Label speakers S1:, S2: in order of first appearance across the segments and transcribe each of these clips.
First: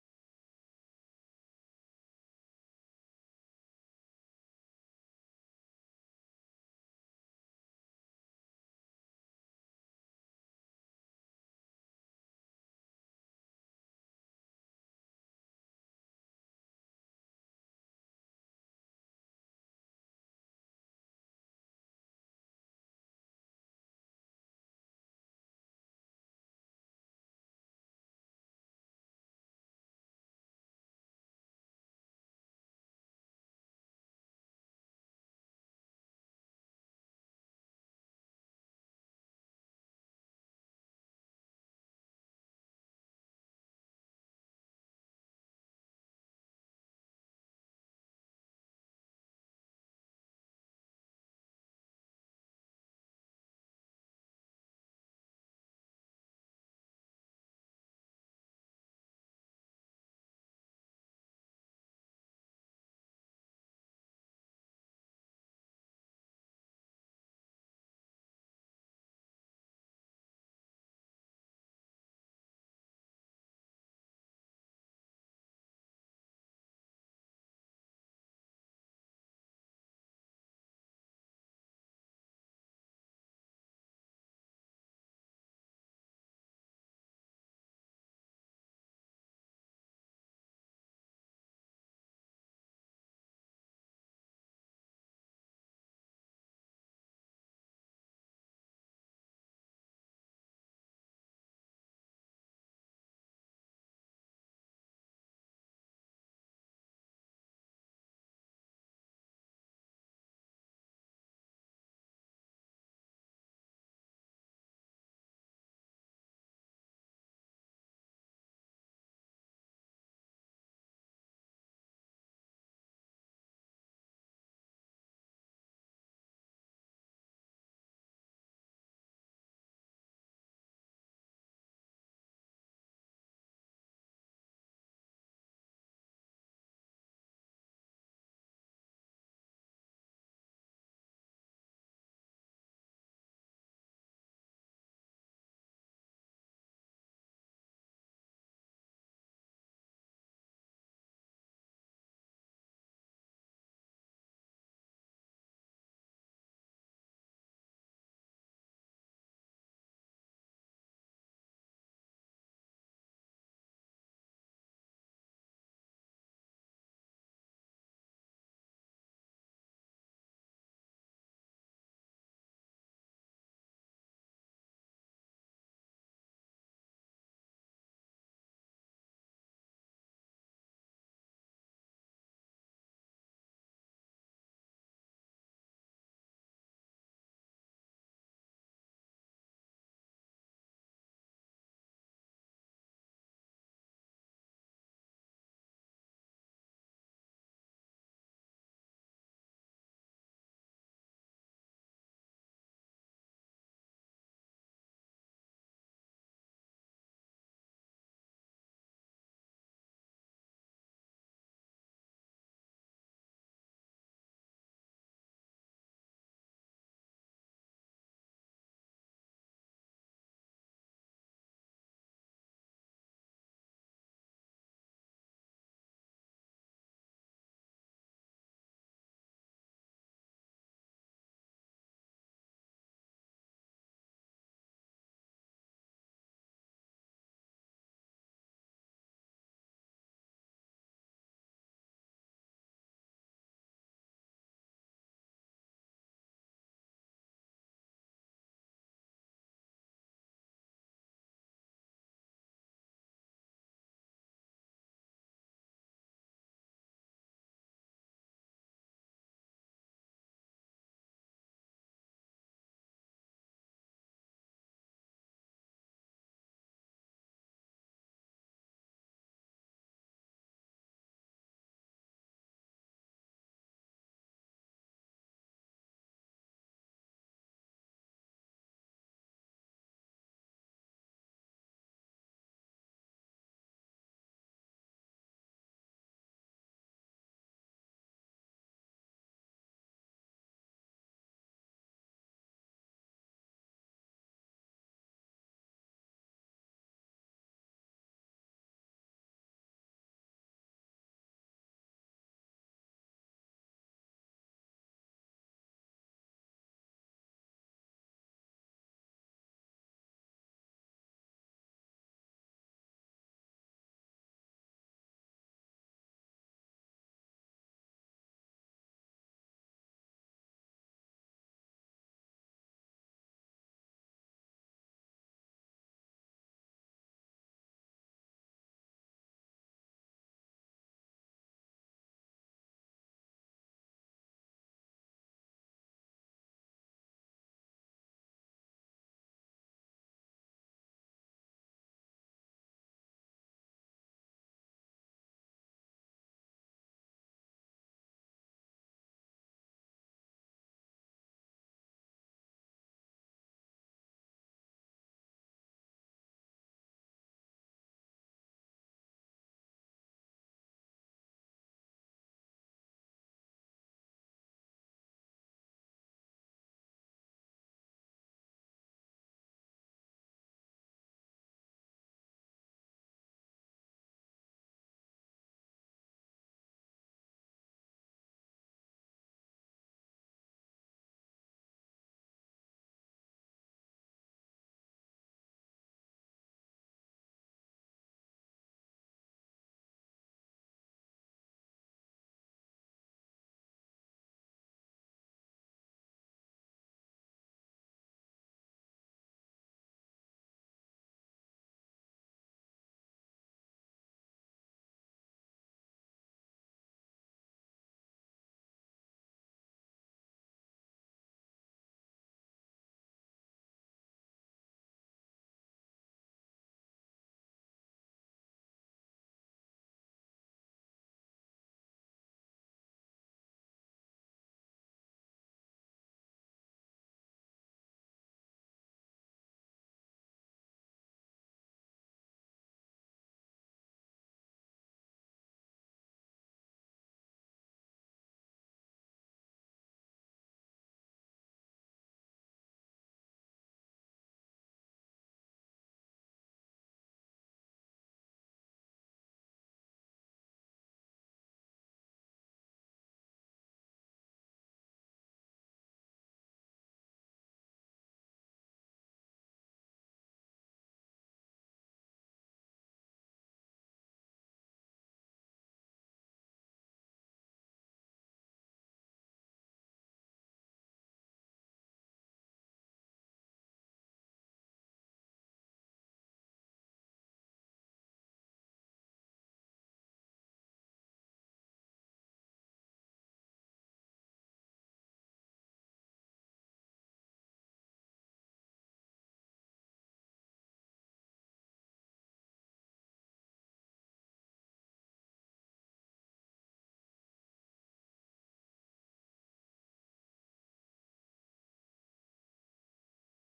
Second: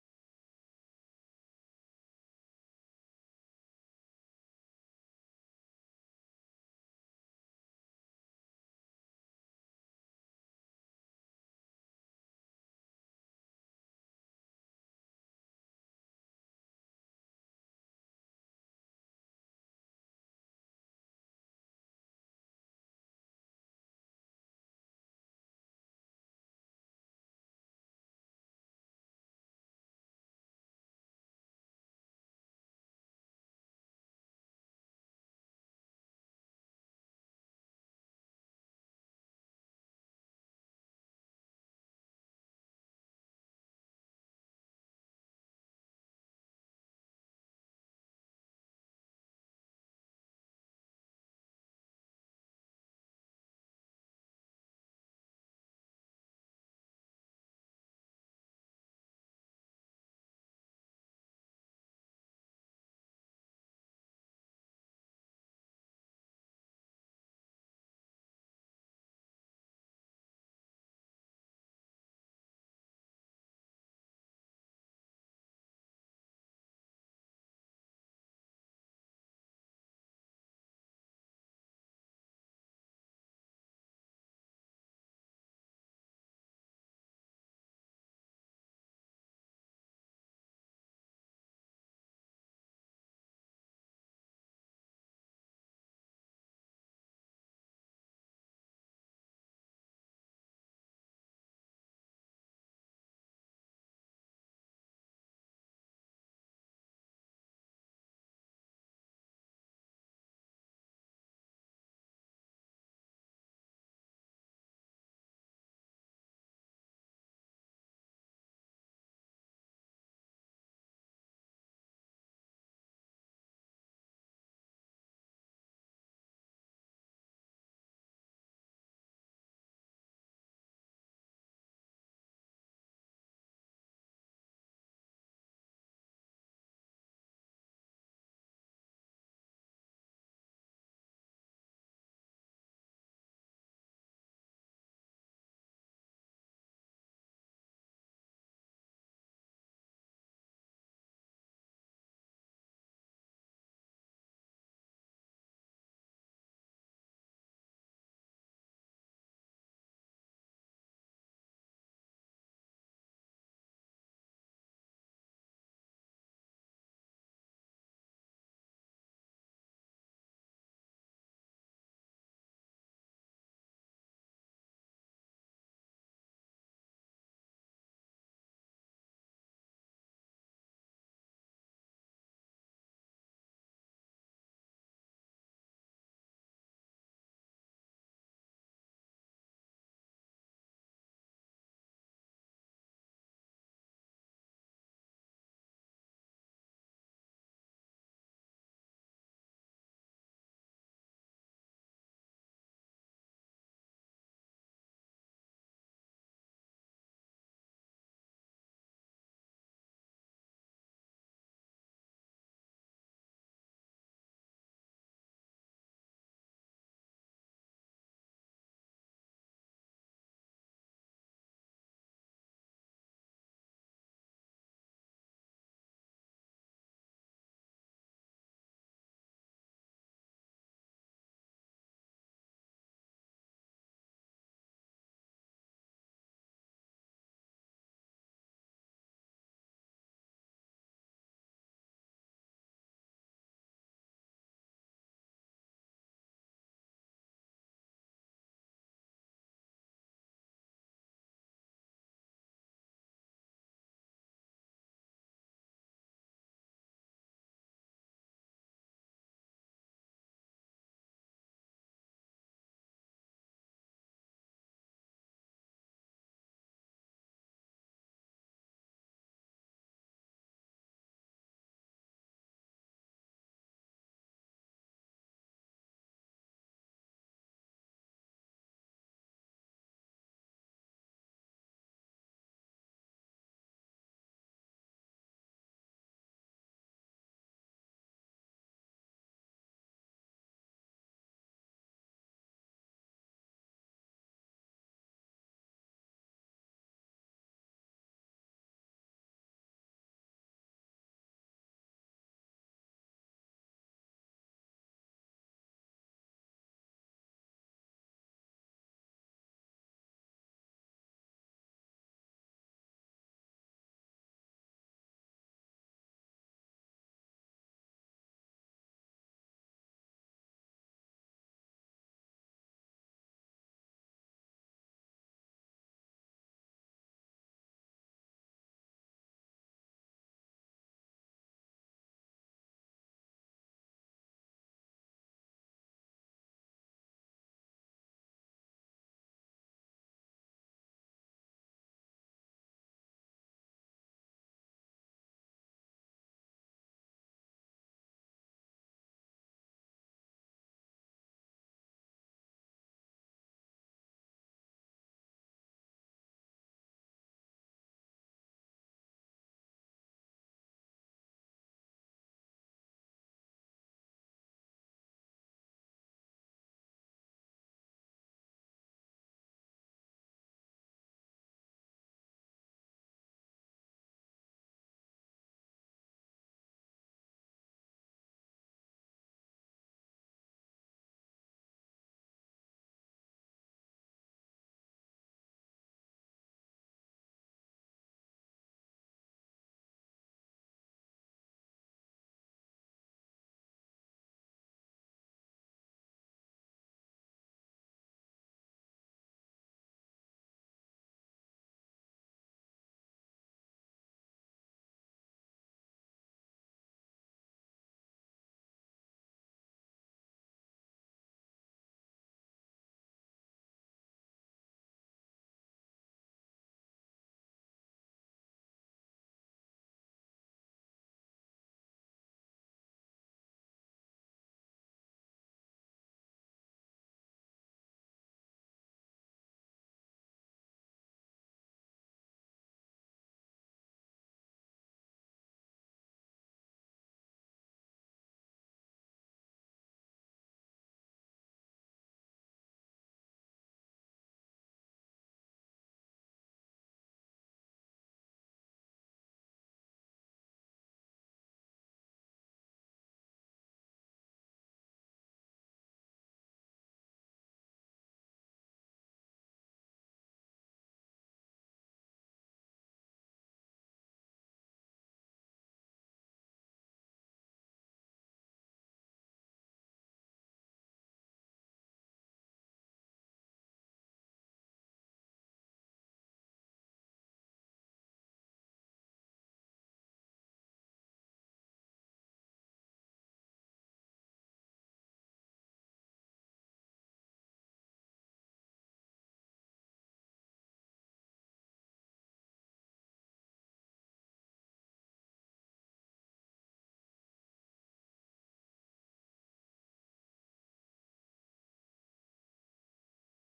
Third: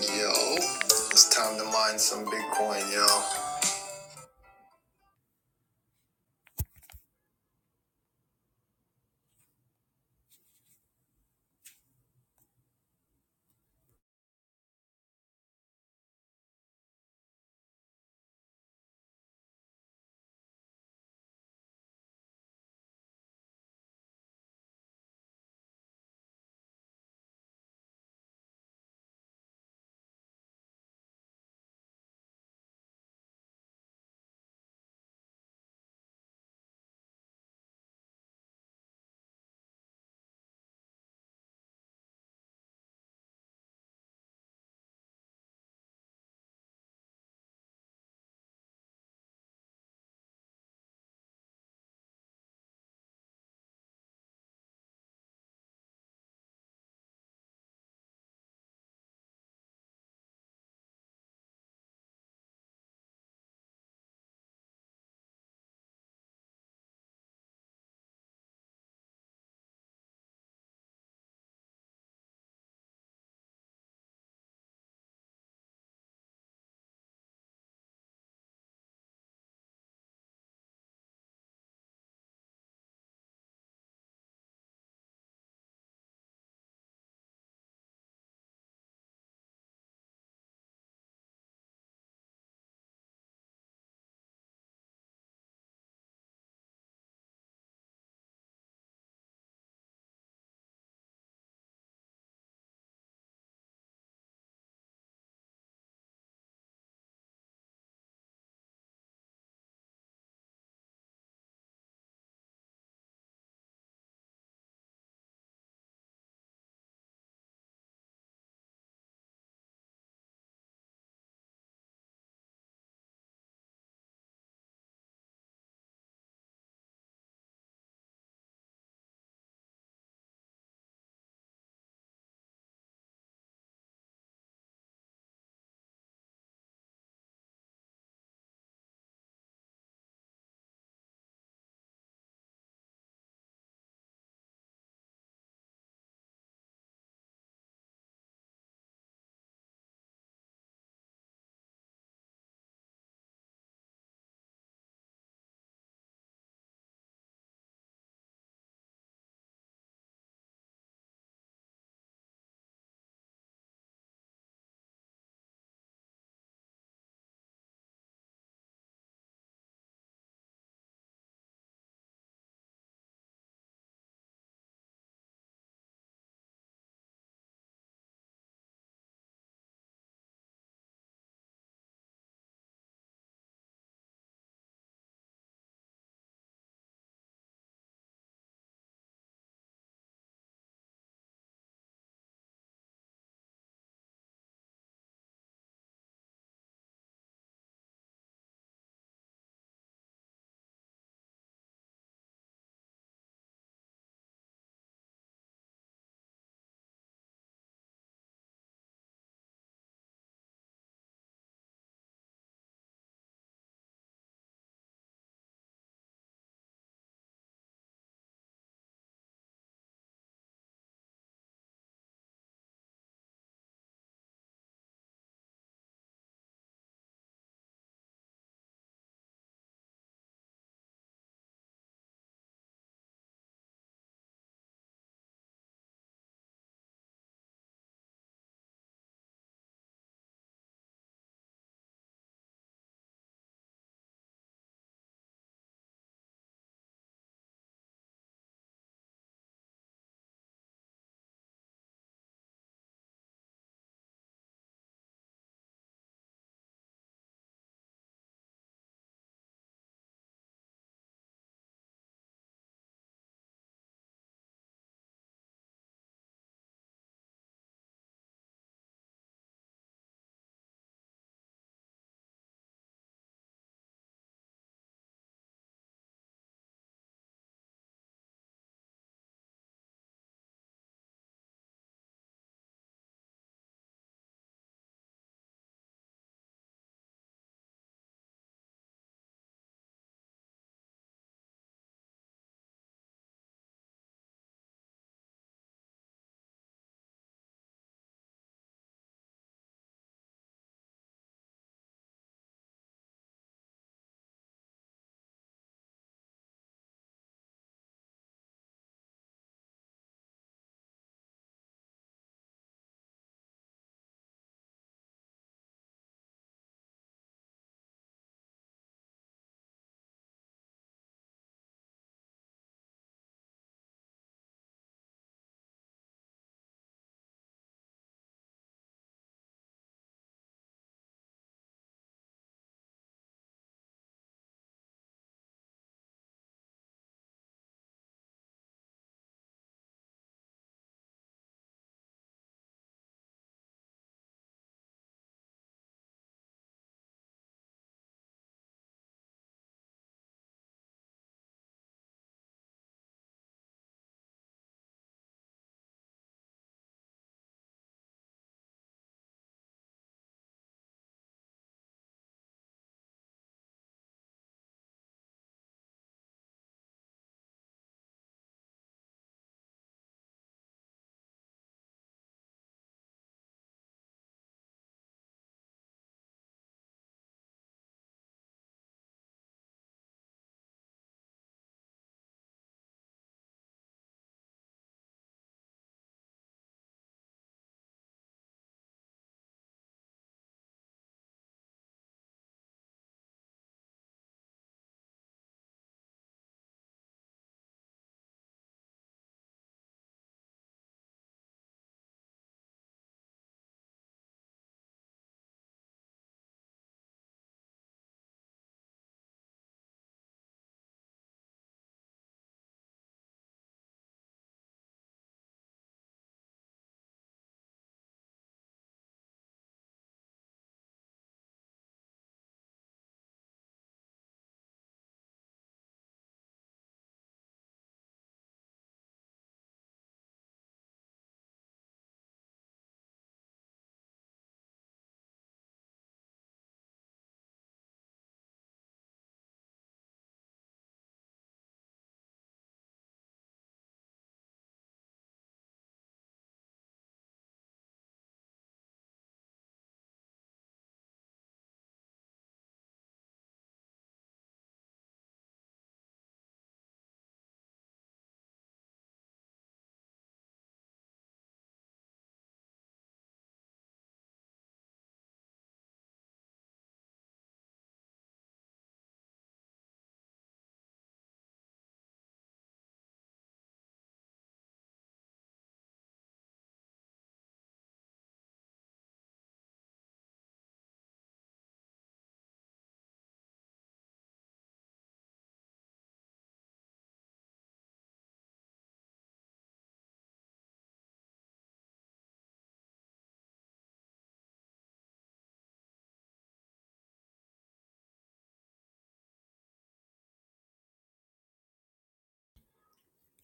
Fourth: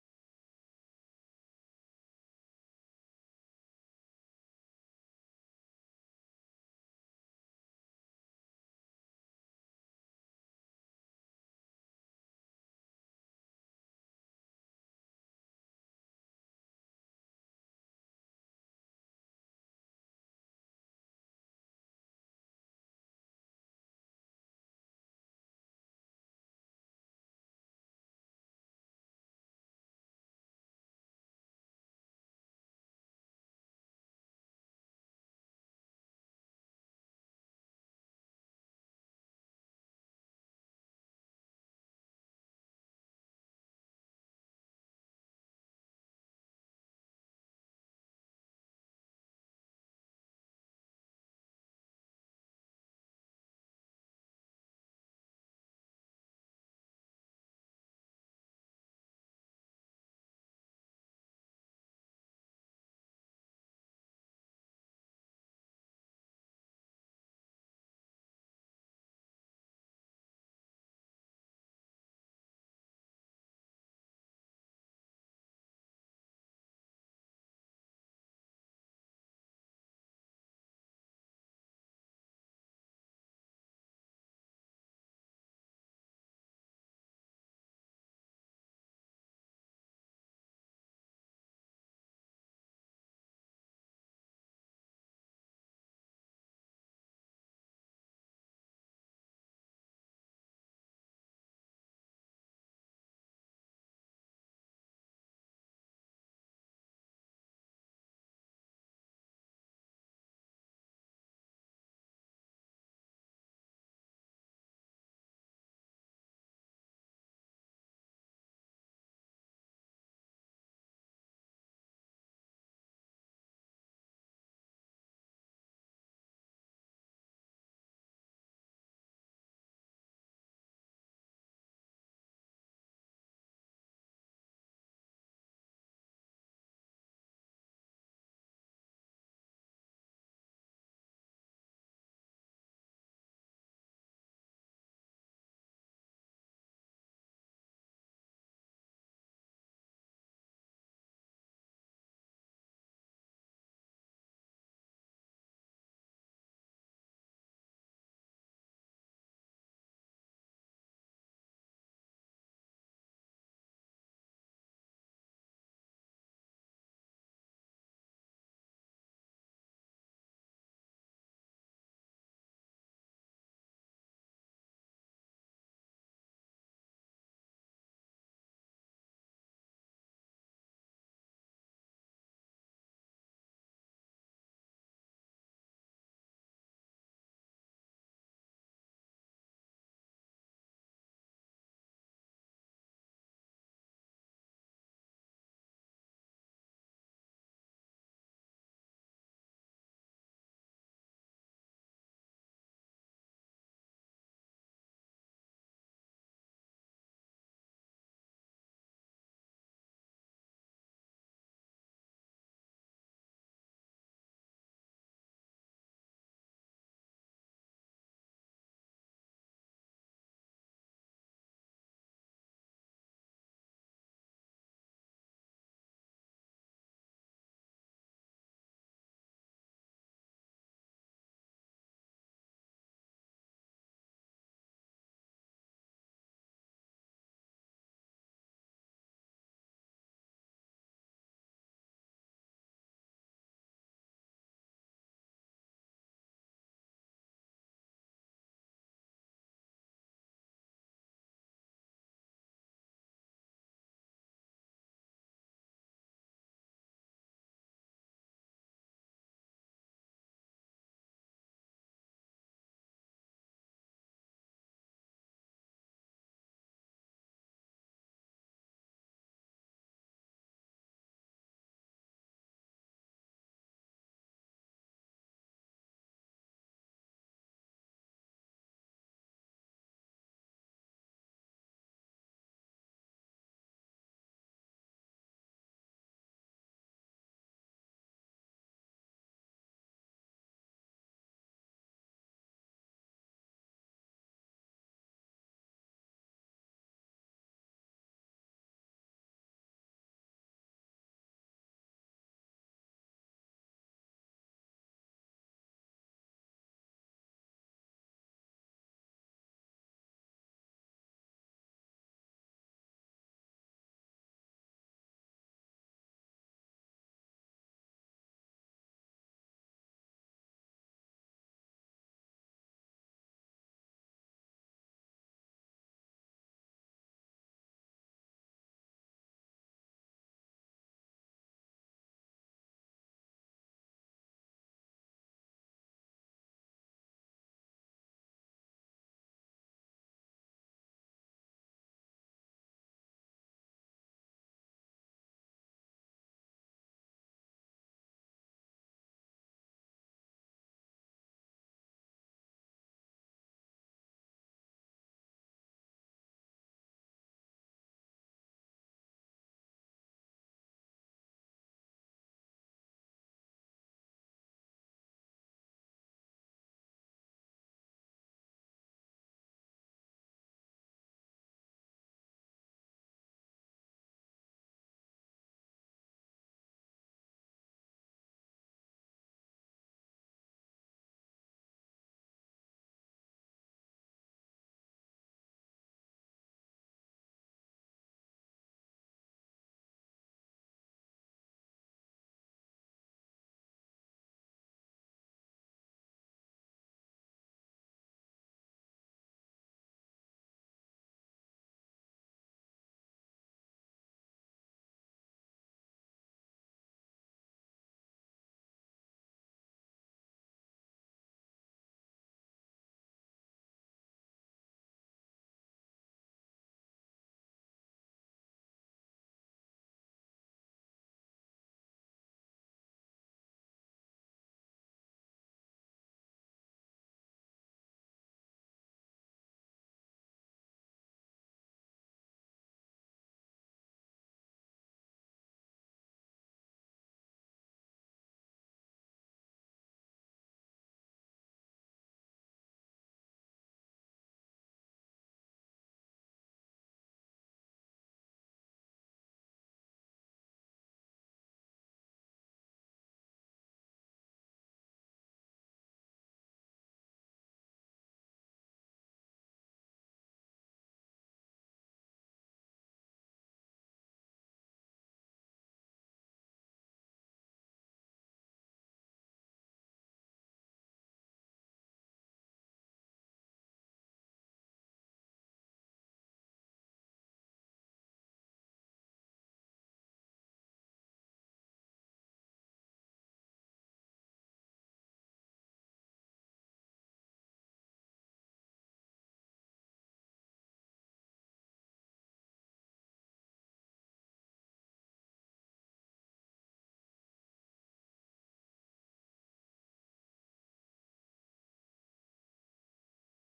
S1: Yo, it's time to mine some Bitcoin, y'all.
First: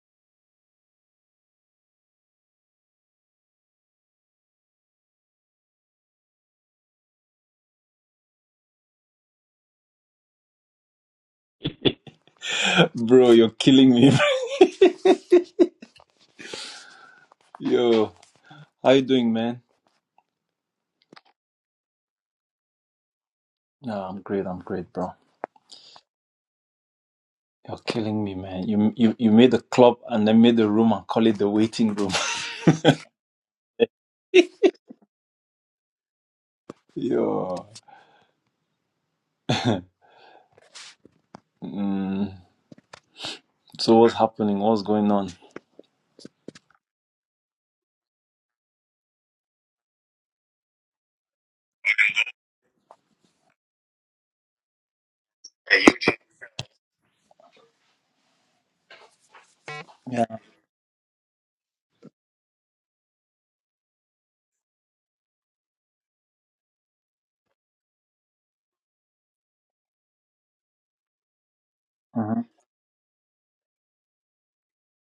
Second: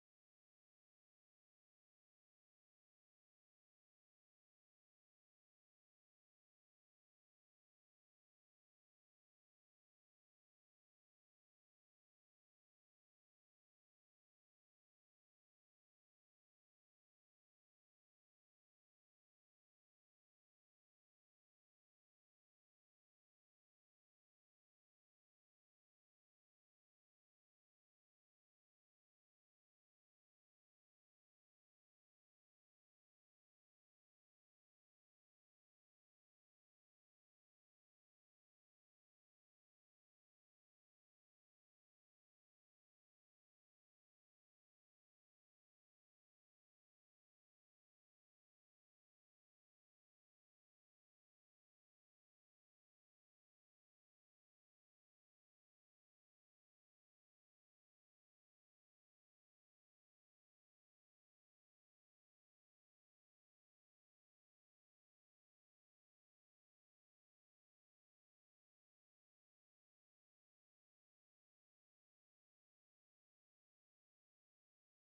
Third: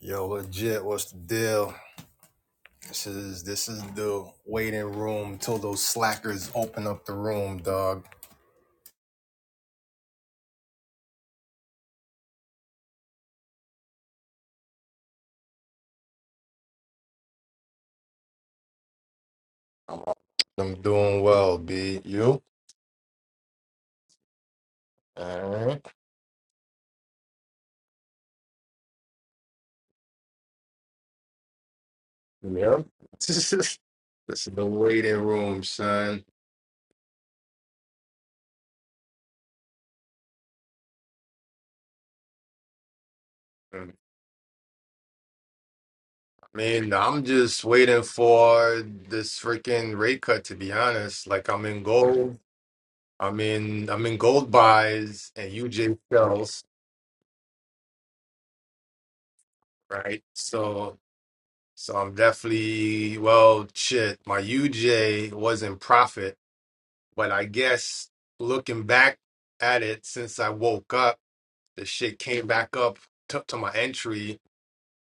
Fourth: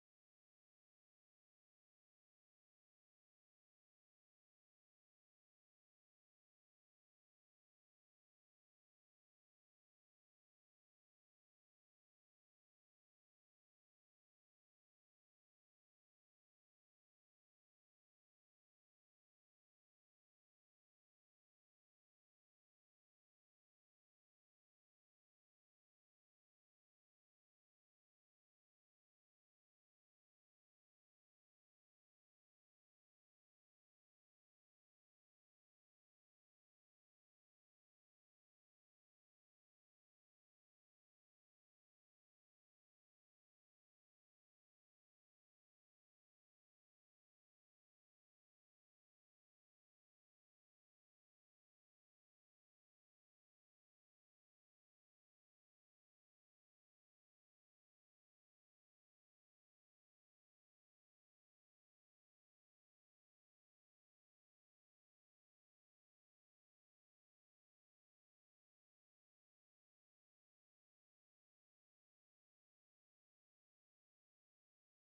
S1: Yo, legit, what's the deal? This is this is the waiting room till those slackers open up the room, dog.
S2: Bro, you're killing me. Yo, how you doing, man?
S1: I'm doing well, B. You?
S2: No, I'm great. I'm great, bro.
S1: Alright.
S2: You're killing me, man. You you you made the club and then made the room and call it the waiting room.
S1: Yep. this is the waiting room, son.
S2: Yo. mm, so what's happening? What's going on?
S1: I mean, I'm just waiting for this freaking rate cut to be honest. Like I'm in gold. I mean, I'm in I'm in gold buys and UJ sells, right?
S2: Yeah.
S1: So So I'm definitely, well, shit, my UJ wasn't profit, but I guess looking back at it since I woke up, the shit
S2: Mm-hmm.
S1: came back up to, to my entry,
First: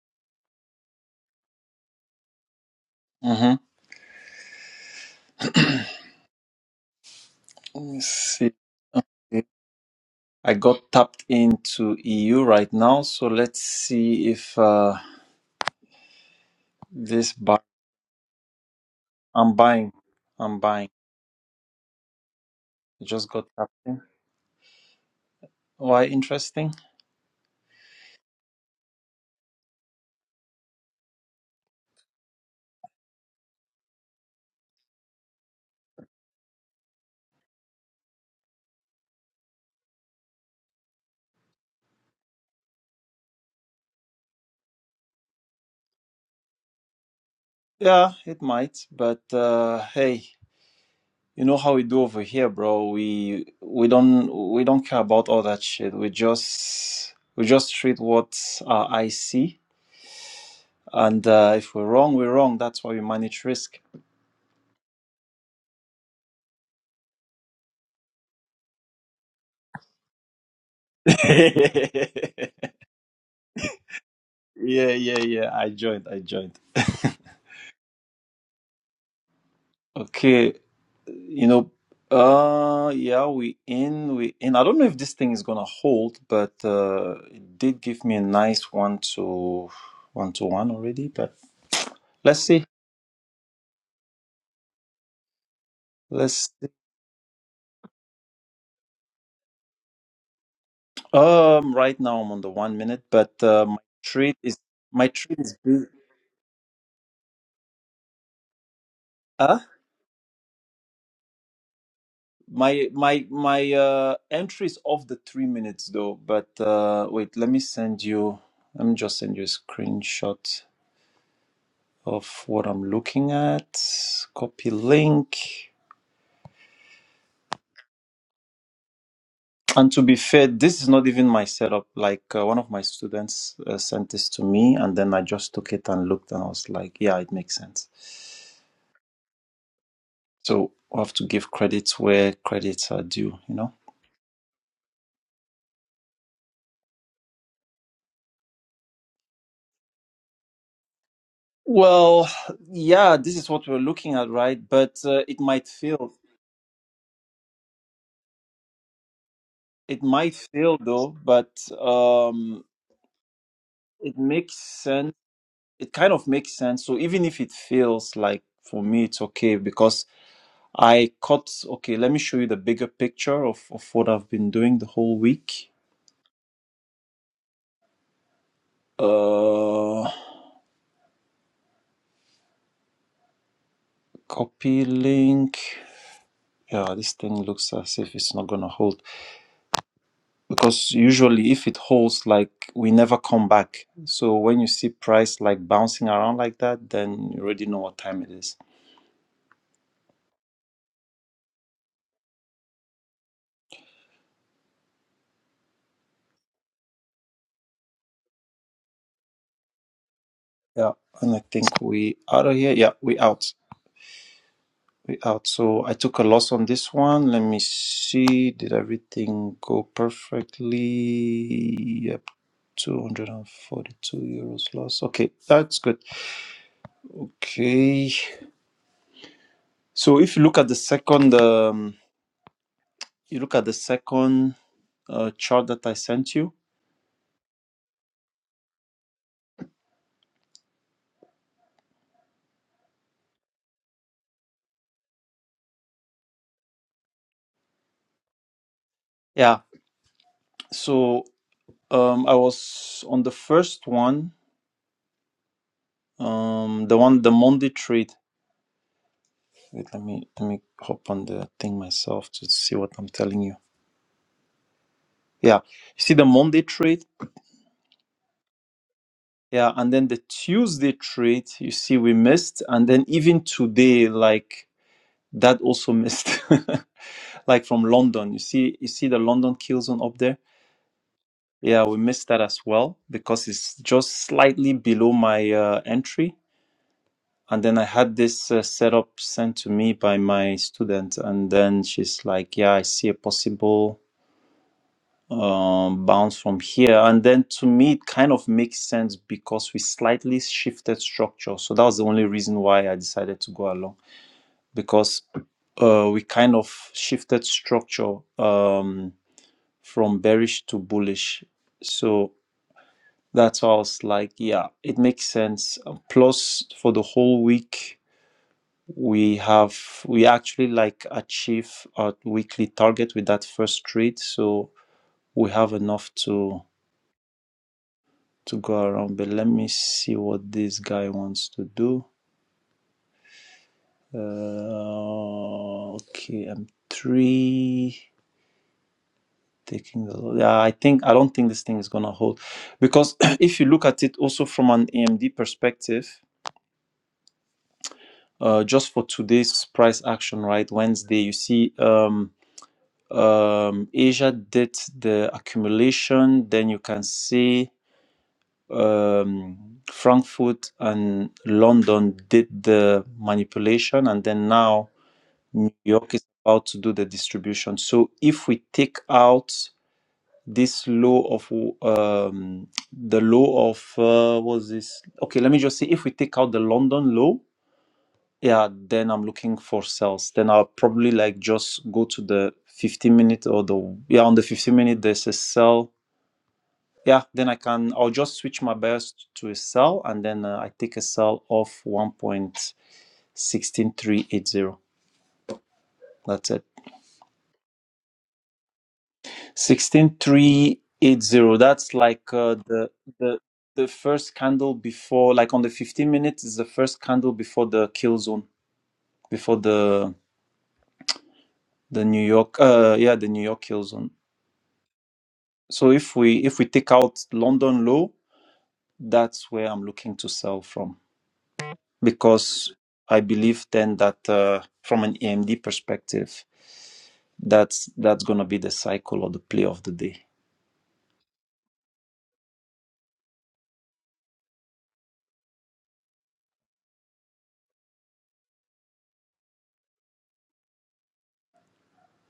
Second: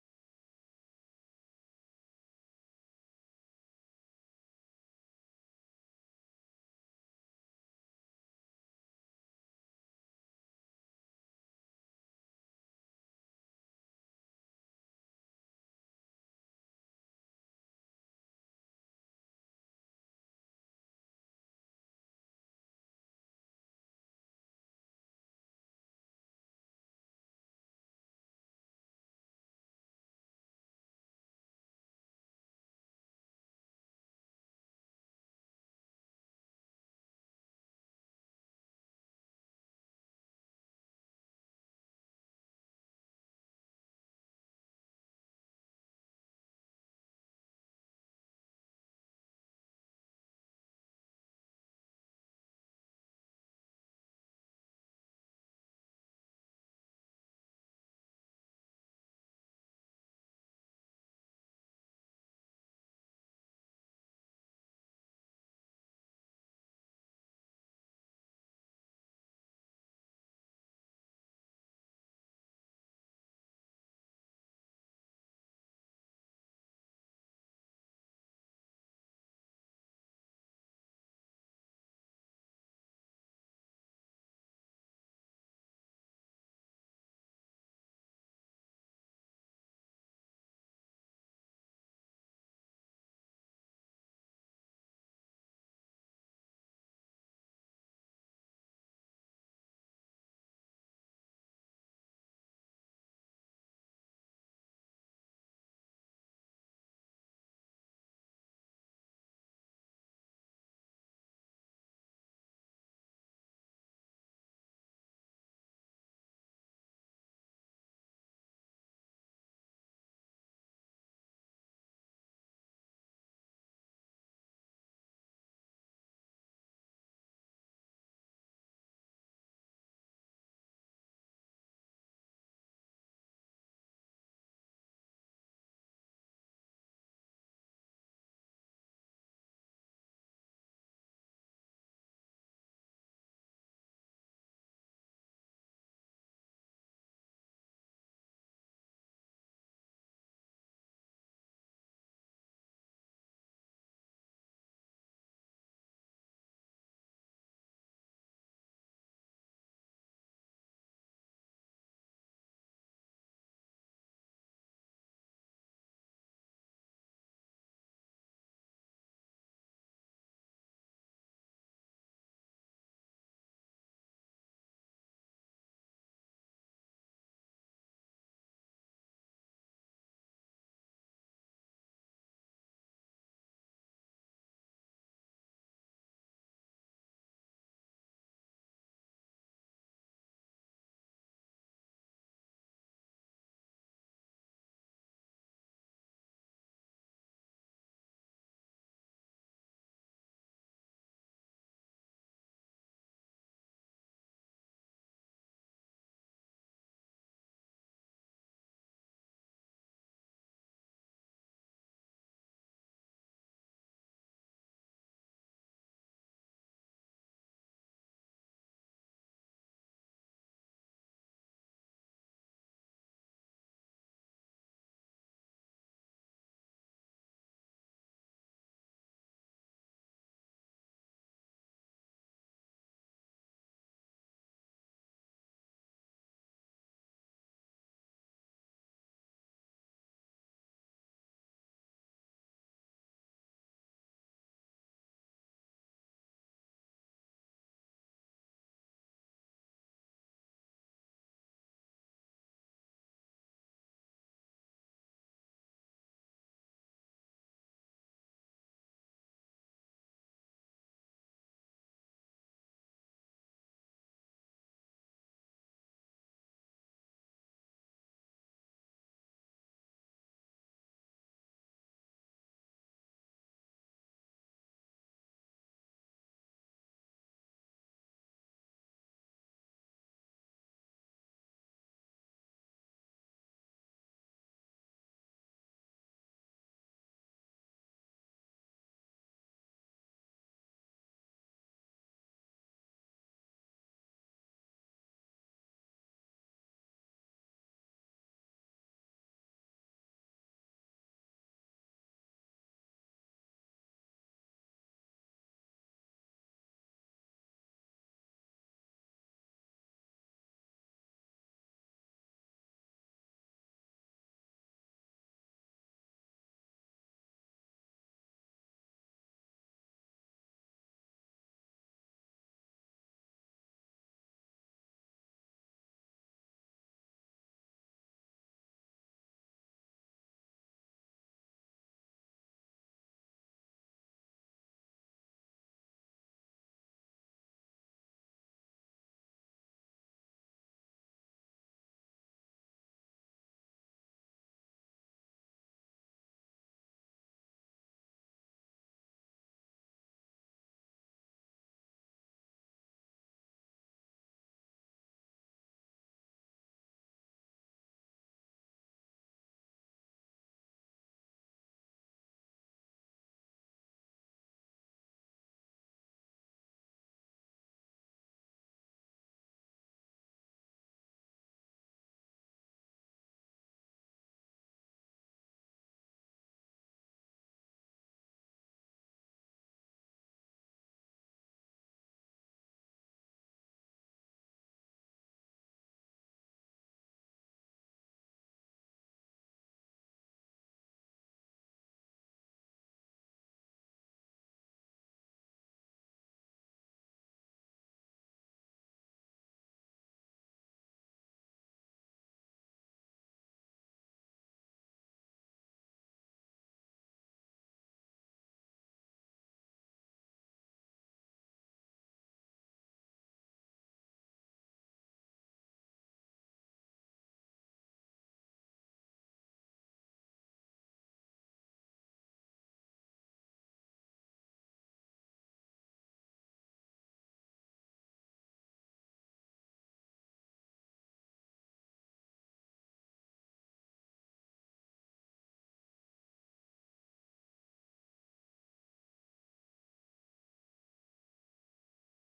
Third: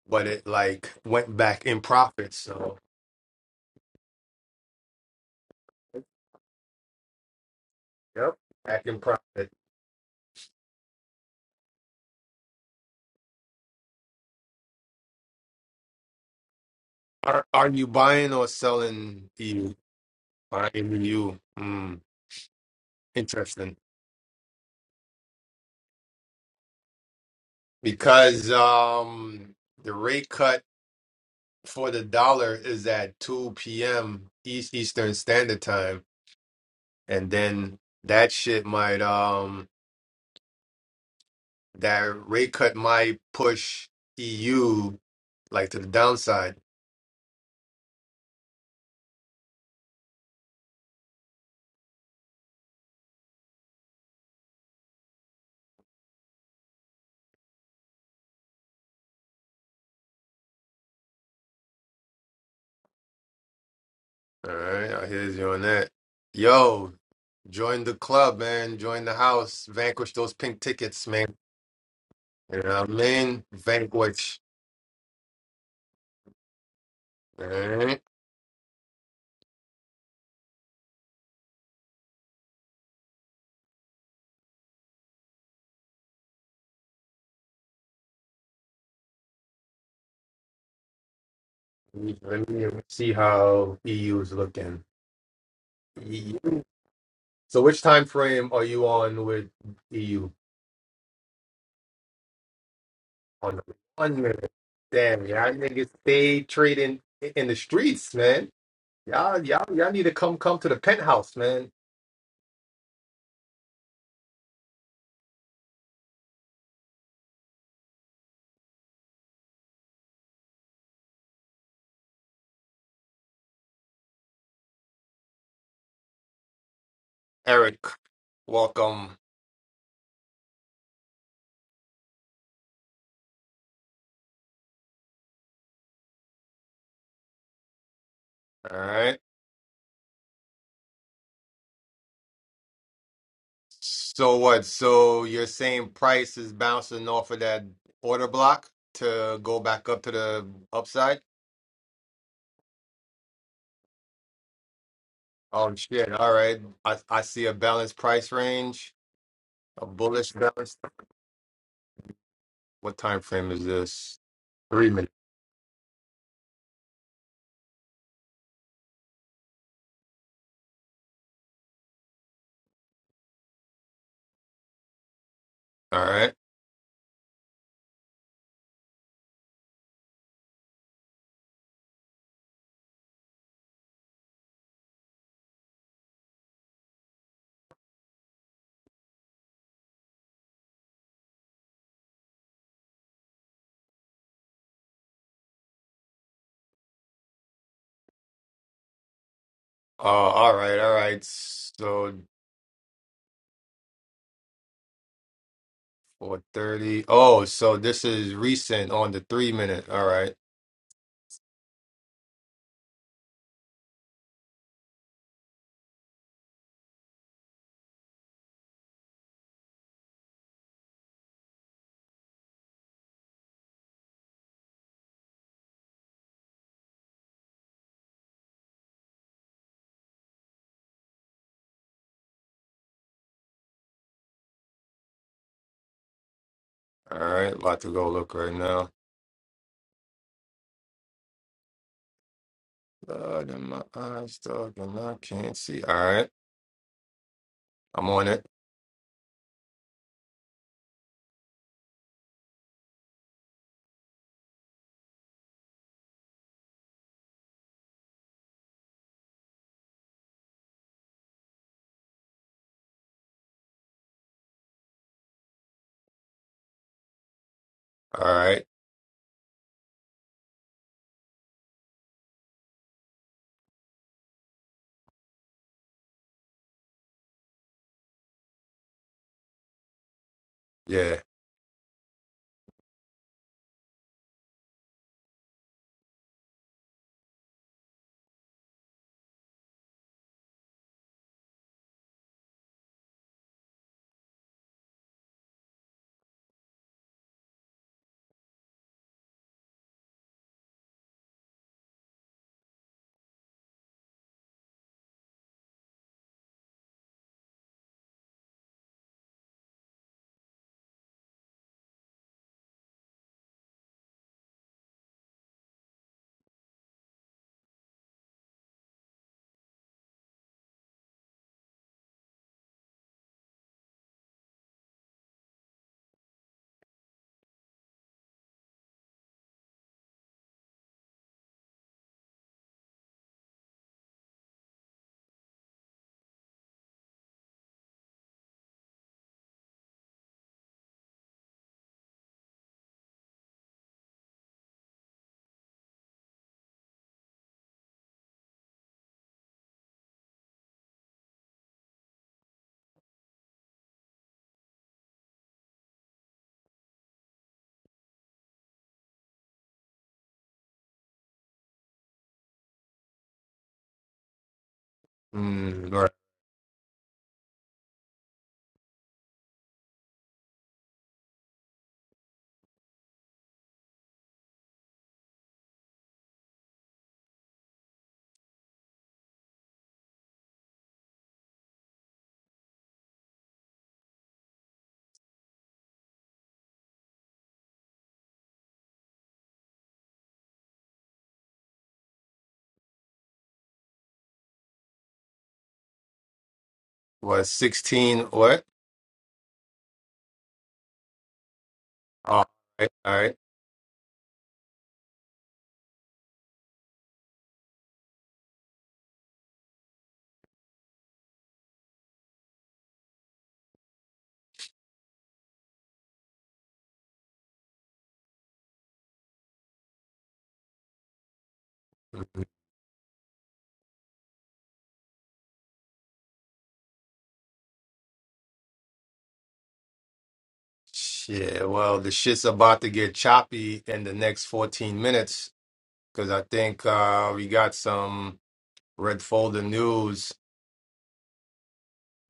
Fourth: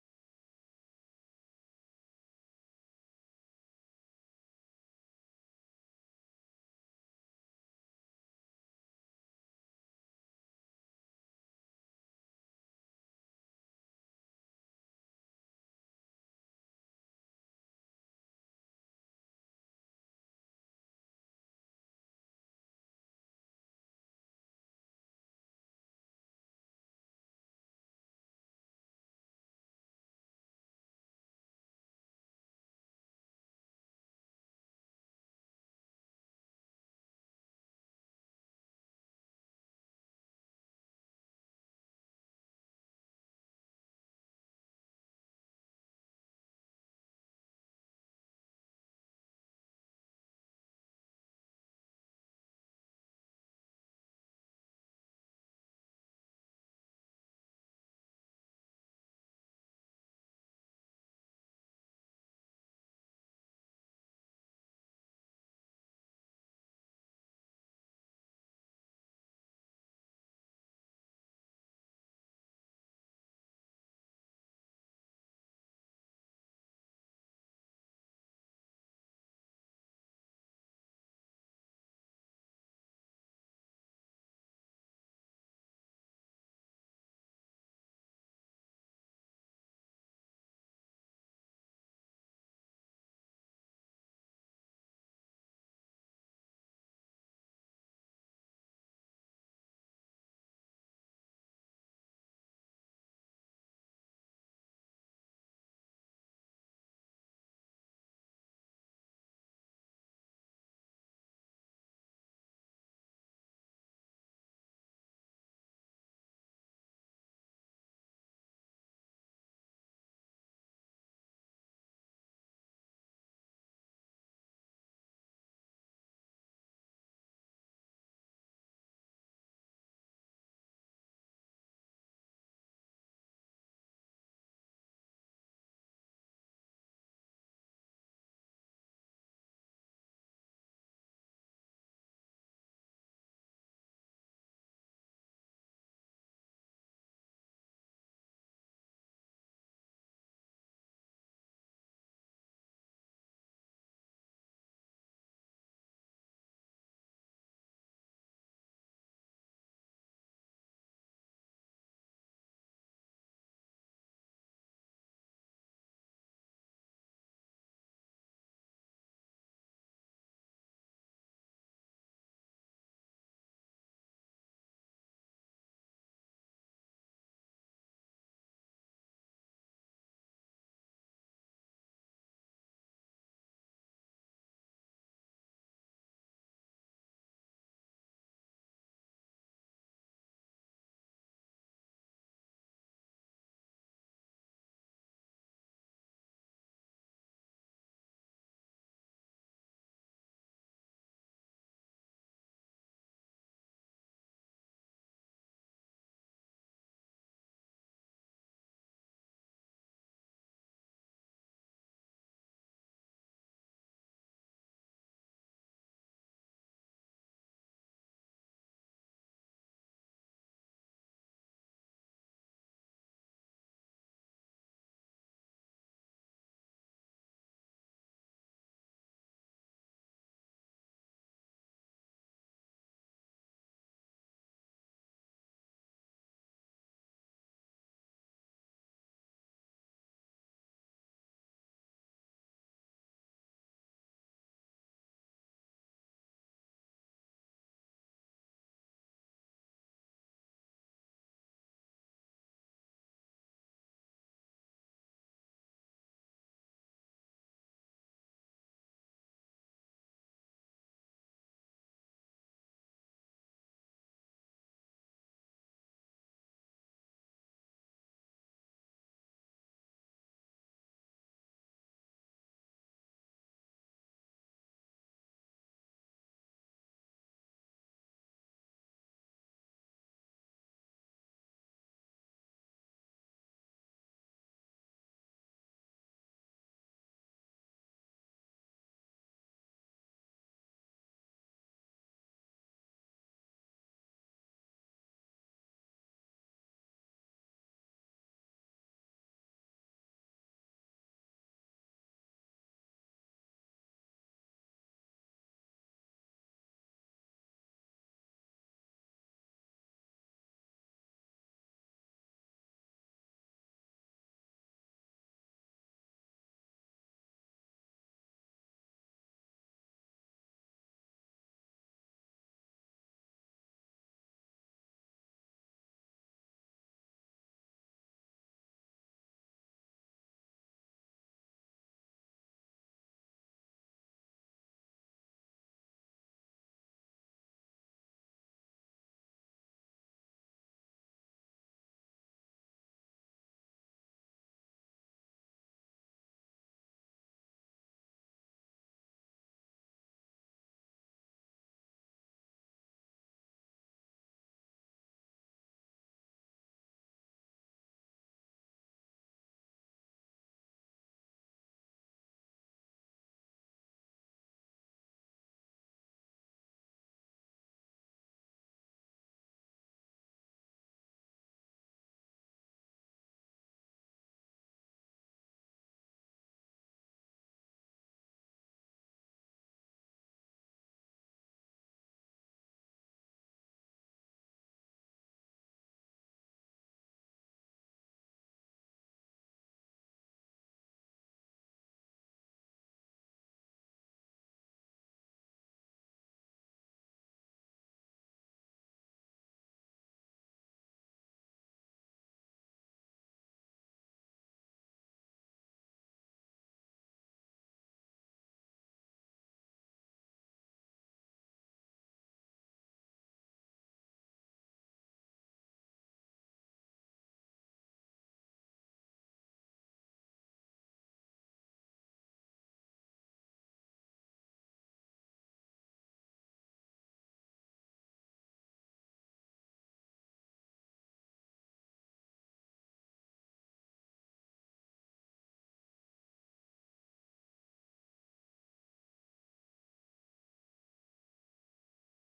S1: but it like went back in profit. So,
S2: Mm-hmm. Let me
S1: yep,
S2: see.
S1: back in profit.
S2: I got tapped into EU right now, so let's see if uh this
S1: Are
S2: buy.
S1: are you buying or selling
S2: I'm
S1: EU?
S2: buying. I'm buying.
S1: Buying EU. Mm,
S2: I just got tapped
S1: interesting.
S2: in. Why interesting?
S1: Because um the rate cut for the dollar is at 2 p.m. East Eastern Standard Time. and then that shit might um that rate cut might push EU like to the downside.
S2: Yeah, it might, but uh, hey, you know how we do over here, bro. We we don't we don't care about all that shit. We just we just treat what our eyes see, and uh, if we're wrong, we're wrong. That's why we manage risk.
S1: All right, I hear you on that. Yo, join the club, man. Join the house. Vanquish those pink tickets, man.
S2: yeah,
S1: You know what I mean? Vanquish.
S2: yeah, yeah. I joined. I joined.
S1: All right.
S2: Okay, you know, uh, yeah, we in, we in. I don't know if this thing is gonna hold, but uh, it did give me a nice one to one to one already, but. Let's
S1: Let
S2: see.
S1: me see how EU is looking. EU.
S2: Let's see.
S1: So, which time frame are you on with EU?
S2: Um, right now I'm on the one minute, but
S1: On the
S2: uh, my
S1: one
S2: trade
S1: minute.
S2: is my
S1: Damn,
S2: trade
S1: y'all
S2: is busy.
S1: niggas stay trading in the streets, man. Y'all,
S2: Huh?
S1: y'all, y'all need to come come to the penthouse, man.
S2: My my my uh entry is off the three minutes though. But uh, wait, let me send you. Let me just send you a screenshot of what I'm looking at. Copy link.
S1: Eric, welcome.
S2: And to be fair, this is not even my setup. Like uh, one of my students uh, sent this to me, and then I just took it and looked, and I was like, yeah, it makes sense.
S1: All right.
S2: So we have to give credit where credits are due, you know?
S1: So what? So you're saying price is bouncing off of that order block to go back up to the upside?
S2: Well, yeah, this is what we're looking at, right? But uh, it might
S1: Oh shit.
S2: fail.
S1: All right. I I see a balanced price range, a
S2: It
S1: bullish
S2: might
S1: balance.
S2: fail though, but um,
S1: What time frame is
S2: it
S1: this?
S2: makes
S1: Three minutes.
S2: sense. It kind of makes sense. So even if it fails, like for me, it's okay because I caught, okay, let me show you the bigger picture of, of what I've been doing the whole week.
S1: All right.
S2: Uh, copy link. Yeah, this thing looks as if it's not gonna hold. because usually if it holds like we never come back so when you see price like bouncing around like that then you already know what time it is
S1: Oh, all right, all right. So 430. Oh, so this is recent on the three minute. All right.
S2: yeah and i think we out of here yeah we out we out so i took a loss on this one let me see did everything go perfectly yep 242 euros loss okay that's good okay so if you look at the second um, you look at the second uh, chart that i sent you
S1: All right, about to go look right now. God, and my eyes dog, and I can't see. All right, I'm on it.
S2: yeah So um, I was on the first one, um, the one the Monday trade. Wait, let me let me hop on the thing myself to see what I'm telling you. Yeah, you see the Monday trade.
S1: All right,
S2: Yeah, and then the Tuesday trade. You see, we missed, and then even today, like that also missed. like from London, you see, you see the London kill zone up there.
S1: yeah.
S2: Yeah, we missed that as well because it's just slightly below my uh, entry and then I had this uh, setup sent to me by my student, and then she's like, "Yeah, I see a possible um, bounce from here." And then to me, it kind of makes sense because we slightly shifted structure. So that was the only reason why I decided to go along because uh, we kind of shifted structure um, from bearish to bullish. So that's why I was like, "Yeah, it makes sense." Uh, Plus, for the whole week we have we actually like achieve our weekly target with that first trade so we have enough to to go around but let me see what this guy wants to do uh, okay i'm three taking the yeah i think i don't think this thing is gonna hold because if you look at it also from an amd perspective uh, just for today's price action right wednesday you see um, um, Asia did the accumulation. Then you can see um, Frankfurt and London did the manipulation, and then now New
S1: Mm, right.
S2: York is about to do the distribution. So if we take out this law of um, the law of uh, what's this? Okay, let me just say if we take out the London law yeah then i'm looking for sales then i'll probably like just go to the 15 minute or the yeah on the 15 minute there's a sell yeah then i can i'll just switch my bias to a sell and then uh, i take a sell of 1.16380 that's it
S1: What, 16? What?
S2: 16380 that's like
S1: All
S2: uh,
S1: right,
S2: the
S1: all right.
S2: the the first candle before like on the 15 minutes is the first candle before the kill zone before the the new york uh yeah the new york kill zone So if we if we take out London low, that's where I'm looking to sell from
S1: Mhm.
S2: because I believe then that uh, from an AMD perspective, that's that's gonna be the cycle or the play of the day.
S1: Shit, well, the shit's about to get choppy in the next 14 minutes because I think uh, we got some red folder news.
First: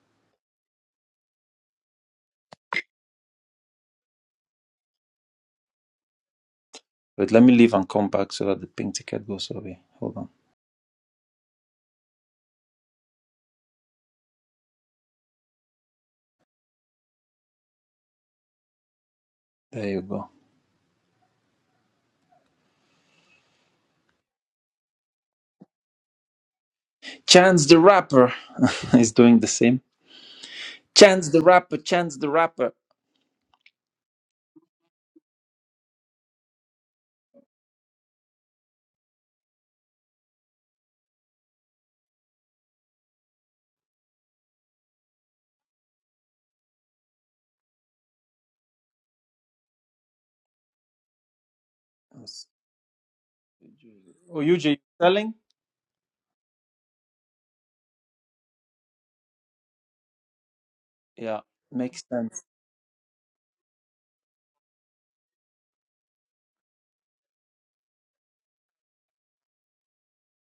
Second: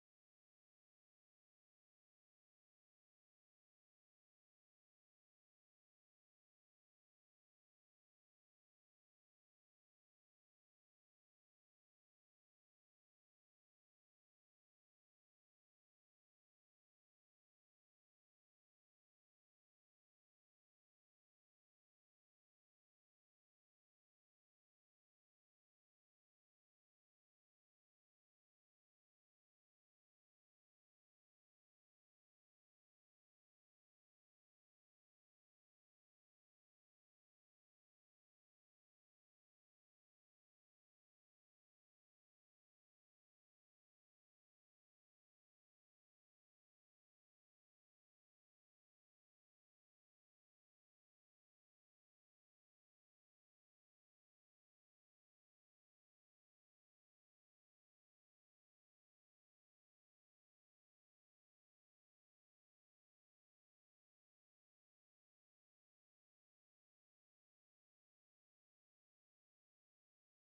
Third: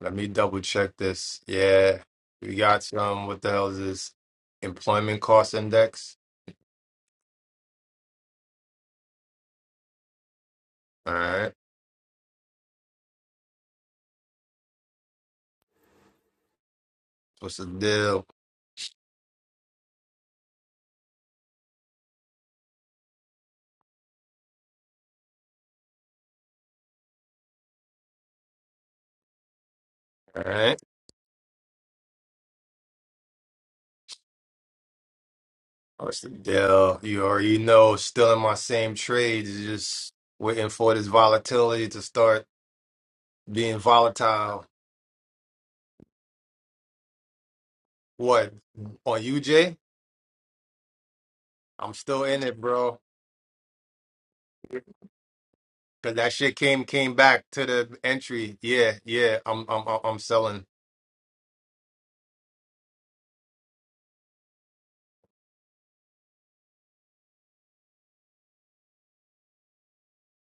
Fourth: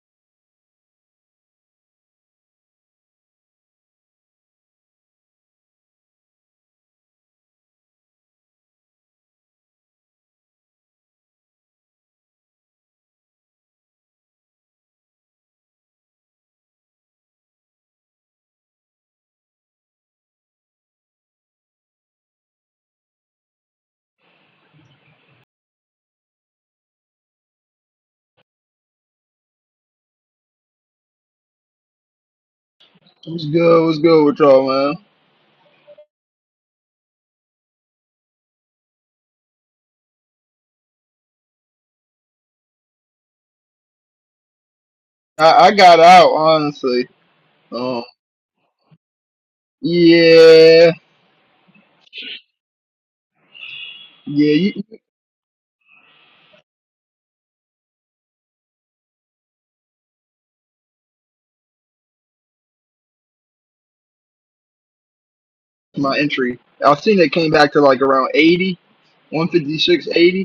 S1: Let me double check this. Yeah, we got some, what the hell is this? Employment cost index.
S2: But let me leave and come back so that the pink ticket goes away. Hold on.
S1: All right, what's the deal?
S2: There you go. Chance the Rapper is doing the same.
S1: All right.
S2: Chance the Rapper, Chance the Rapper.
S3: What's good? What's good with y'all, man?
S1: What's the deal? You already know, still in my same trades, just waiting for this volatility to start being volatile.
S3: I, I got out honestly. Um,
S1: What on UJ?
S3: yeah,
S1: I'm still in it, bro.
S2: Oh,
S3: yeah,
S2: UJ,
S3: you,
S2: you
S3: you-
S2: selling?
S1: Cause that shit came came back to the entry. Yeah, yeah. I'm I'm I'm I'm selling.
S2: Yeah, makes sense.
S3: my entry. I seen it came back to like around eighty, one fifty six eighty,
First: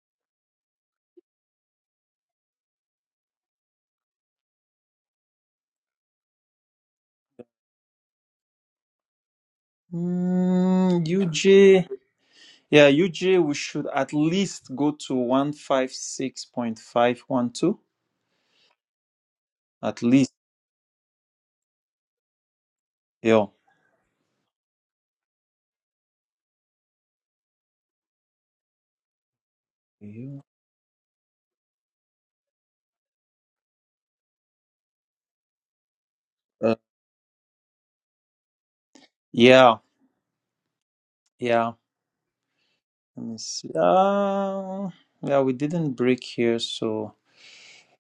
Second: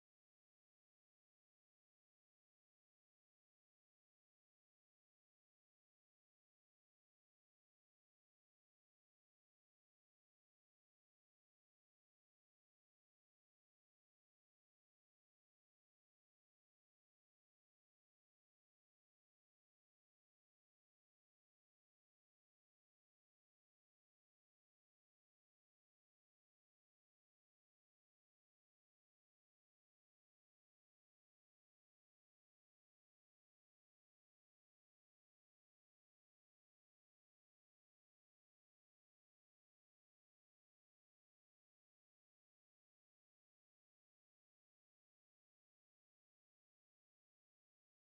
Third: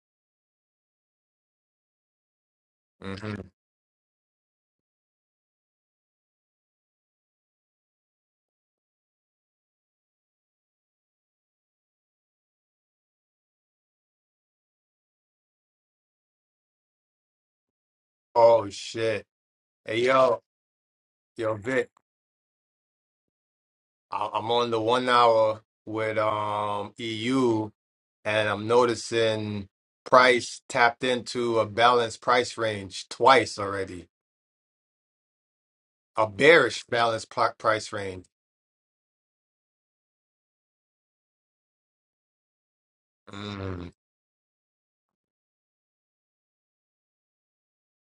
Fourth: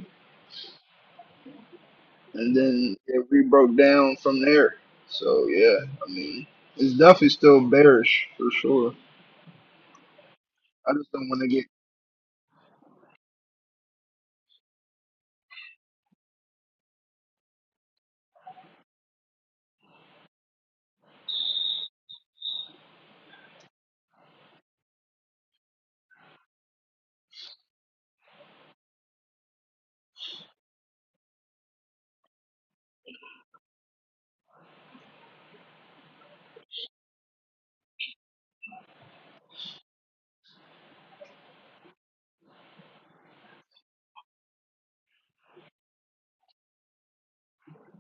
S3: and then it
S1: hmm
S3: re broke down from there. So yeah, I mean, it's definitely still bearish for sure. I
S2: Mm,
S3: just don't want to get
S2: UJ. Yeah, UJ, we should at least go to 156.512.
S1: Oh shit. Hey
S2: At least.
S1: yo, yo Vic.
S2: Yeah.
S1: I- I'm on the one hour with um EU, and I'm noticing price tapped into a balanced price range twice already. A
S2: Uh,
S1: bearish balanced pl- price range.
S2: yeah. Yeah. Let me see.
S1: Mm,
S2: Uh, yeah, we didn't break here. So,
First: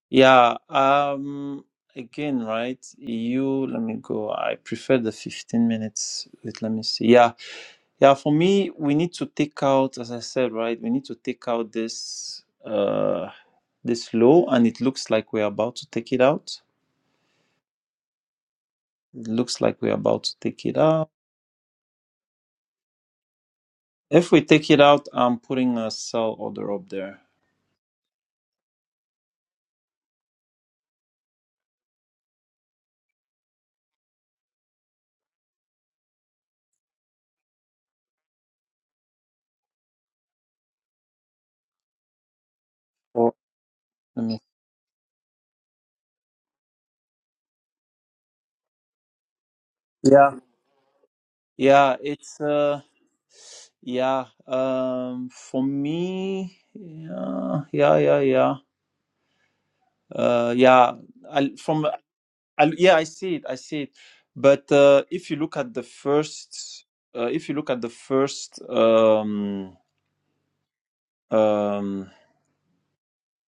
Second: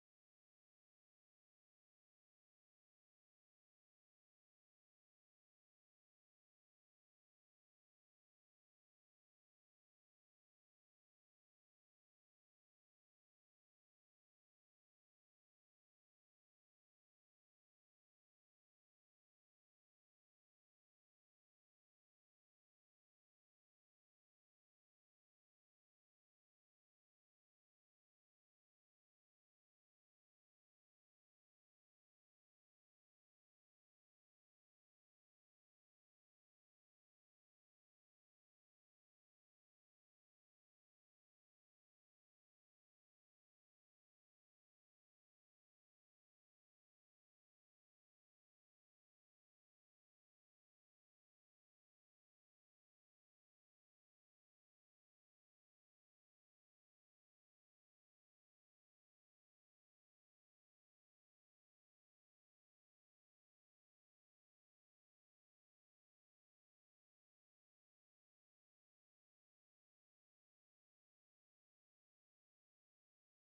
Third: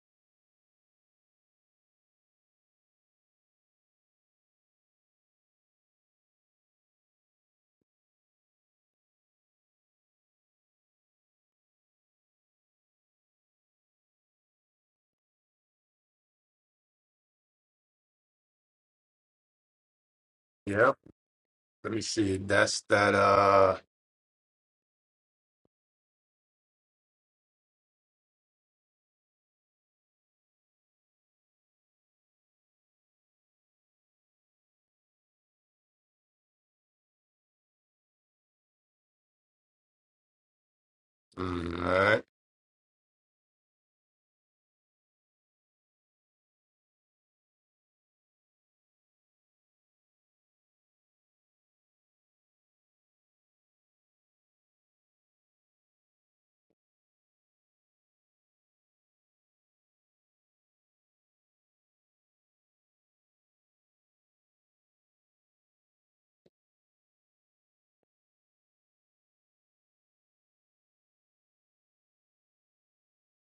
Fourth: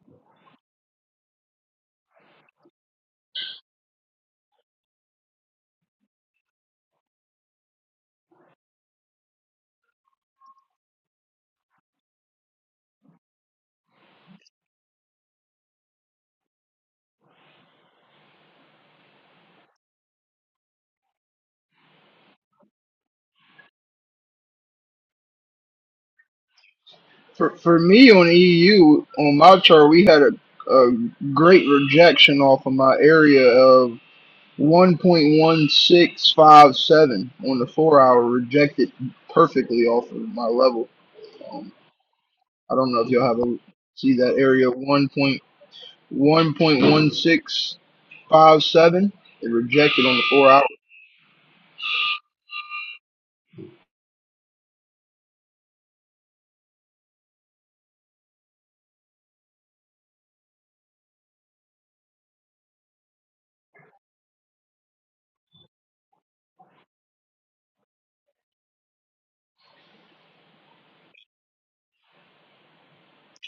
S2: yeah. Um, again, right? EU, let me go. I prefer the 15 minutes. Wait, let me see. Yeah. Yeah. For me, we need to take out, as I said, right? We need to take out this, uh, this low, and it looks like we're about to take it out. It looks like we're about to take it
S1: yep.
S2: out.
S1: Let me see. That's that. Uh.
S2: If we take it out, I'm putting a sell order up there.
S3: for for me on EU on my chart. We had a, a great rejection off of my area 1.1657 on the four hour rejected perfectly off of my level. Um,
S1: mm, all right.
S3: I don't know if y'all
S2: Oh,
S3: have a see
S2: let
S3: that
S2: me.
S3: area 1.1.1657. It rejected on the
S2: Yeah.
S3: four hour.
S2: Yeah, it's uh yeah, um for me, yeah, yeah, yeah, yeah. Uh yeah, I from I, yeah, I see it. I see it. But uh if you look at the first uh if you look at the first um um,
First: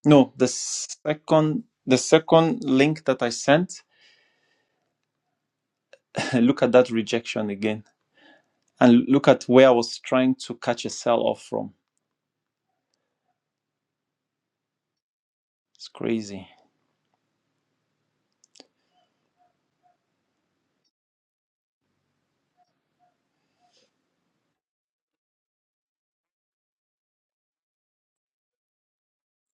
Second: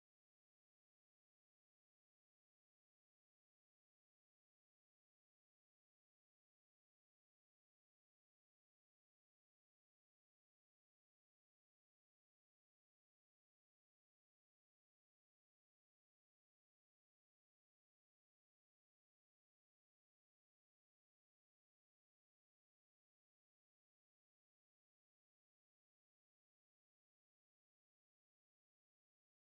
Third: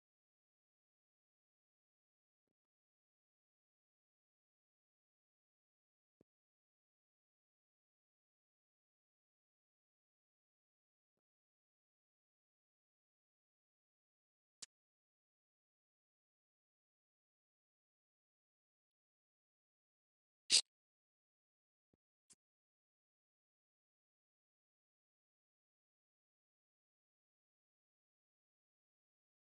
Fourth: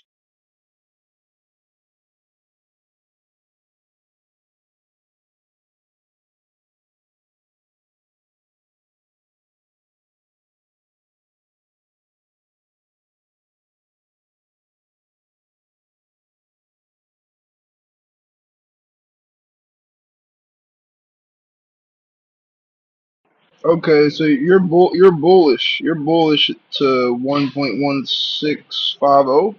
S2: no the second the second link that i sent look at that rejection again and look at where i was trying to catch a sell off from it's crazy
S3: Okay, so you're bull, you're bullish. You're bullish to 1.1650. Oh,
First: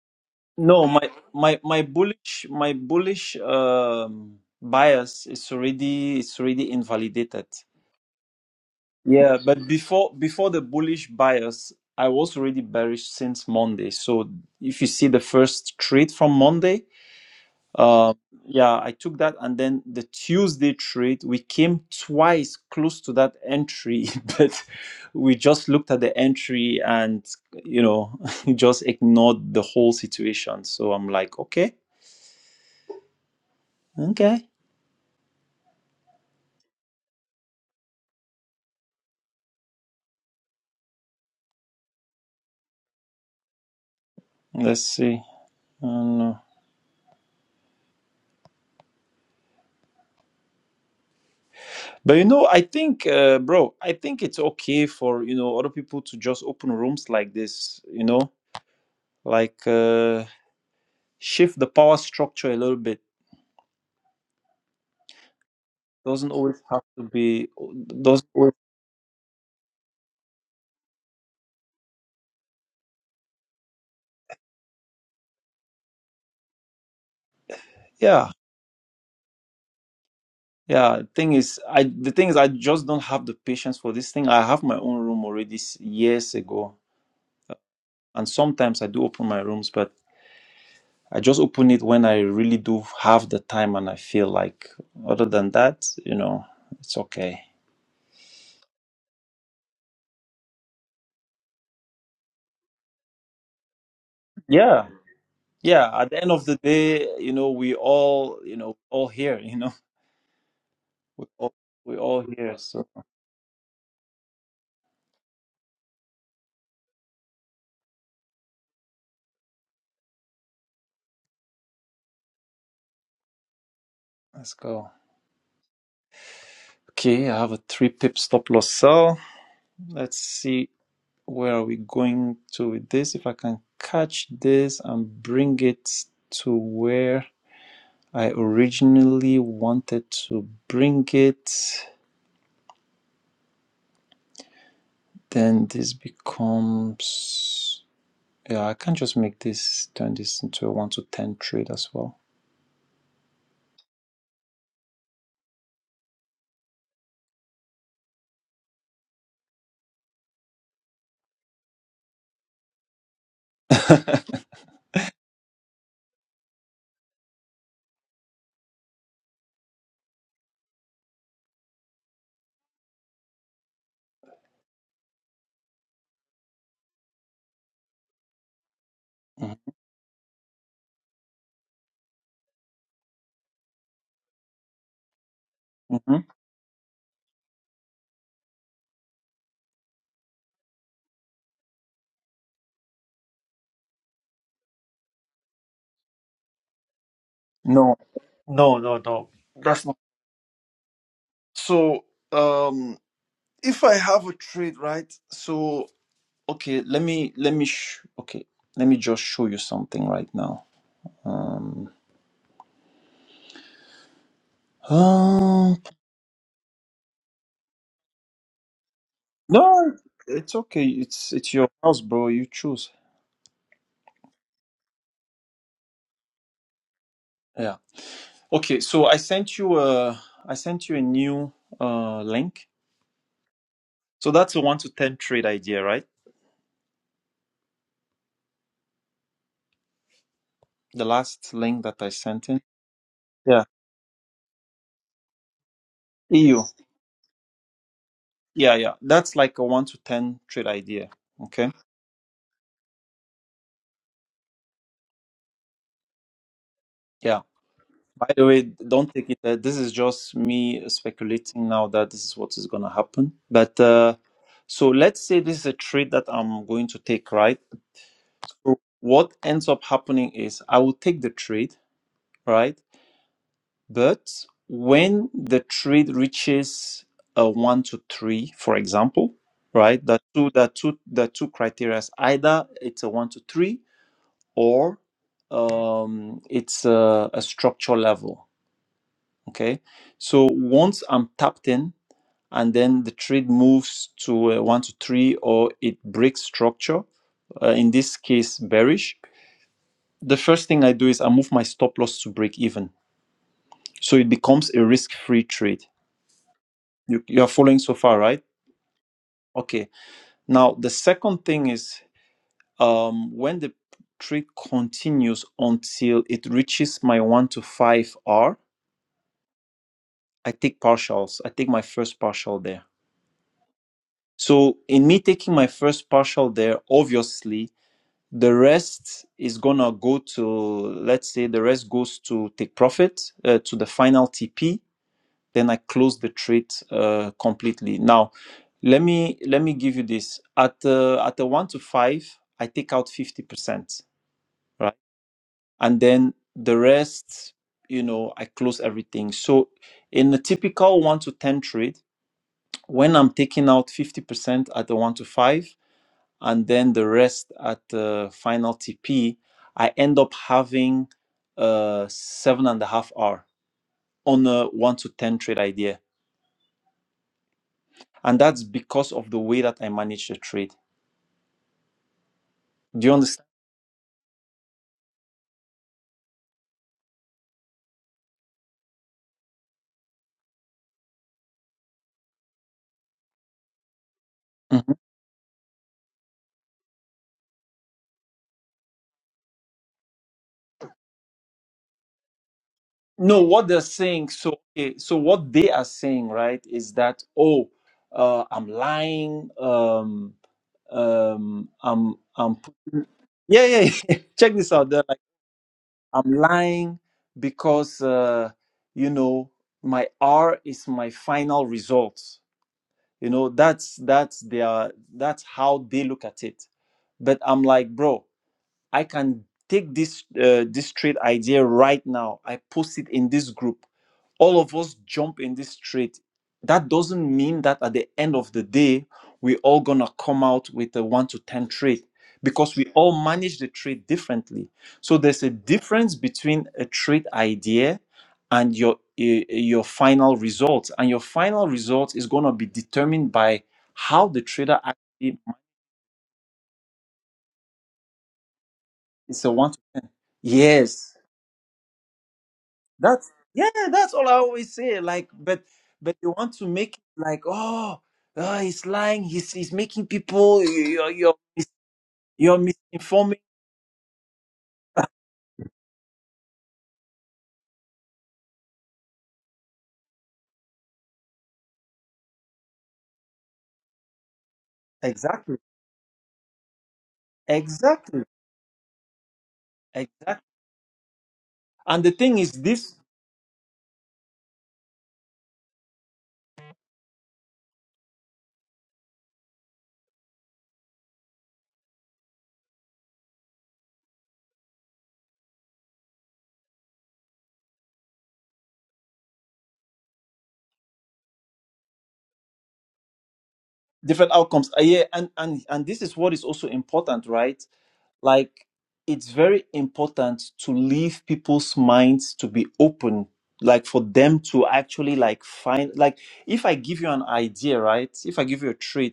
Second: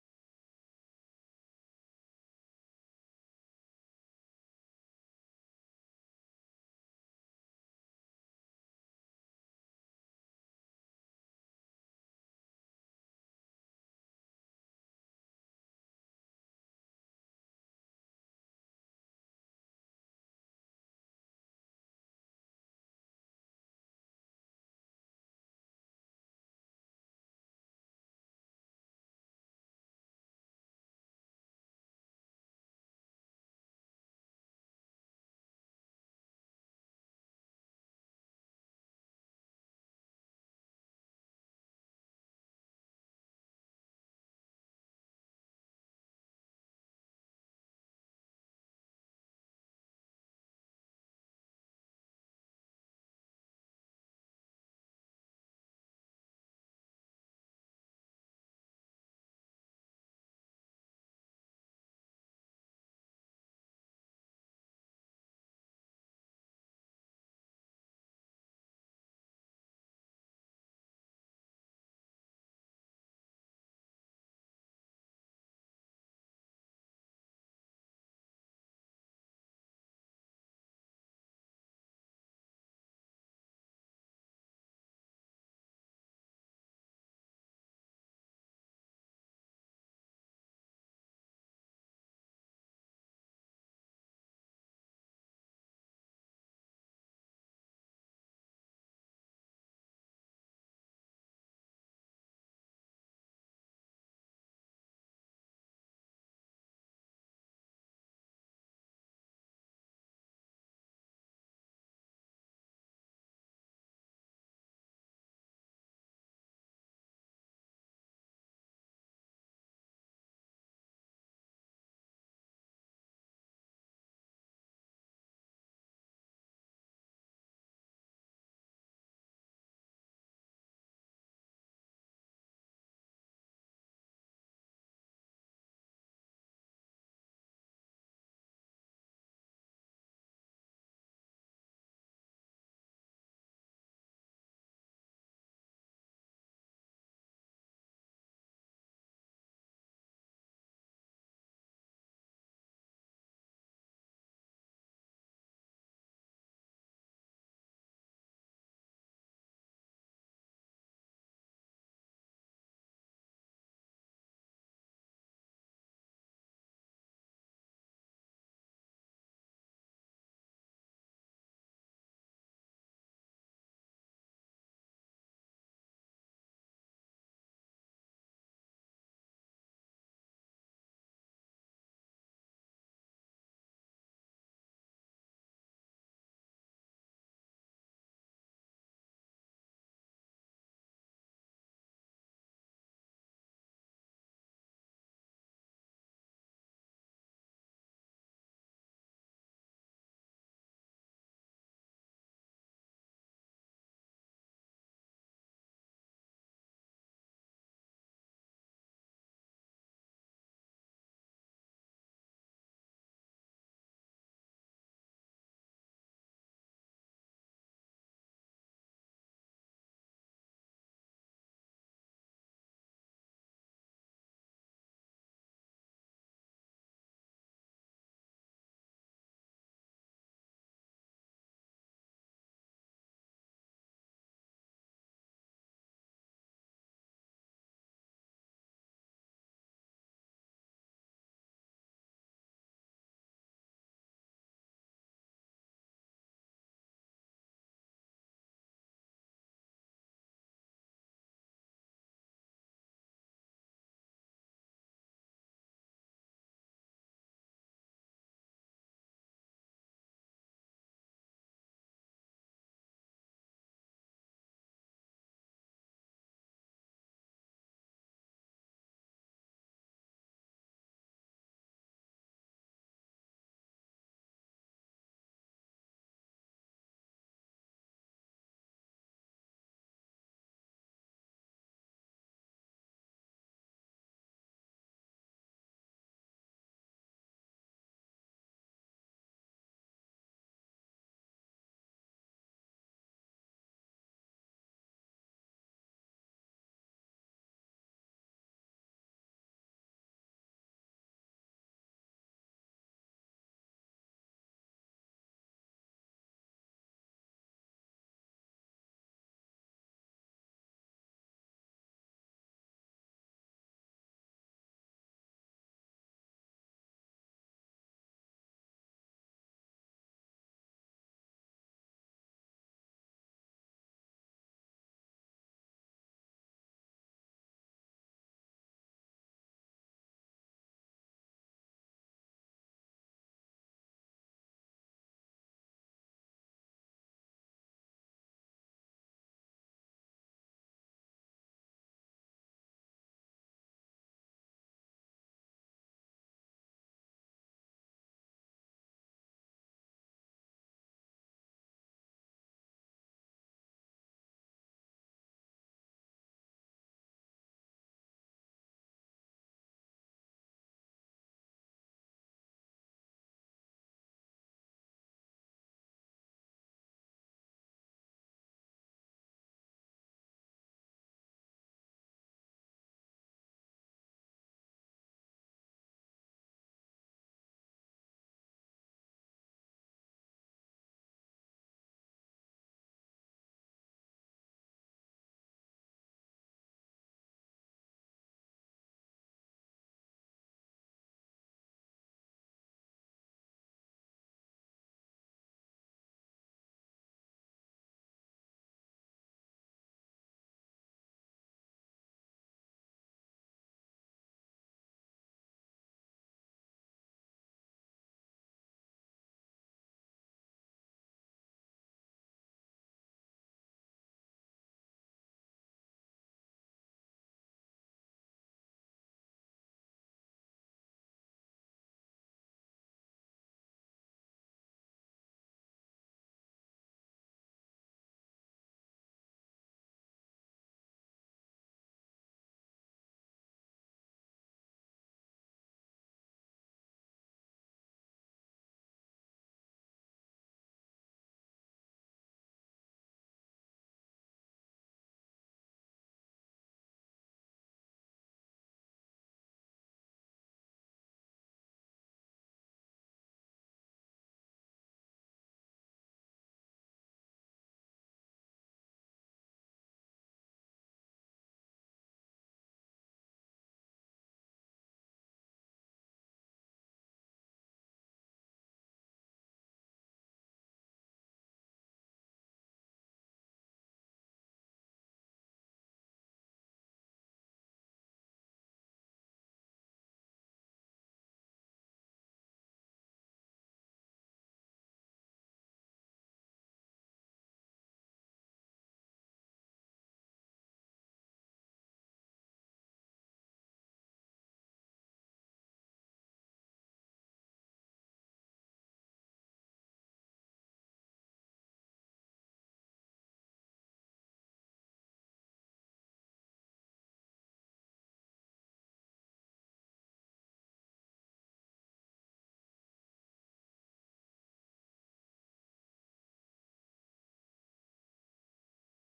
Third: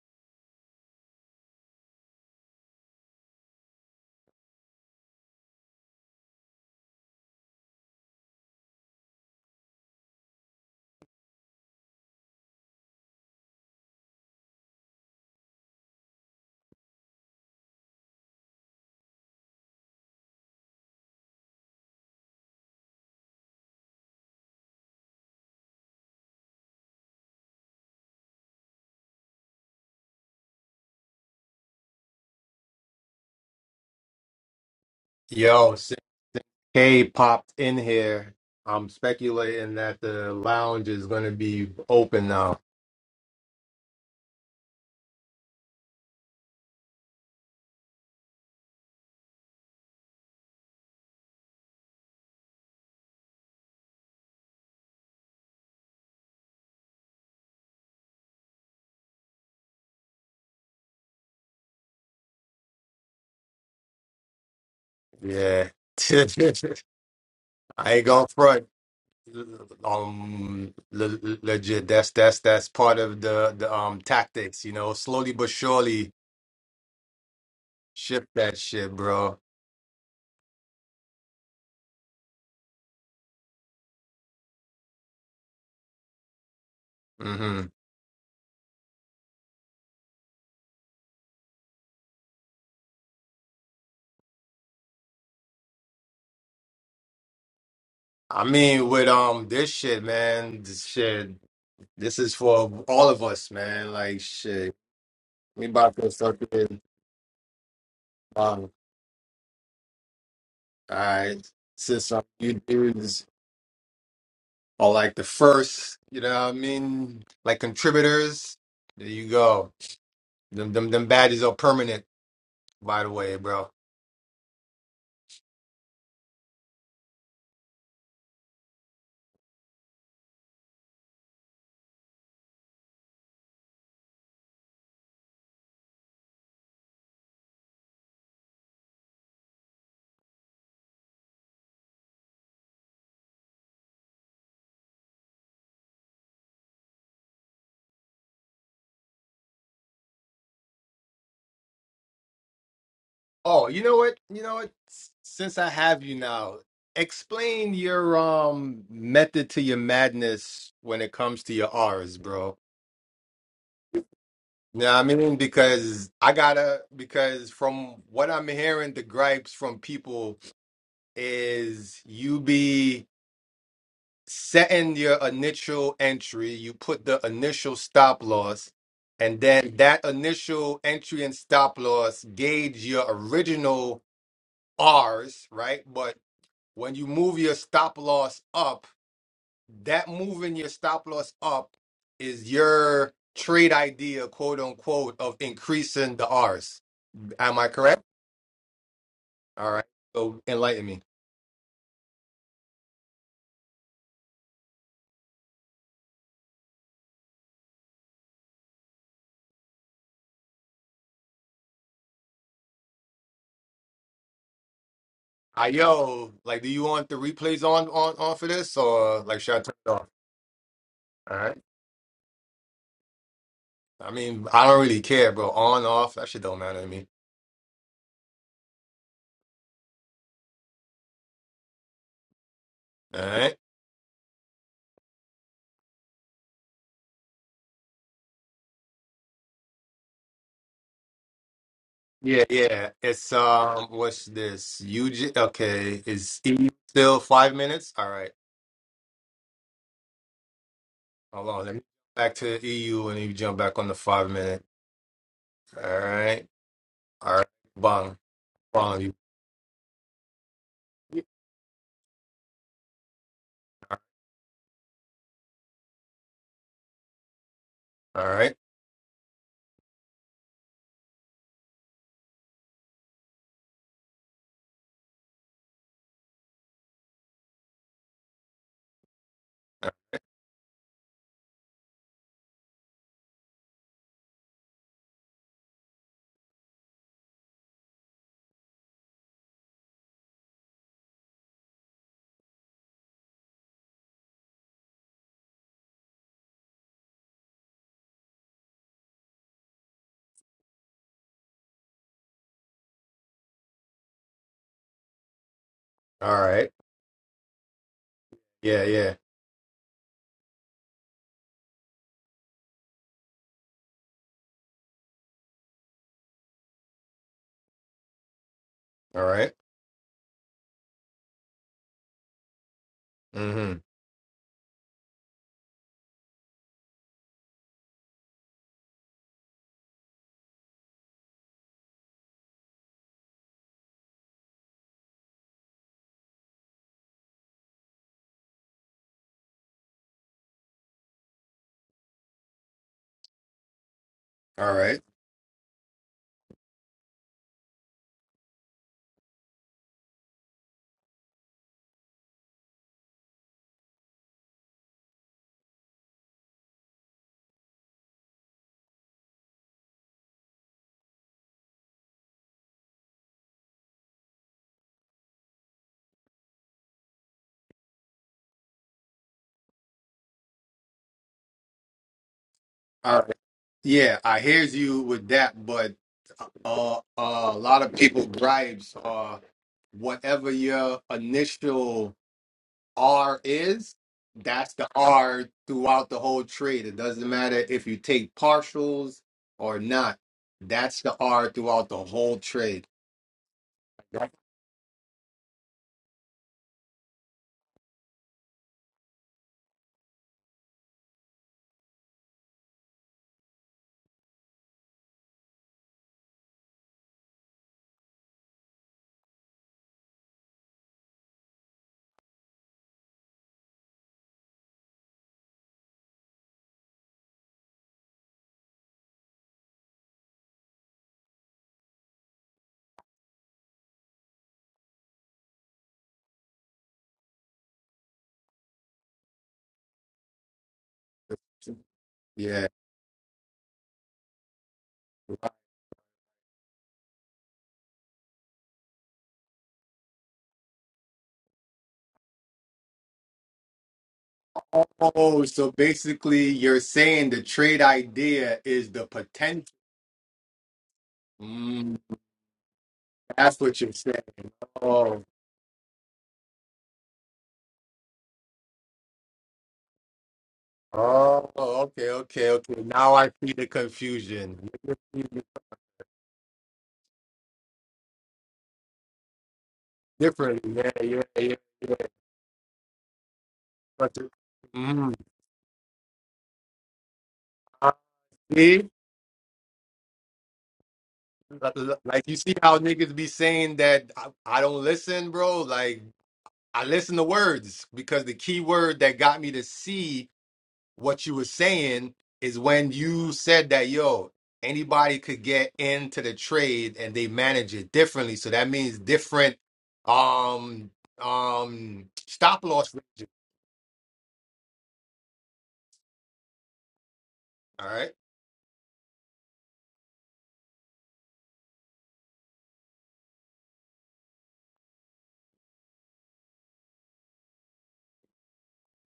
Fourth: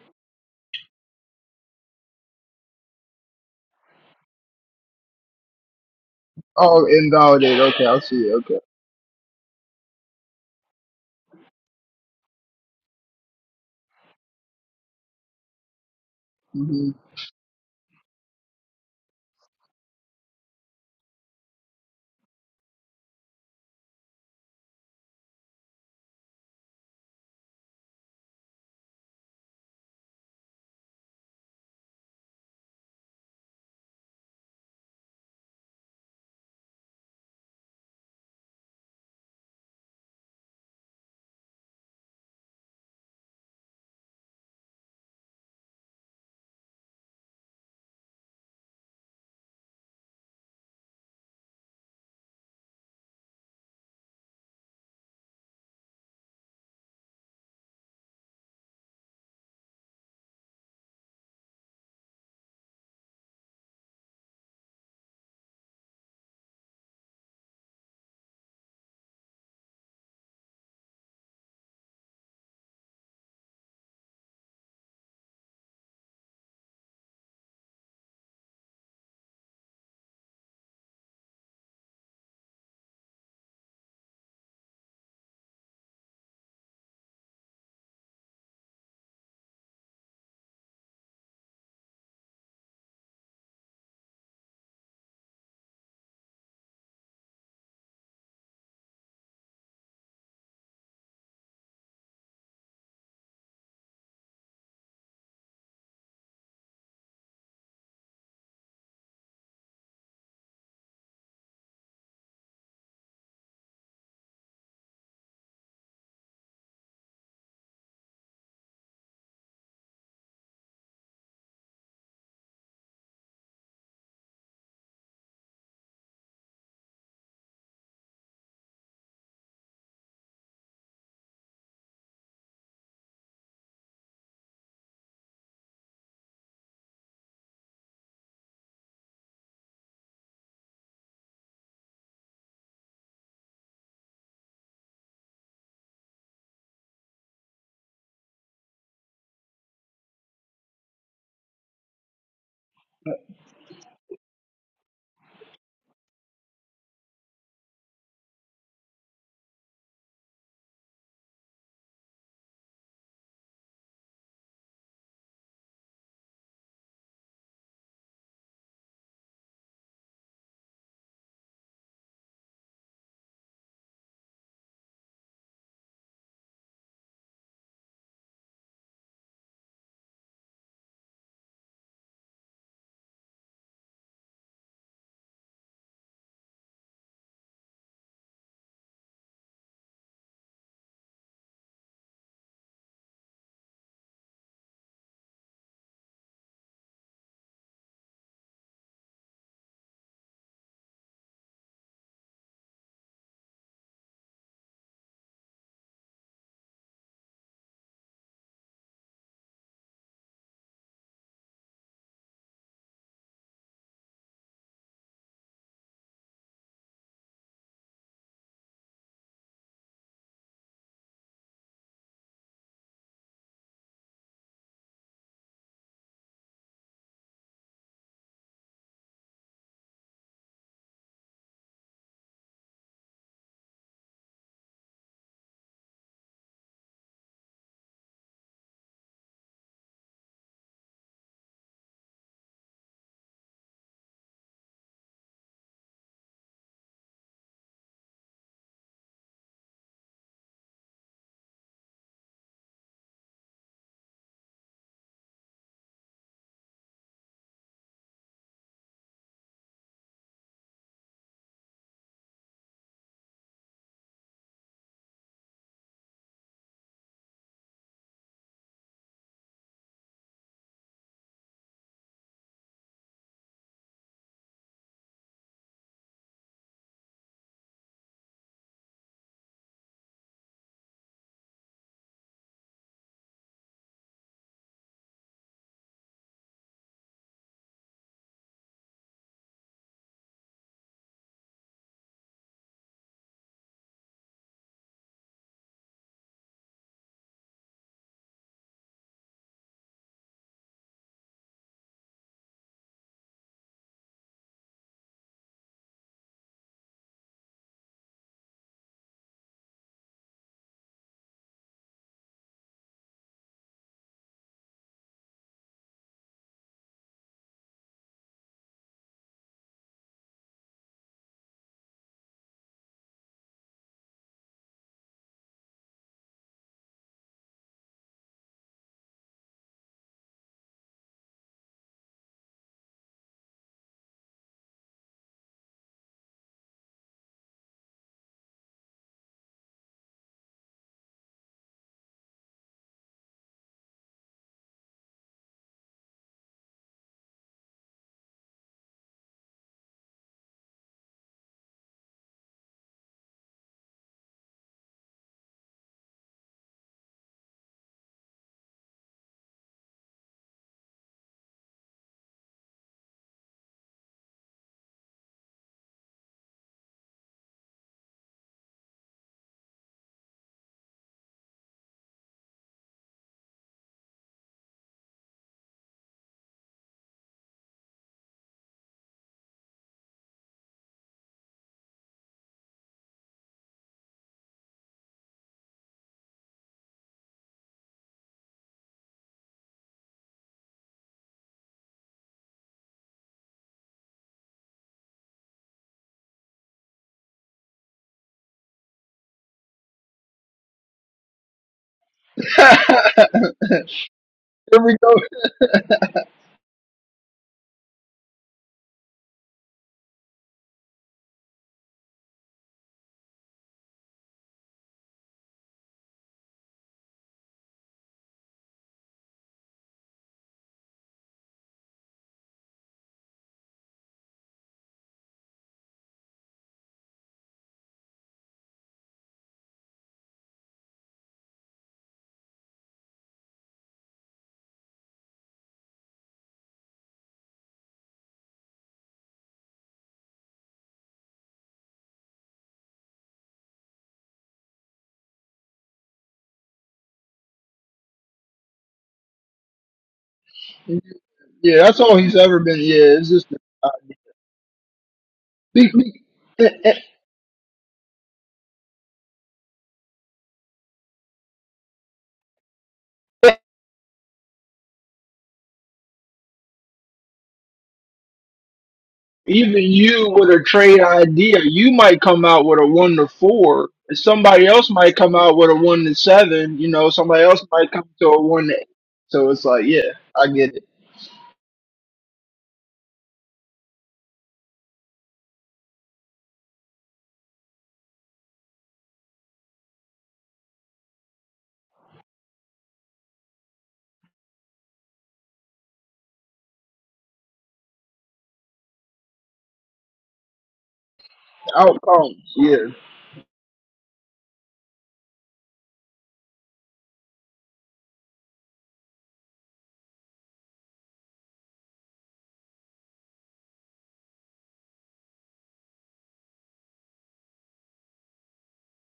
S2: no my my my bullish my bullish um bias is already it's already
S3: Oh,
S2: invalidated
S3: invalidate. Okay, I see it. Okay.
S2: yeah but before before the bullish bias i was already bearish since monday so if you see the first trade from monday
S3: hmm
S2: Um, yeah, I took that, and then the Tuesday trade, we came twice close to that entry, but we just looked at the entry and you know just ignored the whole situation. So I'm like, okay, okay,
S1: Yo, 6K popped in here. I'm speculating that the lounge is going to be open now.
S2: let's see. I don't know. But you know, I think, uh, bro, I think it's okay for you know other people to just open rooms like this. You know, like uh, shift the power structure a little bit.
S1: Yeah.
S2: Doesn't always have to be.
S1: I ain't going
S2: Doesn't
S1: to
S2: always.
S1: front. Um, le- le- legit. That's that's that's part of the the um tactics. You know, slowly but surely
S2: Yeah
S1: shift that shit, bro.
S2: Yeah, thing is, I the thing is, I just don't have the patience for this thing. I have my own room already s- years ago,
S1: Mm-hmm.
S2: and sometimes I do open my rooms, but I just open it when I really do have the time and I feel like. Other than that, you know, it's okay.
S1: I mean, with um this shit, man, this shit, this is for all of us, man. Like shit,
S2: Yeah,
S1: we
S2: yeah.
S1: about to
S2: At the end
S1: start
S2: of the
S1: doing.
S2: day, you know, we all, you
S1: Um,
S2: know, all here. You know,
S1: all
S2: we
S1: right,
S2: all we
S1: since
S2: all
S1: um, you
S2: here. So
S1: dudes are like the first, you know what I mean, like contributors. There you go. Them them them badges are permanent, by the way, bro.
S2: let's go. Okay, I have a three pip stop loss sell. Let's see. where are we going to with this? If I can catch this and bring it to where I originally wanted to bring it, then this becomes. Yeah, I can't just make this turn this into a 1 to 10 trade as well.
S1: Oh, you know what? You know what? S- Since I have you now, explain your um method to your madness when it comes to your R's, bro Yeah, I mean, because I gotta, because from what I'm hearing, the gripes from people is you be setting your initial entry, you put the initial stop loss, and
S2: Mhm.
S1: then that initial entry and stop loss gauge your original R's, right? But
S2: Mhm.
S1: when you move your stop loss up, that moving your stop loss up is your trade idea, quote unquote, of increasing the R's. Am I
S2: No,
S1: correct?
S2: no, no, no.
S1: All right.
S2: That's not.
S1: So enlighten me.
S2: So um, if I have a trade, right? So Okay, let me, let me, sh- okay, let me just show you something right now. Um,
S1: I
S2: um,
S1: yo, like, do you want the replays on on on for this, or like should I turn it
S2: no,
S1: off?
S2: it's okay. It's
S1: All
S2: it's
S1: right.
S2: your house, bro. You choose.
S1: I mean, I don't really care, bro. On off, that shit don't matter to me.
S2: Yeah. Okay. So I sent you a I sent you a new uh link.
S1: All right.
S2: So that's the one to ten trade idea, right? The last link that I
S1: Yeah,
S2: sent in.
S1: yeah. It's
S2: Yeah.
S1: um, what's this? UG. Okay, is
S2: EU.
S1: EU still five minutes? All right.
S2: Yeah, yeah. That's like a one to ten trade idea.
S1: Hold on.
S2: Okay.
S1: Let me go back to the EU, and you jump back on the five minute. All right. All
S2: Yeah.
S1: right. Bong,
S2: By the way,
S1: bong.
S2: don't
S1: You.
S2: take it that this is just me speculating now that this is what is gonna happen. But uh, so let's say this is a trade that I'm going to take, right?
S1: All right.
S2: So what ends up happening is I will take the trade, right? But when the trade reaches a one to three, for example, right? That two that two that two criteria is either it's a one to three or um, it's a, a structure level. Okay. So once I'm tapped in and then the trade moves to a one to three or it breaks structure, uh, in this case bearish, the first thing I do is I move my stop loss to break even. So it becomes a risk free trade.
S1: All right.
S2: You, you are following so far, right?
S1: Yeah, yeah.
S2: Okay. Now, the second thing is um, when the trade continues until it reaches my one to five R,
S1: All right.
S2: I take partials. I take my first partial there.
S1: Mm-hmm.
S2: So in me taking my first partial there, obviously, the rest is gonna go to let's say the rest goes to take profit uh, to the final TP then I close the trade uh, completely. Now, let me let me give you this at uh, at a one to five, I take out fifty percent,
S1: All right.
S2: right, and then the rest, you know, I close everything. So, in a typical one to ten trade, when I'm taking out fifty percent at the one to five, and then the rest at the final TP, I end up having uh seven and a half hour on a one to ten trade idea And that's because of the way that I manage the trade. Do you
S1: Uh,
S2: understand?
S1: yeah, I hears you with that, but uh, uh, a lot of people gripes are whatever your initial R is, that's the
S2: Mhm.
S1: R throughout the whole trade. It doesn't matter if you take partials or not. That's the R throughout the whole trade.
S2: No, what they're saying, so okay, so what they are saying, right, is that, oh, uh, I'm lying, um, um, I'm, I'm, pu-
S3: Here
S2: yeah, yeah, yeah. check this out.
S3: we
S2: They're
S3: go.
S2: like, I'm lying because, uh, you know, my R is my final result. You know, that's, that's their, that's how they look at it. But I'm like, bro, I can take this uh, this trade idea right now. I post it in this group. All of us jump in this trade. That doesn't mean that at the end of the day we all gonna come out with a one to ten trade
S1: Yeah.
S2: because we all manage the trade differently. So there's a difference between a trade idea and your eh, your final result, and your final result is gonna be determined by how the trader actually
S1: Oh, so basically, you're saying the trade idea is the
S2: is a
S1: potential.
S2: one. Yes,
S3: Yeah,
S1: Mm,
S3: that's all he's ever been. Yeah, it's
S2: That's
S3: just.
S1: that's
S2: yeah,
S1: what you're
S2: that's
S1: saying.
S2: all I always say.
S1: Oh.
S2: Like, but
S3: Be-
S2: but
S3: be-
S2: they want to
S3: eh, eh,
S2: make it like, oh, uh, he's lying. He's he's making people you're you're
S1: Oh,
S2: mis-
S1: okay, okay,
S2: you're
S1: okay. Now I
S2: misinforming.
S1: see
S3: eh,
S1: the confusion. You see it
S3: Even you with a
S1: Differently, yeah,
S3: trade
S1: yeah, yeah,
S3: idea, you
S1: yeah.
S3: might come out with a one to four.
S1: But,
S3: and Somebody else
S1: mm,
S3: might come out
S2: Exactly,
S3: with a one to seven. You know, somebody else might
S1: I
S3: come
S2: exactly,
S3: to a one to eight.
S1: see,
S3: So it's like, yeah,
S2: exactly.
S3: I get it.
S2: And the
S1: like you
S2: thing is,
S1: see how
S2: this
S1: niggas be saying that I, I don't listen, bro. Like I listen to words because the key word that got me to see what you were saying is when you said that yo anybody could get into the trade and they manage it differently so that means different um um
S3: Outcomes,
S1: stop
S3: yeah.
S1: loss ranges
S2: different outcomes. Uh, yeah, and and and this is what is also important, right?
S1: all right?
S2: Like, it's very important to leave people's minds to be open like for them to actually like find like if i give you an idea right if i give you a trait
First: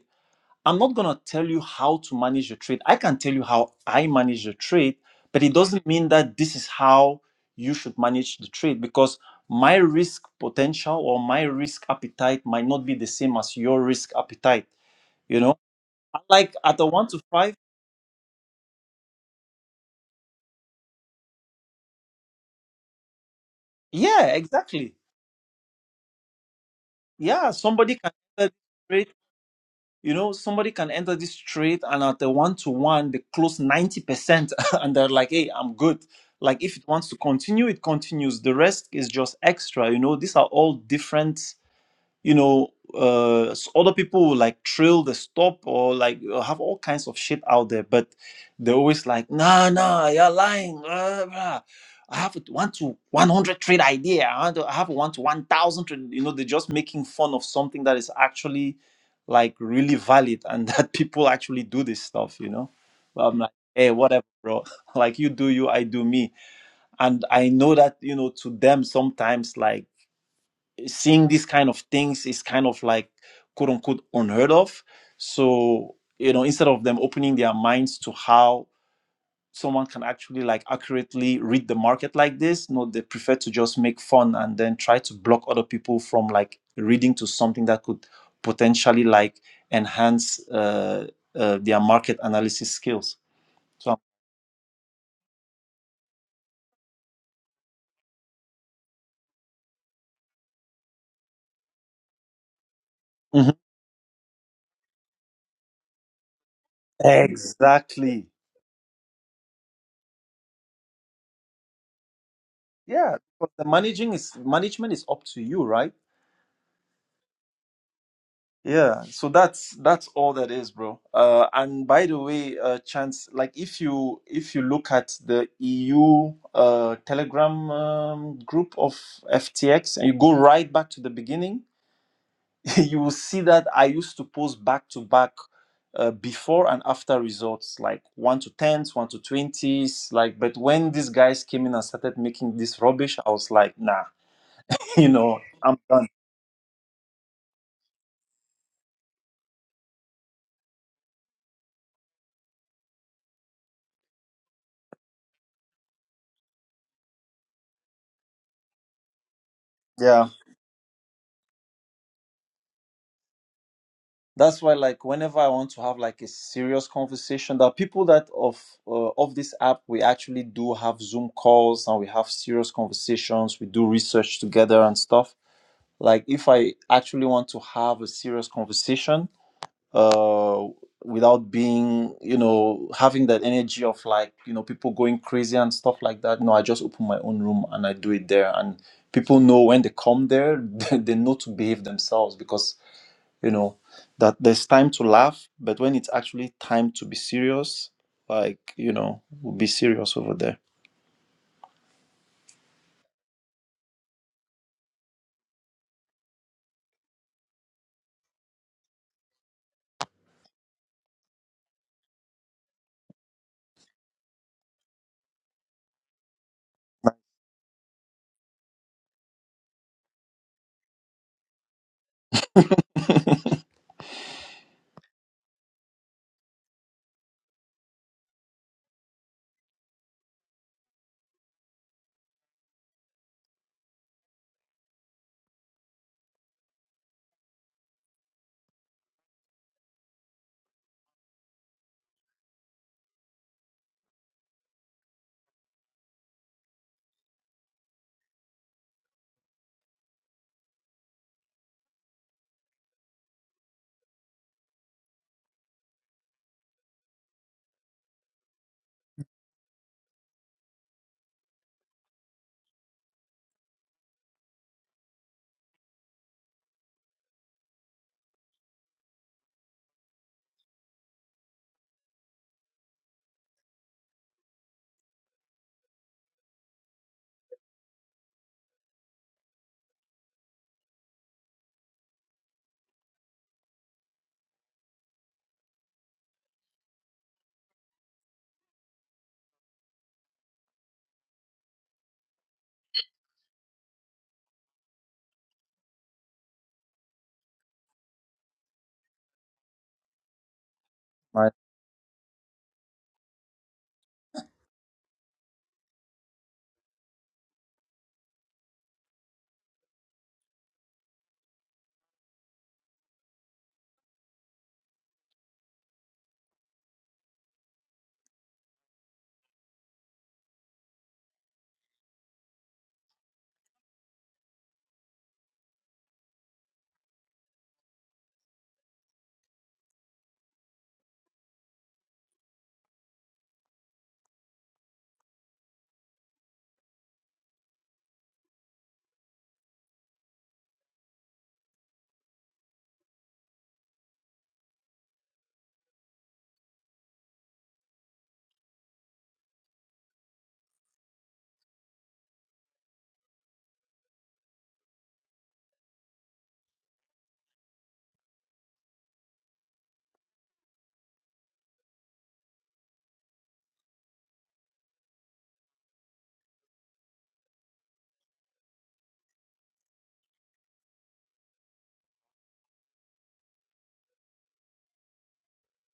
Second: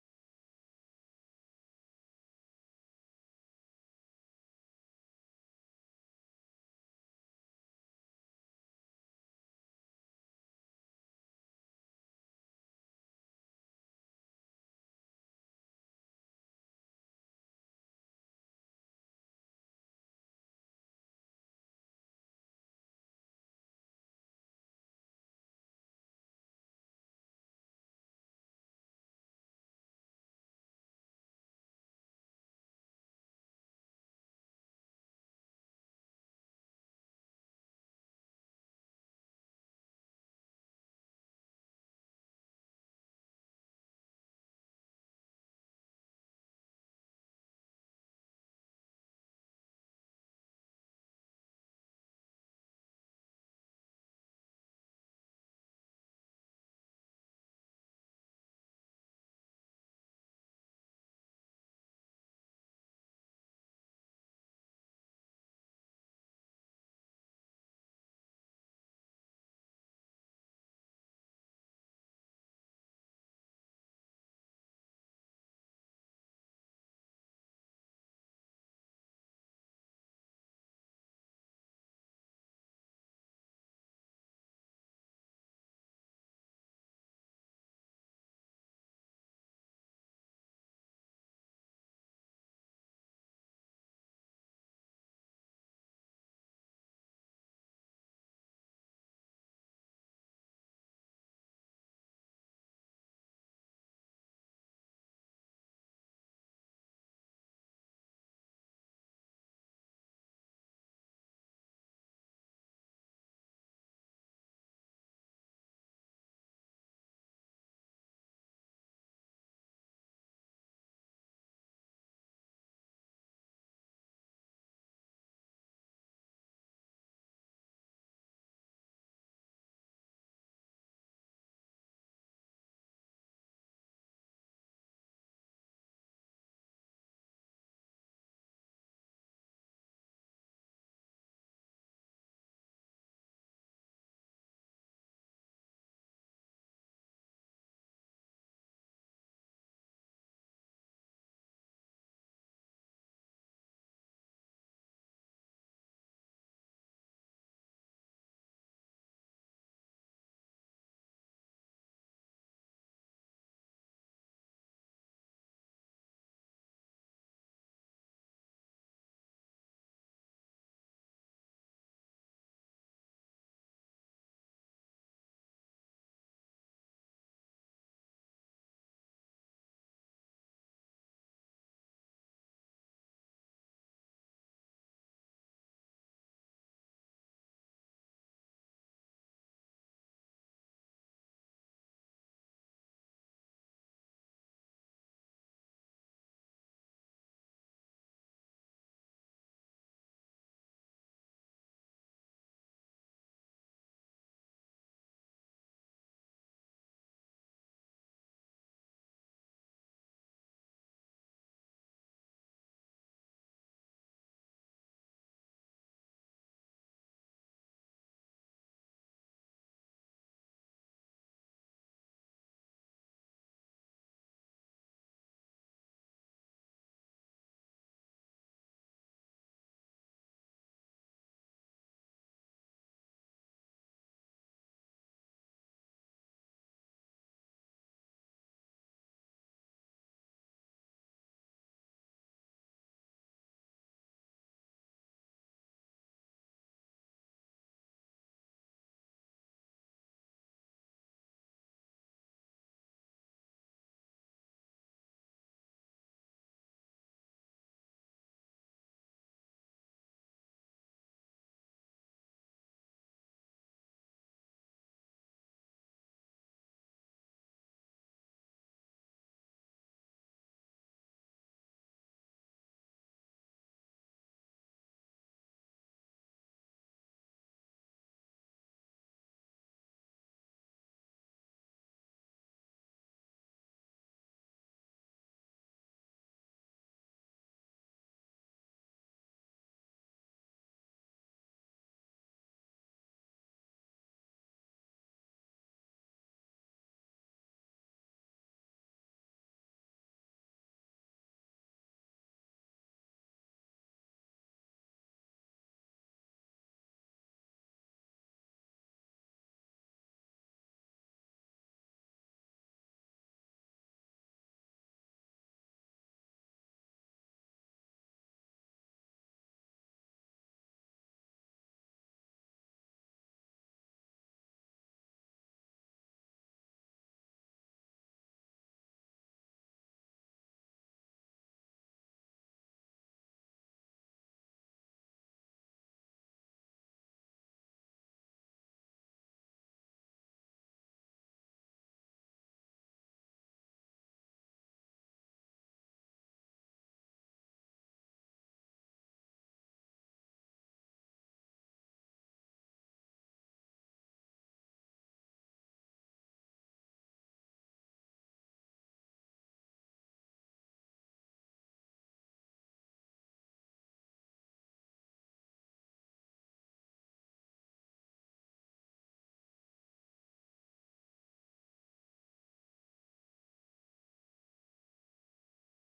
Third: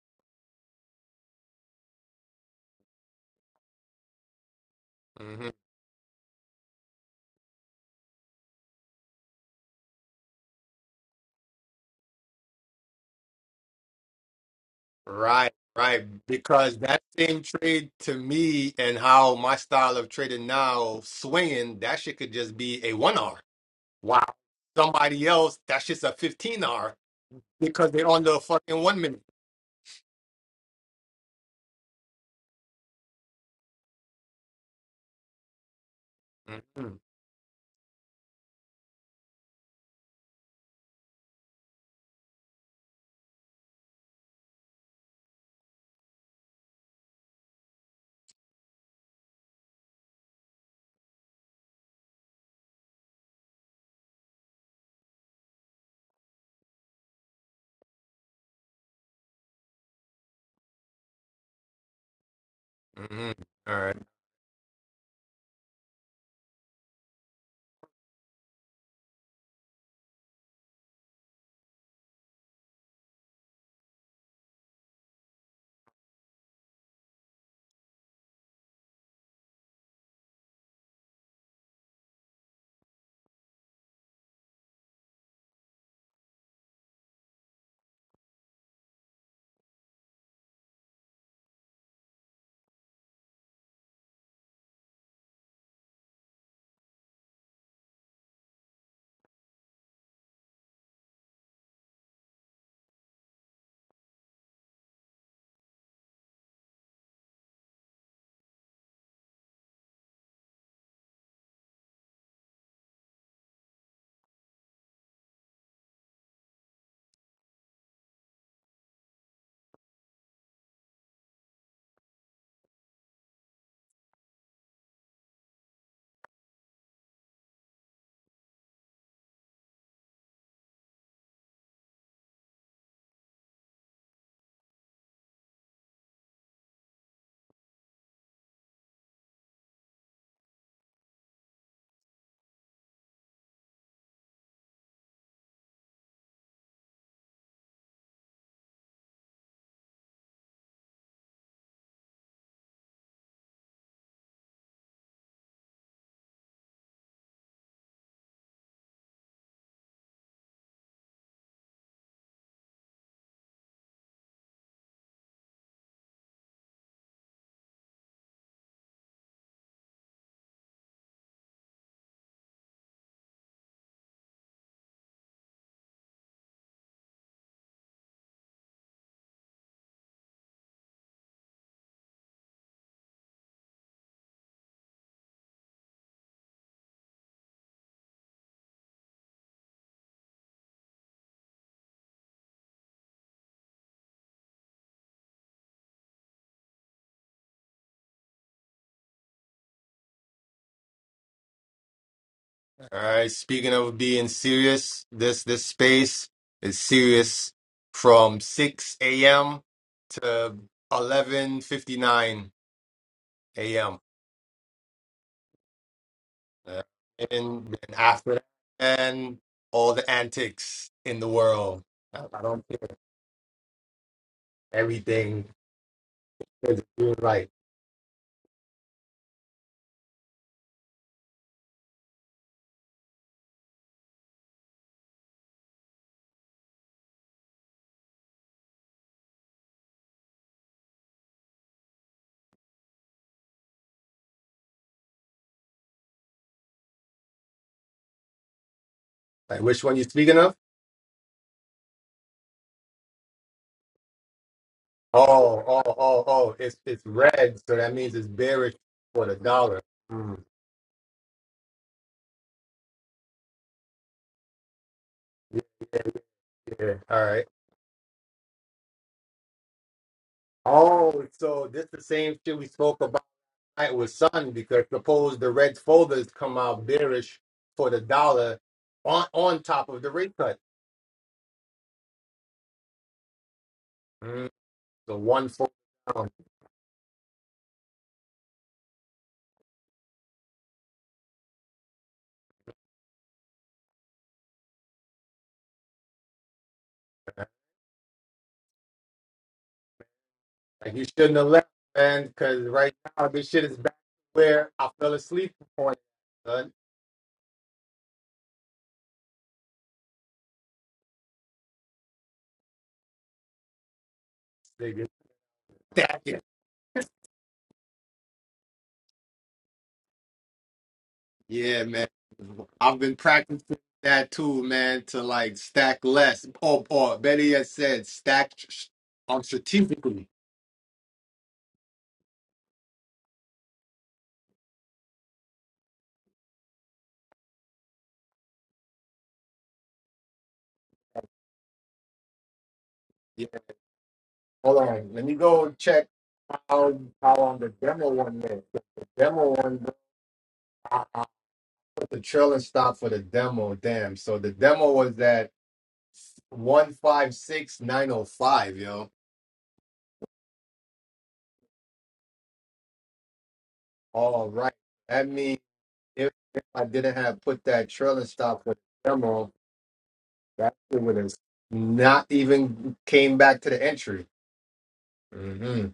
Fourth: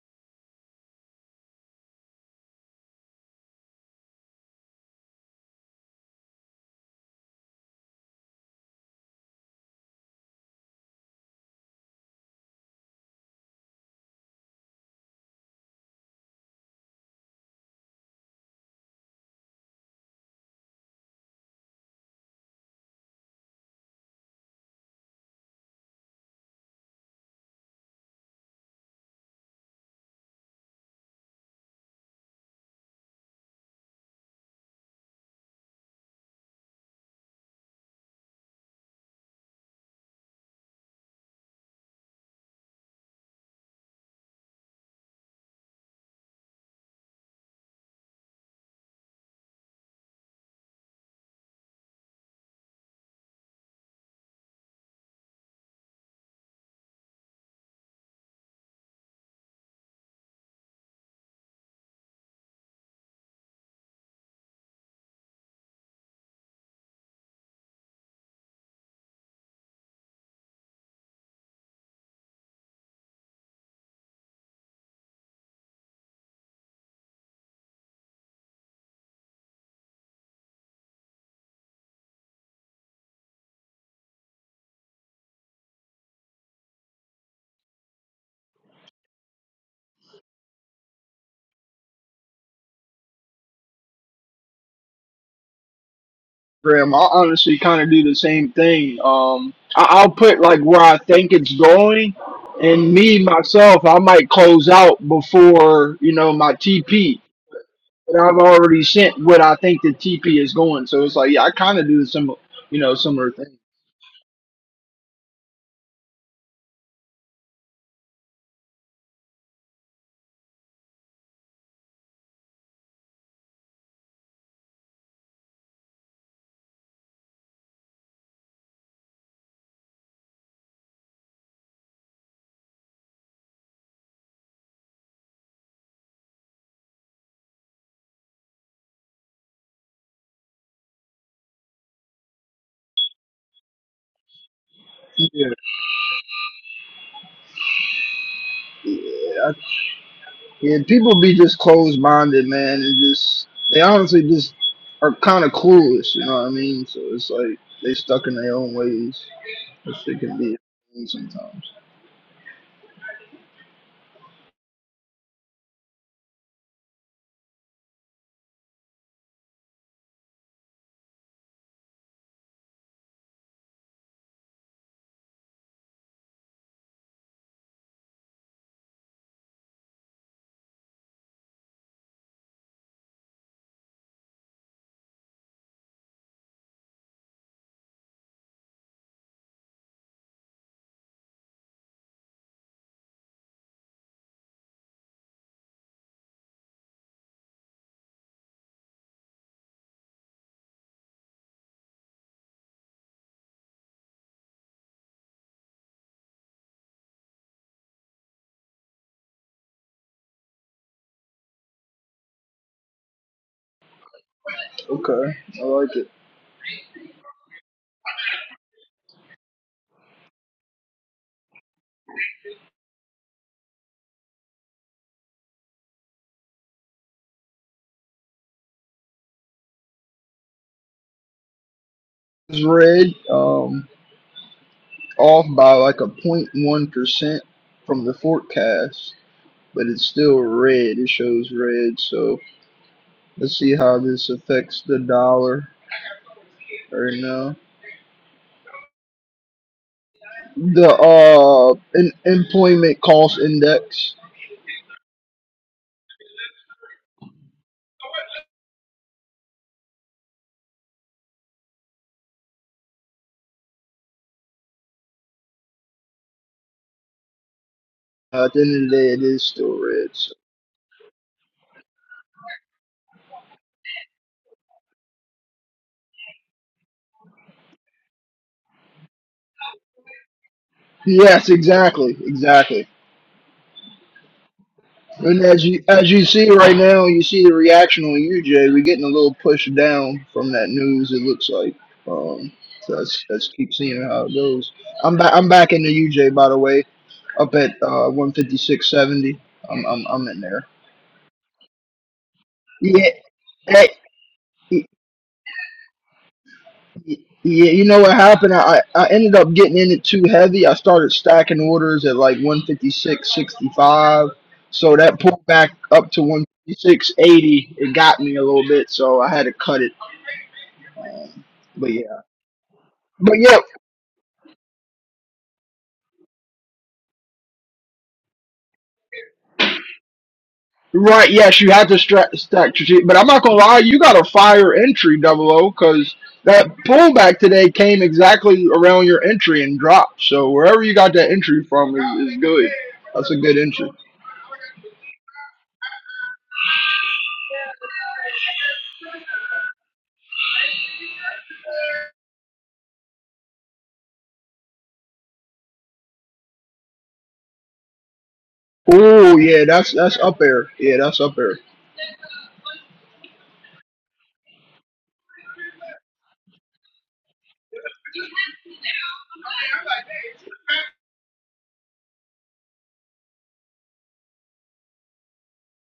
S2: I'm not going to tell you how to manage your trade. I can tell you how I manage the trade, but
S1: Mhm.
S2: it doesn't mean that this is how you should manage the trade because my risk potential or my risk appetite might not be the same as your risk appetite. You
S1: right
S2: know,
S1: right
S2: like
S1: because
S2: at a
S1: that
S2: one to
S1: same
S2: five,
S1: trade to me and how my style of trading now swinging that shit could just be a one hour wow
S2: yeah, exactly.
S1: somebody else that's just a 15 hour
S2: Yeah,
S1: because
S2: somebody
S1: they're
S2: can
S1: on the
S2: enter
S1: fucking
S2: this
S1: one
S2: trade
S1: minute
S2: You know, somebody can enter this trade and at the one to one, they close 90% and they're like, hey, I'm good. Like, if it
S1: Mhm.
S2: wants to continue, it continues. The rest is just extra. You know, these are all different you know uh s- other people will like trill the stop or like uh, have all kinds of shit out there but they're always like nah nah you're lying uh, blah. i have a one to 100 trade idea i want to- I have a one to 1000 trade you know they're just making fun of something that is actually like really valid and that people actually do this stuff you know but
S1: Mhm.
S2: i'm like
S1: All right.
S2: hey whatever bro like you do you i do me and i know that you know to them sometimes like seeing these kind of things is kind of like quote unquote unheard of. So, you know, instead of them opening their minds to how someone can actually like accurately read the market like this, no, they prefer to just make fun and then try to block other people from like reading to something that could potentially like enhance uh, uh, their market analysis skills. So,
S3: Graham, I honestly kind of do the same thing. Um, I- I'll put like where I think it's going, and me
S2: Mhm.
S3: myself, I might close out before you know my TP. but
S2: exactly.
S3: I've already sent what I think the TP is going. So it's like, yeah, I kind of do some, you know,
S2: Yeah,
S3: similar
S2: but
S3: thing.
S2: the managing is management is up to you, right? Yeah, so that's that's all that is, bro. Uh, and by the way, uh, Chance, like if you if you look at the EU uh, Telegram um, group of FTX and you go right back to the beginning, you will see that I used to post back to back uh, before and after results, like one to tens, one to twenties, like. But when these guys came in and started making this rubbish, I was like, nah, you know,
S3: Yeah.
S2: I'm done.
S3: I, yeah, people be just closed minded, man, and just they honestly just are kind of clueless. You know what I mean? So it's like they stuck in their own ways, which they
S2: Yeah.
S3: can be sometimes.
S2: that's why like whenever i want to have like a serious conversation there are people that of uh, of this app we actually do have zoom calls and we have serious conversations we do research together and stuff like if i actually want to have a serious conversation uh without being you know having that energy of like you know people going crazy and stuff like that no i just open my own room and i do it there and people know when they come there they know to behave themselves because you know that there's time to laugh but when it's actually time to be serious like you know we'll be serious over there
S1: All right. Speaking of being serious, this this space is serious from 6 a.m. to 11:59 a.m.
S3: Okay, I like it.
S1: Uh, and, and after that, and all the antics in the world. I, I don't care. Everything is doing right.
S3: It's red, um, off by like a point 0.1 percent from the forecast, but it's still red. It shows red, so. Let's see how this affects the dollar right now.
S1: Like which one you speaking of?
S3: The uh in, employment cost index.
S1: Oh, oh, oh, oh! It's it's red, so that means it's bearish for the dollar. Mm. Yeah, yeah. yeah. All right.
S3: Uh, at the end of the day, it is still red. So.
S1: Oh, so this the same shit we spoke about tonight with Sun because suppose the red folders come out bearish for the dollar on on top of the rate cut.
S3: Yes, exactly, exactly.
S1: Mm, the
S3: And
S1: one
S3: as
S1: fold
S3: you as you
S1: down.
S3: see right now, you see the reaction on UJ. We're getting a little push down from that news. It looks like. Um, so let's let's keep seeing how it goes. I'm back. I'm back in the UJ by the way. Up at uh 156.70. I'm I'm I'm in there.
S1: Like you shouldn't have
S2: right
S1: left, man, because right
S3: Yeah.
S1: now this shit is
S3: eh,
S1: back where I fell asleep on. Son,
S3: Y- Yeah, you know what happened? I, I ended up getting in it too heavy. I started stacking orders at like 156.65. So
S1: nigga,
S3: that pulled back up to
S1: stacking.
S3: 156.80. It got me a little bit, so I had to cut it. Um,
S1: Yeah,
S3: but
S1: man.
S3: yeah.
S1: I've been
S3: But yeah,
S1: practicing that too, man, to like stack less, or or better yet said, stack um, strategically.
S3: right. Yes, you had to stra- stack strategic. But I'm not going to lie, you got a fire entry, double O, because that pullback today came exactly around your entry and dropped. So wherever you got that entry from is, is good. That's a good entry.
S1: Hold on. Let me go and check how how on the demo one is. The demo one, I, I put the trailer stop for the demo. Damn. So the demo was at one five six nine zero five. Yo.
S3: Oh yeah, that's that's up there. Yeah, that's up there.
S1: All right. That means if, if I didn't have put that trailer stop for the demo, that shit would have not even came back to the entry. Mm-hmm.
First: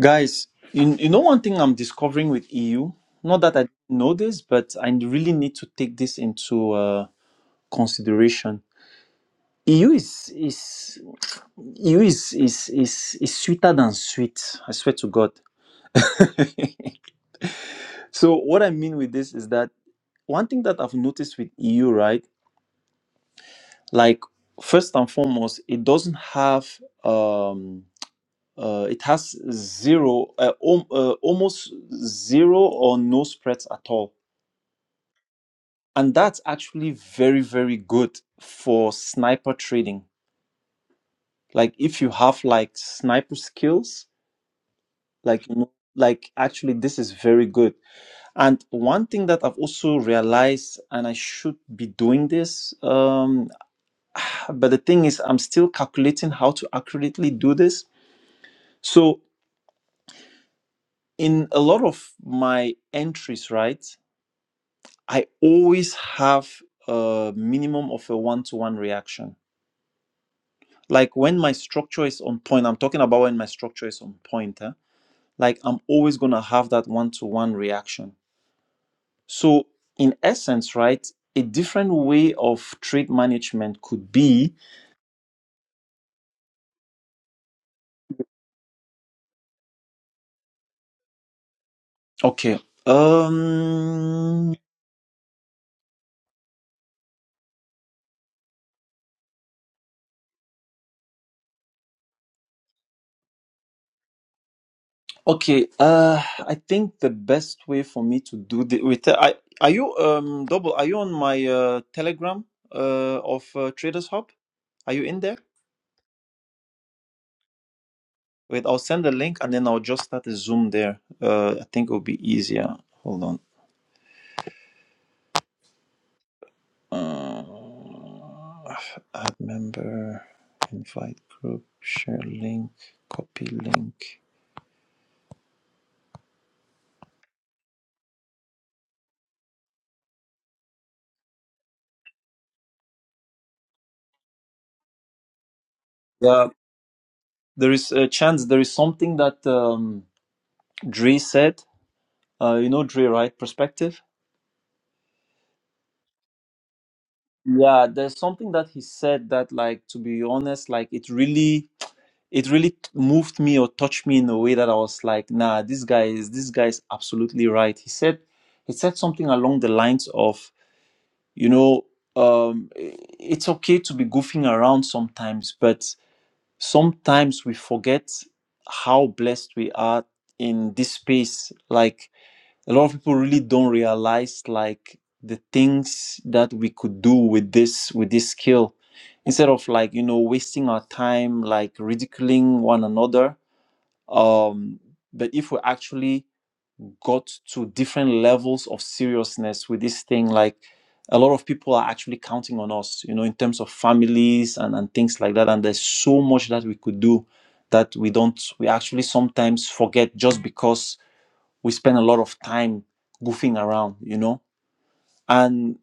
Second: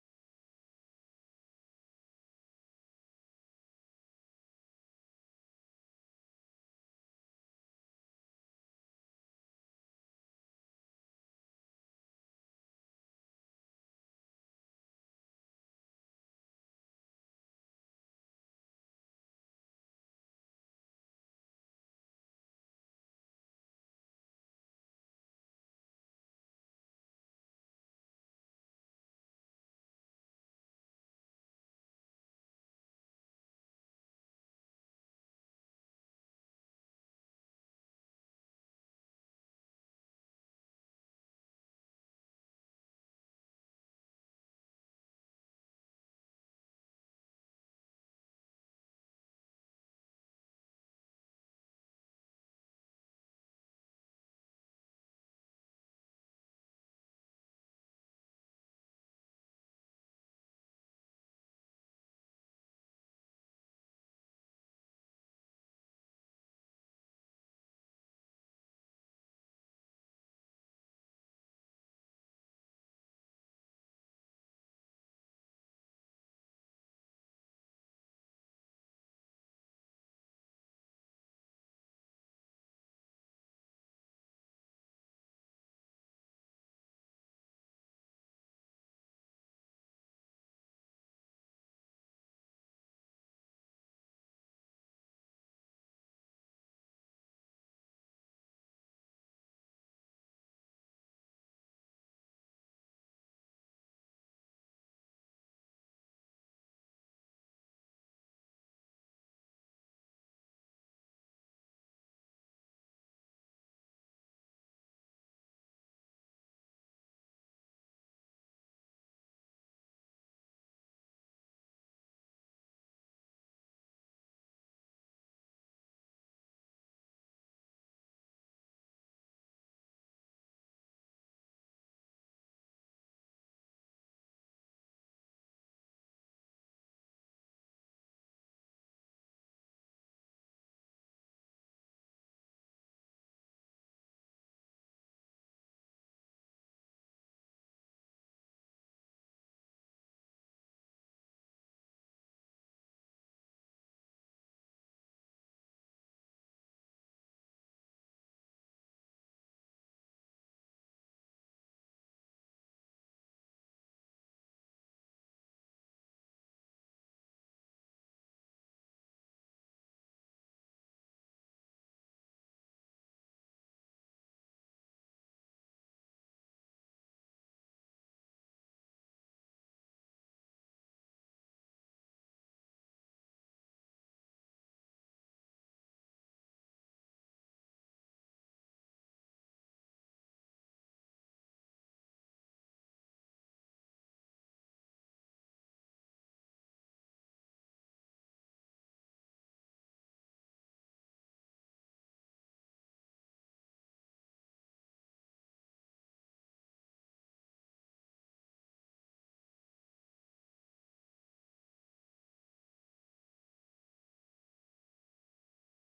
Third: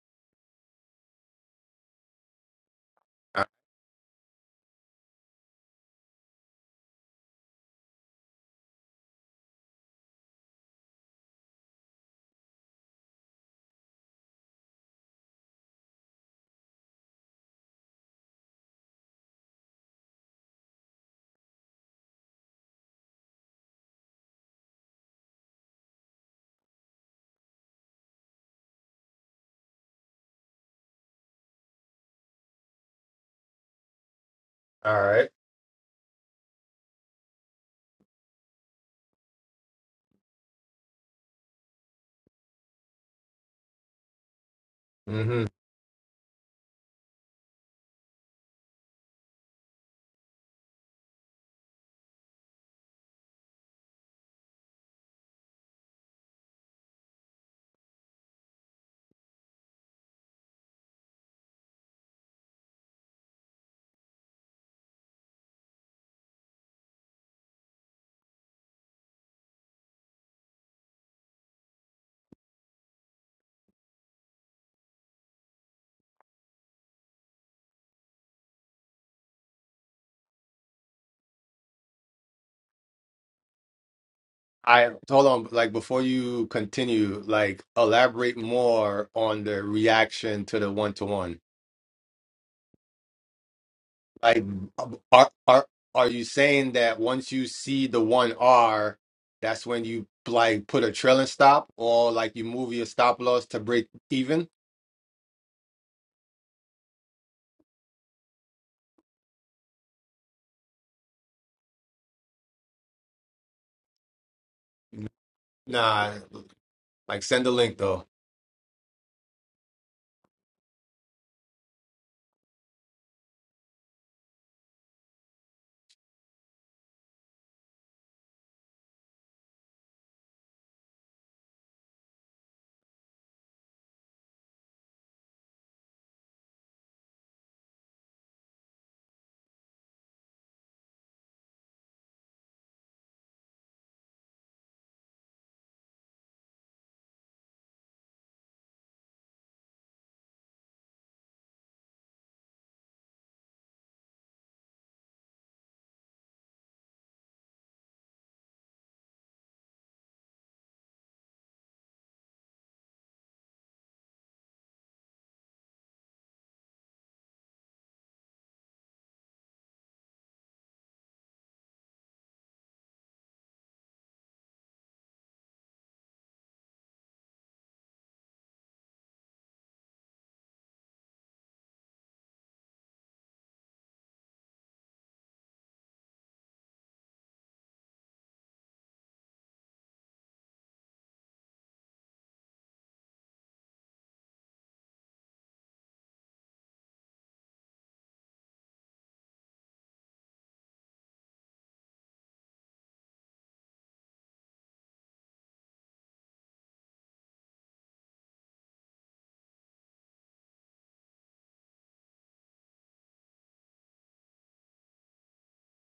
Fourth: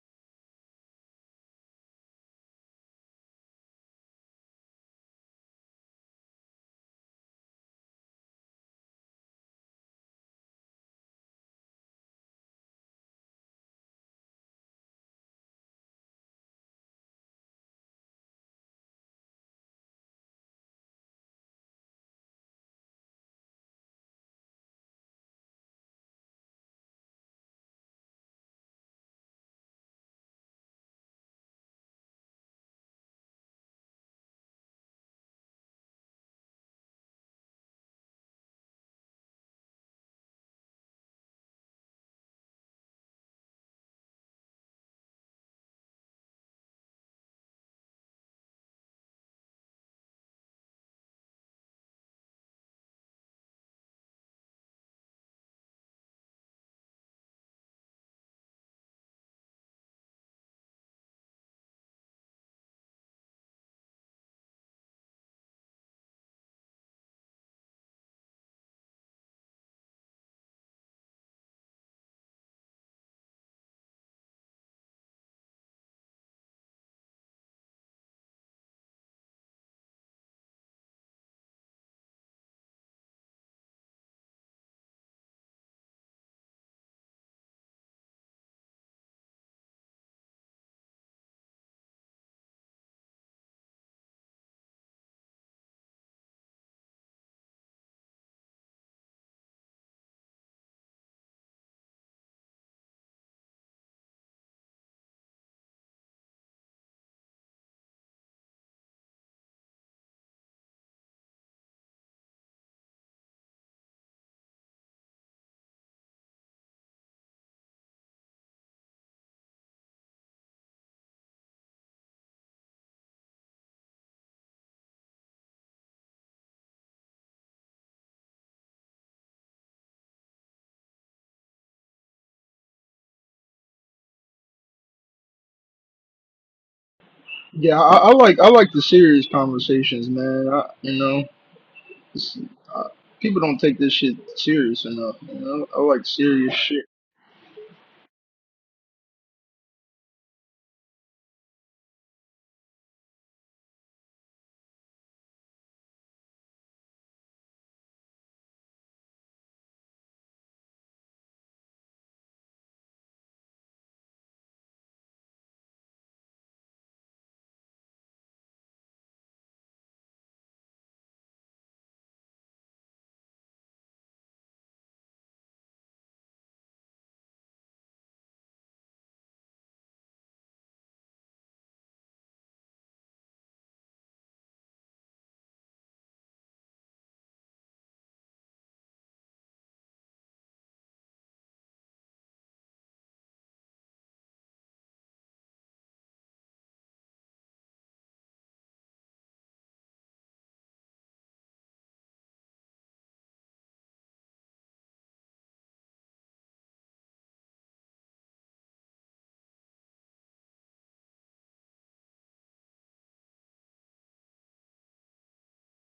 S2: guys you, you know one thing i'm discovering with eu not that i didn't know this but i really need to take this into uh, consideration eu is is eu is, is is is sweeter than sweet i swear to god so what i mean with this is that one thing that i've noticed with eu right like first and foremost it doesn't have um uh, it has zero uh, om- uh, almost zero or no spreads at all
S1: All right.
S2: and that's actually very very good for sniper trading like if you have like sniper skills
S1: Mm-hmm.
S2: like you know, like actually this is very good and one thing that i've also realized and i should be doing this um but the thing is i'm still calculating how to accurately do this so in a lot of my entries, right, I always have a minimum of a one to one reaction. Like when my structure is on point, I'm talking about when my structure is on point, huh? like I'm always going to have that one to one reaction. So, in essence, right, a different way of trade management could be
S1: I hold on, like before you continue, like elaborate more on the reaction to the one to one.
S2: okay.
S1: Like,
S2: Um,
S1: are are are you saying that once you see the one R, that's when you like put a trailing stop, or like you move your stop loss to break even?
S2: Okay, uh, I think the best way for me to do the with I are you um double are you on my uh Telegram uh of uh, Traders Hub? Are you in there?
S1: Nah, like send the link though.
S2: Wait, I'll send the link and then I'll just start a Zoom there. Uh, I think it'll be easier. Hold on. Uh, add member, invite group, share link, copy link.
S3: Yeah, I, I like I like the serious conversations, man. I, you know, it's, uh, people don't take this shit serious enough. You know, I like
S2: Yeah,
S3: serious shit.
S2: there is a chance. There is something that um Dre said. Uh, you know Dre, right? Perspective Yeah, there's something that he said that, like, to be honest, like it really, it really t- moved me or touched me in a way that I was like, nah, this guy is, this guy is absolutely right. He said, he said something along the lines of, you know, um, i- it's okay to be goofing around sometimes, but sometimes we forget how blessed we are in this space. Like, a lot of people really don't realize like the things that we could do with this with this skill instead of like you know wasting our time like ridiculing one another um but if we actually got to different levels of seriousness with this thing like a lot of people are actually counting on us you know in terms of families and, and things like that and there's so much that we could do that we don't we actually sometimes forget just because we spend a lot of time goofing around you know and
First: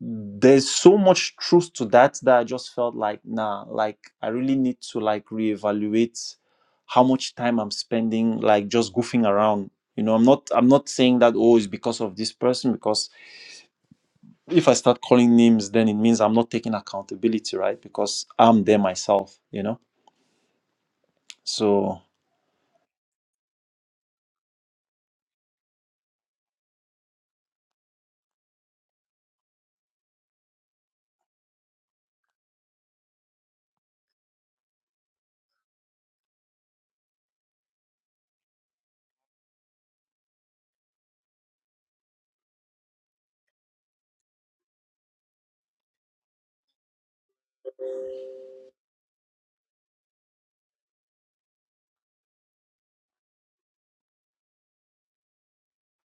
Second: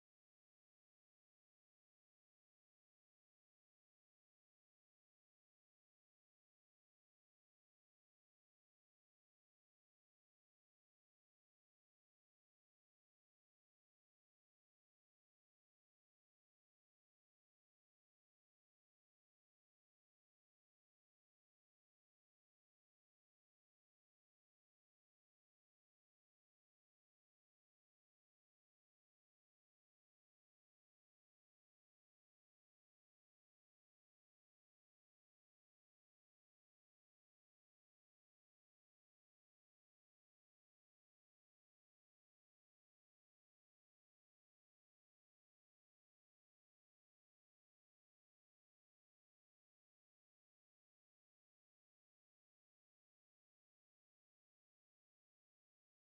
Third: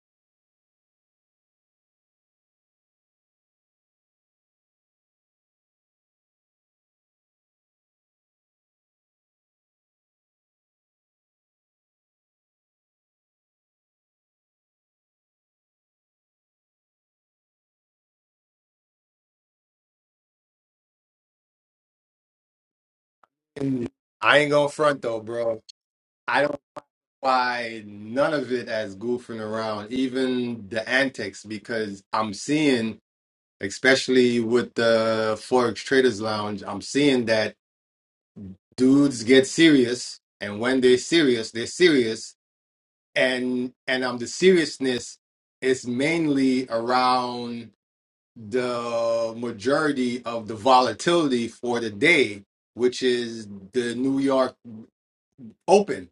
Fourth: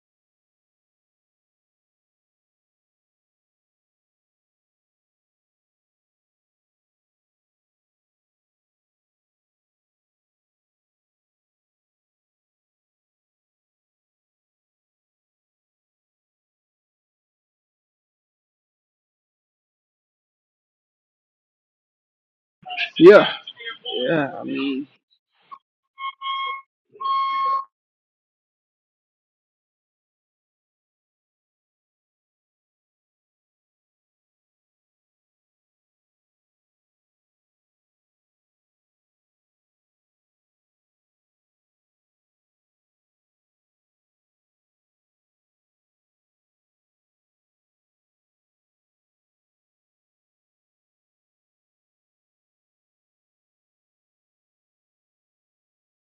S2: there's so much truth to that that i just felt like nah like i really need to like reevaluate how much time i'm spending like just goofing around you know i'm not i'm not saying that oh it's because of this person because if i start calling names then it means i'm not taking accountability right because i'm there myself you know so
S3: Yeah, yeah.
S1: I
S3: I
S1: ain't gonna
S3: mean,
S1: front though, bro. I don't buy none of it as goofing around, even the antics, because I'm seeing. especially with the Forex Traders Lounge, I'm seeing that dudes get serious, and when they're serious, they're serious, and and um, the seriousness is mainly around the majority of the volatility for the day, which is the New York Open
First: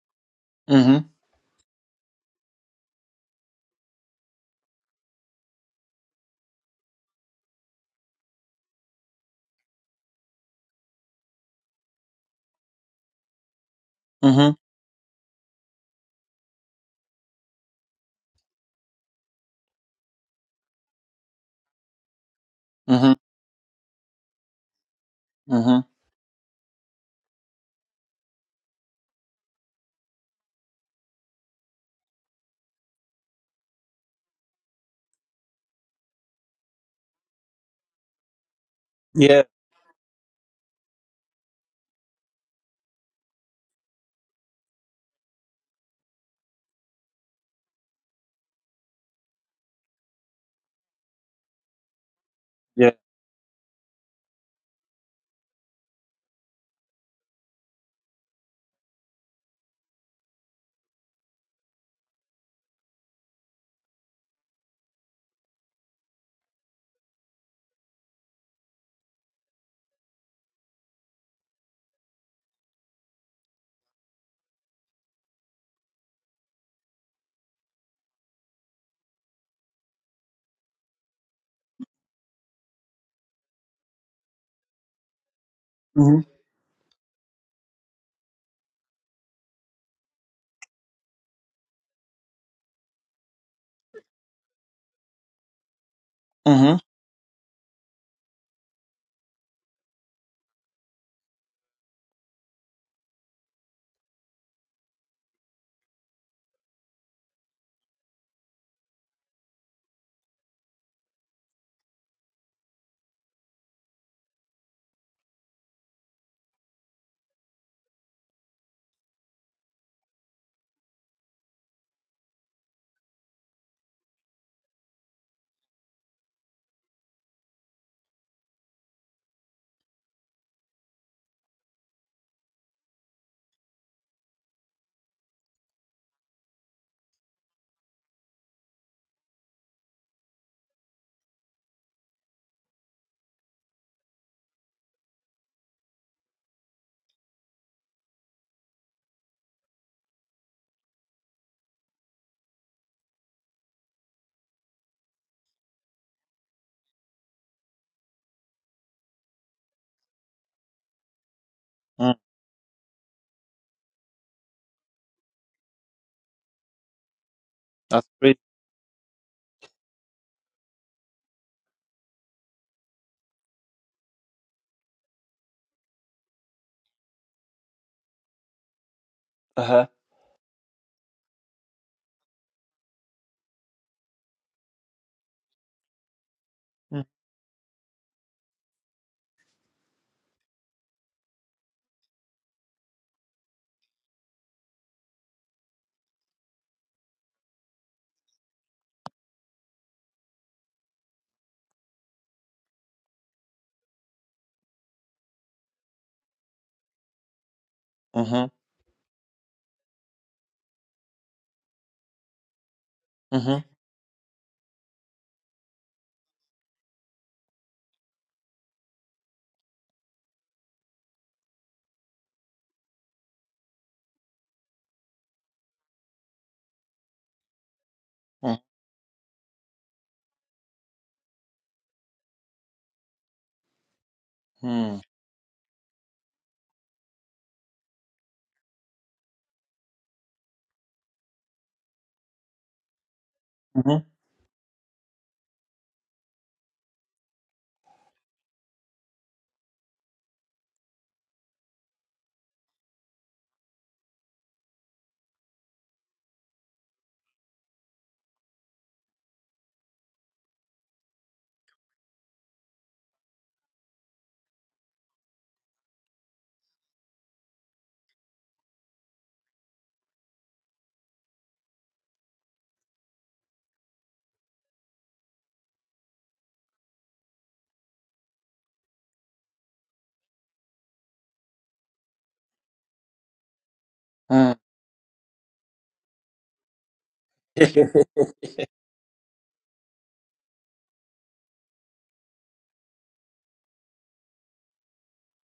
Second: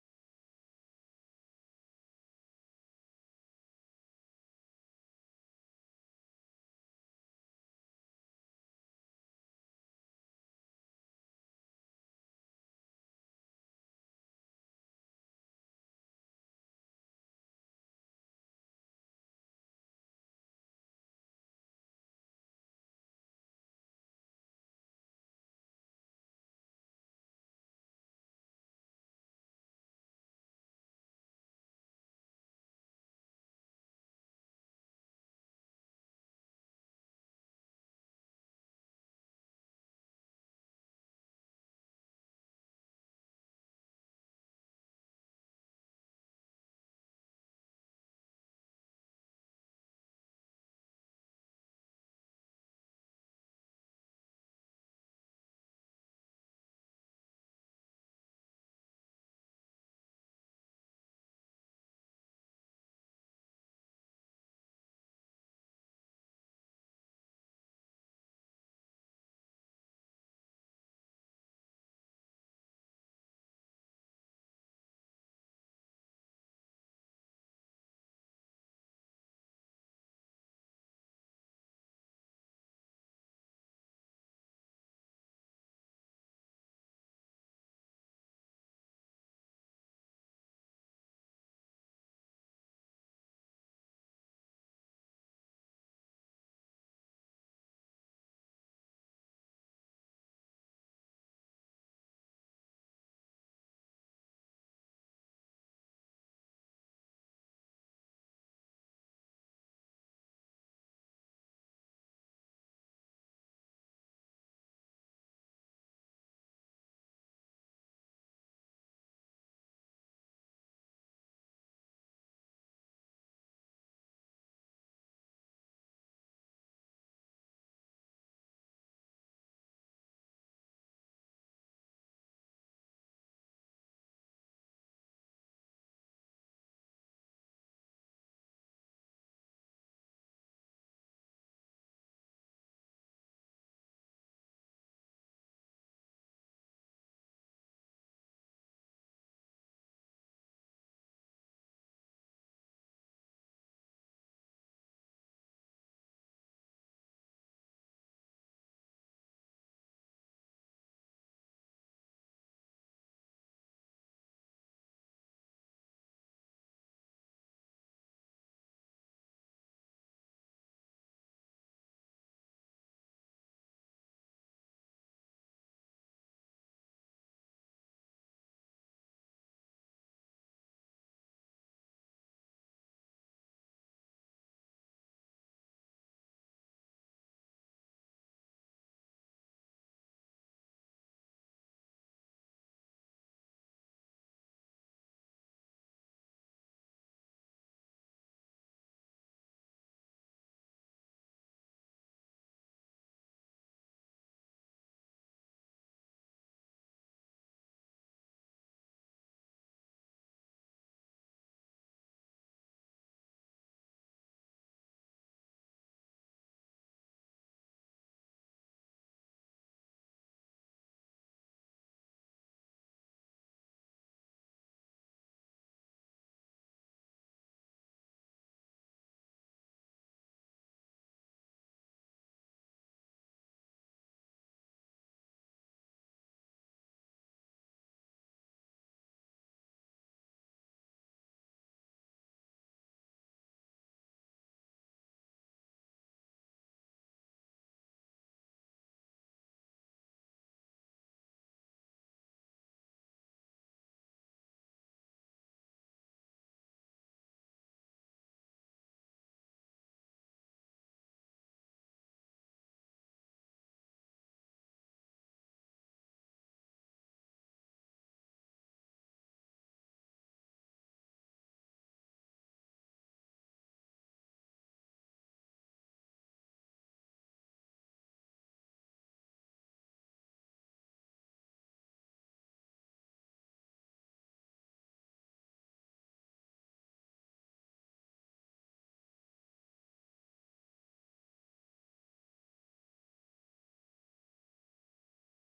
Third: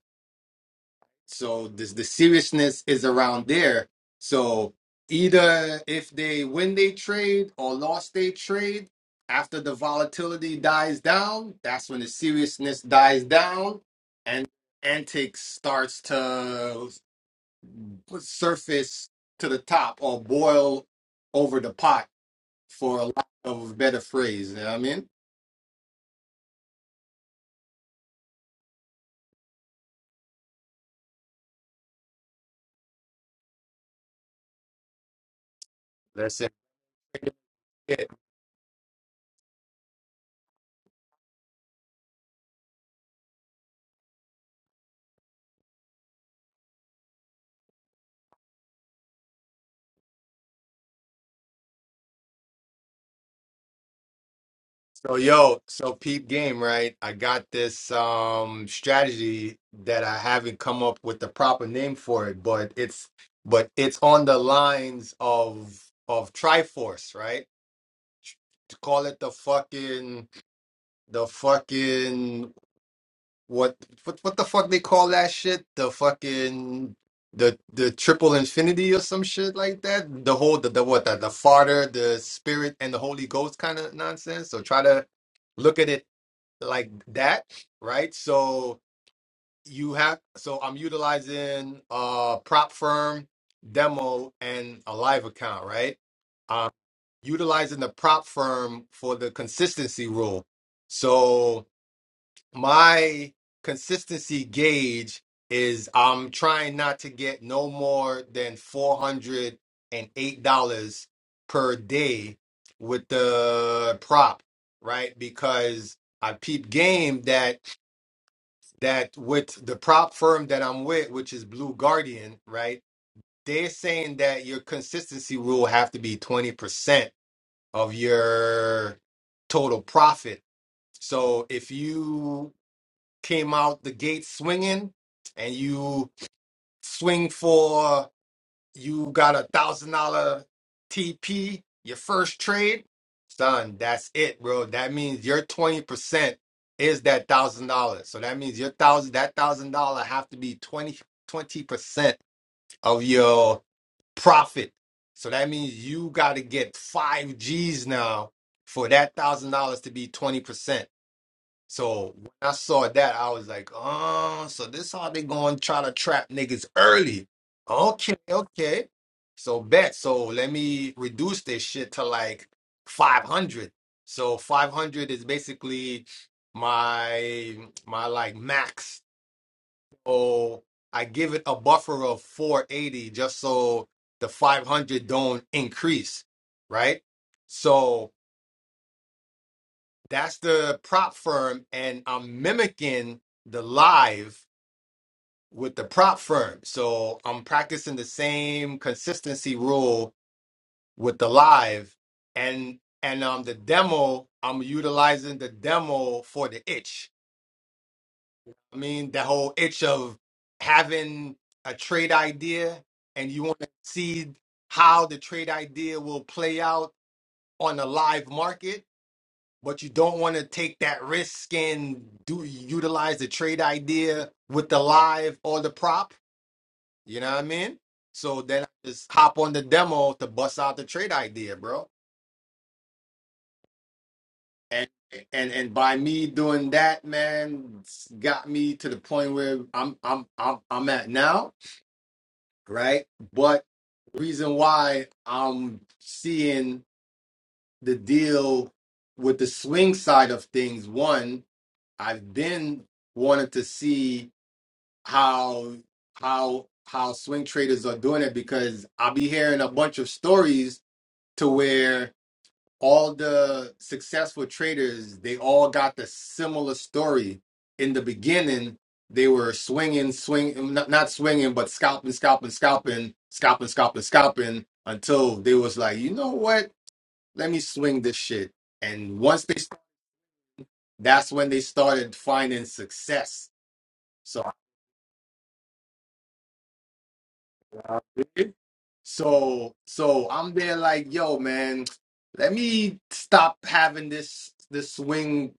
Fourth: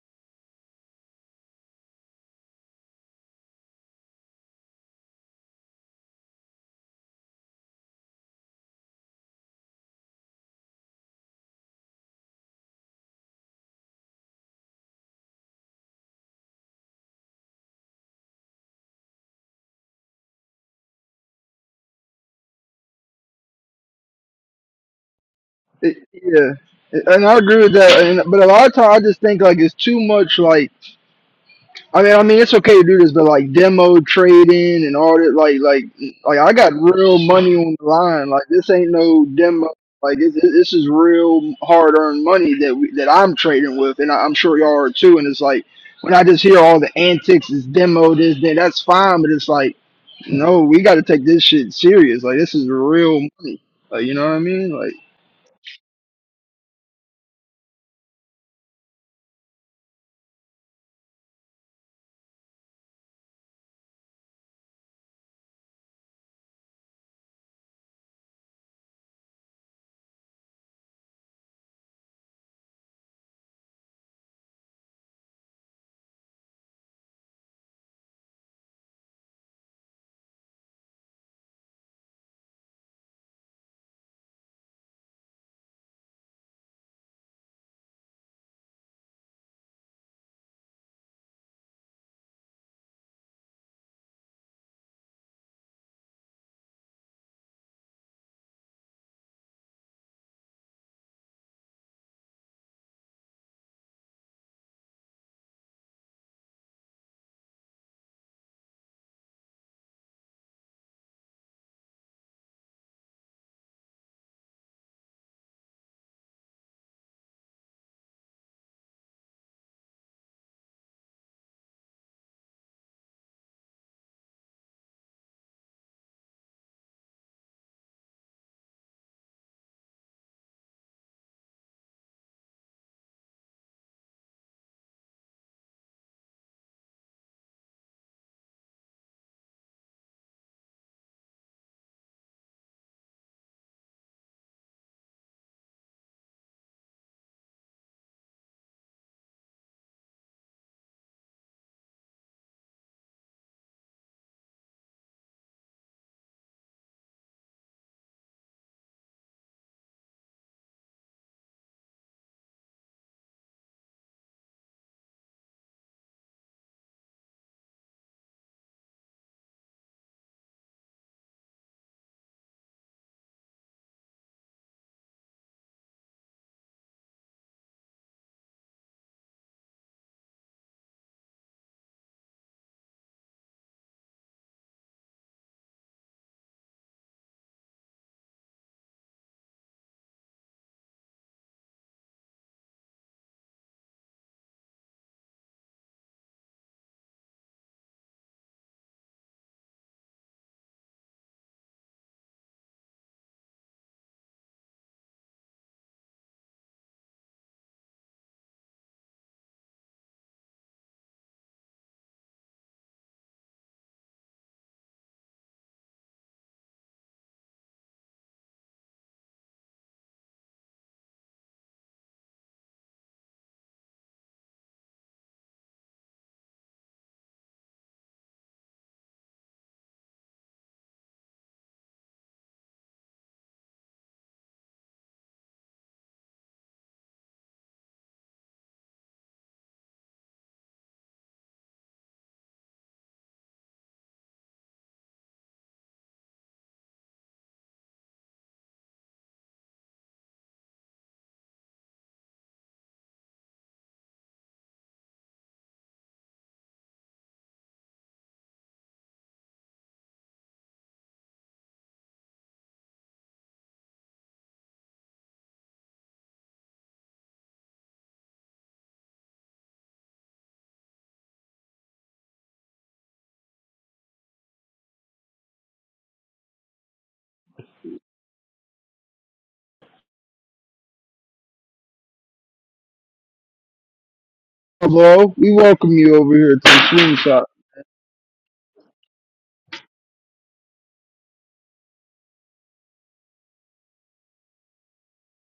S2: mhm
S1: So this the seriousness is around there. So either if they win they trade or lost they trade, after the volatility dies down, that's when the seriousness dies down and
S2: mhm
S1: antics starts to surface to the top or boil over the pot for a
S2: mhm
S1: lack of a better phrase. You know what I mean?
S2: mhm
S3: it, yeah, and I agree with that. And, but a lot of times, I just think like it's too much. Like. I mean, I mean, it's okay to do this, but like demo trading and all that, like, like, like
S1: That's
S3: I got real money on the
S1: it.
S3: line. Like, this ain't no
S2: yeah
S3: demo. Like, this, this is real hard-earned money that we, that I'm trading with, and I, I'm sure y'all are too. And it's like when I just hear all the antics, it's demo this, then that's fine. But it's like, no, we got to take this shit serious. Like, this is
S2: yeah
S3: real money. Like, you know what I mean? Like,
S1: So yo, so peep game, right? I got this um strategy that I haven't come up with the proper name for it, but it's but it's on the lines of of Triforce, right? To call it the fucking the fucking what what what the fuck they call that shit? The fucking the the triple infinity or some shit like that. The whole the, the what the, the Father, the Spirit, and the Holy Ghost kind of nonsense. So try to look at it
S2: mhm
S1: like that, right? So you have so I'm utilizing uh prop firm demo and a live account, right? Um
S2: mhm
S1: utilizing the prop firm for the consistency rule. So my consistency gauge is I'm trying not to get no more than four hundred and eight dollars per day with the prop, right? Because I peep game that that with the prop firm that I'm with, which is Blue Guardian, right? They're saying that your consistency rule have to be 20% of your total profit. So if you came out the gate swinging and you swing for you got a thousand dollar TP, your first trade, son, that's it, bro. That means your 20% is that thousand dollars. So that means your thousand that thousand dollar have to be 20 percent of your profit. So that means you gotta get five G's now for that thousand dollars to be 20%. So
S2: mm,
S1: when I saw that, I was like, oh, so this how they going to try to trap niggas early.
S2: that's
S1: Okay,
S2: great
S1: okay. So bet. So let me reduce this shit to like 500. So 500 is basically my my like max.
S2: uh-huh
S1: So I give it a buffer of 480 just so the 500 don't increase, right? So." That's the prop firm, and I'm mimicking the live with the prop firm. So I'm practicing the same consistency rule with the live, and and um the demo. I'm utilizing the demo for the itch.
S2: Uh-huh.
S1: I mean, the whole itch of having a trade idea, and you want
S2: Uh-huh.
S1: to see how the trade idea will play out on the live market but you don't want to take that risk and do utilize the trade idea with the live or the prop. You know what I mean? So then I just hop on the demo to bust out the trade idea, bro. And
S2: Uh-huh.
S1: and and by me doing that, man, it's got me to the point where I'm I'm I'm I'm at now, right? But
S2: Uh-huh.
S1: reason why I'm seeing the deal with the swing side of things, one, I've then wanted to see how how how swing traders are doing it because I'll be hearing a bunch of stories to where all the successful traders they all got the similar story in the beginning they were swinging swing not, not swinging but scalping scalping scalping scalping scalping scalping until they was like you know what let me swing this shit and once they that's when they started finding success So
S2: uh.
S3: hello, we welcome you over here to the swing shop.
S1: Okay. So so I'm there like, yo, man, let me stop having this this swing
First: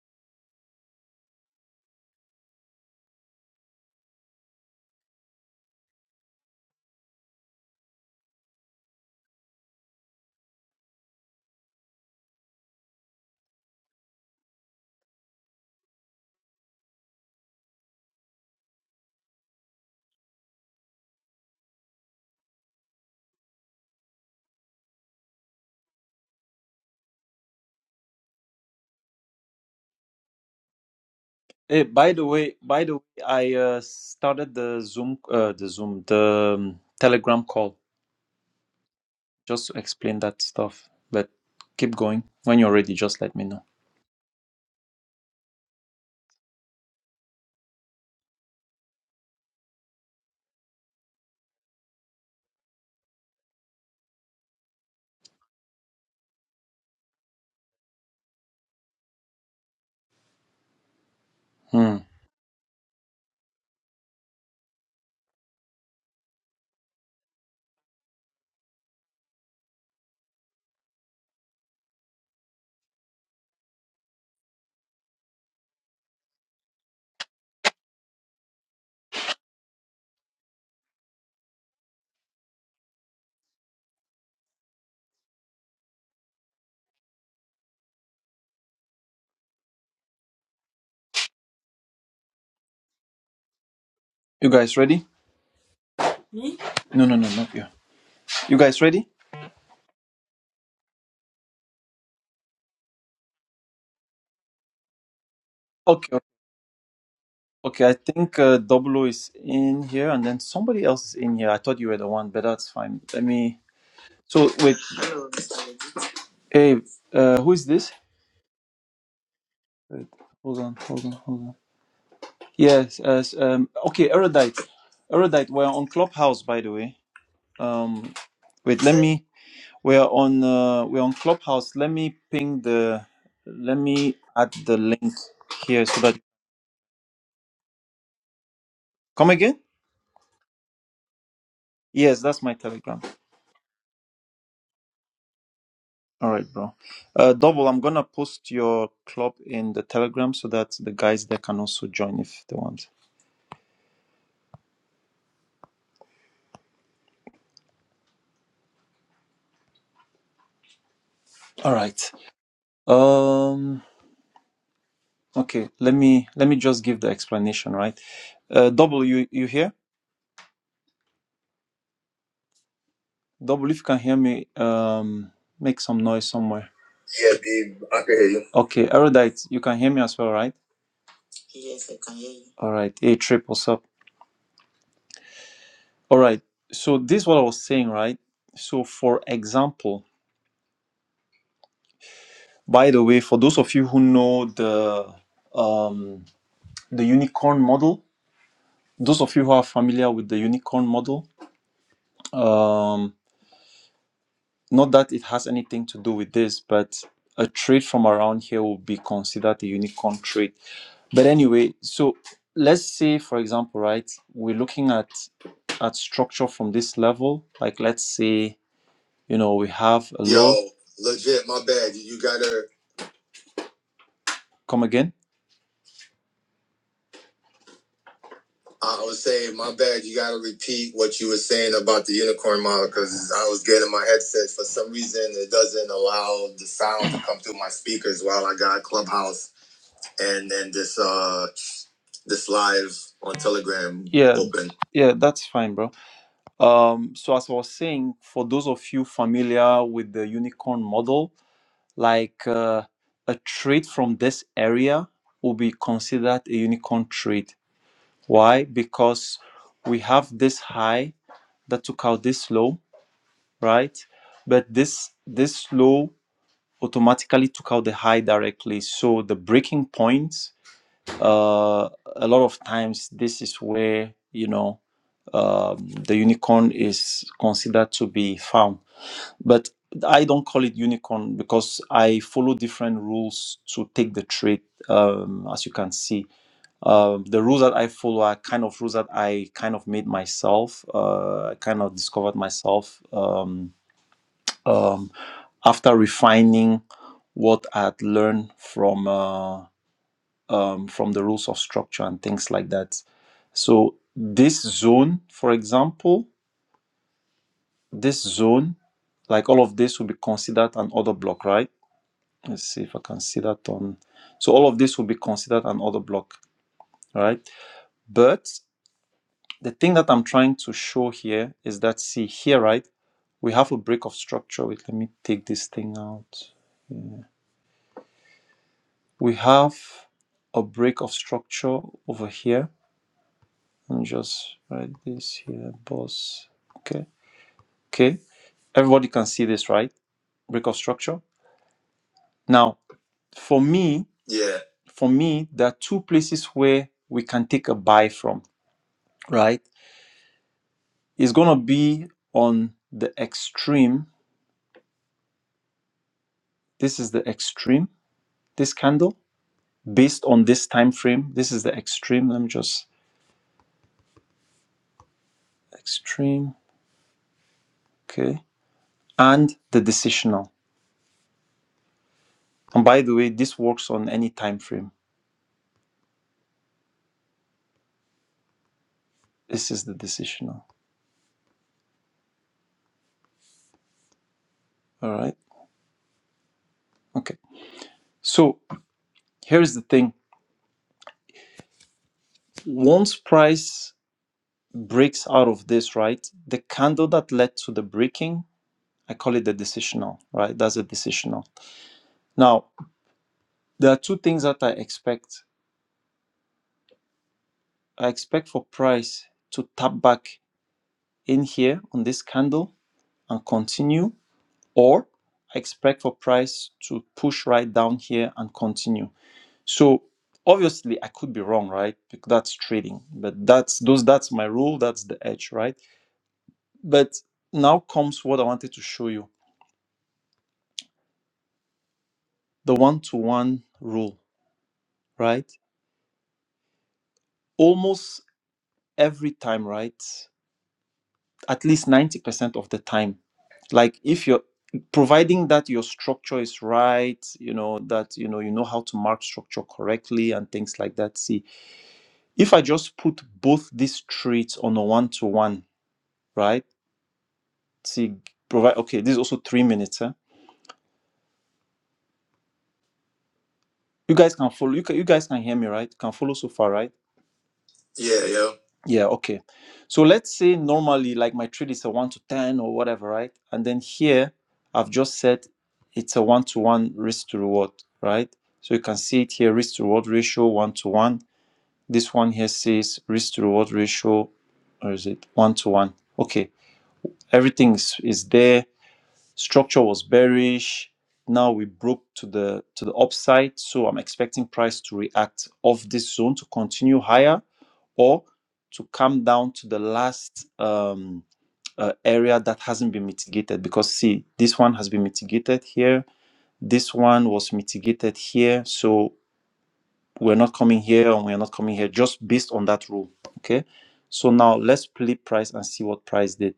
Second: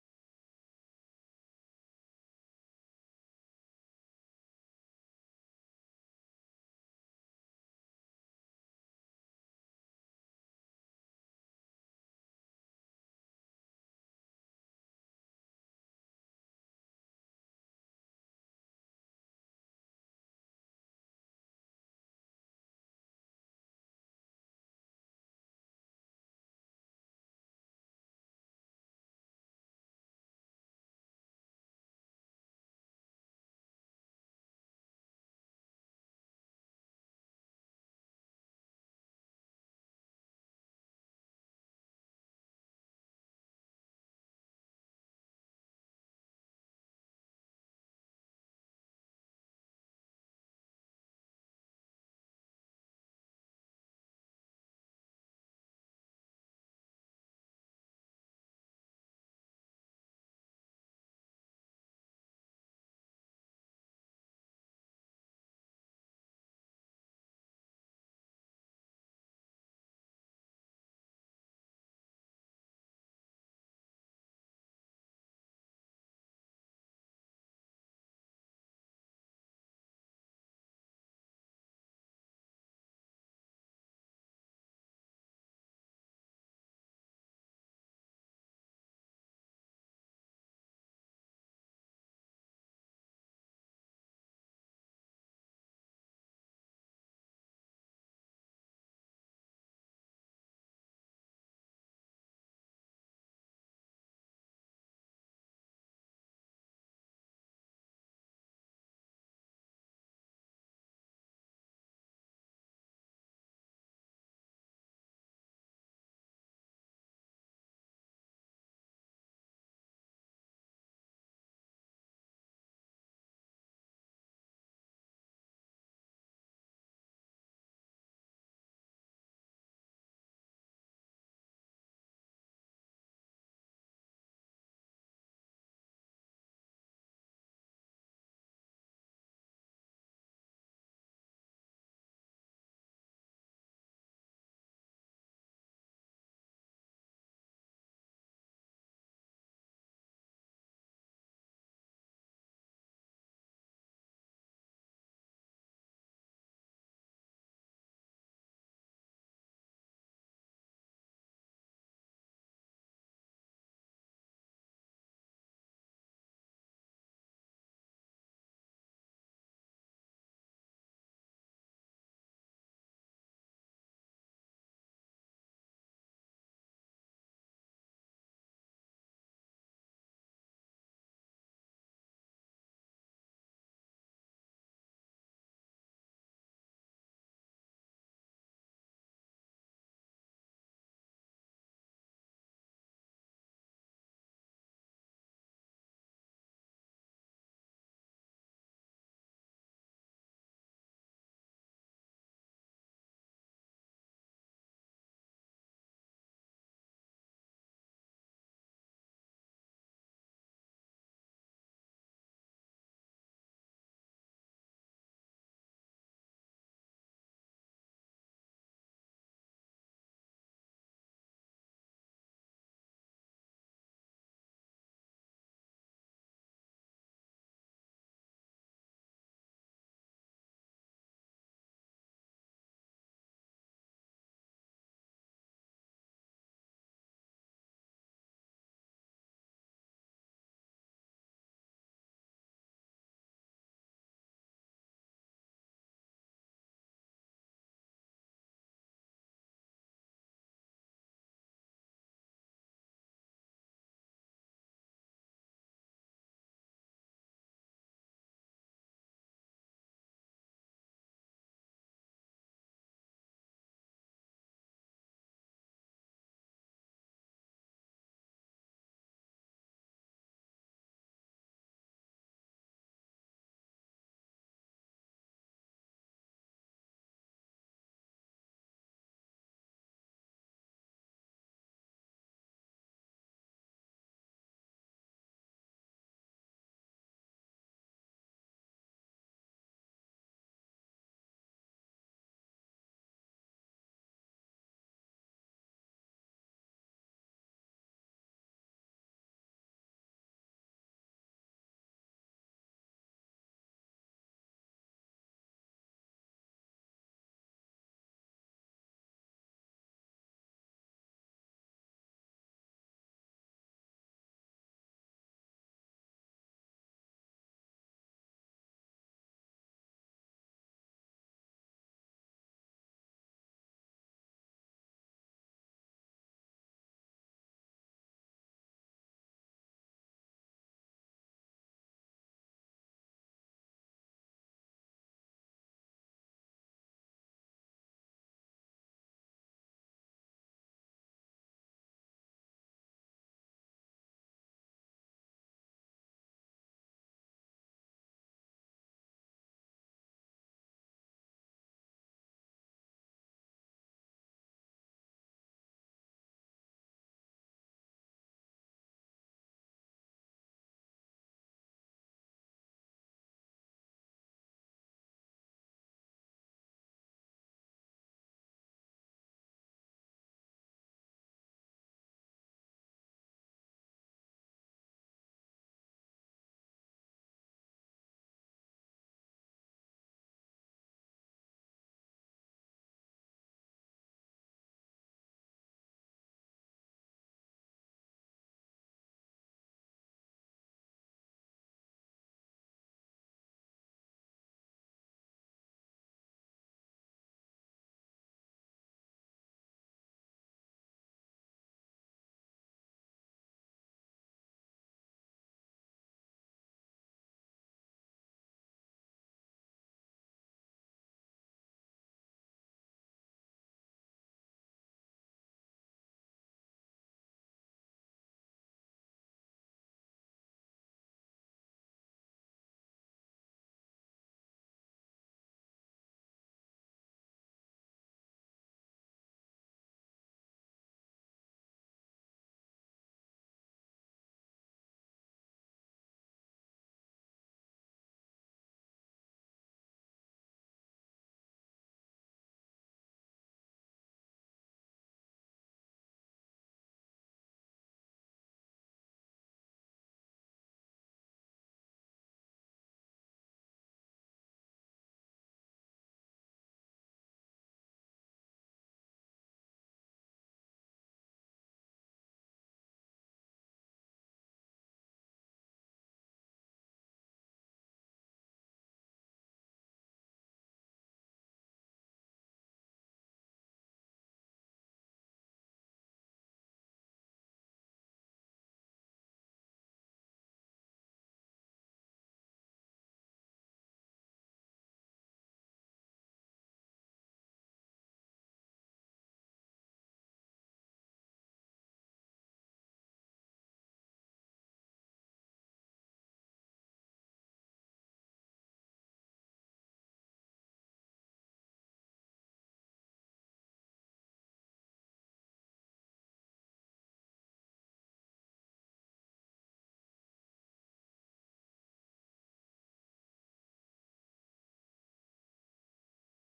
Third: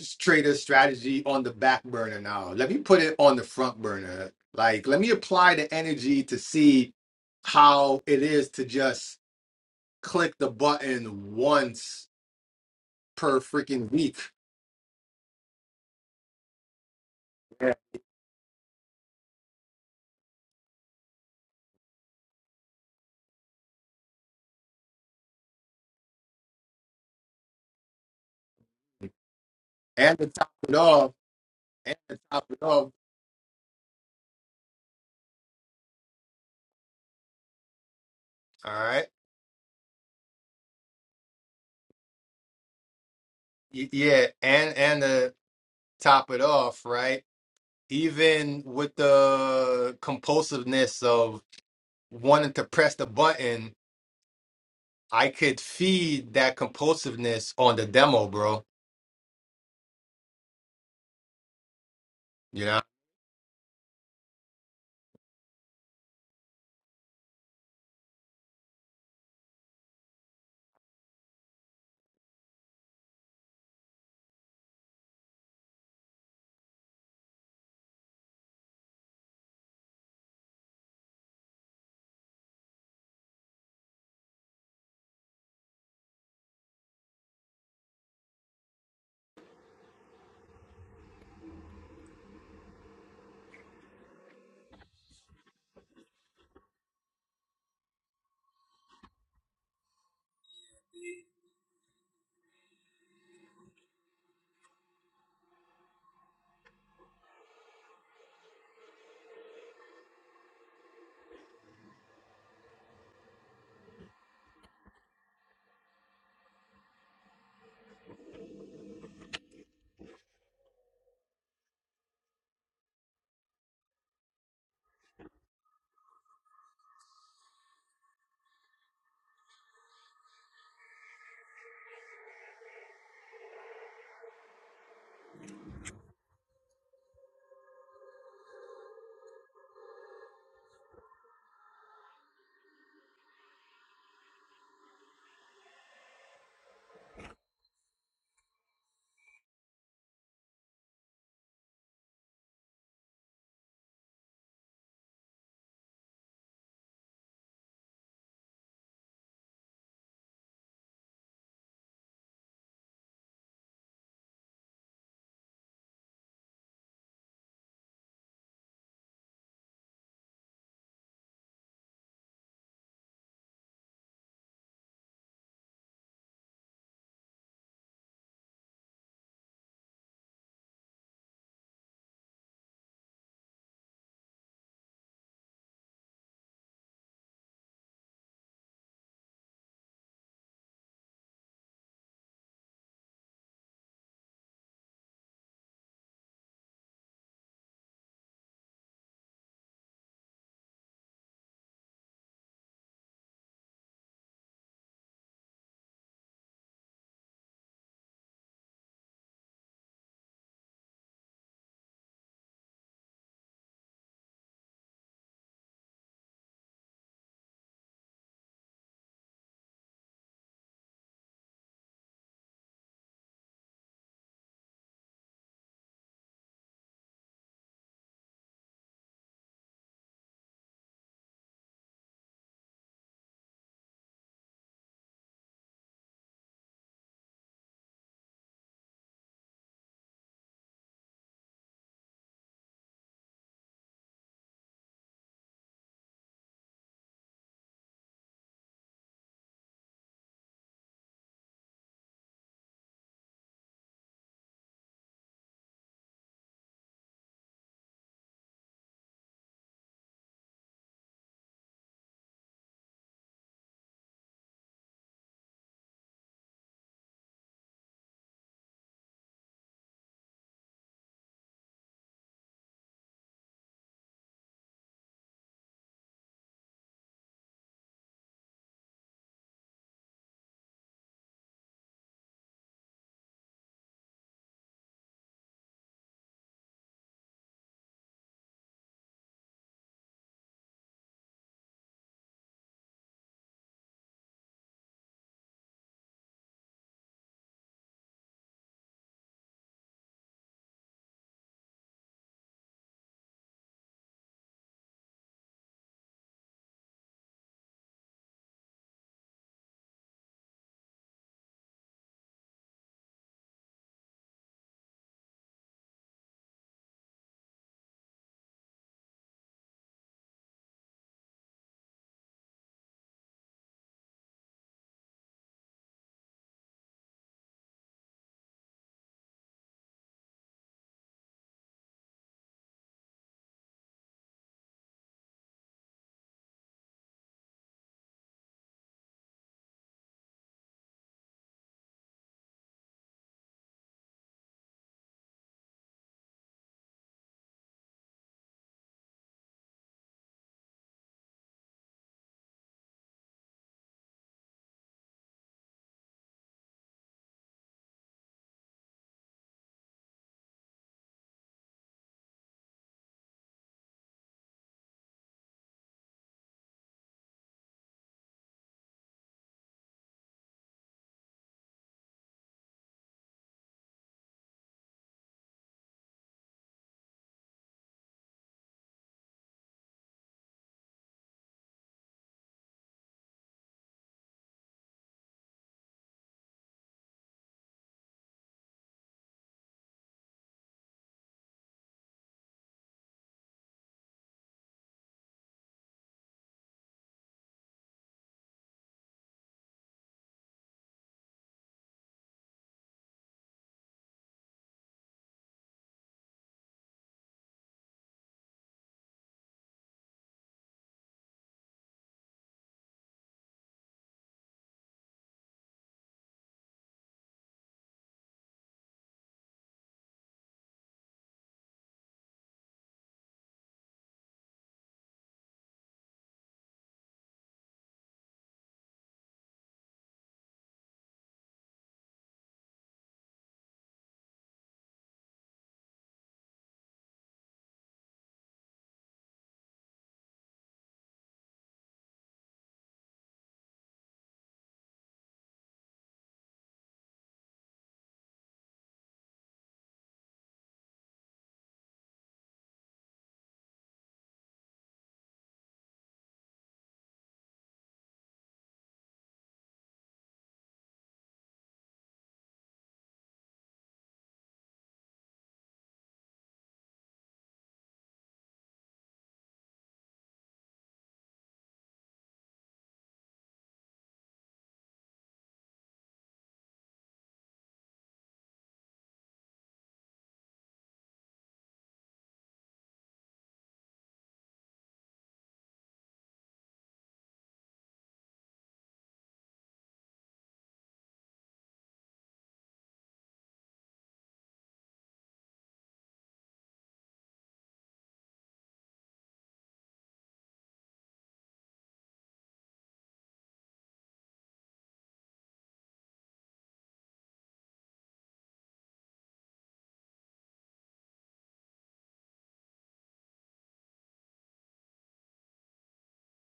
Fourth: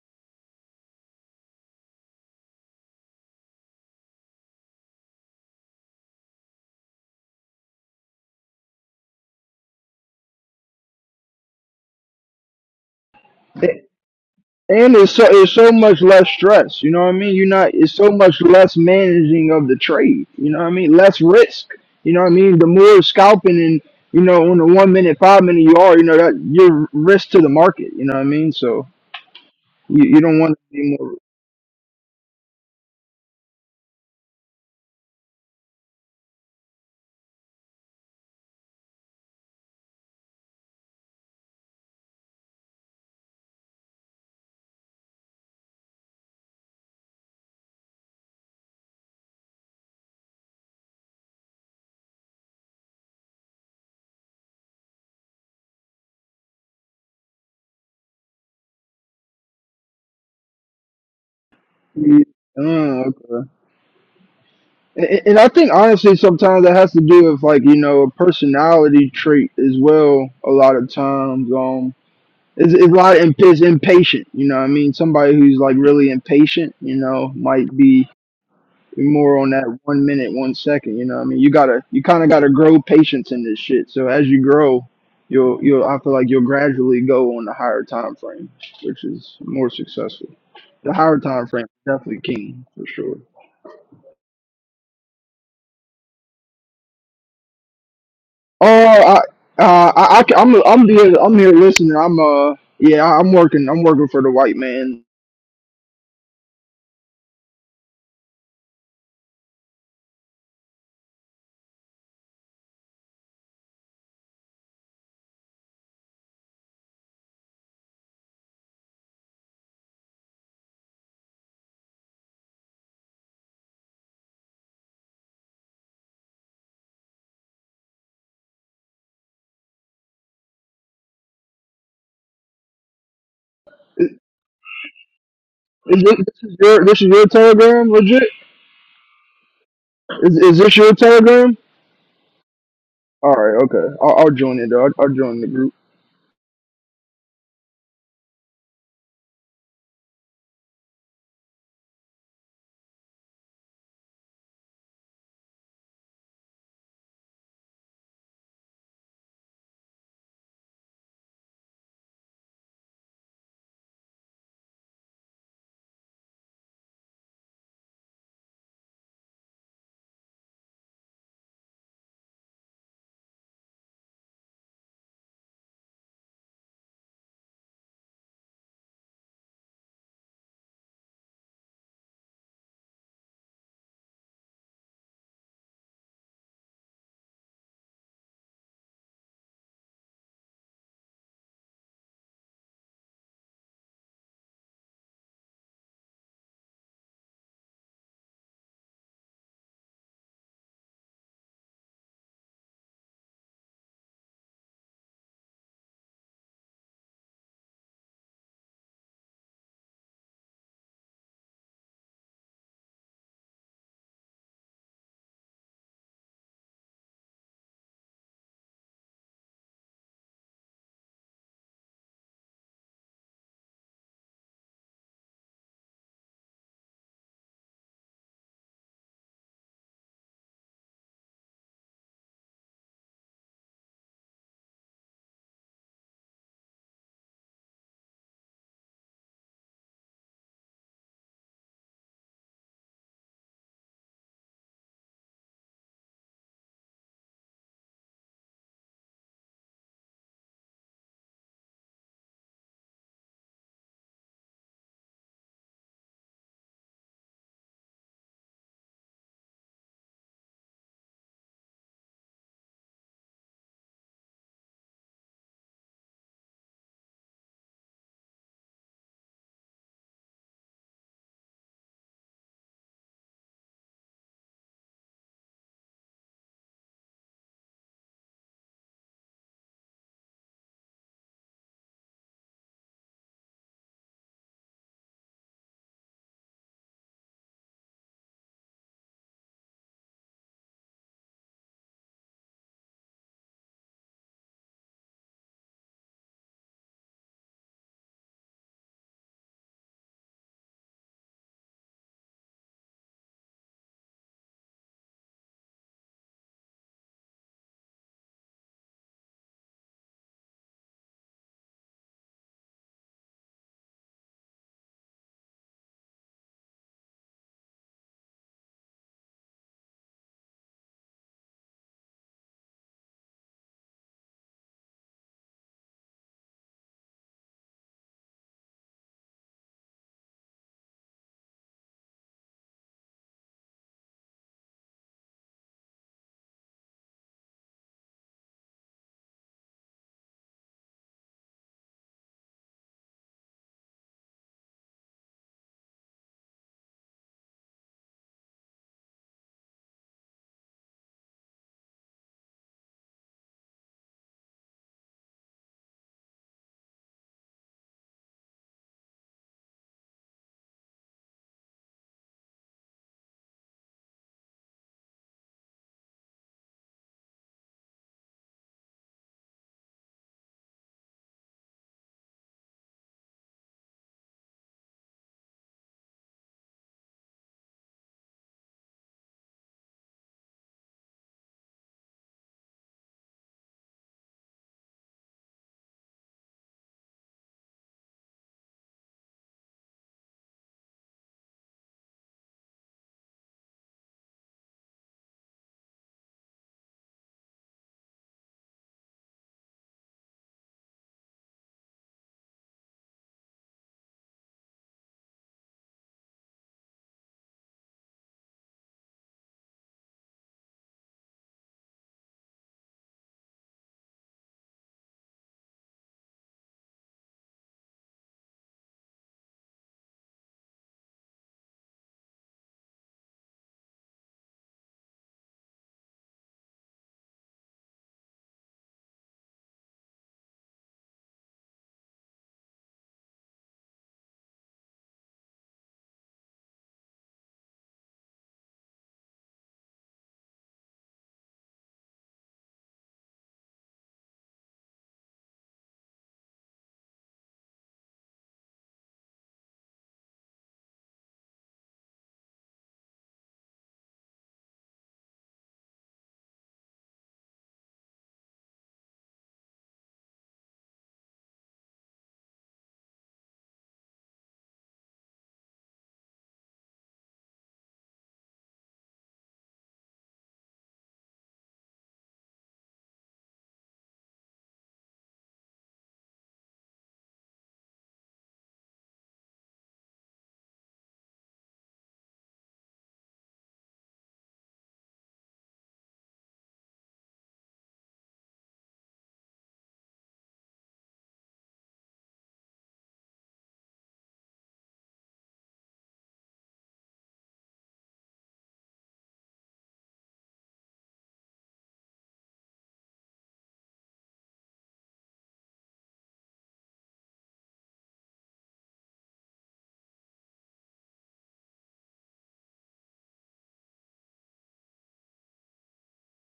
S1: s- trader strategy on the back burner now. Let me put it on the front burner. Like, let me apply the energy to see how it is to just click the button once per freaking week.
S3: And it's so it's so much less stress. You know what I mean? You're not
S1: Yeah.
S3: it's so much less managing of the trade. You know what I mean? Less risk. You know what I mean? The more scalping and you know on the one minute, five minute you are, you know that you're risk to the market. You know what I mean? So you,
S1: And
S3: you
S1: to
S3: don't
S1: top
S3: want to
S1: it
S3: be
S1: off,
S3: more.
S2: Hey,
S1: and
S2: by
S1: to
S2: the
S1: top
S2: way,
S1: it
S2: by
S1: off,
S2: the way, I uh, started the Zoom, uh, the Zoom, the um, Telegram call
S1: all right.
S2: just to explain that stuff. But keep going. When you're ready, just let me know.
S1: y- Yeah, and and to top it off, right? even with the compulsiveness of wanting to press the button, I could feed that compulsiveness on the demo, bro.
S2: Hmm.
S3: You, uh,
S1: You know,
S3: okay. And, and I think honestly, sometimes that has to do with like you know a personality trait as well. A lot of times, um, It's, it's a lot imp- is impatient. You know what I mean? Somebody who's like really impatient, you know, might be more on that one minute, one second. You know what I mean? You gotta, you kind of gotta grow patience in this shit. So as you grow, you'll, you'll, I feel like you'll gradually go on the higher time frame, which is more successful. The higher time frame is definitely king for sure.
S2: You guys ready? No, no, no, not you. You
S3: Oh,
S2: guys ready?
S3: I, uh, I, I, ca- I'm, I'm here, I'm here listening. I'm, uh, yeah, I'm working, I'm working for the white man.
S2: Okay, okay. okay, I think uh, Doblo is in here, and then somebody else is in here. I thought you were the one, but that's fine. Let me. So wait. Hey, uh, who is this? Wait, hold on, hold on, hold on. Yes, yes. Um, okay, Erudite. Erudite, we're on Clubhouse, by the way. Um, wait, let me. We're on. Uh, we're on Clubhouse. Let me ping the. Let
S3: Is,
S2: me add the link here so
S3: is this,
S2: that.
S3: this is your, this is your telegram, legit?
S2: Come again?
S3: Is, is this your Telegram?
S2: Yes, that's my Telegram.
S3: All right, okay. I'll, I'll join it. I'll, I'll join the group.
S2: All right, bro. Uh, double. I'm gonna post your club in the Telegram so that the guys there can also join if they want. All right. Um. Okay. Let me. Let me just give the explanation. Right. Uh, double. You. You here? Double, if you can hear me, um, make some noise somewhere. Yeah, babe, I can hear you. Okay, Erudite, you can hear me as well, right? Yes, I can hear you. All right. Hey, Trip, what's up? All right. So this is what I was saying, right? So for example, by the way, for those of you who know the um, the unicorn model, those of you who are familiar with the unicorn model, um, not that it has anything to do with this, but a trade from around here will be considered a unicorn trade. But anyway, so let's say, for example, right, we're looking at at structure from this level. Like, let's say, you know, we have a Yo, law. legit, my bad. You gotta. Come again? I was saying, my bad. You gotta repeat what you were saying about the unicorn model because I was getting my headset. For some reason, it doesn't allow the sound to come through my speakers while I got Clubhouse and then this uh this live on Telegram Yeah, open. yeah, that's fine, bro. Um, so as I was saying, for those of you familiar with the unicorn model, like uh, a trade from this area will be considered a unicorn trade. Why? Because we have this high that took out this low, right? But this this low automatically took out the high directly. So the breaking points, uh, a lot of times this is where you know um, the unicorn is considered to be found but I don't call it unicorn because I follow different rules to take the trade. Um, as you can see, Um the rules that I follow are kind of rules that I kind of made myself. Uh, I kind of discovered myself um, um, after refining what I'd learned from uh, um, from the rules of structure and things like that. So this zone, for example, this zone, like all of this, will be considered an order block, right? Let's see if I can see that on. So all of this will be considered an order block, right? But the thing that I'm trying to show here is that see here, right? We have a break of structure. Wait, let me take this thing out. We have a break of structure over here. Let me just write this here, boss. Okay. Okay. Everybody can see this, right? Break of structure. Now, for me, yeah. For me, there are two places where we can take a buy from, right? is going to be on the extreme this is the extreme this candle based on this time frame this is the extreme let me just extreme okay and the decisional and by the way this works on any time frame this is the decisional all right okay so here's the thing once price breaks out of this right the candle that led to the breaking i call it the decisional right that's a decisional now there are two things that i expect I expect for price to tap back in here on this candle and continue, or I expect for price to push right down here and continue. So obviously I could be wrong, right? Because that's trading, but that's those that's my rule, that's the edge, right? But now comes what I wanted to show you, the one-to-one rule, right? Almost every time, right? at least 90% of the time like if you're providing that your structure is right you know that you know you know how to mark structure correctly and things like that see if i just put both these traits on a one-to-one right see provide okay this is also three minutes huh? you guys can follow you, can, you guys can hear me right can follow so far right Yeah, yeah. Yeah, okay. So let's say normally like my trade is a 1 to 10 or whatever, right? And then here I've just said it's a 1 to 1 risk to reward, right? So you can see it here risk to reward ratio 1 to 1. This one here says risk to reward ratio or is it 1 to 1? Okay. Everything is, is there. Structure was bearish. Now we broke to the to the upside, so I'm expecting price to react off this zone to continue higher or to come down to the last um, uh, area that hasn't been mitigated. Because, see, this one has been mitigated here, this one was mitigated here. So, we're not coming here and we're not coming here just based on that rule. Okay. So, now let's play price and see what price did.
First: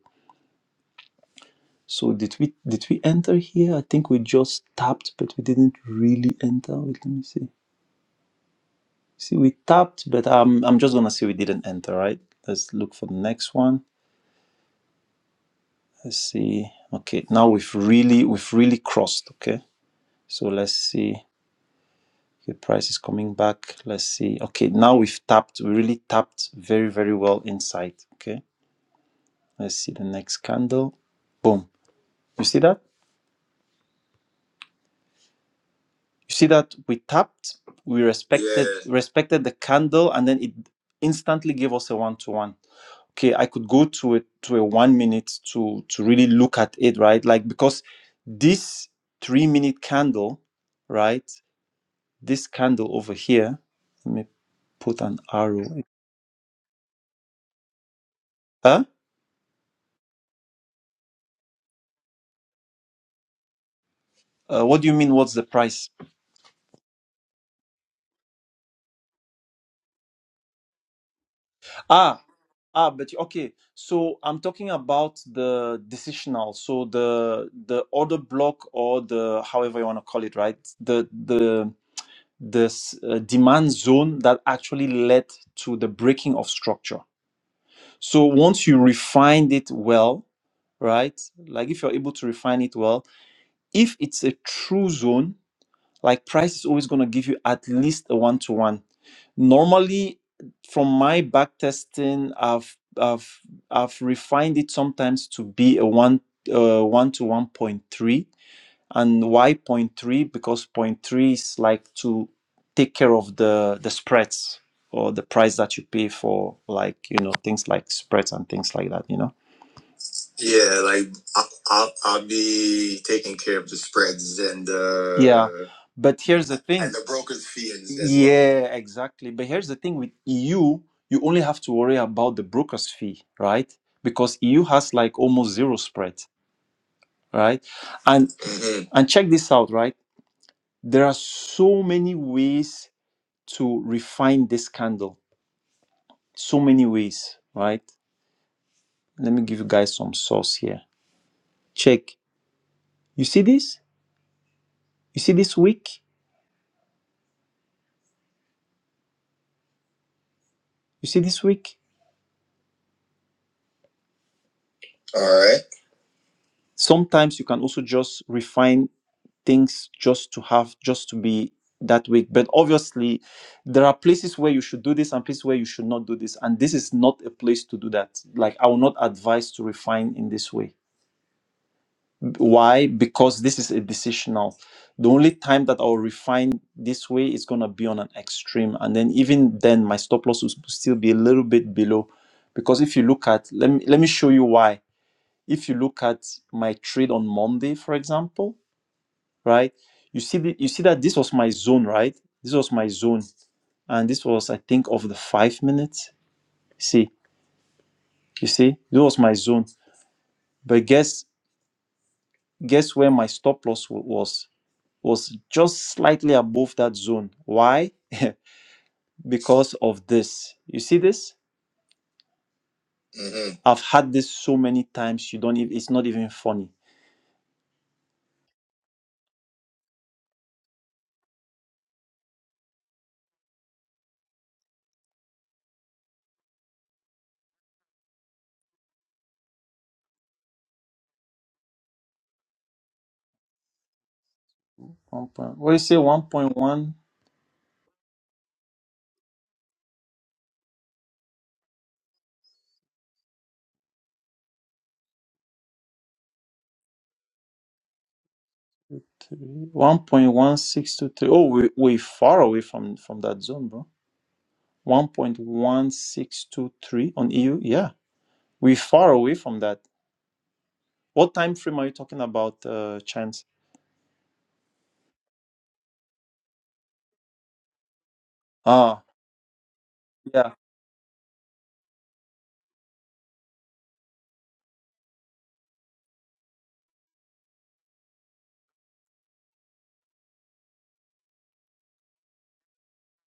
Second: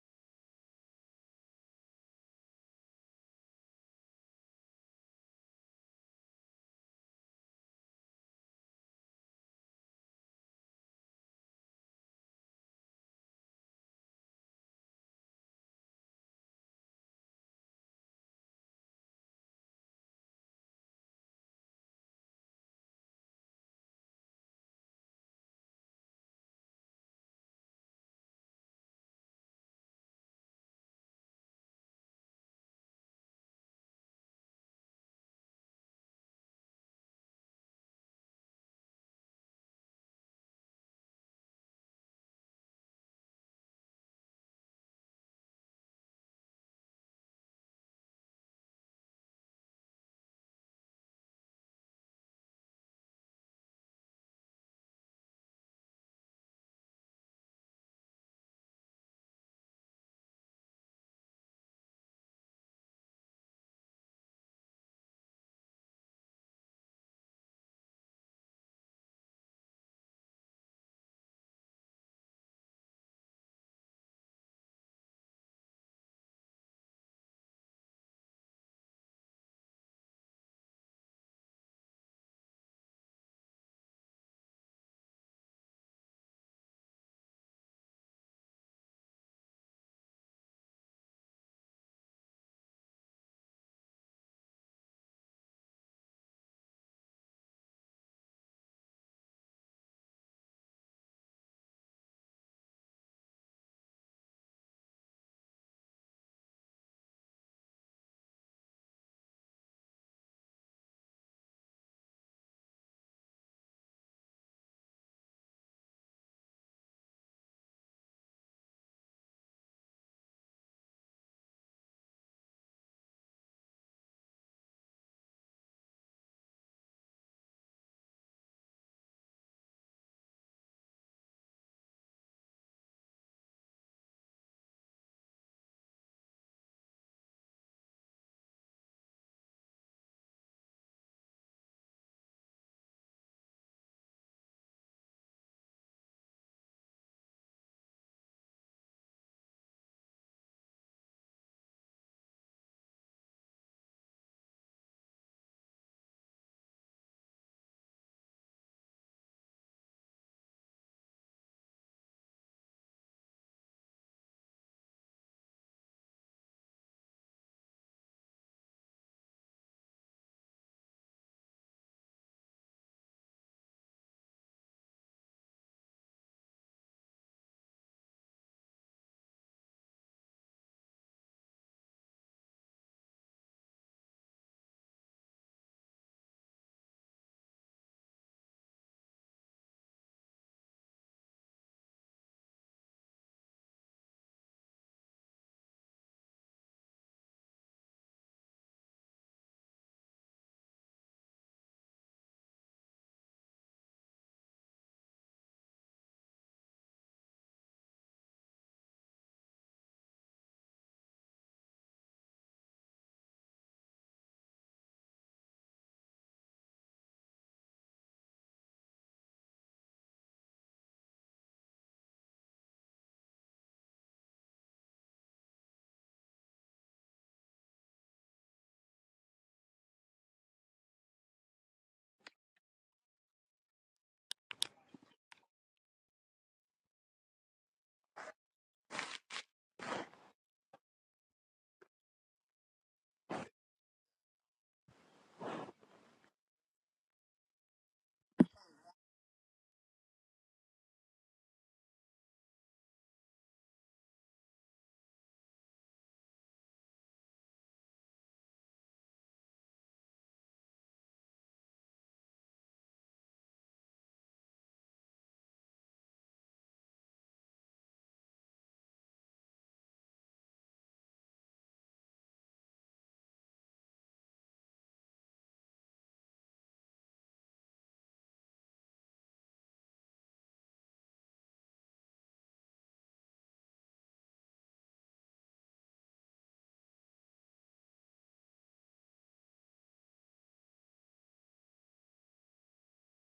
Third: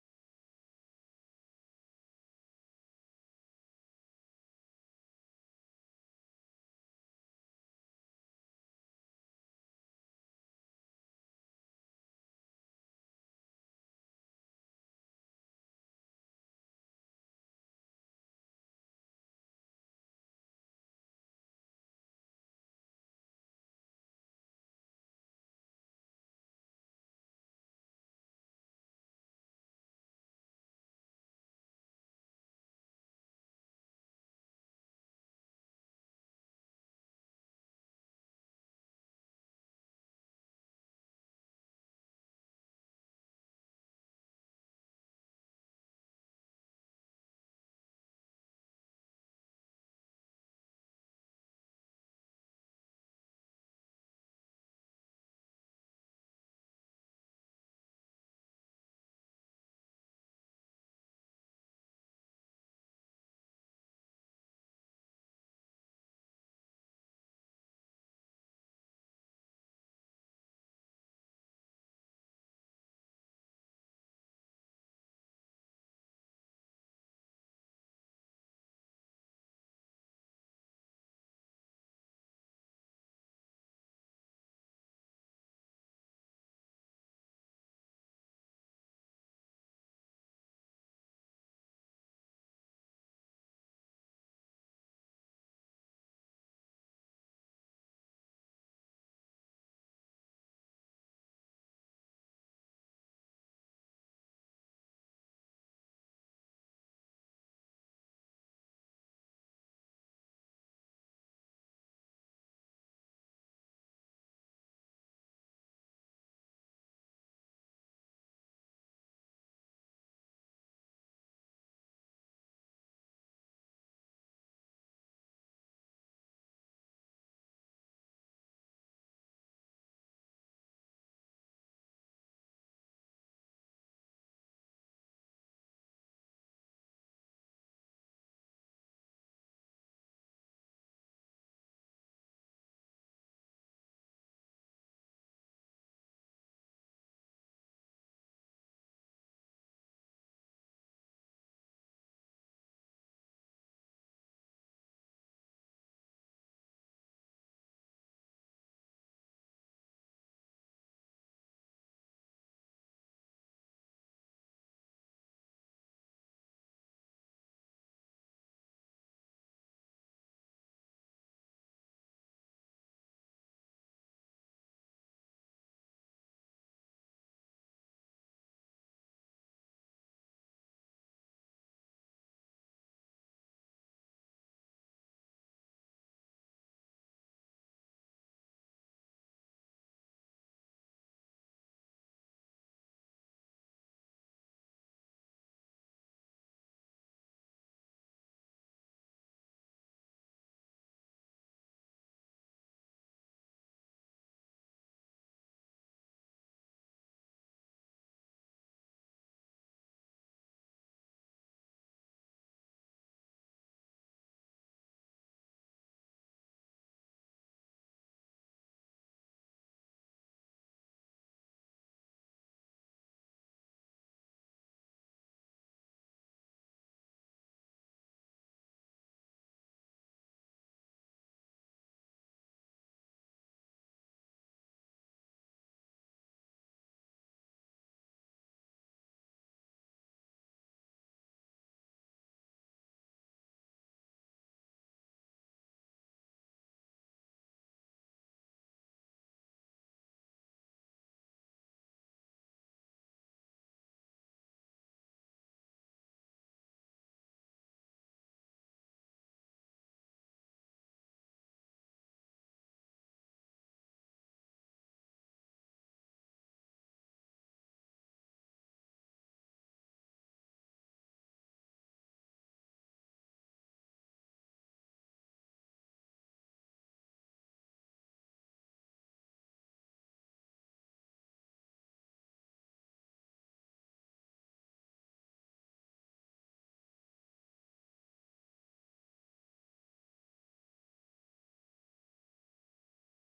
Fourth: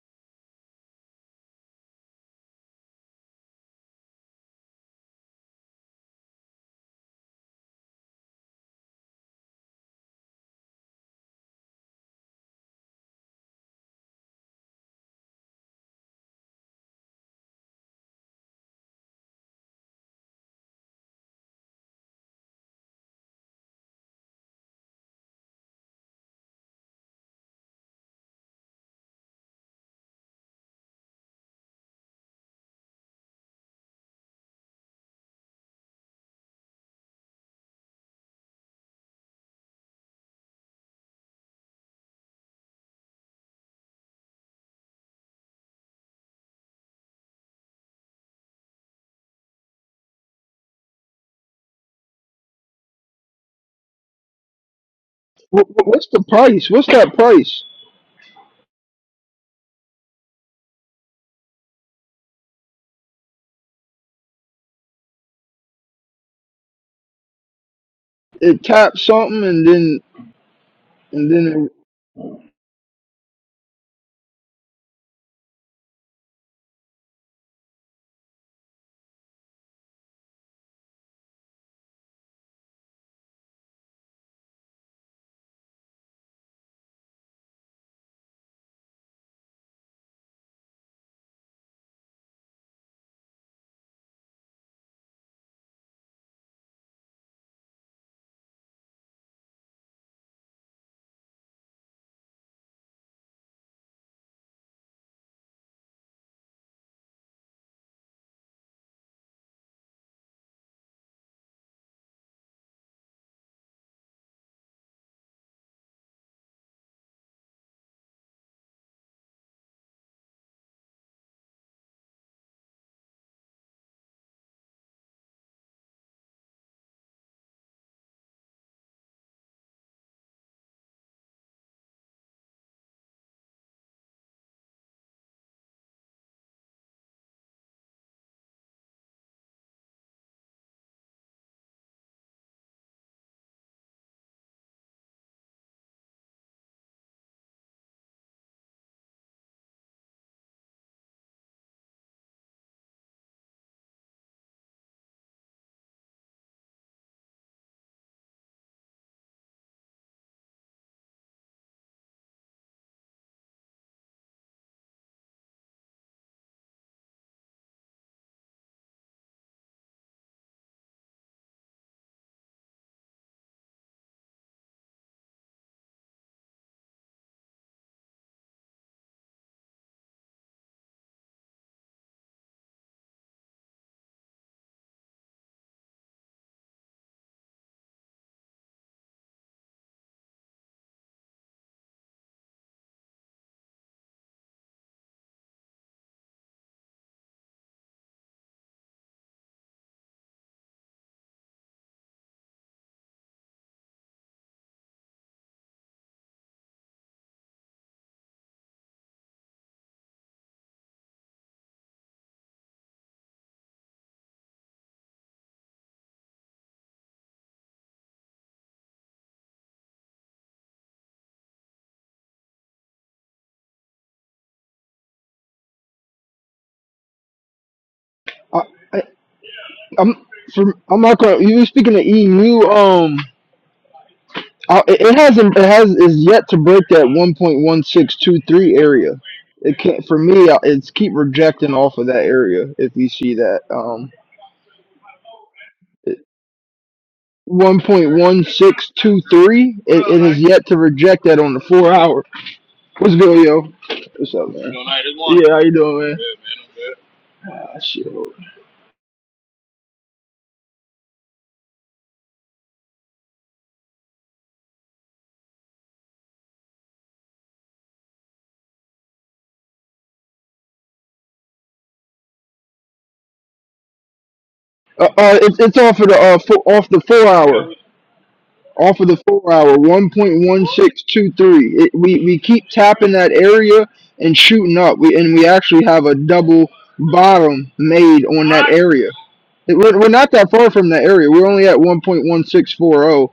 S2: So did we did we enter here? I think we just tapped, but we didn't really enter. Wait, let me see. See, we tapped, but um, I'm just gonna say we didn't enter, right? Let's look for the next one. let's see okay now we've really we've really crossed okay so let's see the price is coming back let's see okay now we've tapped we really tapped very very well inside okay let's see the next candle boom you see that you see that we tapped we respected Yeah. respected the candle and then it instantly gave us a one-to-one okay i could go to a to a one minute to to really look at it right like because this three minute candle right This candle over here, let me put an arrow.
S3: What, what's the price? What's that price?
S2: Huh? Uh, what do you mean? What's the price?
S3: It taps something and then and then it,
S2: Ah, ah, but okay. So I'm talking about the decisional, so the the order block or the however you want to call it, right? The the the s- uh, demand zone that actually led to the breaking of structure. So once you refined it well, right? Like if you're able to refine it well, if it's a true zone Like price is always going to give you at least a one to one. Normally, from my back testing, I've I've I've refined it sometimes to be a one uh, one to one point three. And why point three? Because point three is like to take care of the the spreads or the price that you pay for like you know things like spreads and things like that you know yeah, like I'll, I'll, I'll be taking care of the spreads and uh, Yeah, but here's the thing. and the broker's fee and as well. Yeah, exactly. But here's the thing with EU, you only have to worry about the broker's fee, right? Because EU has like almost zero spread, right? And hmm and check this out, right? There are so many ways to refine this candle. So many ways, right? Let me give you guys some source here. Check. You see this? You see this wick? You see, this week, All right. sometimes you can also just refine things just to have, just to be that week. But obviously, there are places where you should do this and places where you should not do this. And this is not a place to do that. Like, I will not advise to refine in this way. Why? Because this is a decisional. The only time that I'll refine this way is going to be on an extreme. And then, even then, my stop loss will still be a little bit below. Because if you look at, let me, let me show you why if you look at my trade on Monday, for example, right, you see the, you see that this was my zone, right? This was my zone, and this was I think of the five minutes. See, you see, this was my zone. But guess guess where my stop loss wa- was? Was just slightly above that zone. Why? Because of this. You see this? Mhm. I've had this so many times. You don't. ev- It's not even funny.
S3: I, I, I'm from I'm not gonna. You were speaking of EU. Um, I, it it hasn't. It has is yet to break that 1.1623 area. It can't for me. I- It's keep rejecting off of that area. If you see that um
S2: One point, what do you say? One point one.
S3: 1.1623, it, it is yet to reject that on the four hour. What's good, yo? What's up, man? Yeah, how you doing, man? I'm good. Ah, shit. Uh,
S2: 1.1623. Oh, we, we far away from, from that zone, bro. 1.1623 on EU. Yeah, we far away from that. What time frame are you talking about, uh, Chance?
S3: uh, it's it's off of the uh four, off the four Yeah, hour, we off
S2: Ah,
S3: of the four hour, one point
S2: yeah.
S3: one six two three. It, we we keep tapping that area and shooting up. We and we actually have a double bottom made on that area. It- we're, we're not that far from that area. We're only at one point one six four zero,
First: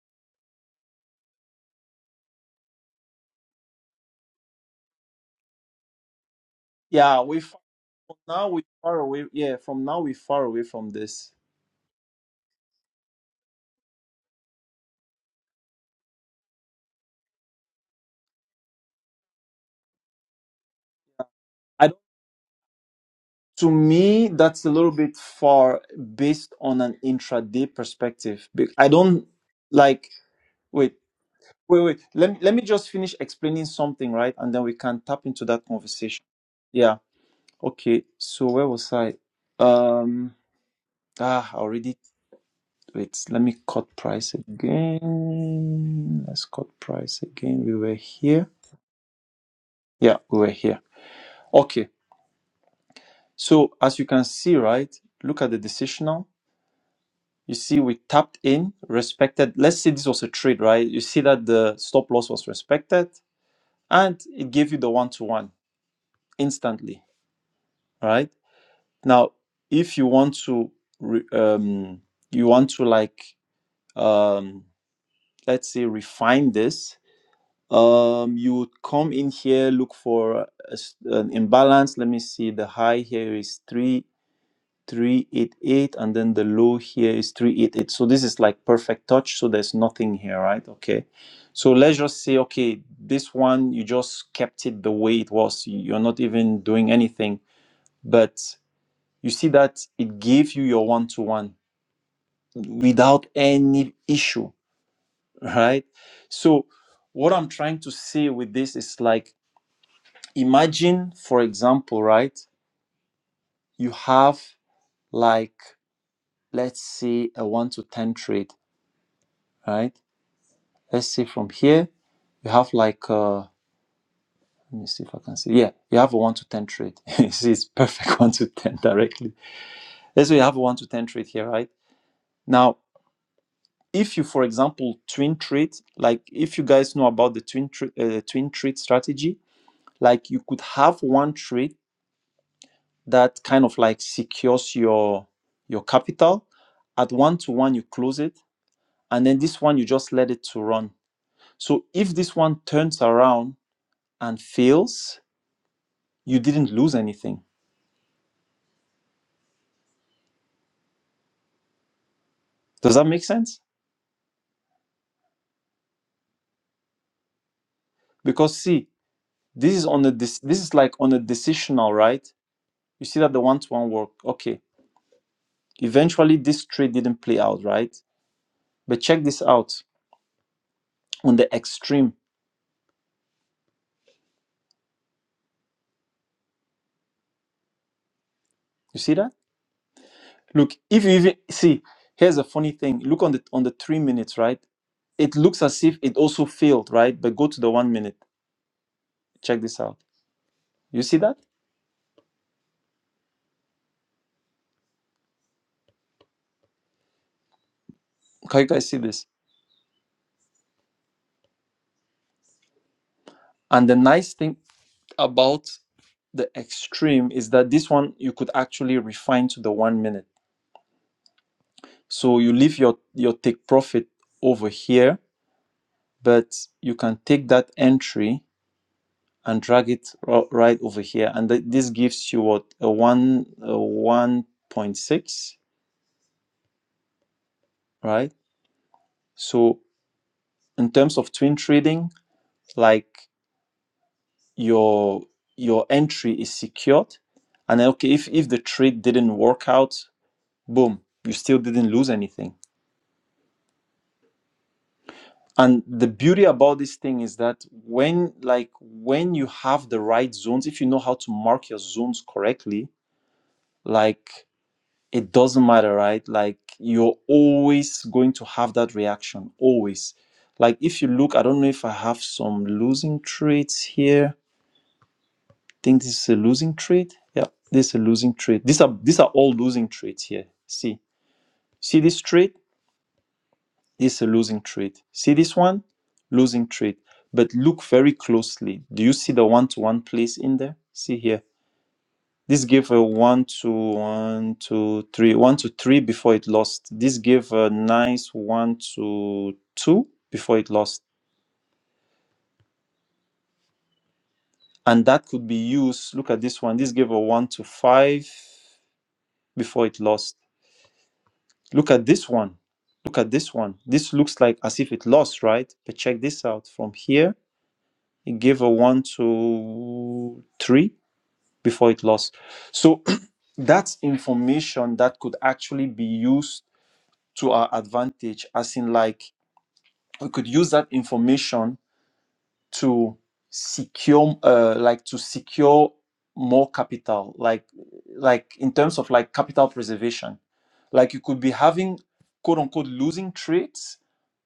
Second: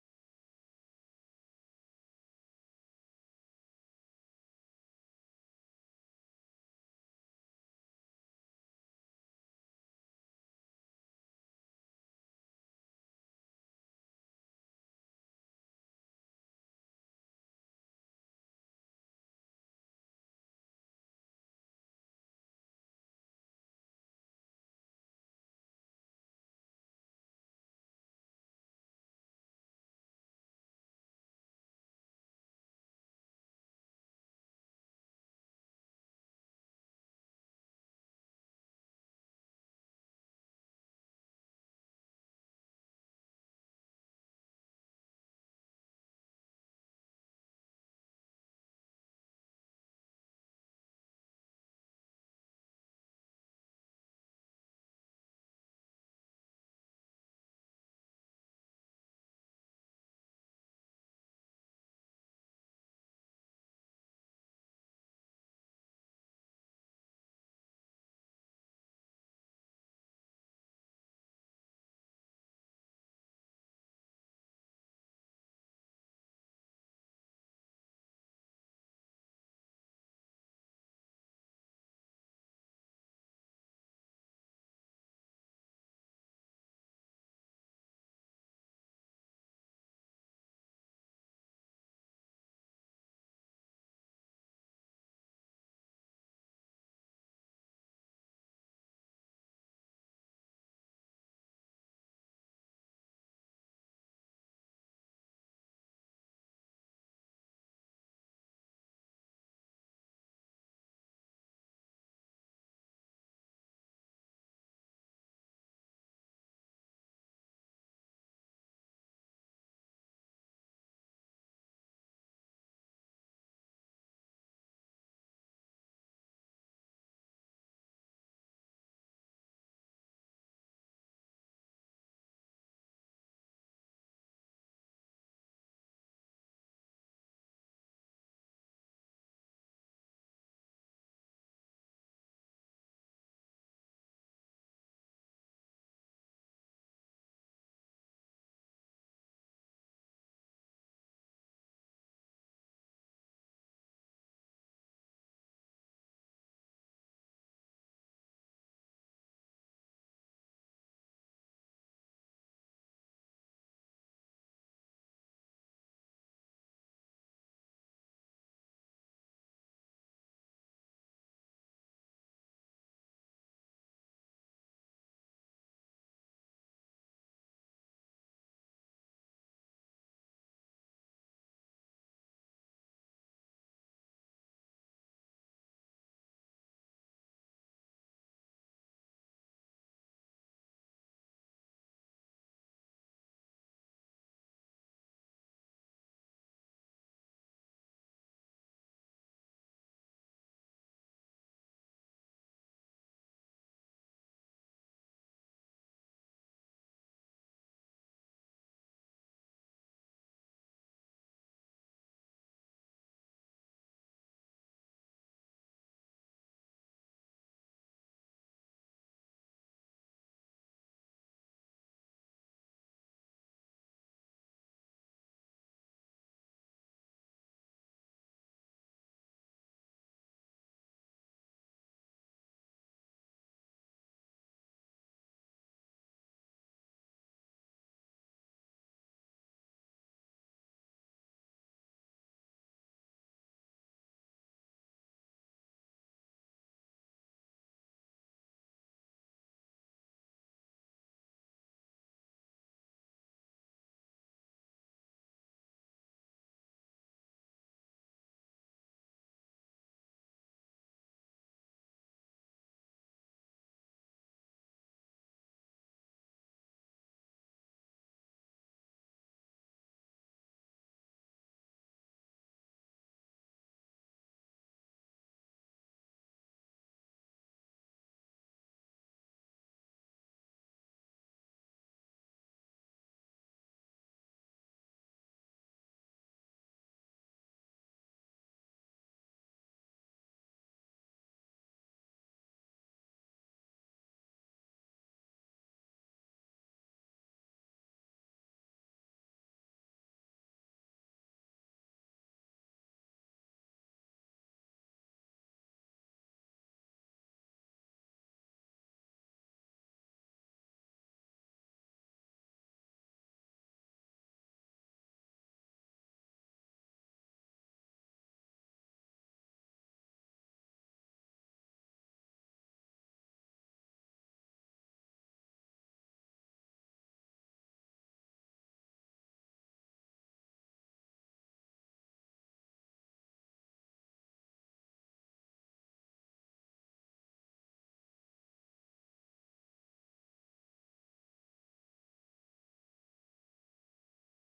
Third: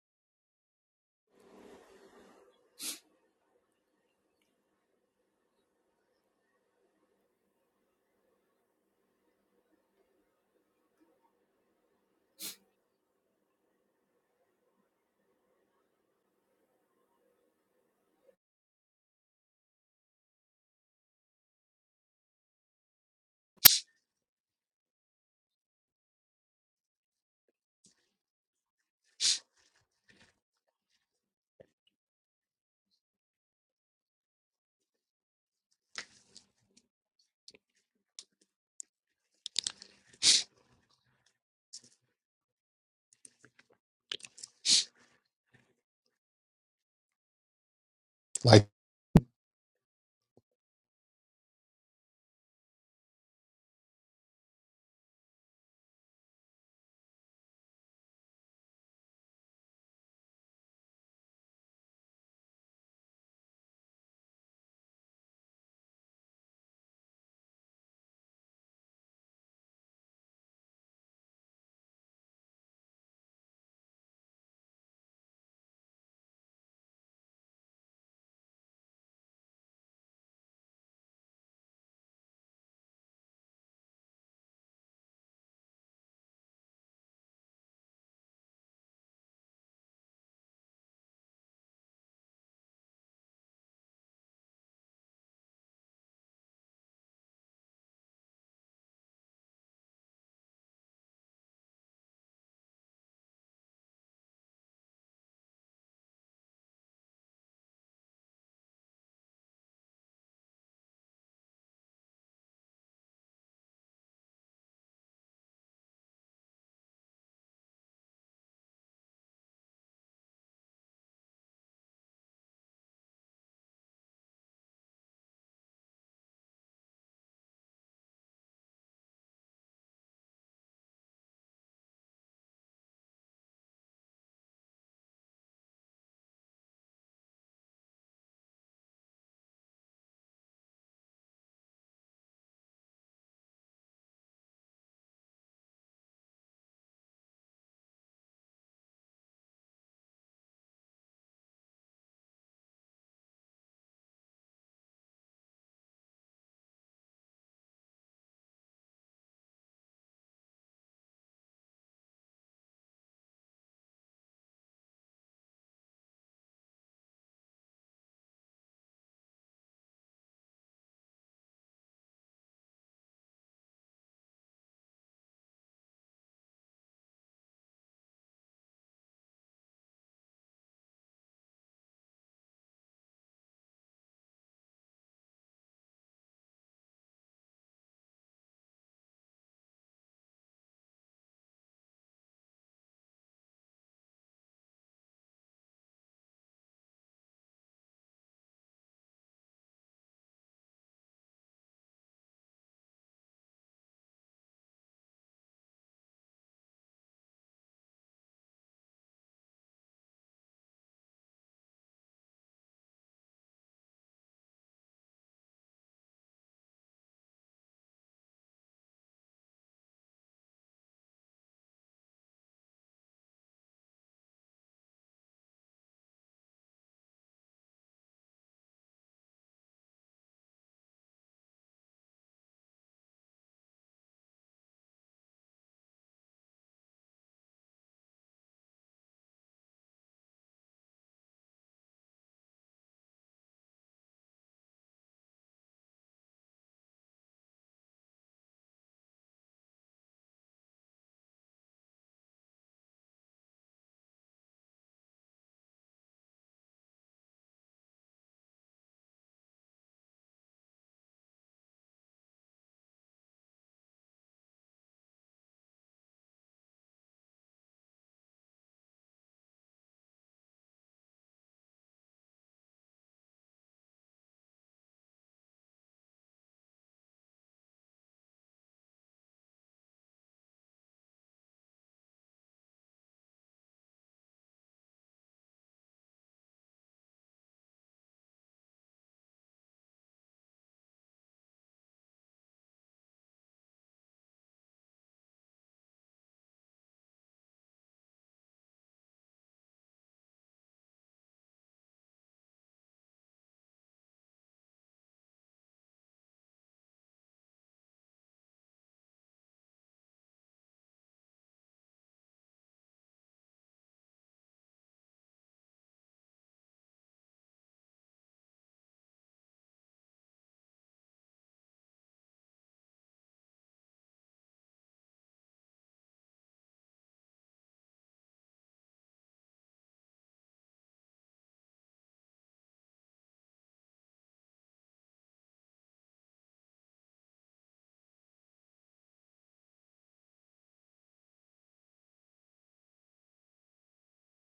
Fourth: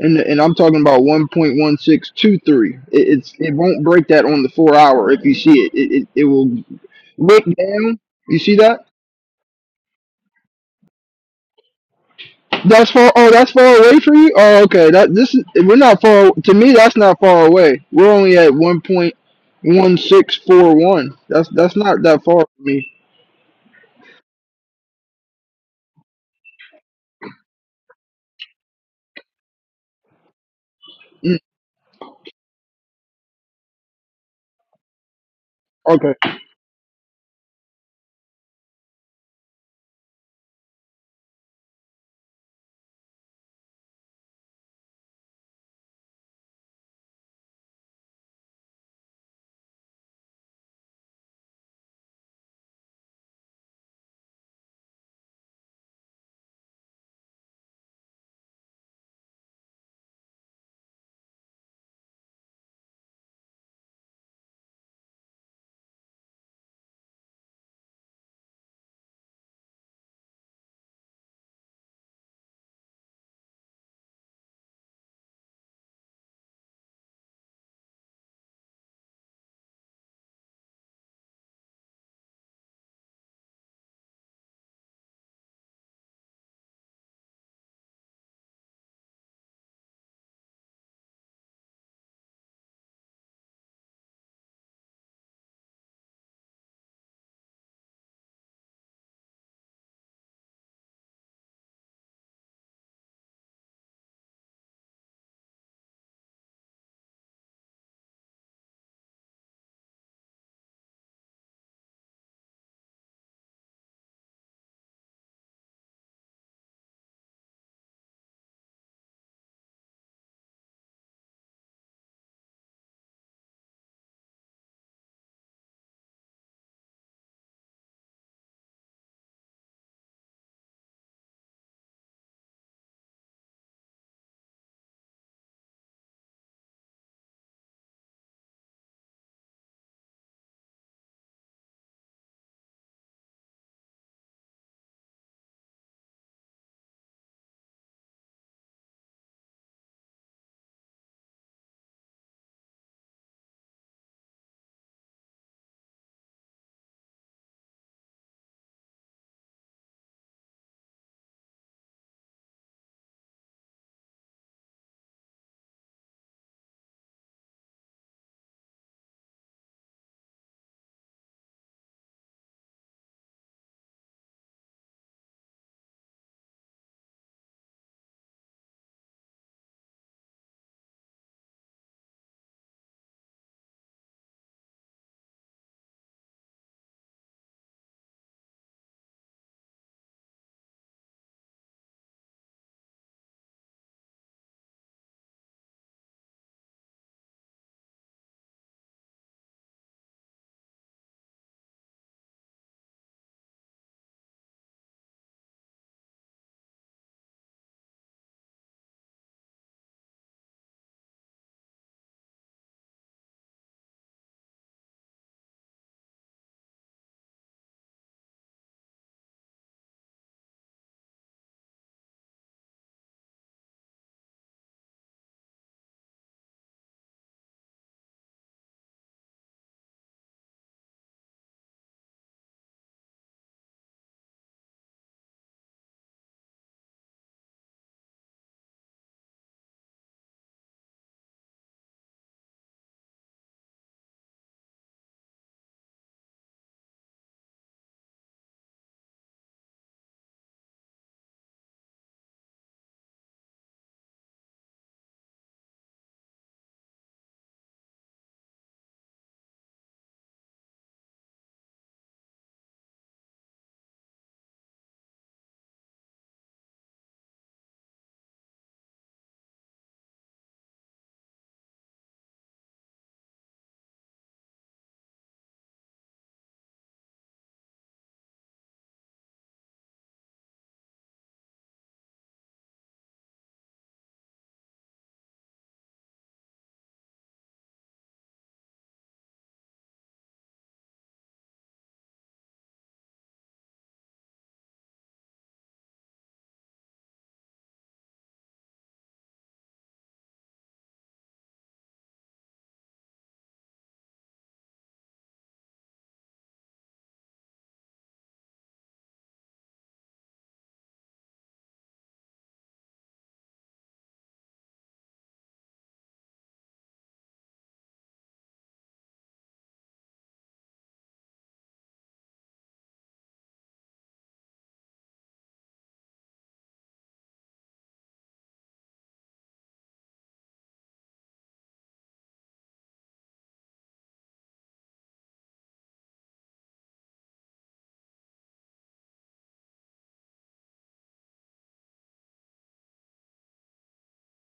S3: and and I'm talking about one point one six two three. It, it's it won't break that on the four hour. If you see it, it it, it will
S2: Yeah, we
S3: Look
S2: far,
S3: down. You
S2: now
S3: see
S2: we
S3: that?
S2: far away. Yeah, from now we far away from this.
S3: That's far. Oh, that's far away for you. Oh, okay. That this is. We're not far. To me, that's not far away. We're only at one point one six four one. That's that's
S2: I don't-
S3: not that far for me.
S2: to me, that's a little bit far based on an intraday perspective. Be- I don't like. wait.
S3: Mm,
S2: Wait, wait. Let me, let me just finish explaining something, right? And then we can tap into that
S3: okay.
S2: conversation. Yeah. Okay. So where was I? Um. Ah, I already. Wait. Let me cut price again. Let's cut price again. We were here.
S1: like,
S2: Yeah, we were here. Okay. So as you can see, right? Look at the decisional. You see, we tapped in, respected. Let's say this was a trade, right? You see that the stop loss was respected, and it gave you the one to one instantly, right? Now, if you want to, re- um, you want to like, um, let's say, refine this, um, you would come in here, look for a s an imbalance. Let me see. The high here is three three eight eight, and then the low here is three eight eight. So this is like perfect touch. So there's nothing here, right? Okay. So let's just say, okay, this one you just kept it the way it was. You're not even doing anything, but you see that it gave you your one to one without any issue, right? So, what I'm trying to say with this is like, imagine, for example, right? You have like, let's say a one to 10 trade, right? Let's say from here, you have like, uh, let me see if I can see. Yeah, you have a one to 10 trade. You see, it's perfect one to 10 directly. Let's say you have a one to 10 trade here, right? Now, if you for example twin treat like if you guys know about the twin tre- uh, twin treat strategy like you could have one treat that kind of like secures your your capital at one to one you close it and then this one you just let it to run so if this one turns around and fails you didn't lose anything does that make sense because see this is on a this this is like on a decisional right you see that the one to one work okay eventually this trade didn't play out right But check this out on the extreme. You see that? Look, if you even see, here's a funny thing. Look on the on the three minutes, right? It looks as if it also failed, right? But go to the one minute. Check this out. You see that? Can you guys see this? And the nice thing about the extreme is that this one you could actually refine to the one minute. So you leave your your take profit over here, but you can take that entry and drag it ro- right over here and th- this gives you what a 1 a 1.6 right so in terms of twin trading like your your entry is secured and then, okay if, if the trade didn't work out boom you still didn't lose anything and the beauty about this thing is that when like when you have the right zones if you know how to mark your zones correctly like it doesn't matter, right? Like you're always going to have that reaction, always. Like if you look, I don't know if I have some losing traits here. I think this is a losing trait. Yeah, this is a losing trait. These are these are all losing traits here. See, see this trait? This is a losing trait. See this one? Losing trait. But look very closely. Do you see the one-to-one place in there? See here This gave a one to one to three, one to three before it lost. This gave a nice one to two before it lost. And that could be used. Look at this one. This gave a one to five before it lost. Look at this one. Look at this one. This looks like as if it lost, right? But check this out. From here, it gave a one to three before it lost. So that's information that could actually be used to our advantage, as in like we could use that information to secure, uh, like to secure more capital, like like in terms of like capital preservation. Like you could be having quote unquote losing trades,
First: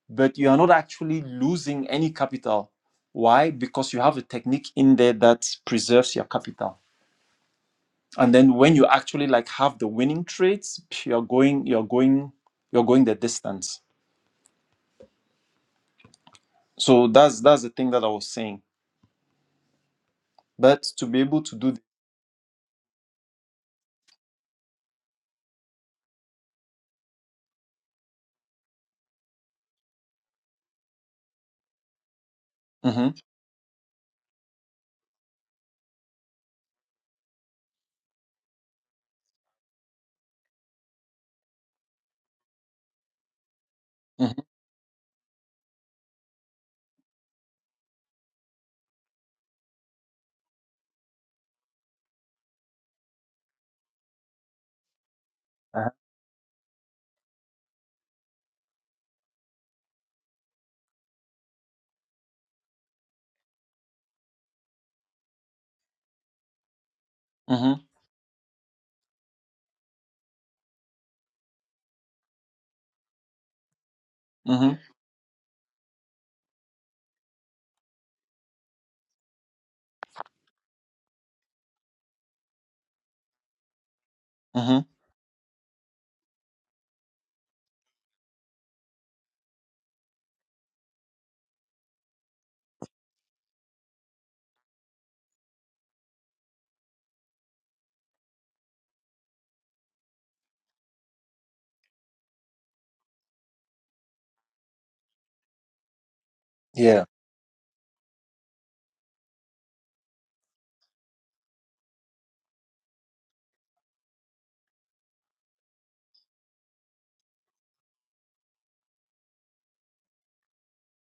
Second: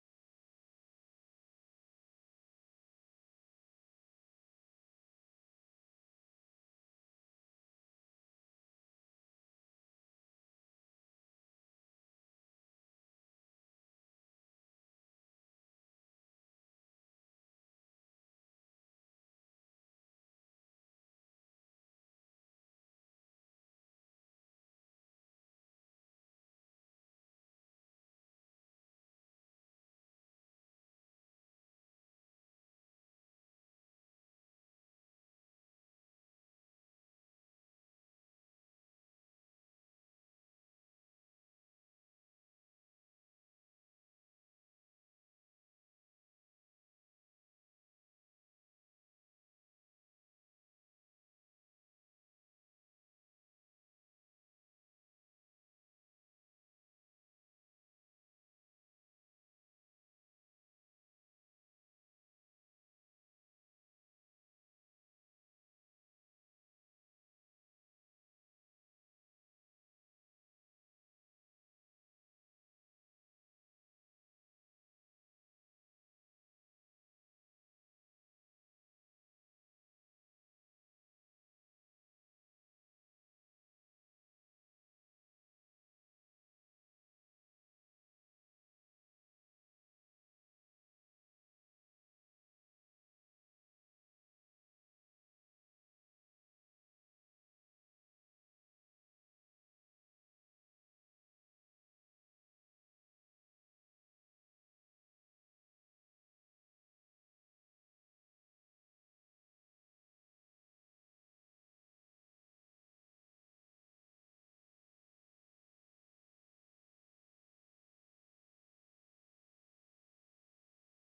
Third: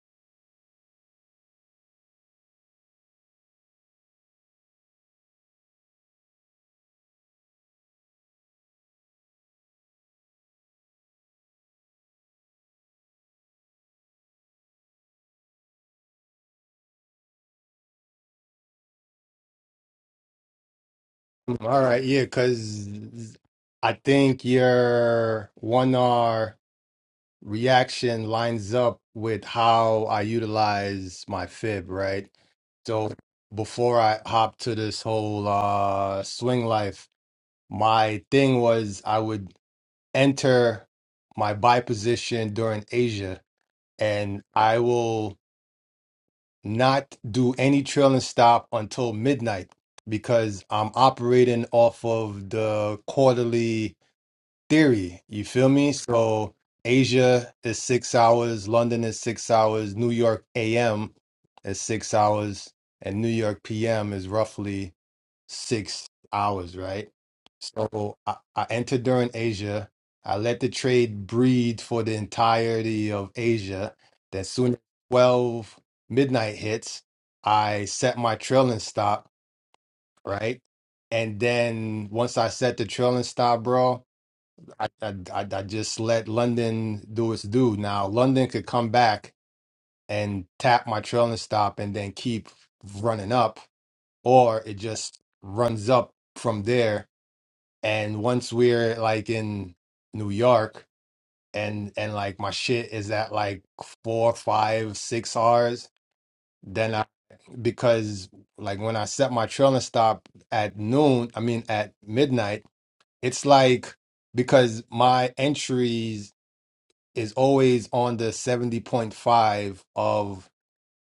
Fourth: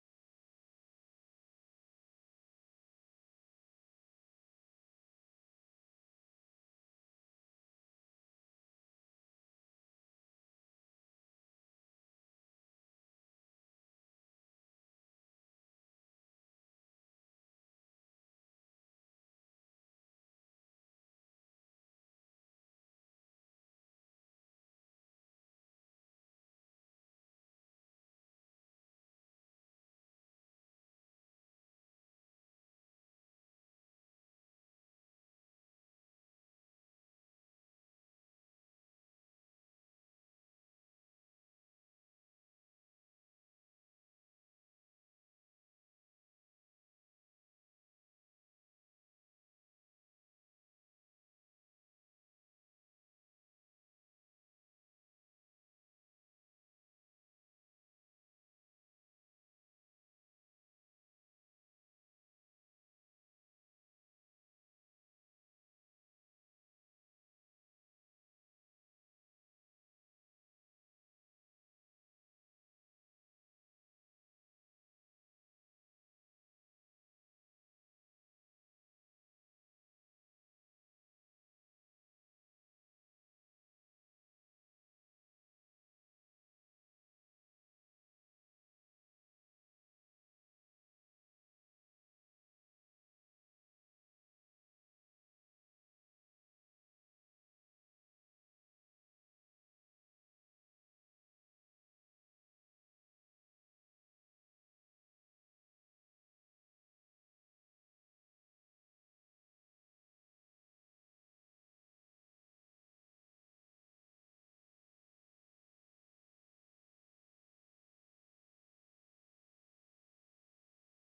S2: but you are not actually losing any capital. Why? Because you have a technique in there that preserves your capital. And then when you actually like have the winning trades, you're going, you're going, you're going the distance So that's that's the thing that I was saying. But to be able to do,
S1: all right, yeah, because I think your one R reaction lines up with how I utilize my fib, right?
S2: mm-hmm,
S1: So before I hopped to this whole uh swing life, my thing was I would. enter my buy position during Asia, and
S2: mm-hmm,
S1: I will not do any trailing stop until midnight because I'm operating off of the quarterly theory. You feel me? So Asia is six hours, London is six hours, New York AM is six hours, and New York PM is roughly six hours, right?
S2: mm-hmm,
S1: So I, I entered during Asia. I let the trade breed for the entirety of Asia. Then soon as
S2: mm-hmm,
S1: 12 midnight hits, I set my trailing stop, right? And then once I set the trailing stop, bro,
S2: hmm
S1: I, I, I I just let London do its due. Now, London could come back and tap my trailing stop and then keep running up, or it just runs up from there and once we're like in New York and and like my shit is at like four, five, six hours, then
S2: yeah,
S1: I because like when I set my trailing stop at noon, I mean at midnight, it's like because my entries is always on the seventy point five of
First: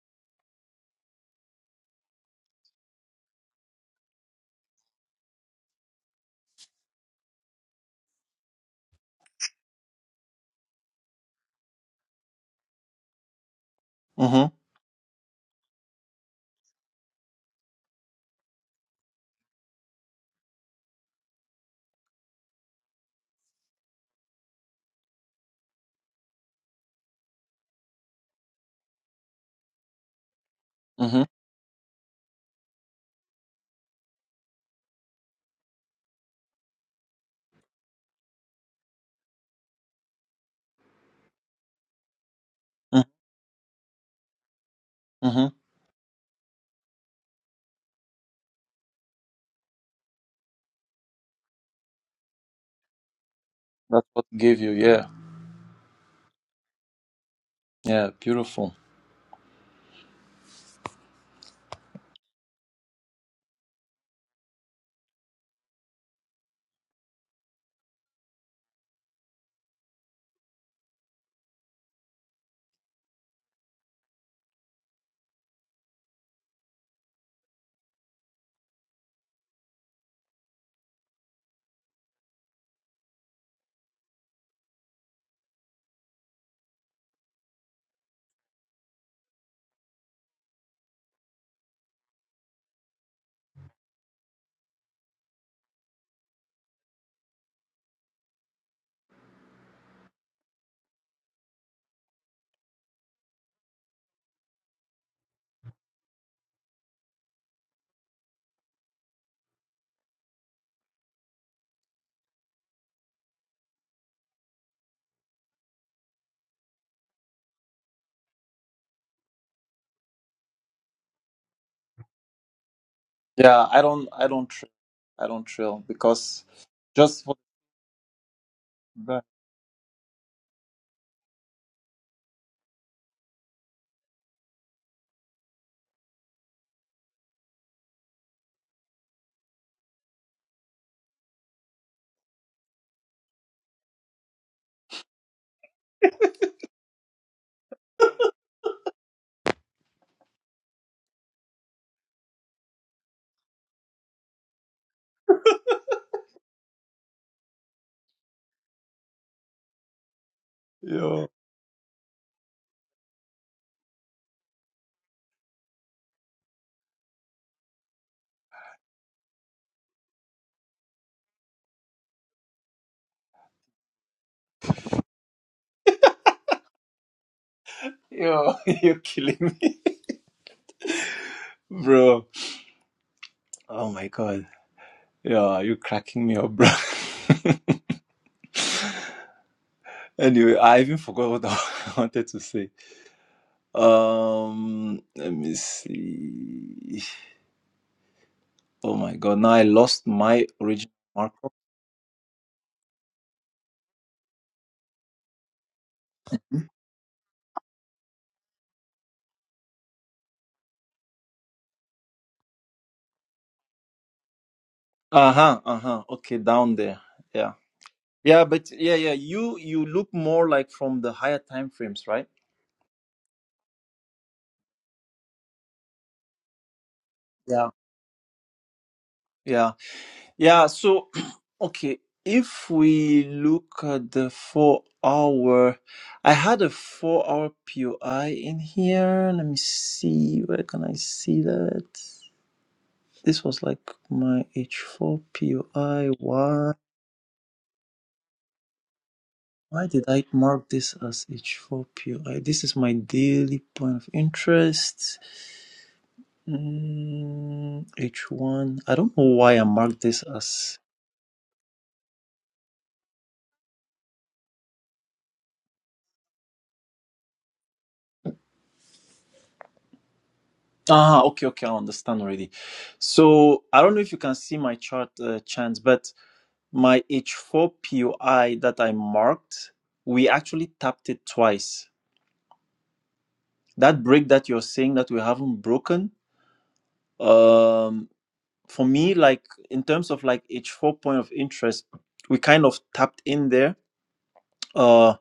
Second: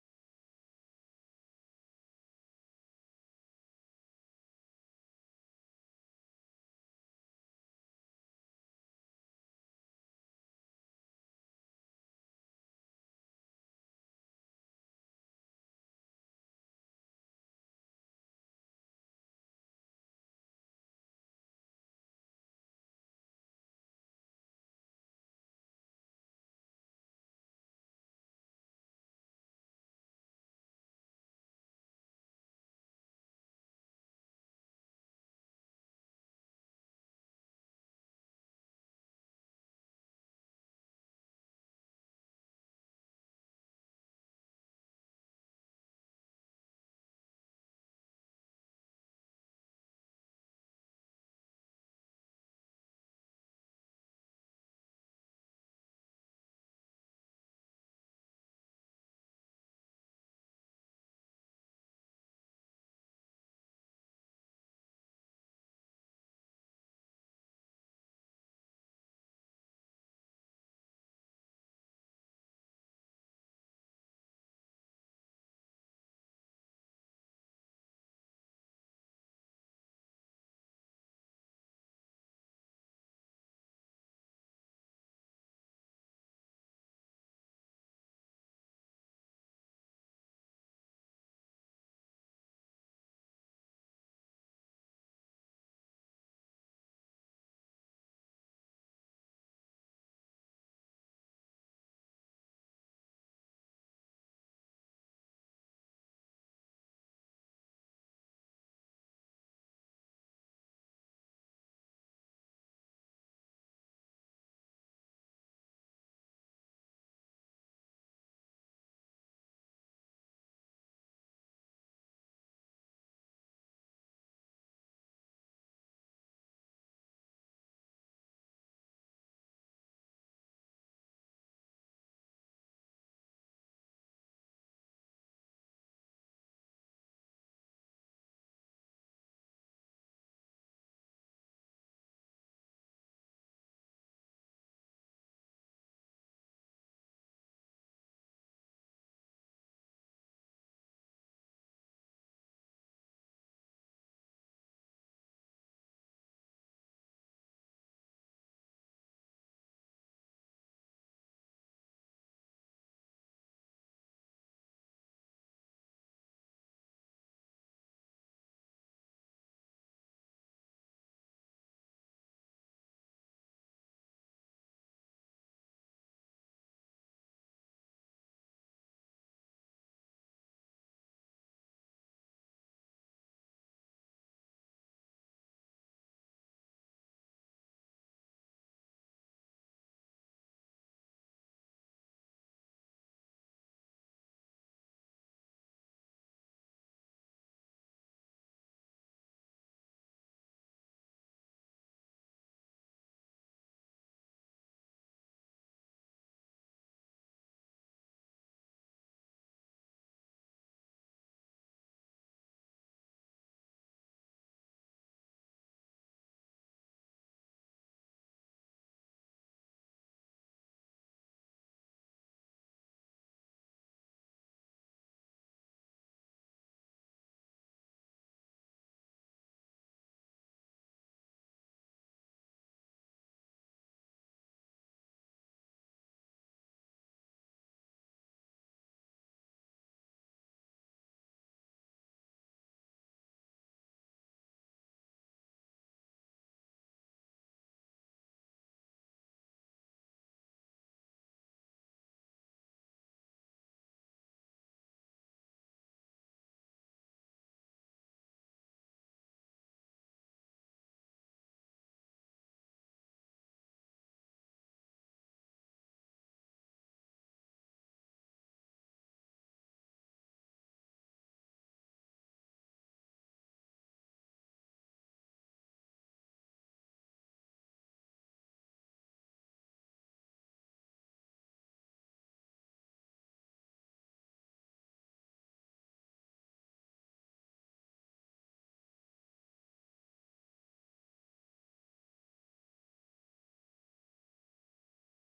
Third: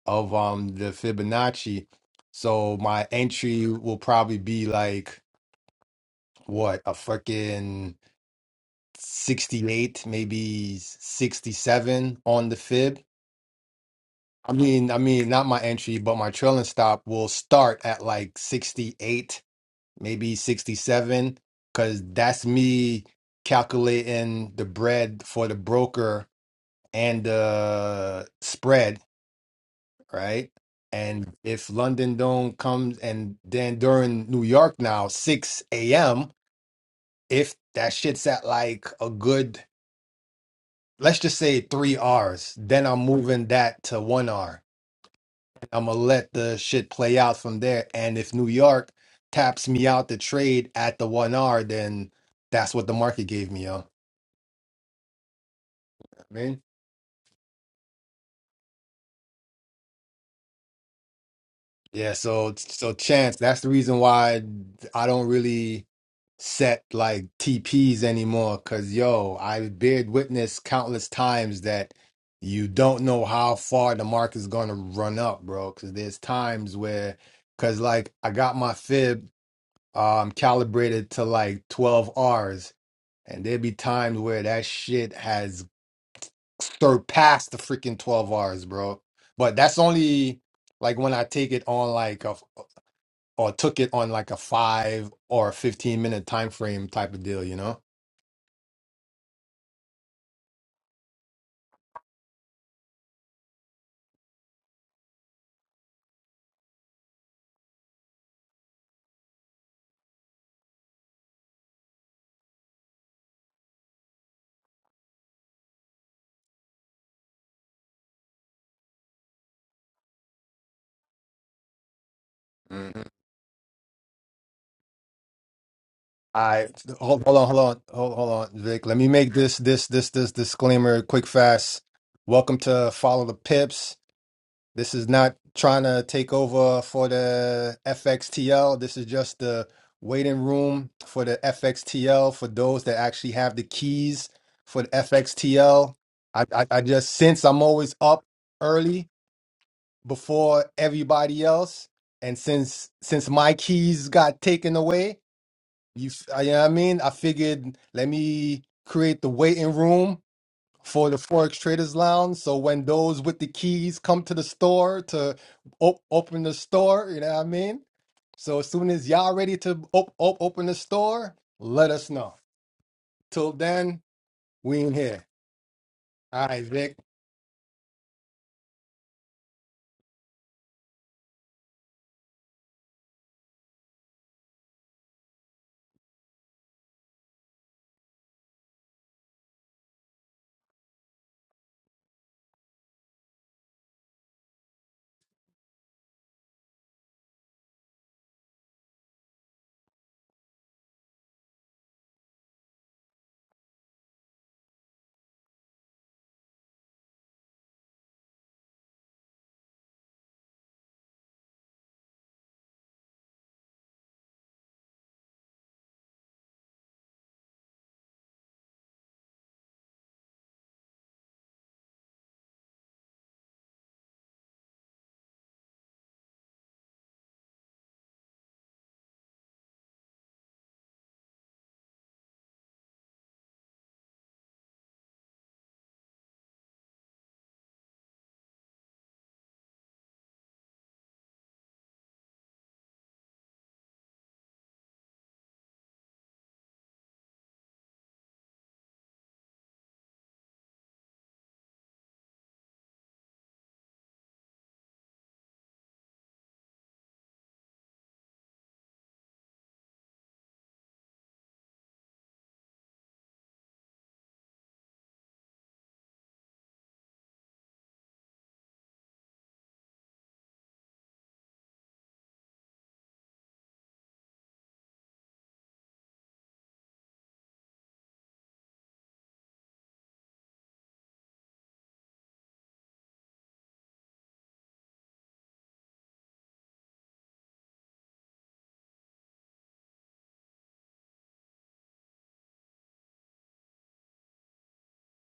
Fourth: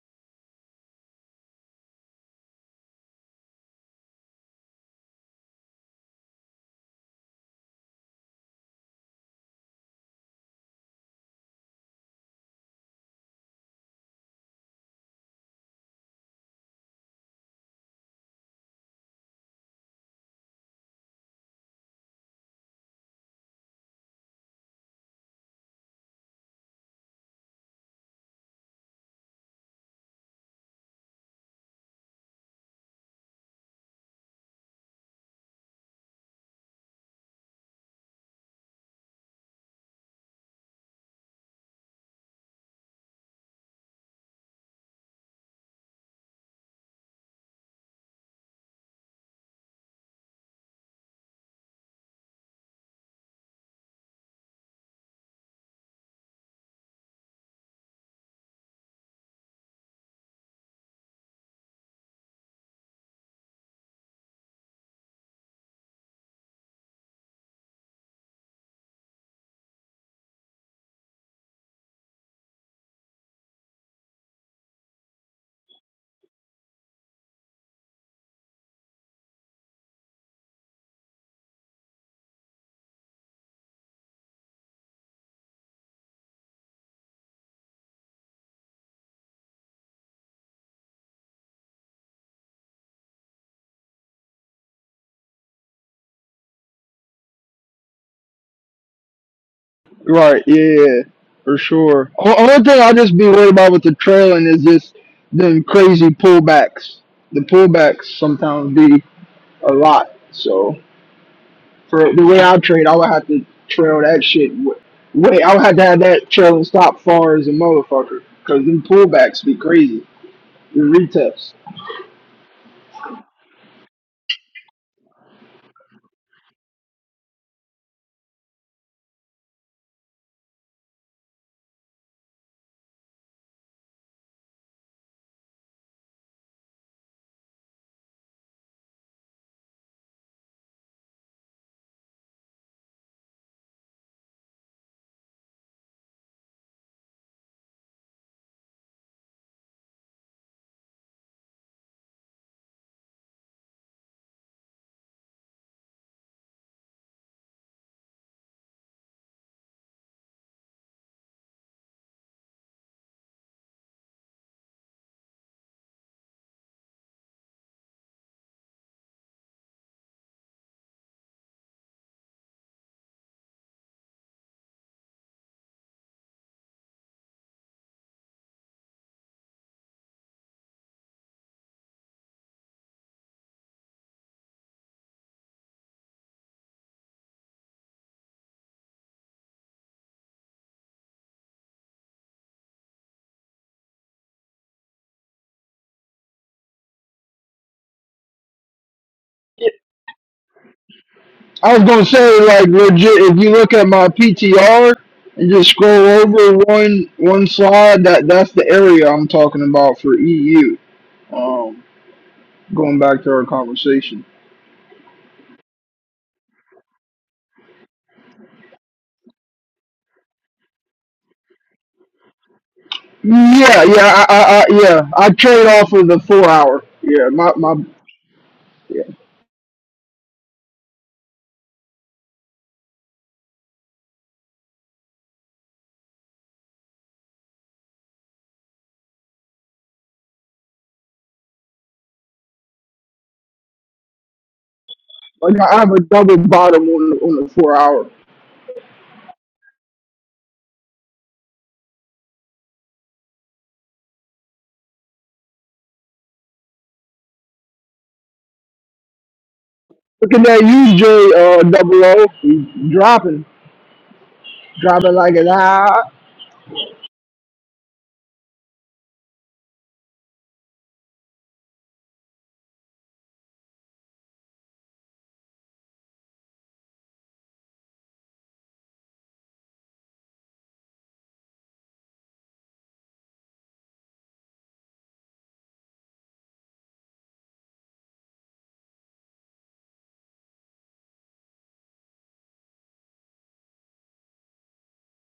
S1: of um the Fibonacci. So my entry will probably be like what a freaking 68, maybe 67 on the fib. I
S2: mm-hmm,
S1: mean, I mean, not my entry, but my trailing stop will start at like 68, maybe 67, because that's me calculating the bread for the broker and the spread, right?
S2: mm-hmm,
S1: And if London don't comes and then during New York now, 6 a.m., if that shit's at like a good let's just say three R's. Then I'm moving that to one R.
S2: mm-hmm.
S1: I'm gonna let the shit play out from there. And if New York taps me out the trade at the one R, then that's what the market gave me, yo.
S2: That's what gave you, yeah,
S1: I mean.
S2: yeah, beautiful.
S1: Yeah, so so chance, that's the reason why I don't really set like TPs anymore. Cause yo, I bear witness countless times that you don't know how far the market's gonna run up, bro. Cause there's times where, cause like I got my fib um calibrated to like 12 Rs, and there'd be times where that shit has surpassed the freaking 12 Rs, bro. But that's only like when I take it on like a or took it on like a five or a 15 minute time frame type of deal, you know?
S3: Right. Yeah. yeah, yeah. For sure. O- Only thing I just be worried about with the trailing is just them crazy pullbacks. The pullbacks sometimes be a lot. So. For the way I trade, I would have to trail that shit. wi- Wait, I would have to have that trailing stop far as a motherfucker. Cause them pullbacks be crazy. The retests.
S1: Mhm.
S2: Yeah, I don't, I don't, trail. I don't trail because
S1: I hold,
S2: just for
S1: hold on, hold on, hold, hold on, Vic. Let me
S2: that,
S1: make this this this this disclaimer quick fast. Welcome to Follow the Pips. This is not trying to take over for the FXTL. This is just the waiting room for the FXTL for those that actually have the keys for the FXTL. I, I I just since I'm always up early before everybody else. And since since my keys got taken away, you, f- uh, you know what I mean? I figured let me create the waiting room for the Forex Traders Lounge. So when those with the keys come to the store to op- open the store, you know what I mean? So as soon as y'all ready to op- op- open the store, let us know. Till then, we ain't here. All right, Vic.
S2: yo, you're killing me, bro. Oh my god, yeah, you're cracking me up, bro. anyway, I even forgot what I wanted to say. Um, let me see. Oh my god, now I lost my original marker.
S3: I was gonna say, like, legit, if you look at my PTR and just scroll over one one slide, that that's the area I'm talking about for EU. Um, going back to our conversation.
S2: Uh-huh, uh-huh. Okay, down there. Yeah. Yeah, but yeah, yeah. You you look more like from the higher time frames, right?
S3: Yeah, yeah, I, I, I yeah, I trade off of the four hour. Yeah, my
S2: Yeah.
S3: my yeah,
S2: Yeah. Yeah. So okay, if we look at the four hour I had a four hour POI in here. Let me see where can I see that? This was like my H4
S3: like I have a
S2: POI.
S3: double bottom on the, on the four hour.
S2: Why did I mark this as H4PO? this is my daily point of interest. Mm, H1. I don't know why I marked this
S3: Look at that
S2: as.
S3: UJ uh, double O He's dropping, dropping like it's hot.
S2: Ah, okay, okay, I understand already. So I don't know if you can see my chart, uh, Chance, but my H4POI that I marked, we actually tapped it twice. That break that you're saying that we haven't broken, um for me like in terms of like h4 point of interest we kind of tapped in there uh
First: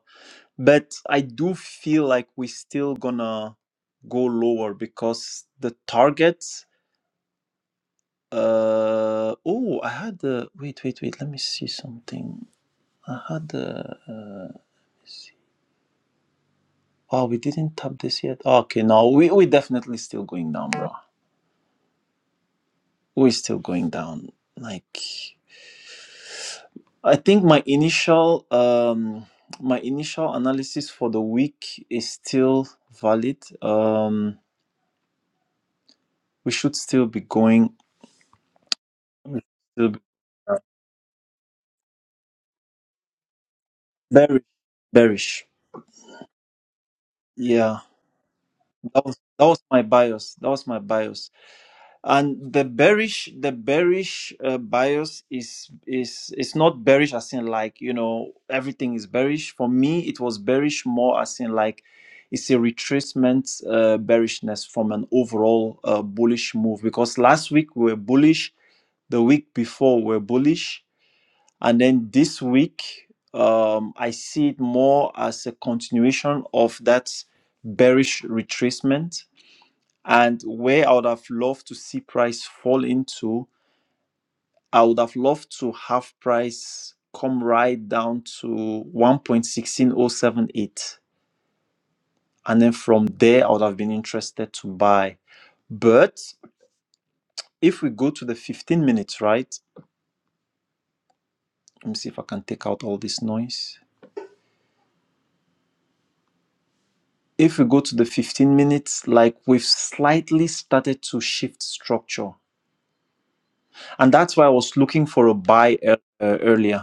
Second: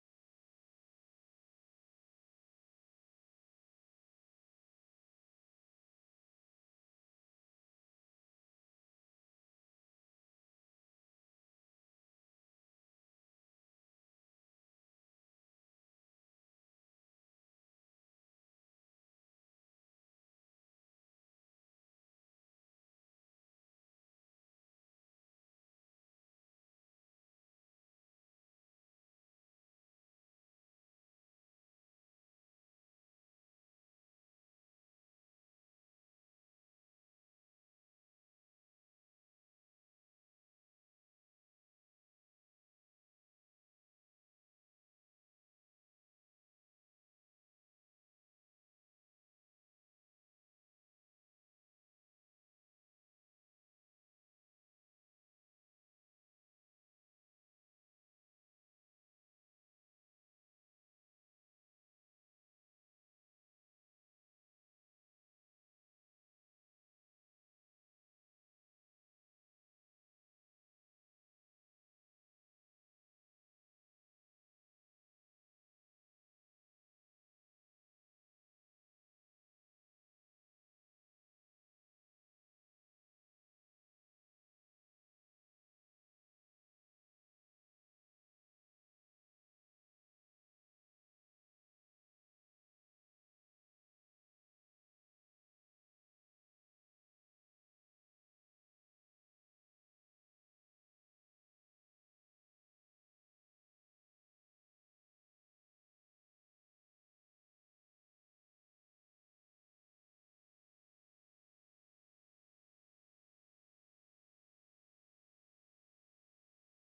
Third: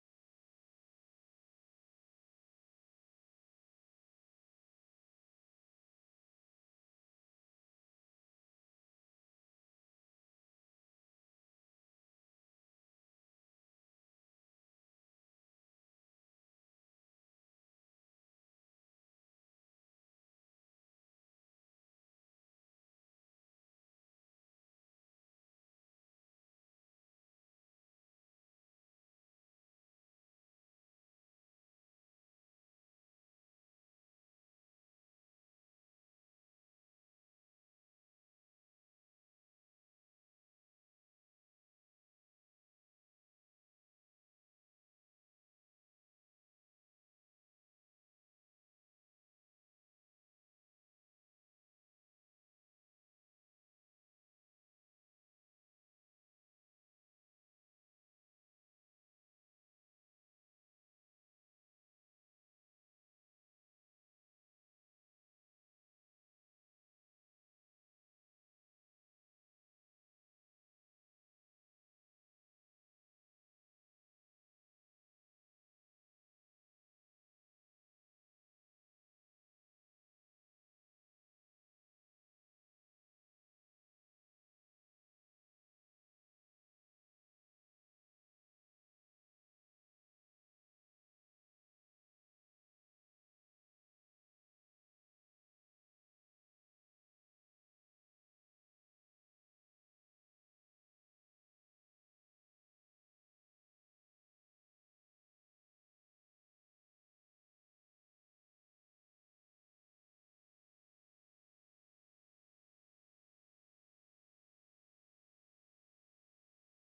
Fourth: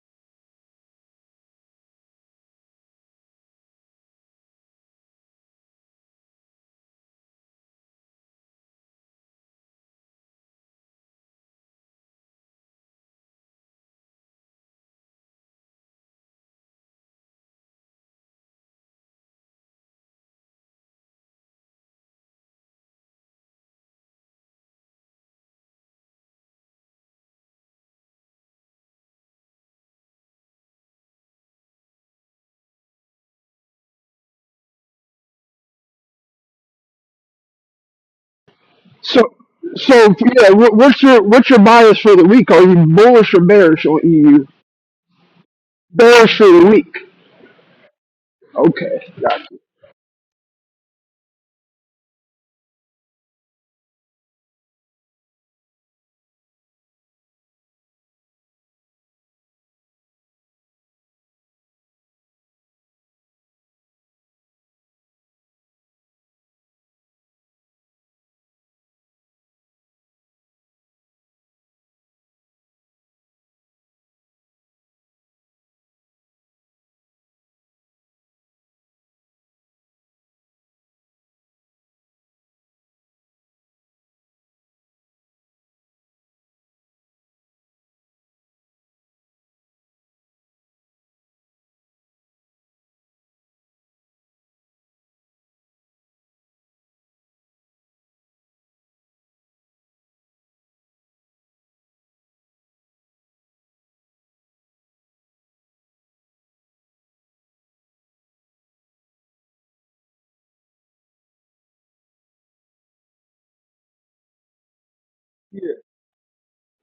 S2: but i do feel like we are still gonna go lower because the targets. uh oh i had the wait wait wait let me see something i had the uh, let's see. oh we didn't tap this yet okay no we we definitely still going down bro we're still going down like I think my initial um, my initial analysis for the week is still valid. Um, we should still be going
S3: So,
S2: we should still
S3: so
S2: be,
S3: yeah.
S2: uh,
S3: wh- What's your what's your bias for the week? Are you bullish or bearish on
S2: bearish.
S3: EU?
S2: Bearish.
S3: Bearish for the week.
S2: Yeah,
S3: Okay,
S2: that was
S3: got
S2: that
S3: it.
S2: was my bias. That was my bias. and the bearish the bearish uh, bias is is is not bearish as in like you know everything is bearish for me it was bearish more as in like it's a retracement uh, bearishness from an overall uh, bullish move because last week we were bullish the week before we were bullish and then this week um, i see it more as a continuation of that bearish retracement and where I would have loved to see price fall into, I would have loved to have price come right down to 1.16078. And then from there, I would have been interested to buy. But if we go to the 15 minutes, right? Let me see if I can take out all this noise. If we go to the 15 minutes, like we've slightly started to shift structure. And that's why I was looking for a
S3: Yeah.
S2: buy ear- uh, earlier.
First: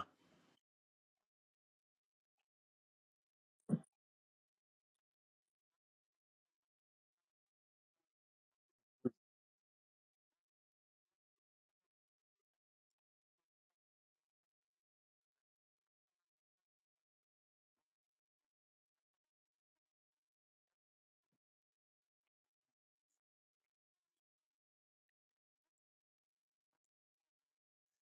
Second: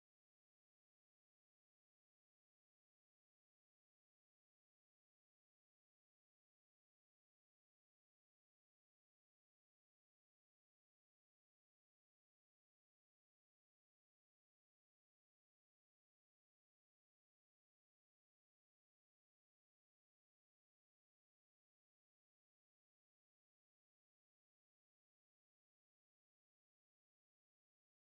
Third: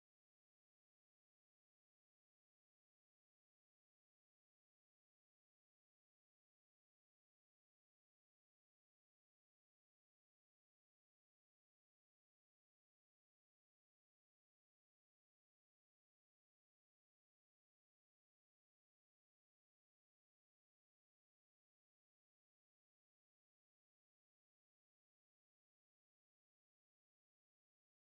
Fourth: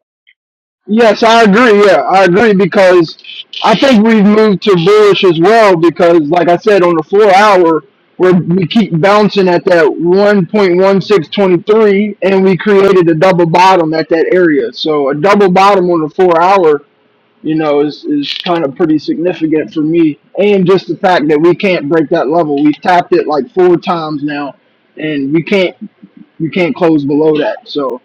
S3: Yes, I agree. Yeah, I agree because I think we've moved to bullish as well because, like I said, on the four hour, where we keep bouncing at that 1.1623 and we created a double bottom at that area. So a double bottom on the four hour you know, is, is kind of pretty significant for me. And just the fact that we can't break that level. We've tapped it like four times now and we can't we can't close below that. So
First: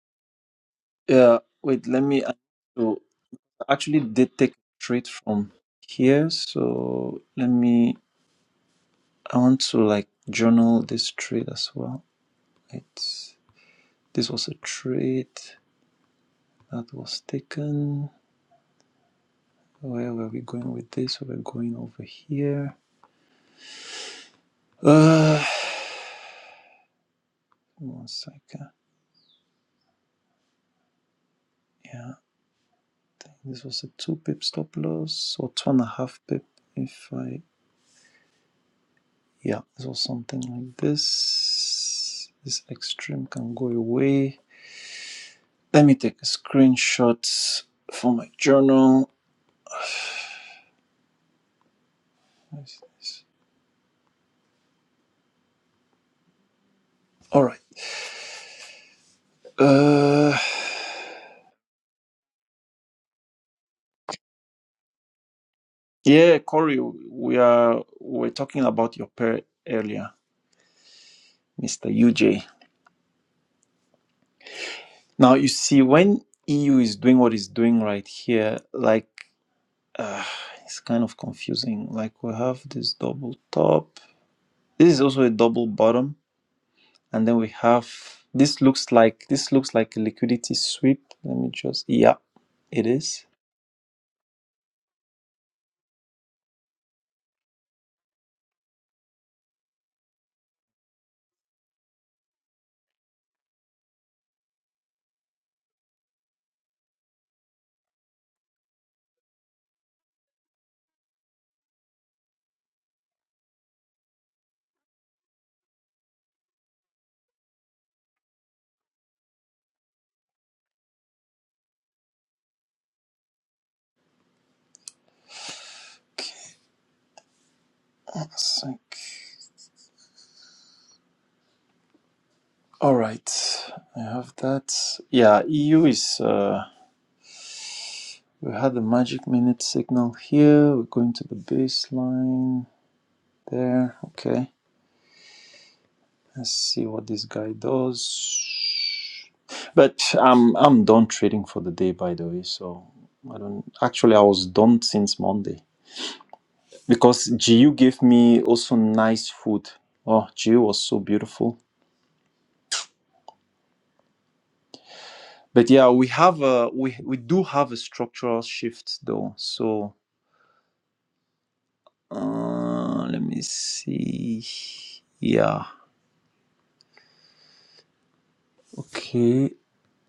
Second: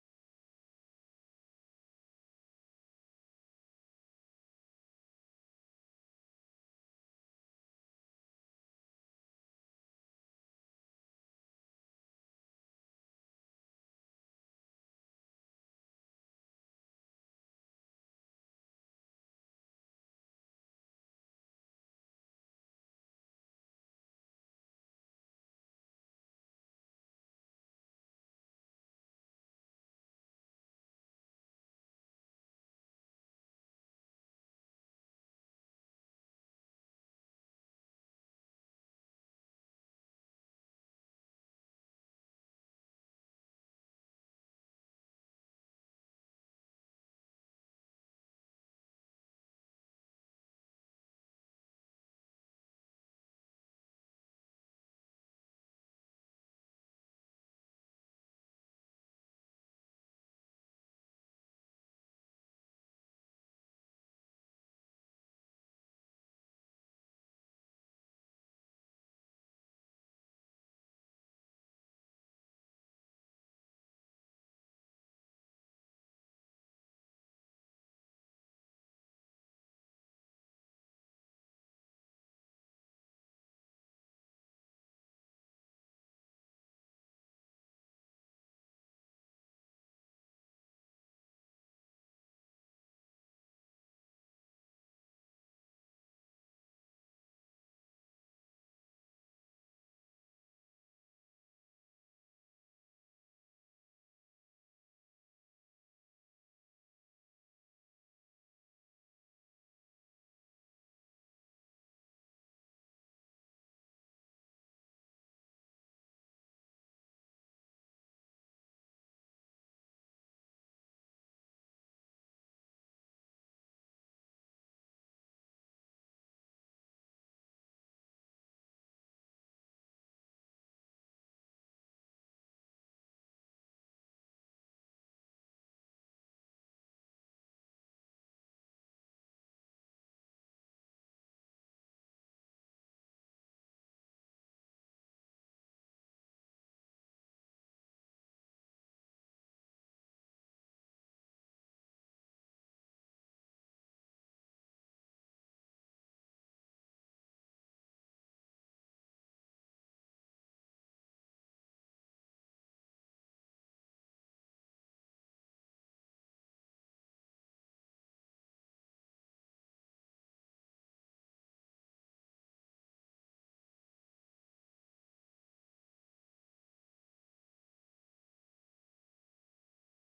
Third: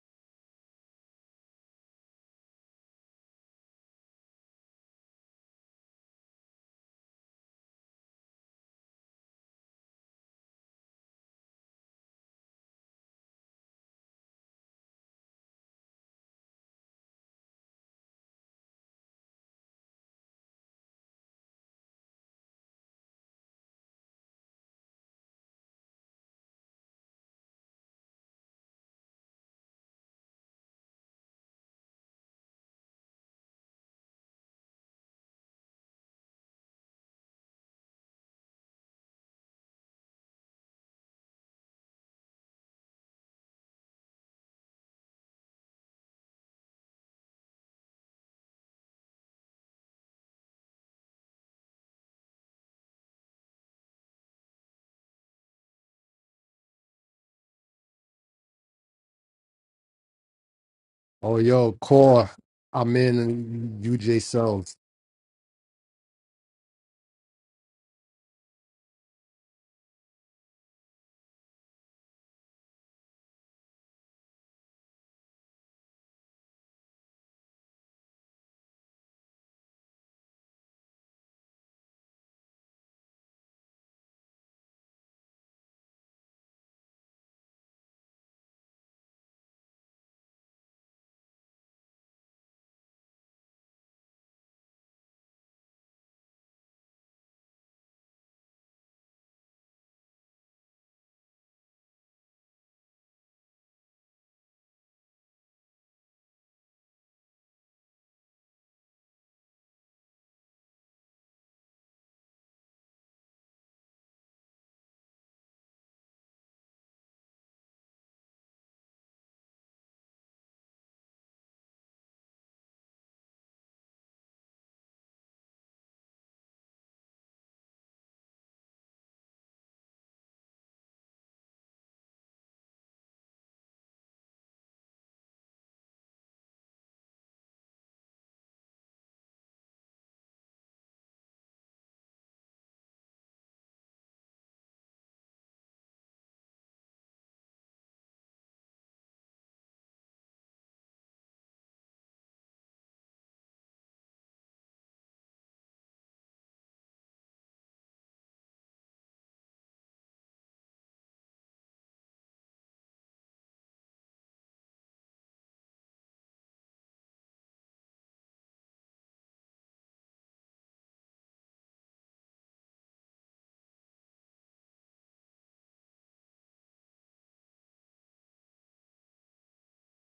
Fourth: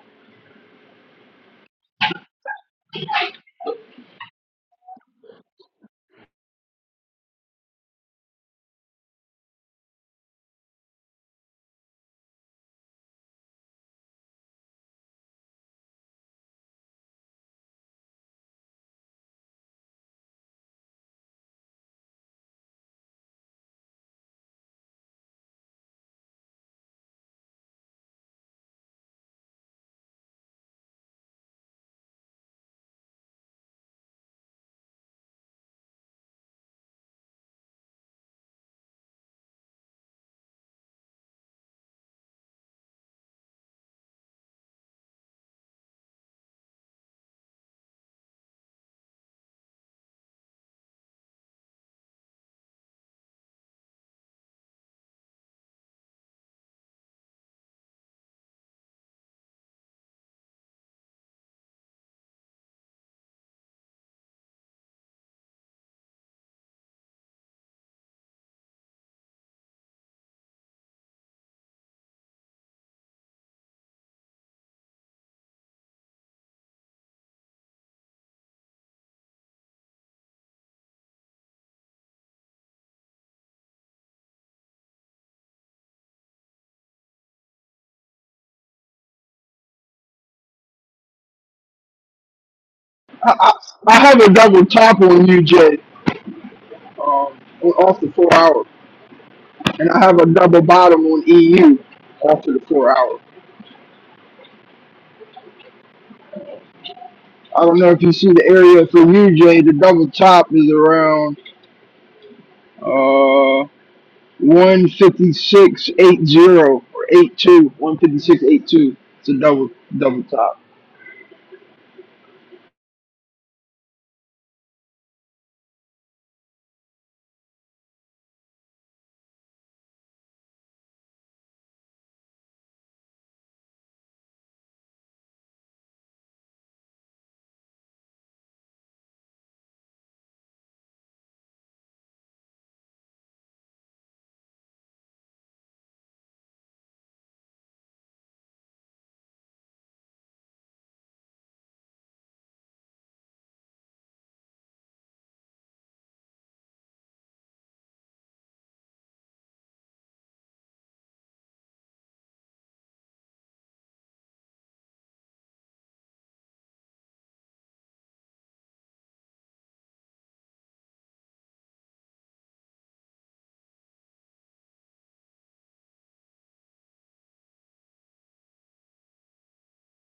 S2: Yeah, wait, let me. I so I actually did take a trade from here, so let me. I want to like journal this trade as well. It's this was a trade that was taken. Where were we going with this? We're going over here. Uh, one second. Yeah, this was a two pip stop loss or two and a half pip. If I, yeah, this was something like this. This extreme can go away. Let me take a screenshot for my journal. All right. Uh,
S1: Oh, yo, core. I'm in UJ cells.
S2: yeah, Corey, we are we're talking about your pair earlier, Mister UJ. Now you see when EU is doing what it's doing right here, like uh, it's kind of confusing. Like we have this double top. This is also a double bottom, and then we have this looks like this looks like a liquidity sweep. Let me just yeah, it is.
S3: I have a double top on UJ um, off the four hour, and I have a double bottom on EU off of the four hour. I don't know if you see the area for UJ. The double top is around uh, 156.80 or eight two one fifty six eight two. It's a double double top.
S2: Okay, One sec. All right, I have that. Yeah, EU is. Uh, we had the magic minute signal here. We're going to the baseline there. Okay. Let's see what this guy does. But I'm I'm done trading for the day, by the way. So I don't. Actually, I was done since Monday because GU gave me also nice food. Oh, GU was so beautiful. But yeah, we have a we we do have a structural shift though. So uh, let me see. Yeah. Okay.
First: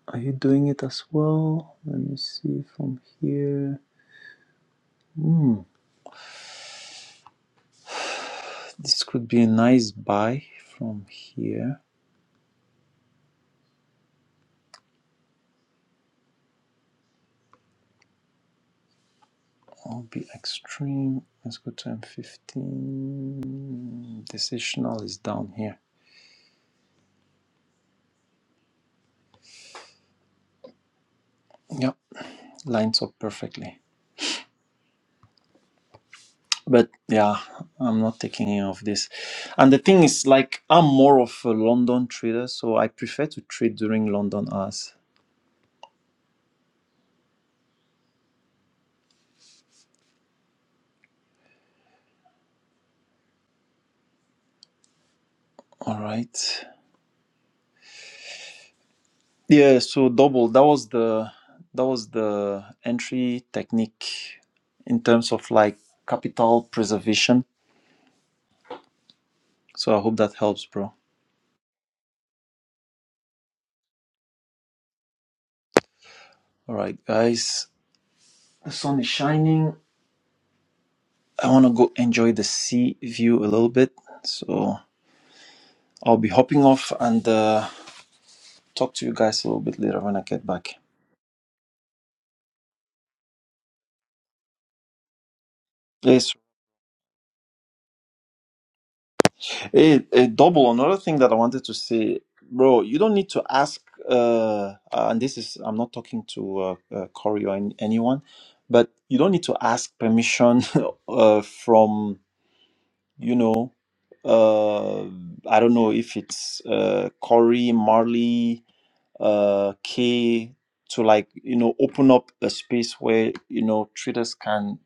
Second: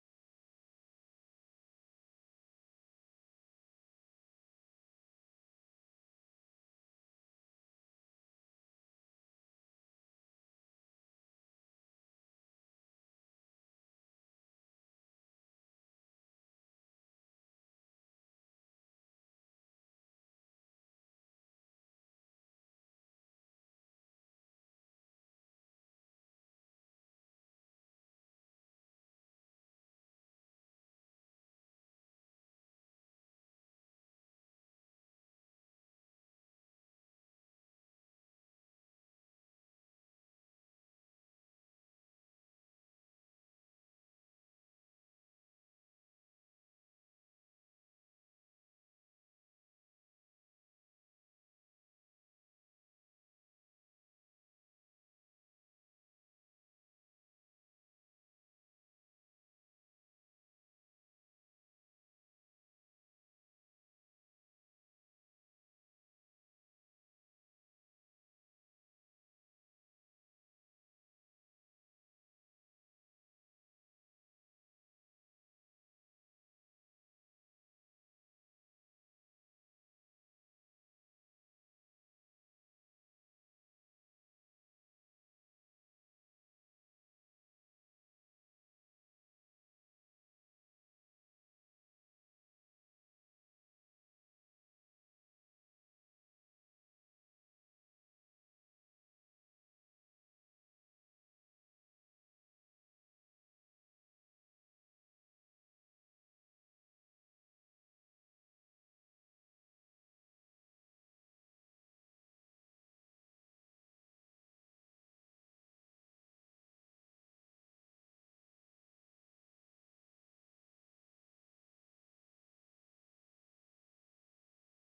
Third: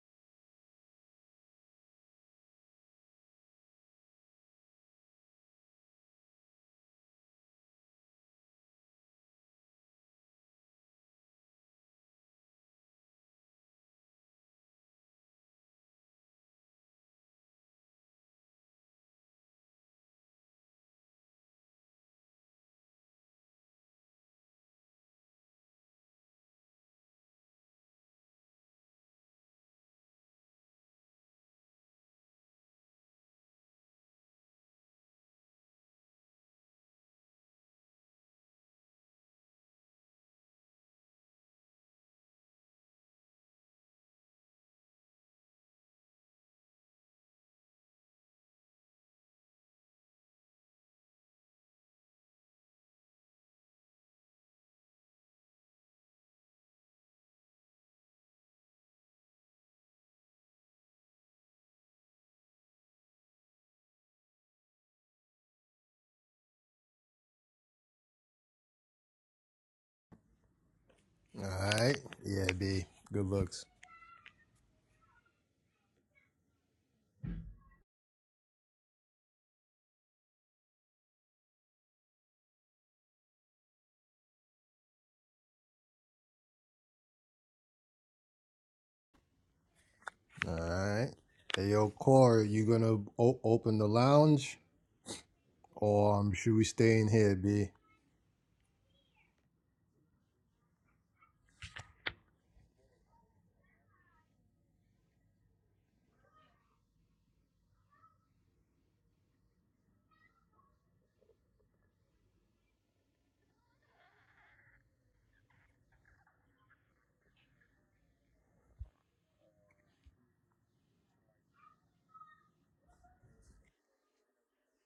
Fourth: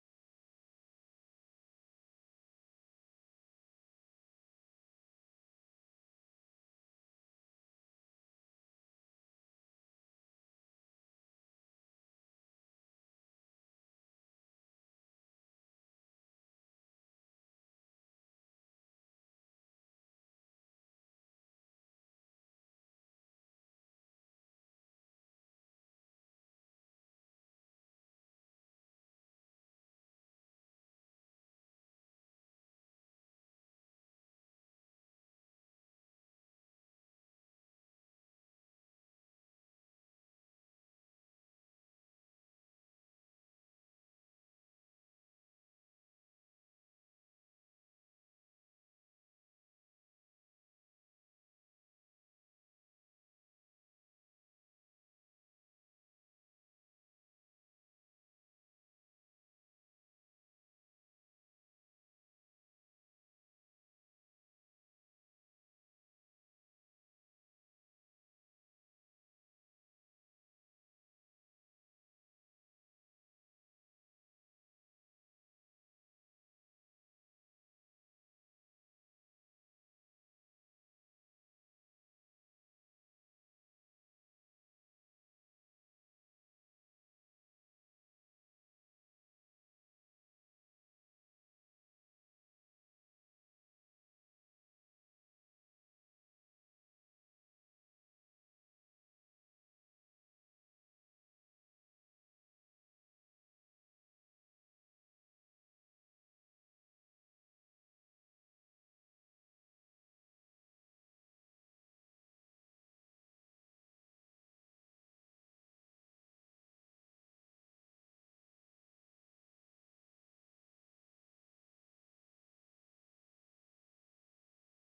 S2: Are you doing it as well? Let me see from here. Hmm. This could be a nice buy from here. I'll be extreme. Let's go to M15. Decisional is down here. Yep, lines up perfectly. But yeah, I'm not taking any of this. And the thing is, like, I'm more of a London trader, so I prefer to trade during London hours. All right. Yeah. So double. That was the that was the entry technique in terms of like capital preservation So I hope that helps, bro.
S1: All right. Yeah, B. Good looks.
S2: All right, guys. The sun is shining. I want to go enjoy the sea view a little bit. So I'll be hopping off and uh, talk to you guys a little bit later when I get
S1: All
S2: back.
S1: right. Hey, yo, Core, you gonna open the lounge or um,
S2: Yes.
S1: should we stay in here, B?
S2: Hey, hey, double. Another thing that I wanted to say, bro. You don't need to ask. Uh, uh, and this is I'm not talking to uh, uh, Corey or any, anyone, but you don't need to ask permission uh, from you know uh i don't know if it's uh corey marley uh kay to like you know open up a space where you know traders can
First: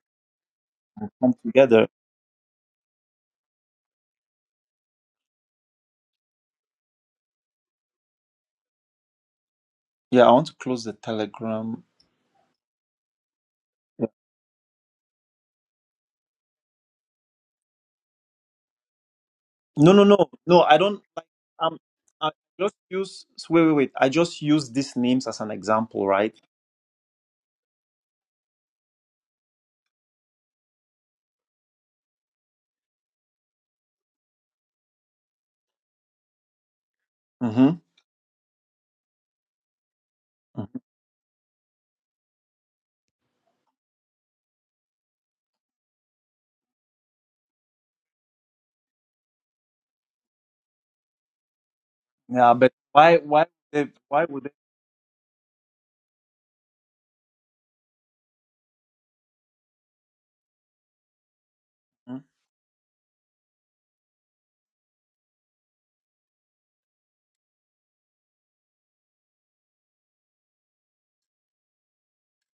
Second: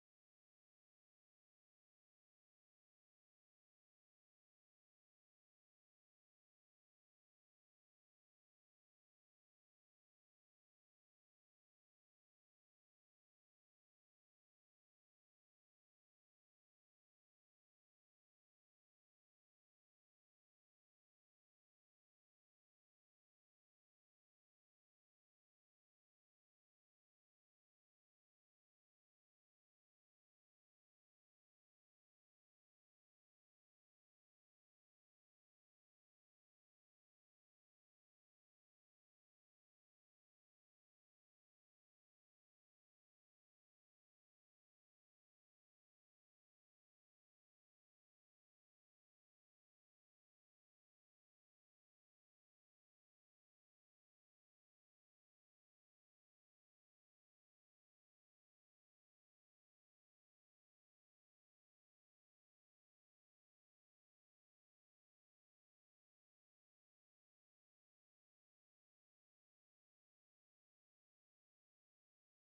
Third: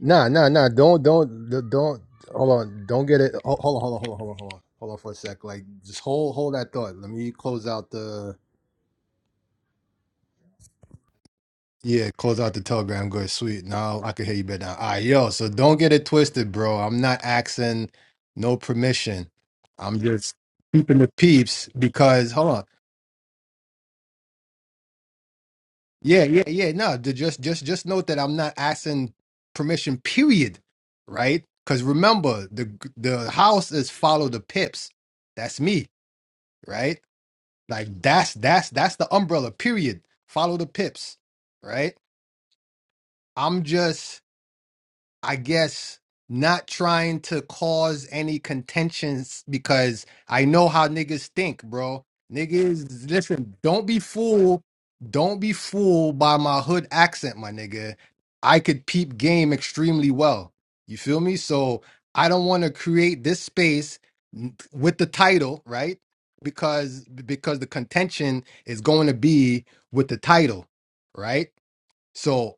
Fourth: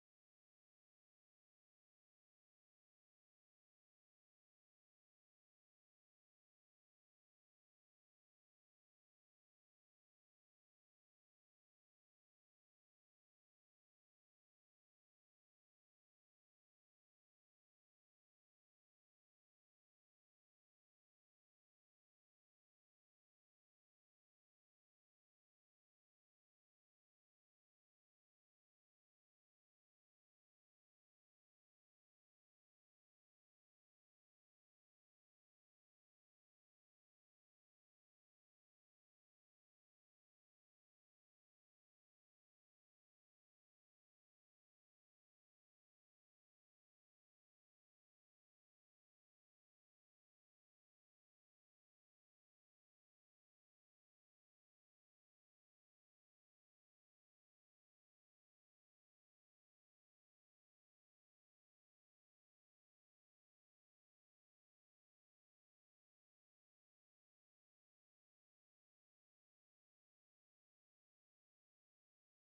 S1: Nah, nah, nah. Don't,
S2: come
S1: don't, d-
S2: together
S1: don't. Hold on. Don't get it. ho- Hold on, hold on, hold on, hold on, hold on. Hold on for a sec. Like, just hold, hold that thought. Let me close out the.
S2: yeah i want to close the telegram
S1: Yeah, close out the telegram. Good, sweet. Now
S2: Yeah.
S1: I can hear you better. Now. All right, yo. So don't get it twisted, bro. I'm not asking no permission.
S2: no
S1: I'm
S2: no no
S1: just
S2: no i
S1: keeping
S2: don't
S1: the
S2: like
S1: peeps
S2: um i
S1: because hold on.
S2: just use wait wait wait i just use these names as an example
S1: Yeah,
S2: right
S1: yeah, yeah. No, d- just just just note that I'm not asking permission, period. Right? Because remember, the the house is follow the pips. That's me, right?
S2: mm-hmm.
S1: Like that's that's that's the umbrella, period. Follow the pips, right? I'm just I guess not trying to cause any contentions because I know how niggas think, bro.
S2: yeah but
S1: Niggas,
S2: why why would
S1: listen, don't
S2: they,
S1: be
S2: why would
S1: fooled. Don't be fooled by my hood accent, my nigga. I could peep game extremely well. You feel me? So
S2: they Mhm.
S1: I don't want to create this space n- with the title, right? Because because the contention is going to be with the title, right? So.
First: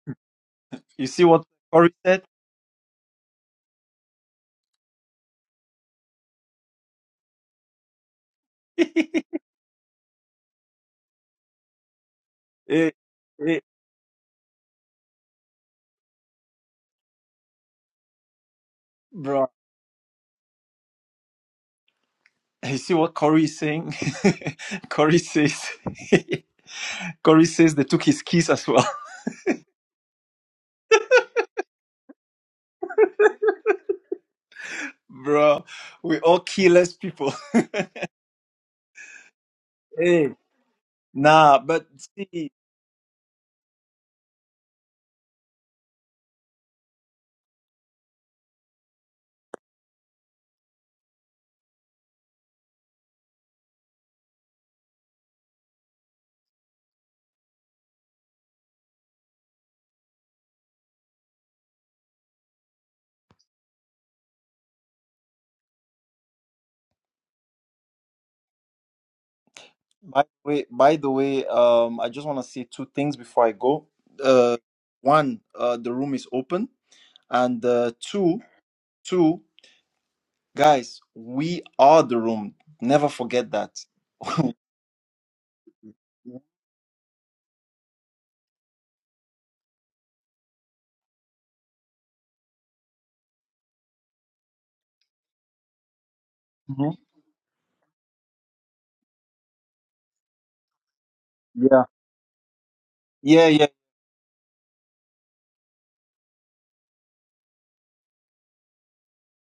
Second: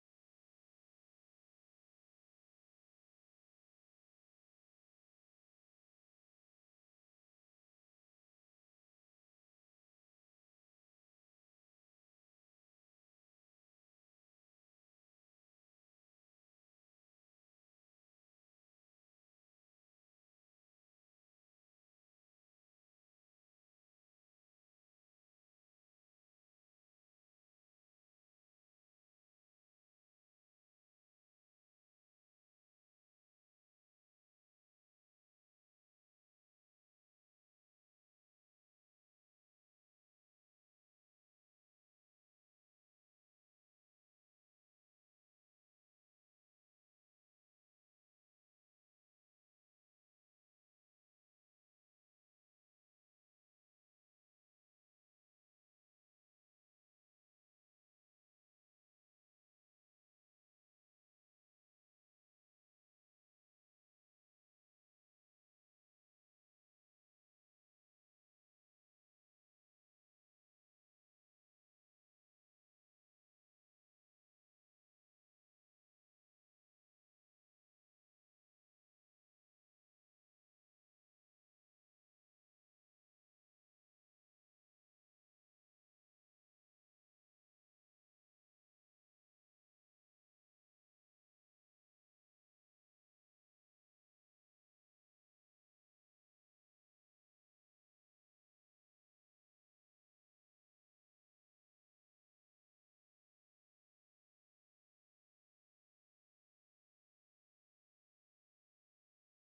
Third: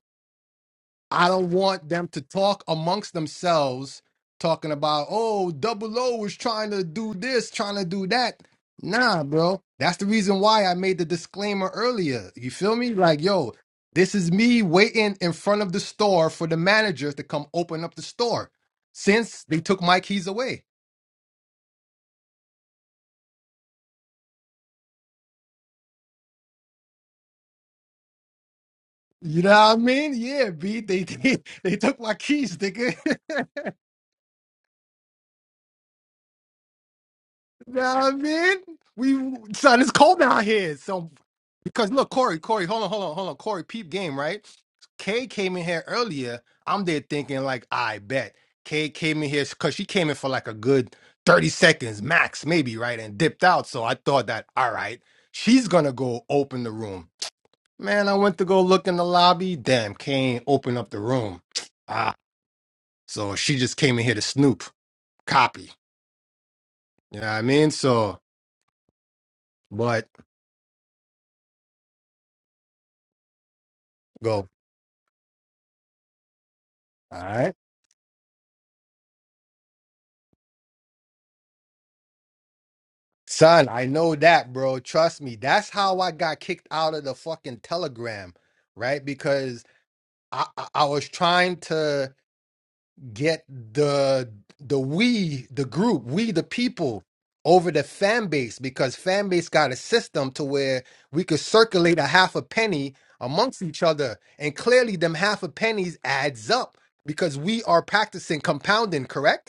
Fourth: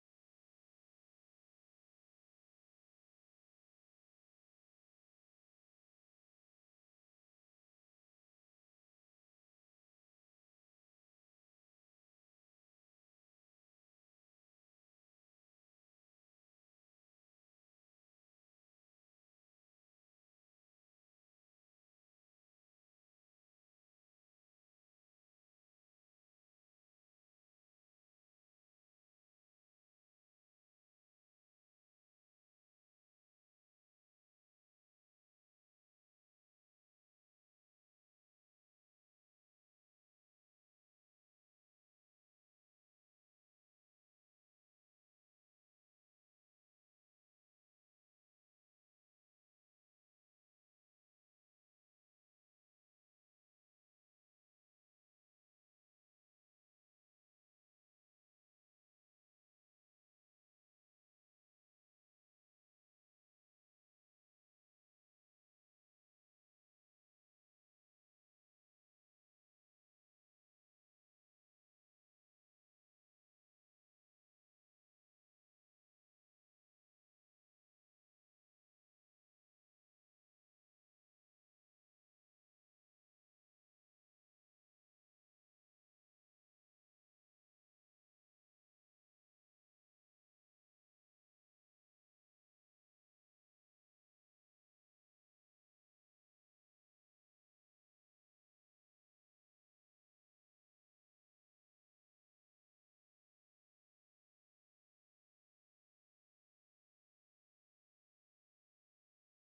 S2: you see
S1: I
S2: what
S1: don't want
S2: corey
S1: them to
S2: said
S1: talk amongst themselves, talking about, oh, double O is trying to do this, trying to do that. Nah, bro. That's the reason why I made the disclaimer earlier. You feel
S2: Eh,
S1: me? Like, yo,
S2: eh,
S1: this is me waiting in front of the store for the managers to come open up the store
S2: Bro,
S1: since they took my keys away.
S2: You see what Corey is saying? Corey says, Corey says they took his keys as well.
S1: You know what I mean? Yeah, B, they they, they took my keys, nigga.
S2: Bro, we all keyless people.
S1: You know what I mean? We son, it's cold
S2: Hey.
S1: out here. So
S2: Nah, but
S1: because look, Corey,
S2: see,
S1: Corey, hold on, hold on, hold on. Corey, peep game, right? Kay came in here earlier. I'm there thinking like, I bet. Kay came in here because she came in for like a good 30 seconds max, maybe, right? And dipped out. So I thought that, all right, she's gonna go open the room. Man, I went to go look in the lobby. Damn, Kay ain't open up the room. Ah, so she just came in here to snoop. Copy. You know what I mean? So, but
S2: by the way, by the way, um, I just want to say two things before I go.
S1: go.
S2: Uh, one, uh, the room is open, and uh, two, two guys, we are the room. Never forget
S1: Son,
S2: that.
S1: I know that,
S2: Mhm.
S1: bro. Trust me. That's how I got kicked out of the fucking Telegram, right? Because I, I I was trying to get the the we, the group, we the people over the fan base because fan base got a system to where we could
S2: Yeah.
S1: circulate a half a penny
S2: Yeah.
S1: amongst
S2: Yeah.
S1: each other. And clearly them half a pennies adds up because we are practicing compounding, correct?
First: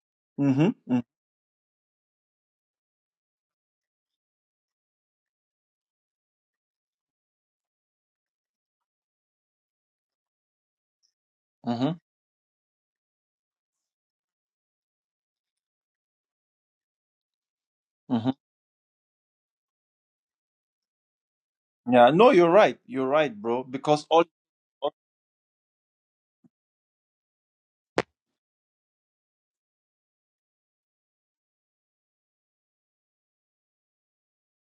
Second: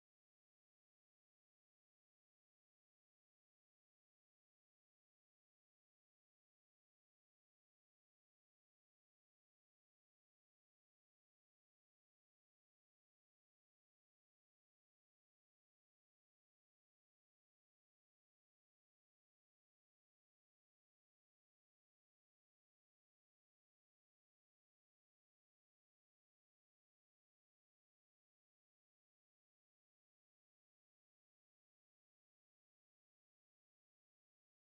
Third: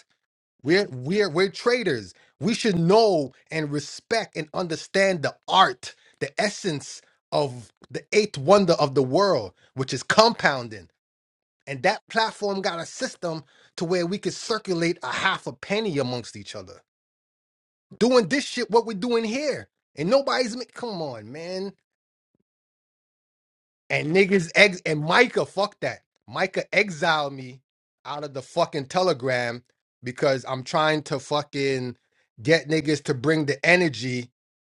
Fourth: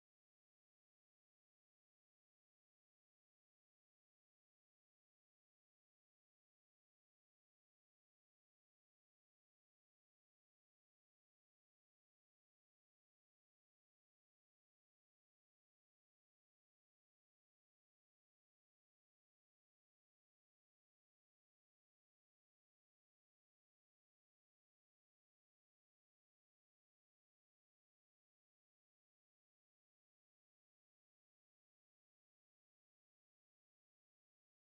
S1: We're
S2: Mm-hmm.
S1: we're we're traders. We should know and respect and understand the art, the essence of the eighth wonder of the world, which is compounding. And
S2: Mm-hmm.
S1: that platform got a system to where we could circulate a half a penny amongst each other. Doing this shit, what we're doing here. And nobody's ma- come on, man.
S2: Yeah, no, you're right. You're right, bro. Because
S1: And
S2: all,
S1: niggas ex and Micah, fuck that. Micah exiled me out of the fucking telegram because I'm trying to fucking get niggas to bring the energy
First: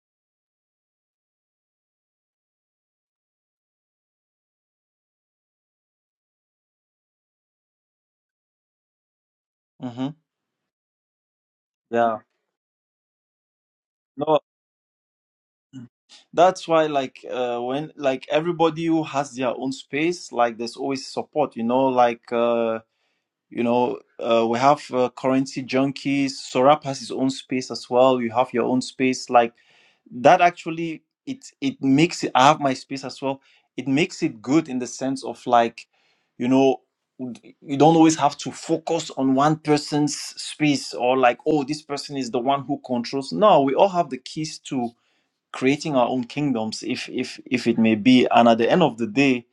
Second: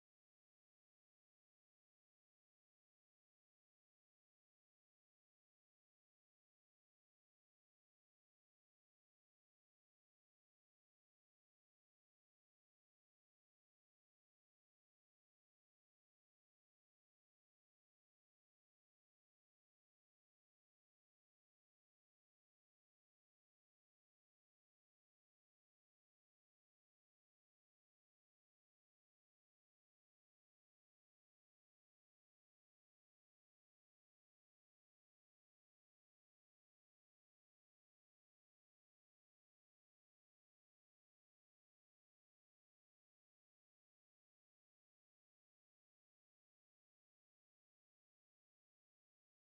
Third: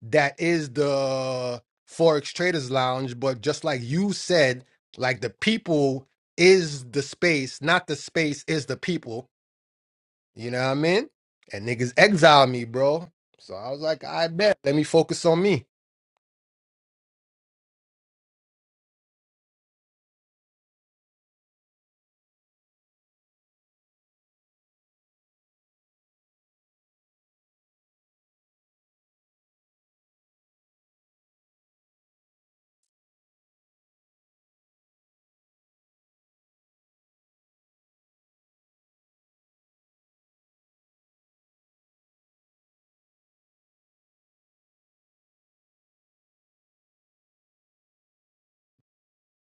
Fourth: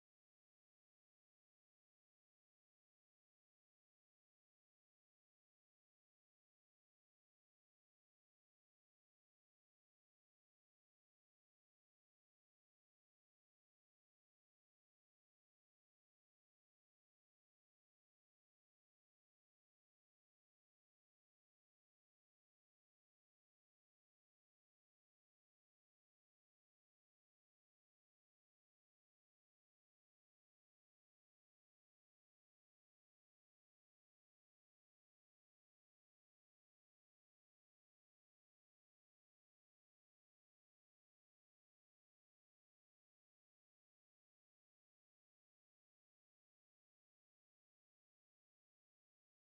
S1: that is the Forex Traders Lounge. But just like you said, like the people is the space, not the space is the people.
S2: hmm
S1: You know what I mean? And niggas
S2: yeah,
S1: exiled me, bro. So I was like, I
S2: no,
S1: bet. Let me focus on me.
S2: that's why like uh, when like everybody who has their own space, like there's always support. You know, like uh, You know, uh, we have uh, currency junkies. Sorap has his own space as well. You have your own space. Like that actually, it it makes it. I have my space as well. It makes it good in the sense of like, you know, you don't always have to focus on one person's space or like, oh, this person is the one who controls. No, we all have the keys to creating our own kingdoms, if if if it may be. And at the end of the day,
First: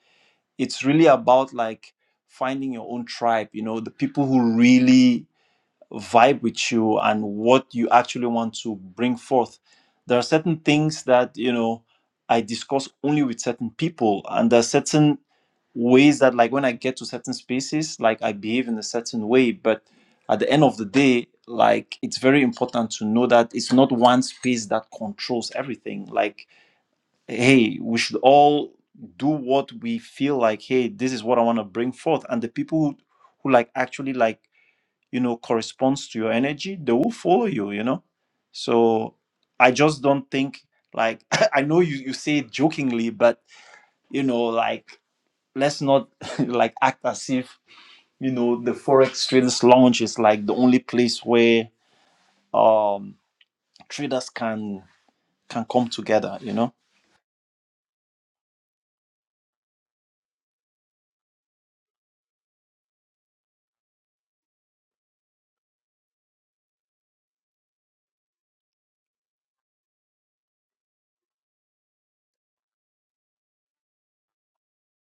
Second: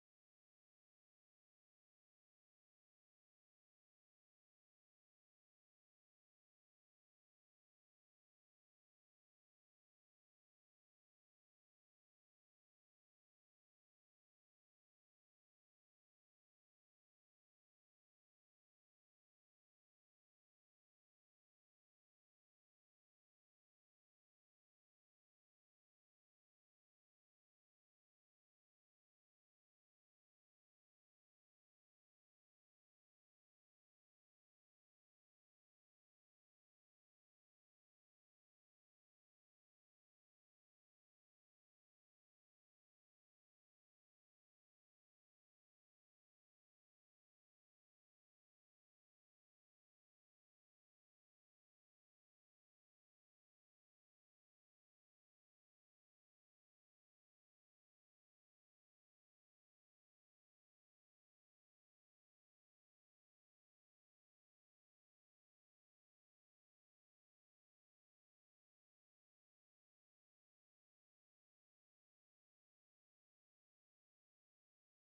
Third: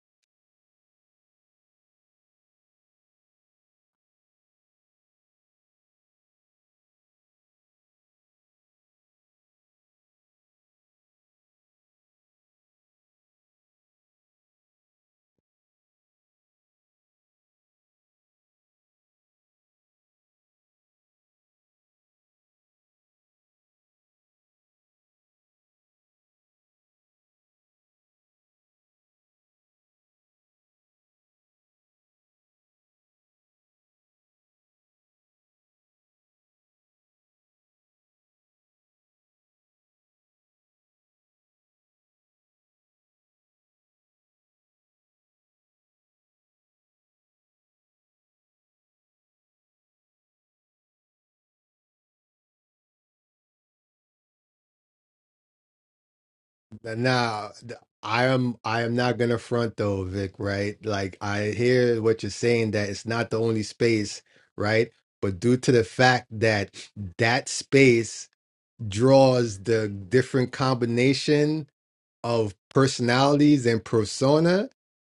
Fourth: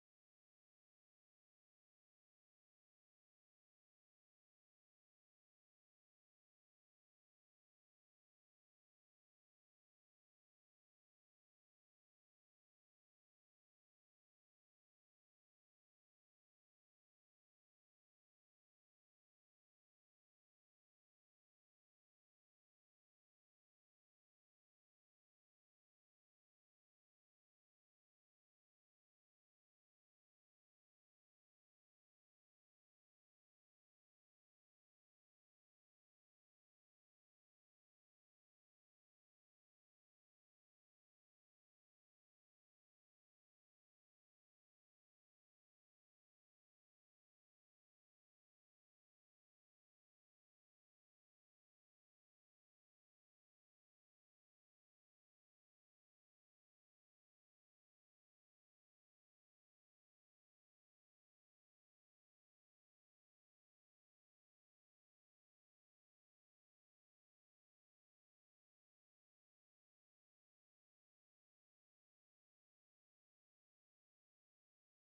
S2: it's really about like finding your own tribe you know the people who really vibe with you and what you actually want to bring forth there are certain things that you know i discuss only with certain people and there are certain ways that like when i get to certain spaces like i behave in a certain way but at the end of the day like it's very important to know that it's not one space that controls everything like hey we should all do what we feel like hey this is what i want to bring forth and the people who, who like actually like you know corresponds to your energy they will follow you you know so i just don't think like i know you you say it jokingly but you know like let's not like act as if you know the forex traders lounge is like the only place where um traders can can come together you know
S1: Now, I am I am not gonna front though, Vic, right? Like I hear what you're saying that it's not the only space, right? But due to the fact that that space draws the different combination of personalities and persona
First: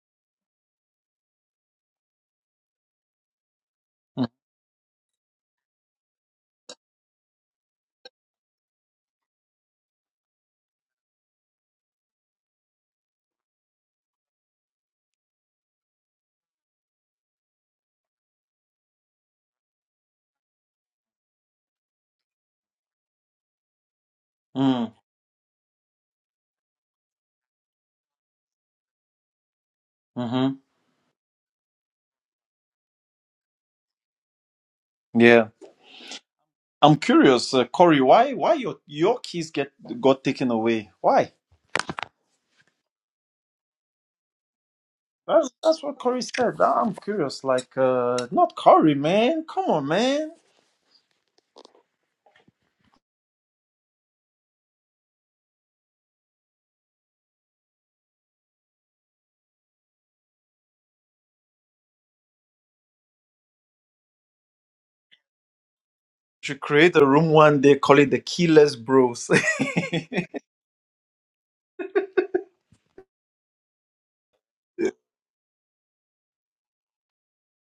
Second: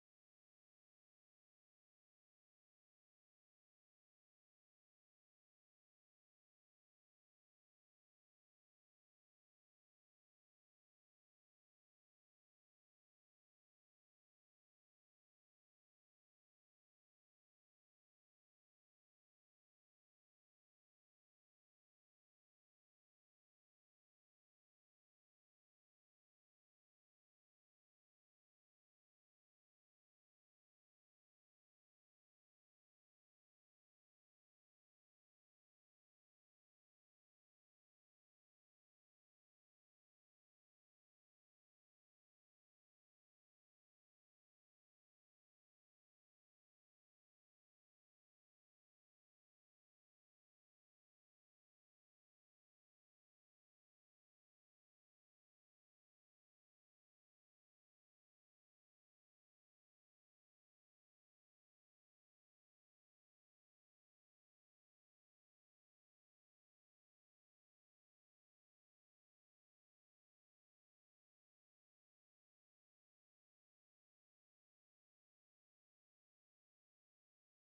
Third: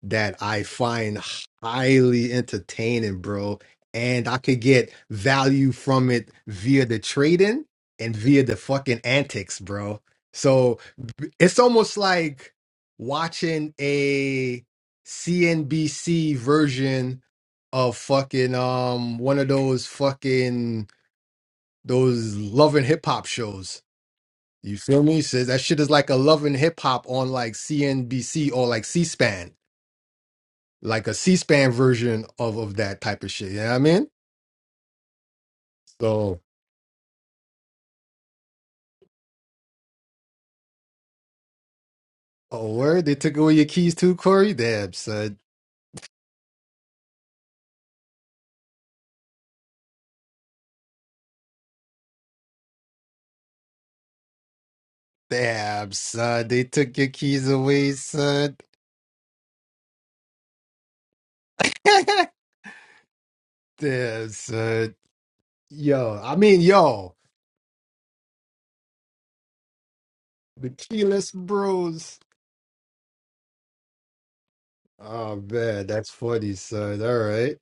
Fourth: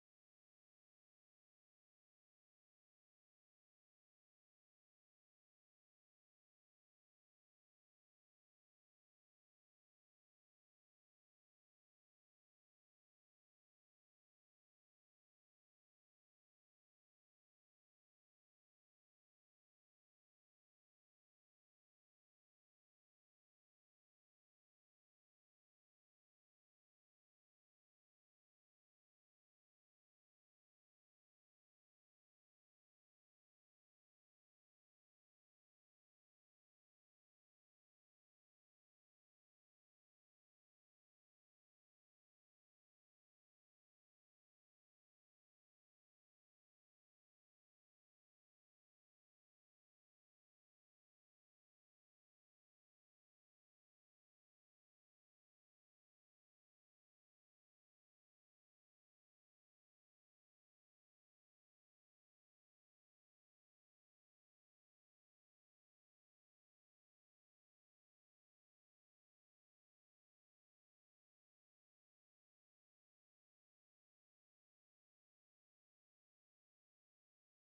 S1: that I find highly entertaining, bro. And
S2: Mm,
S1: I could get value from it via the trading and via the fucking antics, bro. So b- it's almost like watching a CNBC version of fucking um one of those fucking those love and hip hop shows you
S2: mm,
S1: feel me? Says that shit is like a love and hip hop on like CNBC or like C-SPAN,
S2: mm-hmm.
S1: like a C-SPAN version of of that type of shit. You know what I mean?
S2: yeah
S1: So,
S2: I'm curious, uh, Corey, why why your your keys get got taken away? Why?
S1: oh word, they took away your keys too, Corey. Damn, son.
S2: That's, that's what Corey said. I- I'm curious, like uh, not Corey, man. Come on, man.
S1: Damn, son. They took your keys away, son. Damn, son. Yo, I
S2: Should
S1: mean,
S2: create a
S1: yo,
S2: room one day, call it the Keyless Bros.
S1: the keyless bros. Oh man, that's funny, son. All right,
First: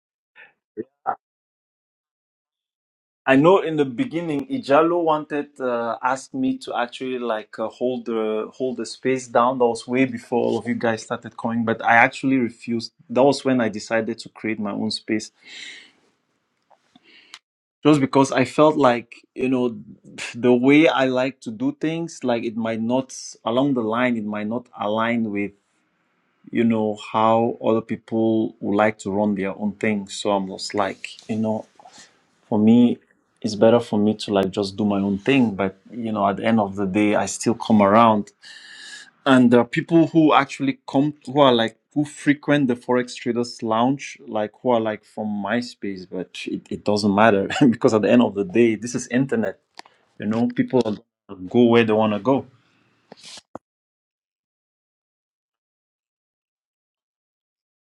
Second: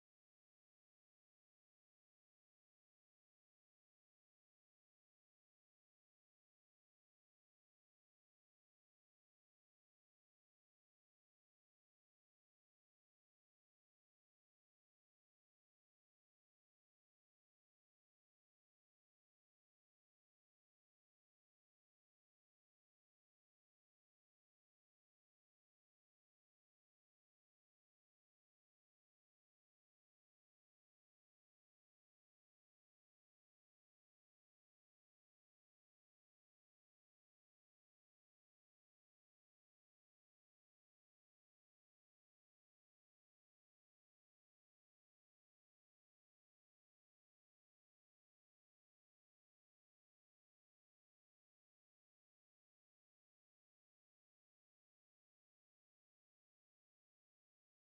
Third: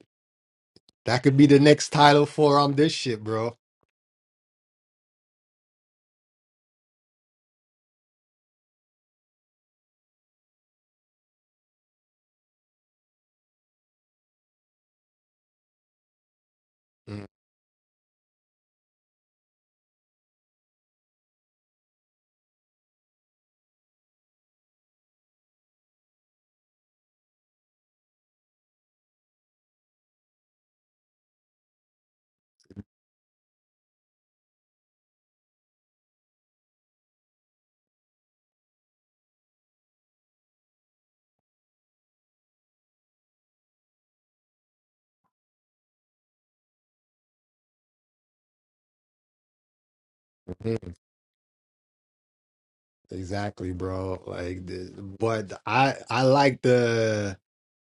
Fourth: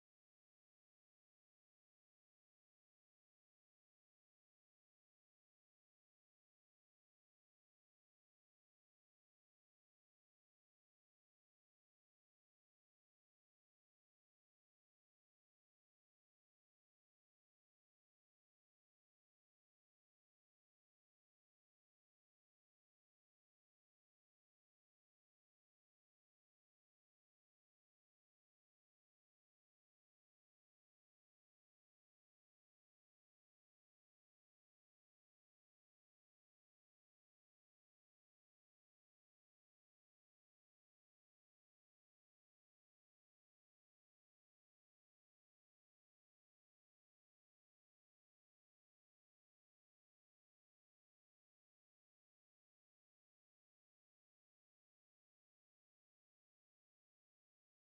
S1: that could be the next title for um this shit,
S2: I
S1: bro.
S2: know in the beginning, Ijalo wanted uh, asked me to actually like uh, hold the hold the space down. That was way before all of you guys started coming, but I actually refused. That was when I decided to create my own space
S1: Mm-hmm.
S2: just because I felt like you know the way I like to do things, like it might not along the line, it might not align with you know how other people would like to run their own thing. So I'm just like you know, for me, it's better for me to like just do my own thing. But you know, at the end of the day, I still come around, and there are people who actually come who are like who frequent the forex traders lounge like who are like from MySpace. but it, it doesn't matter because at the end of the day this is internet you know, people go where they want to go.
S1: Exactly, bro. Like, the, but I I like the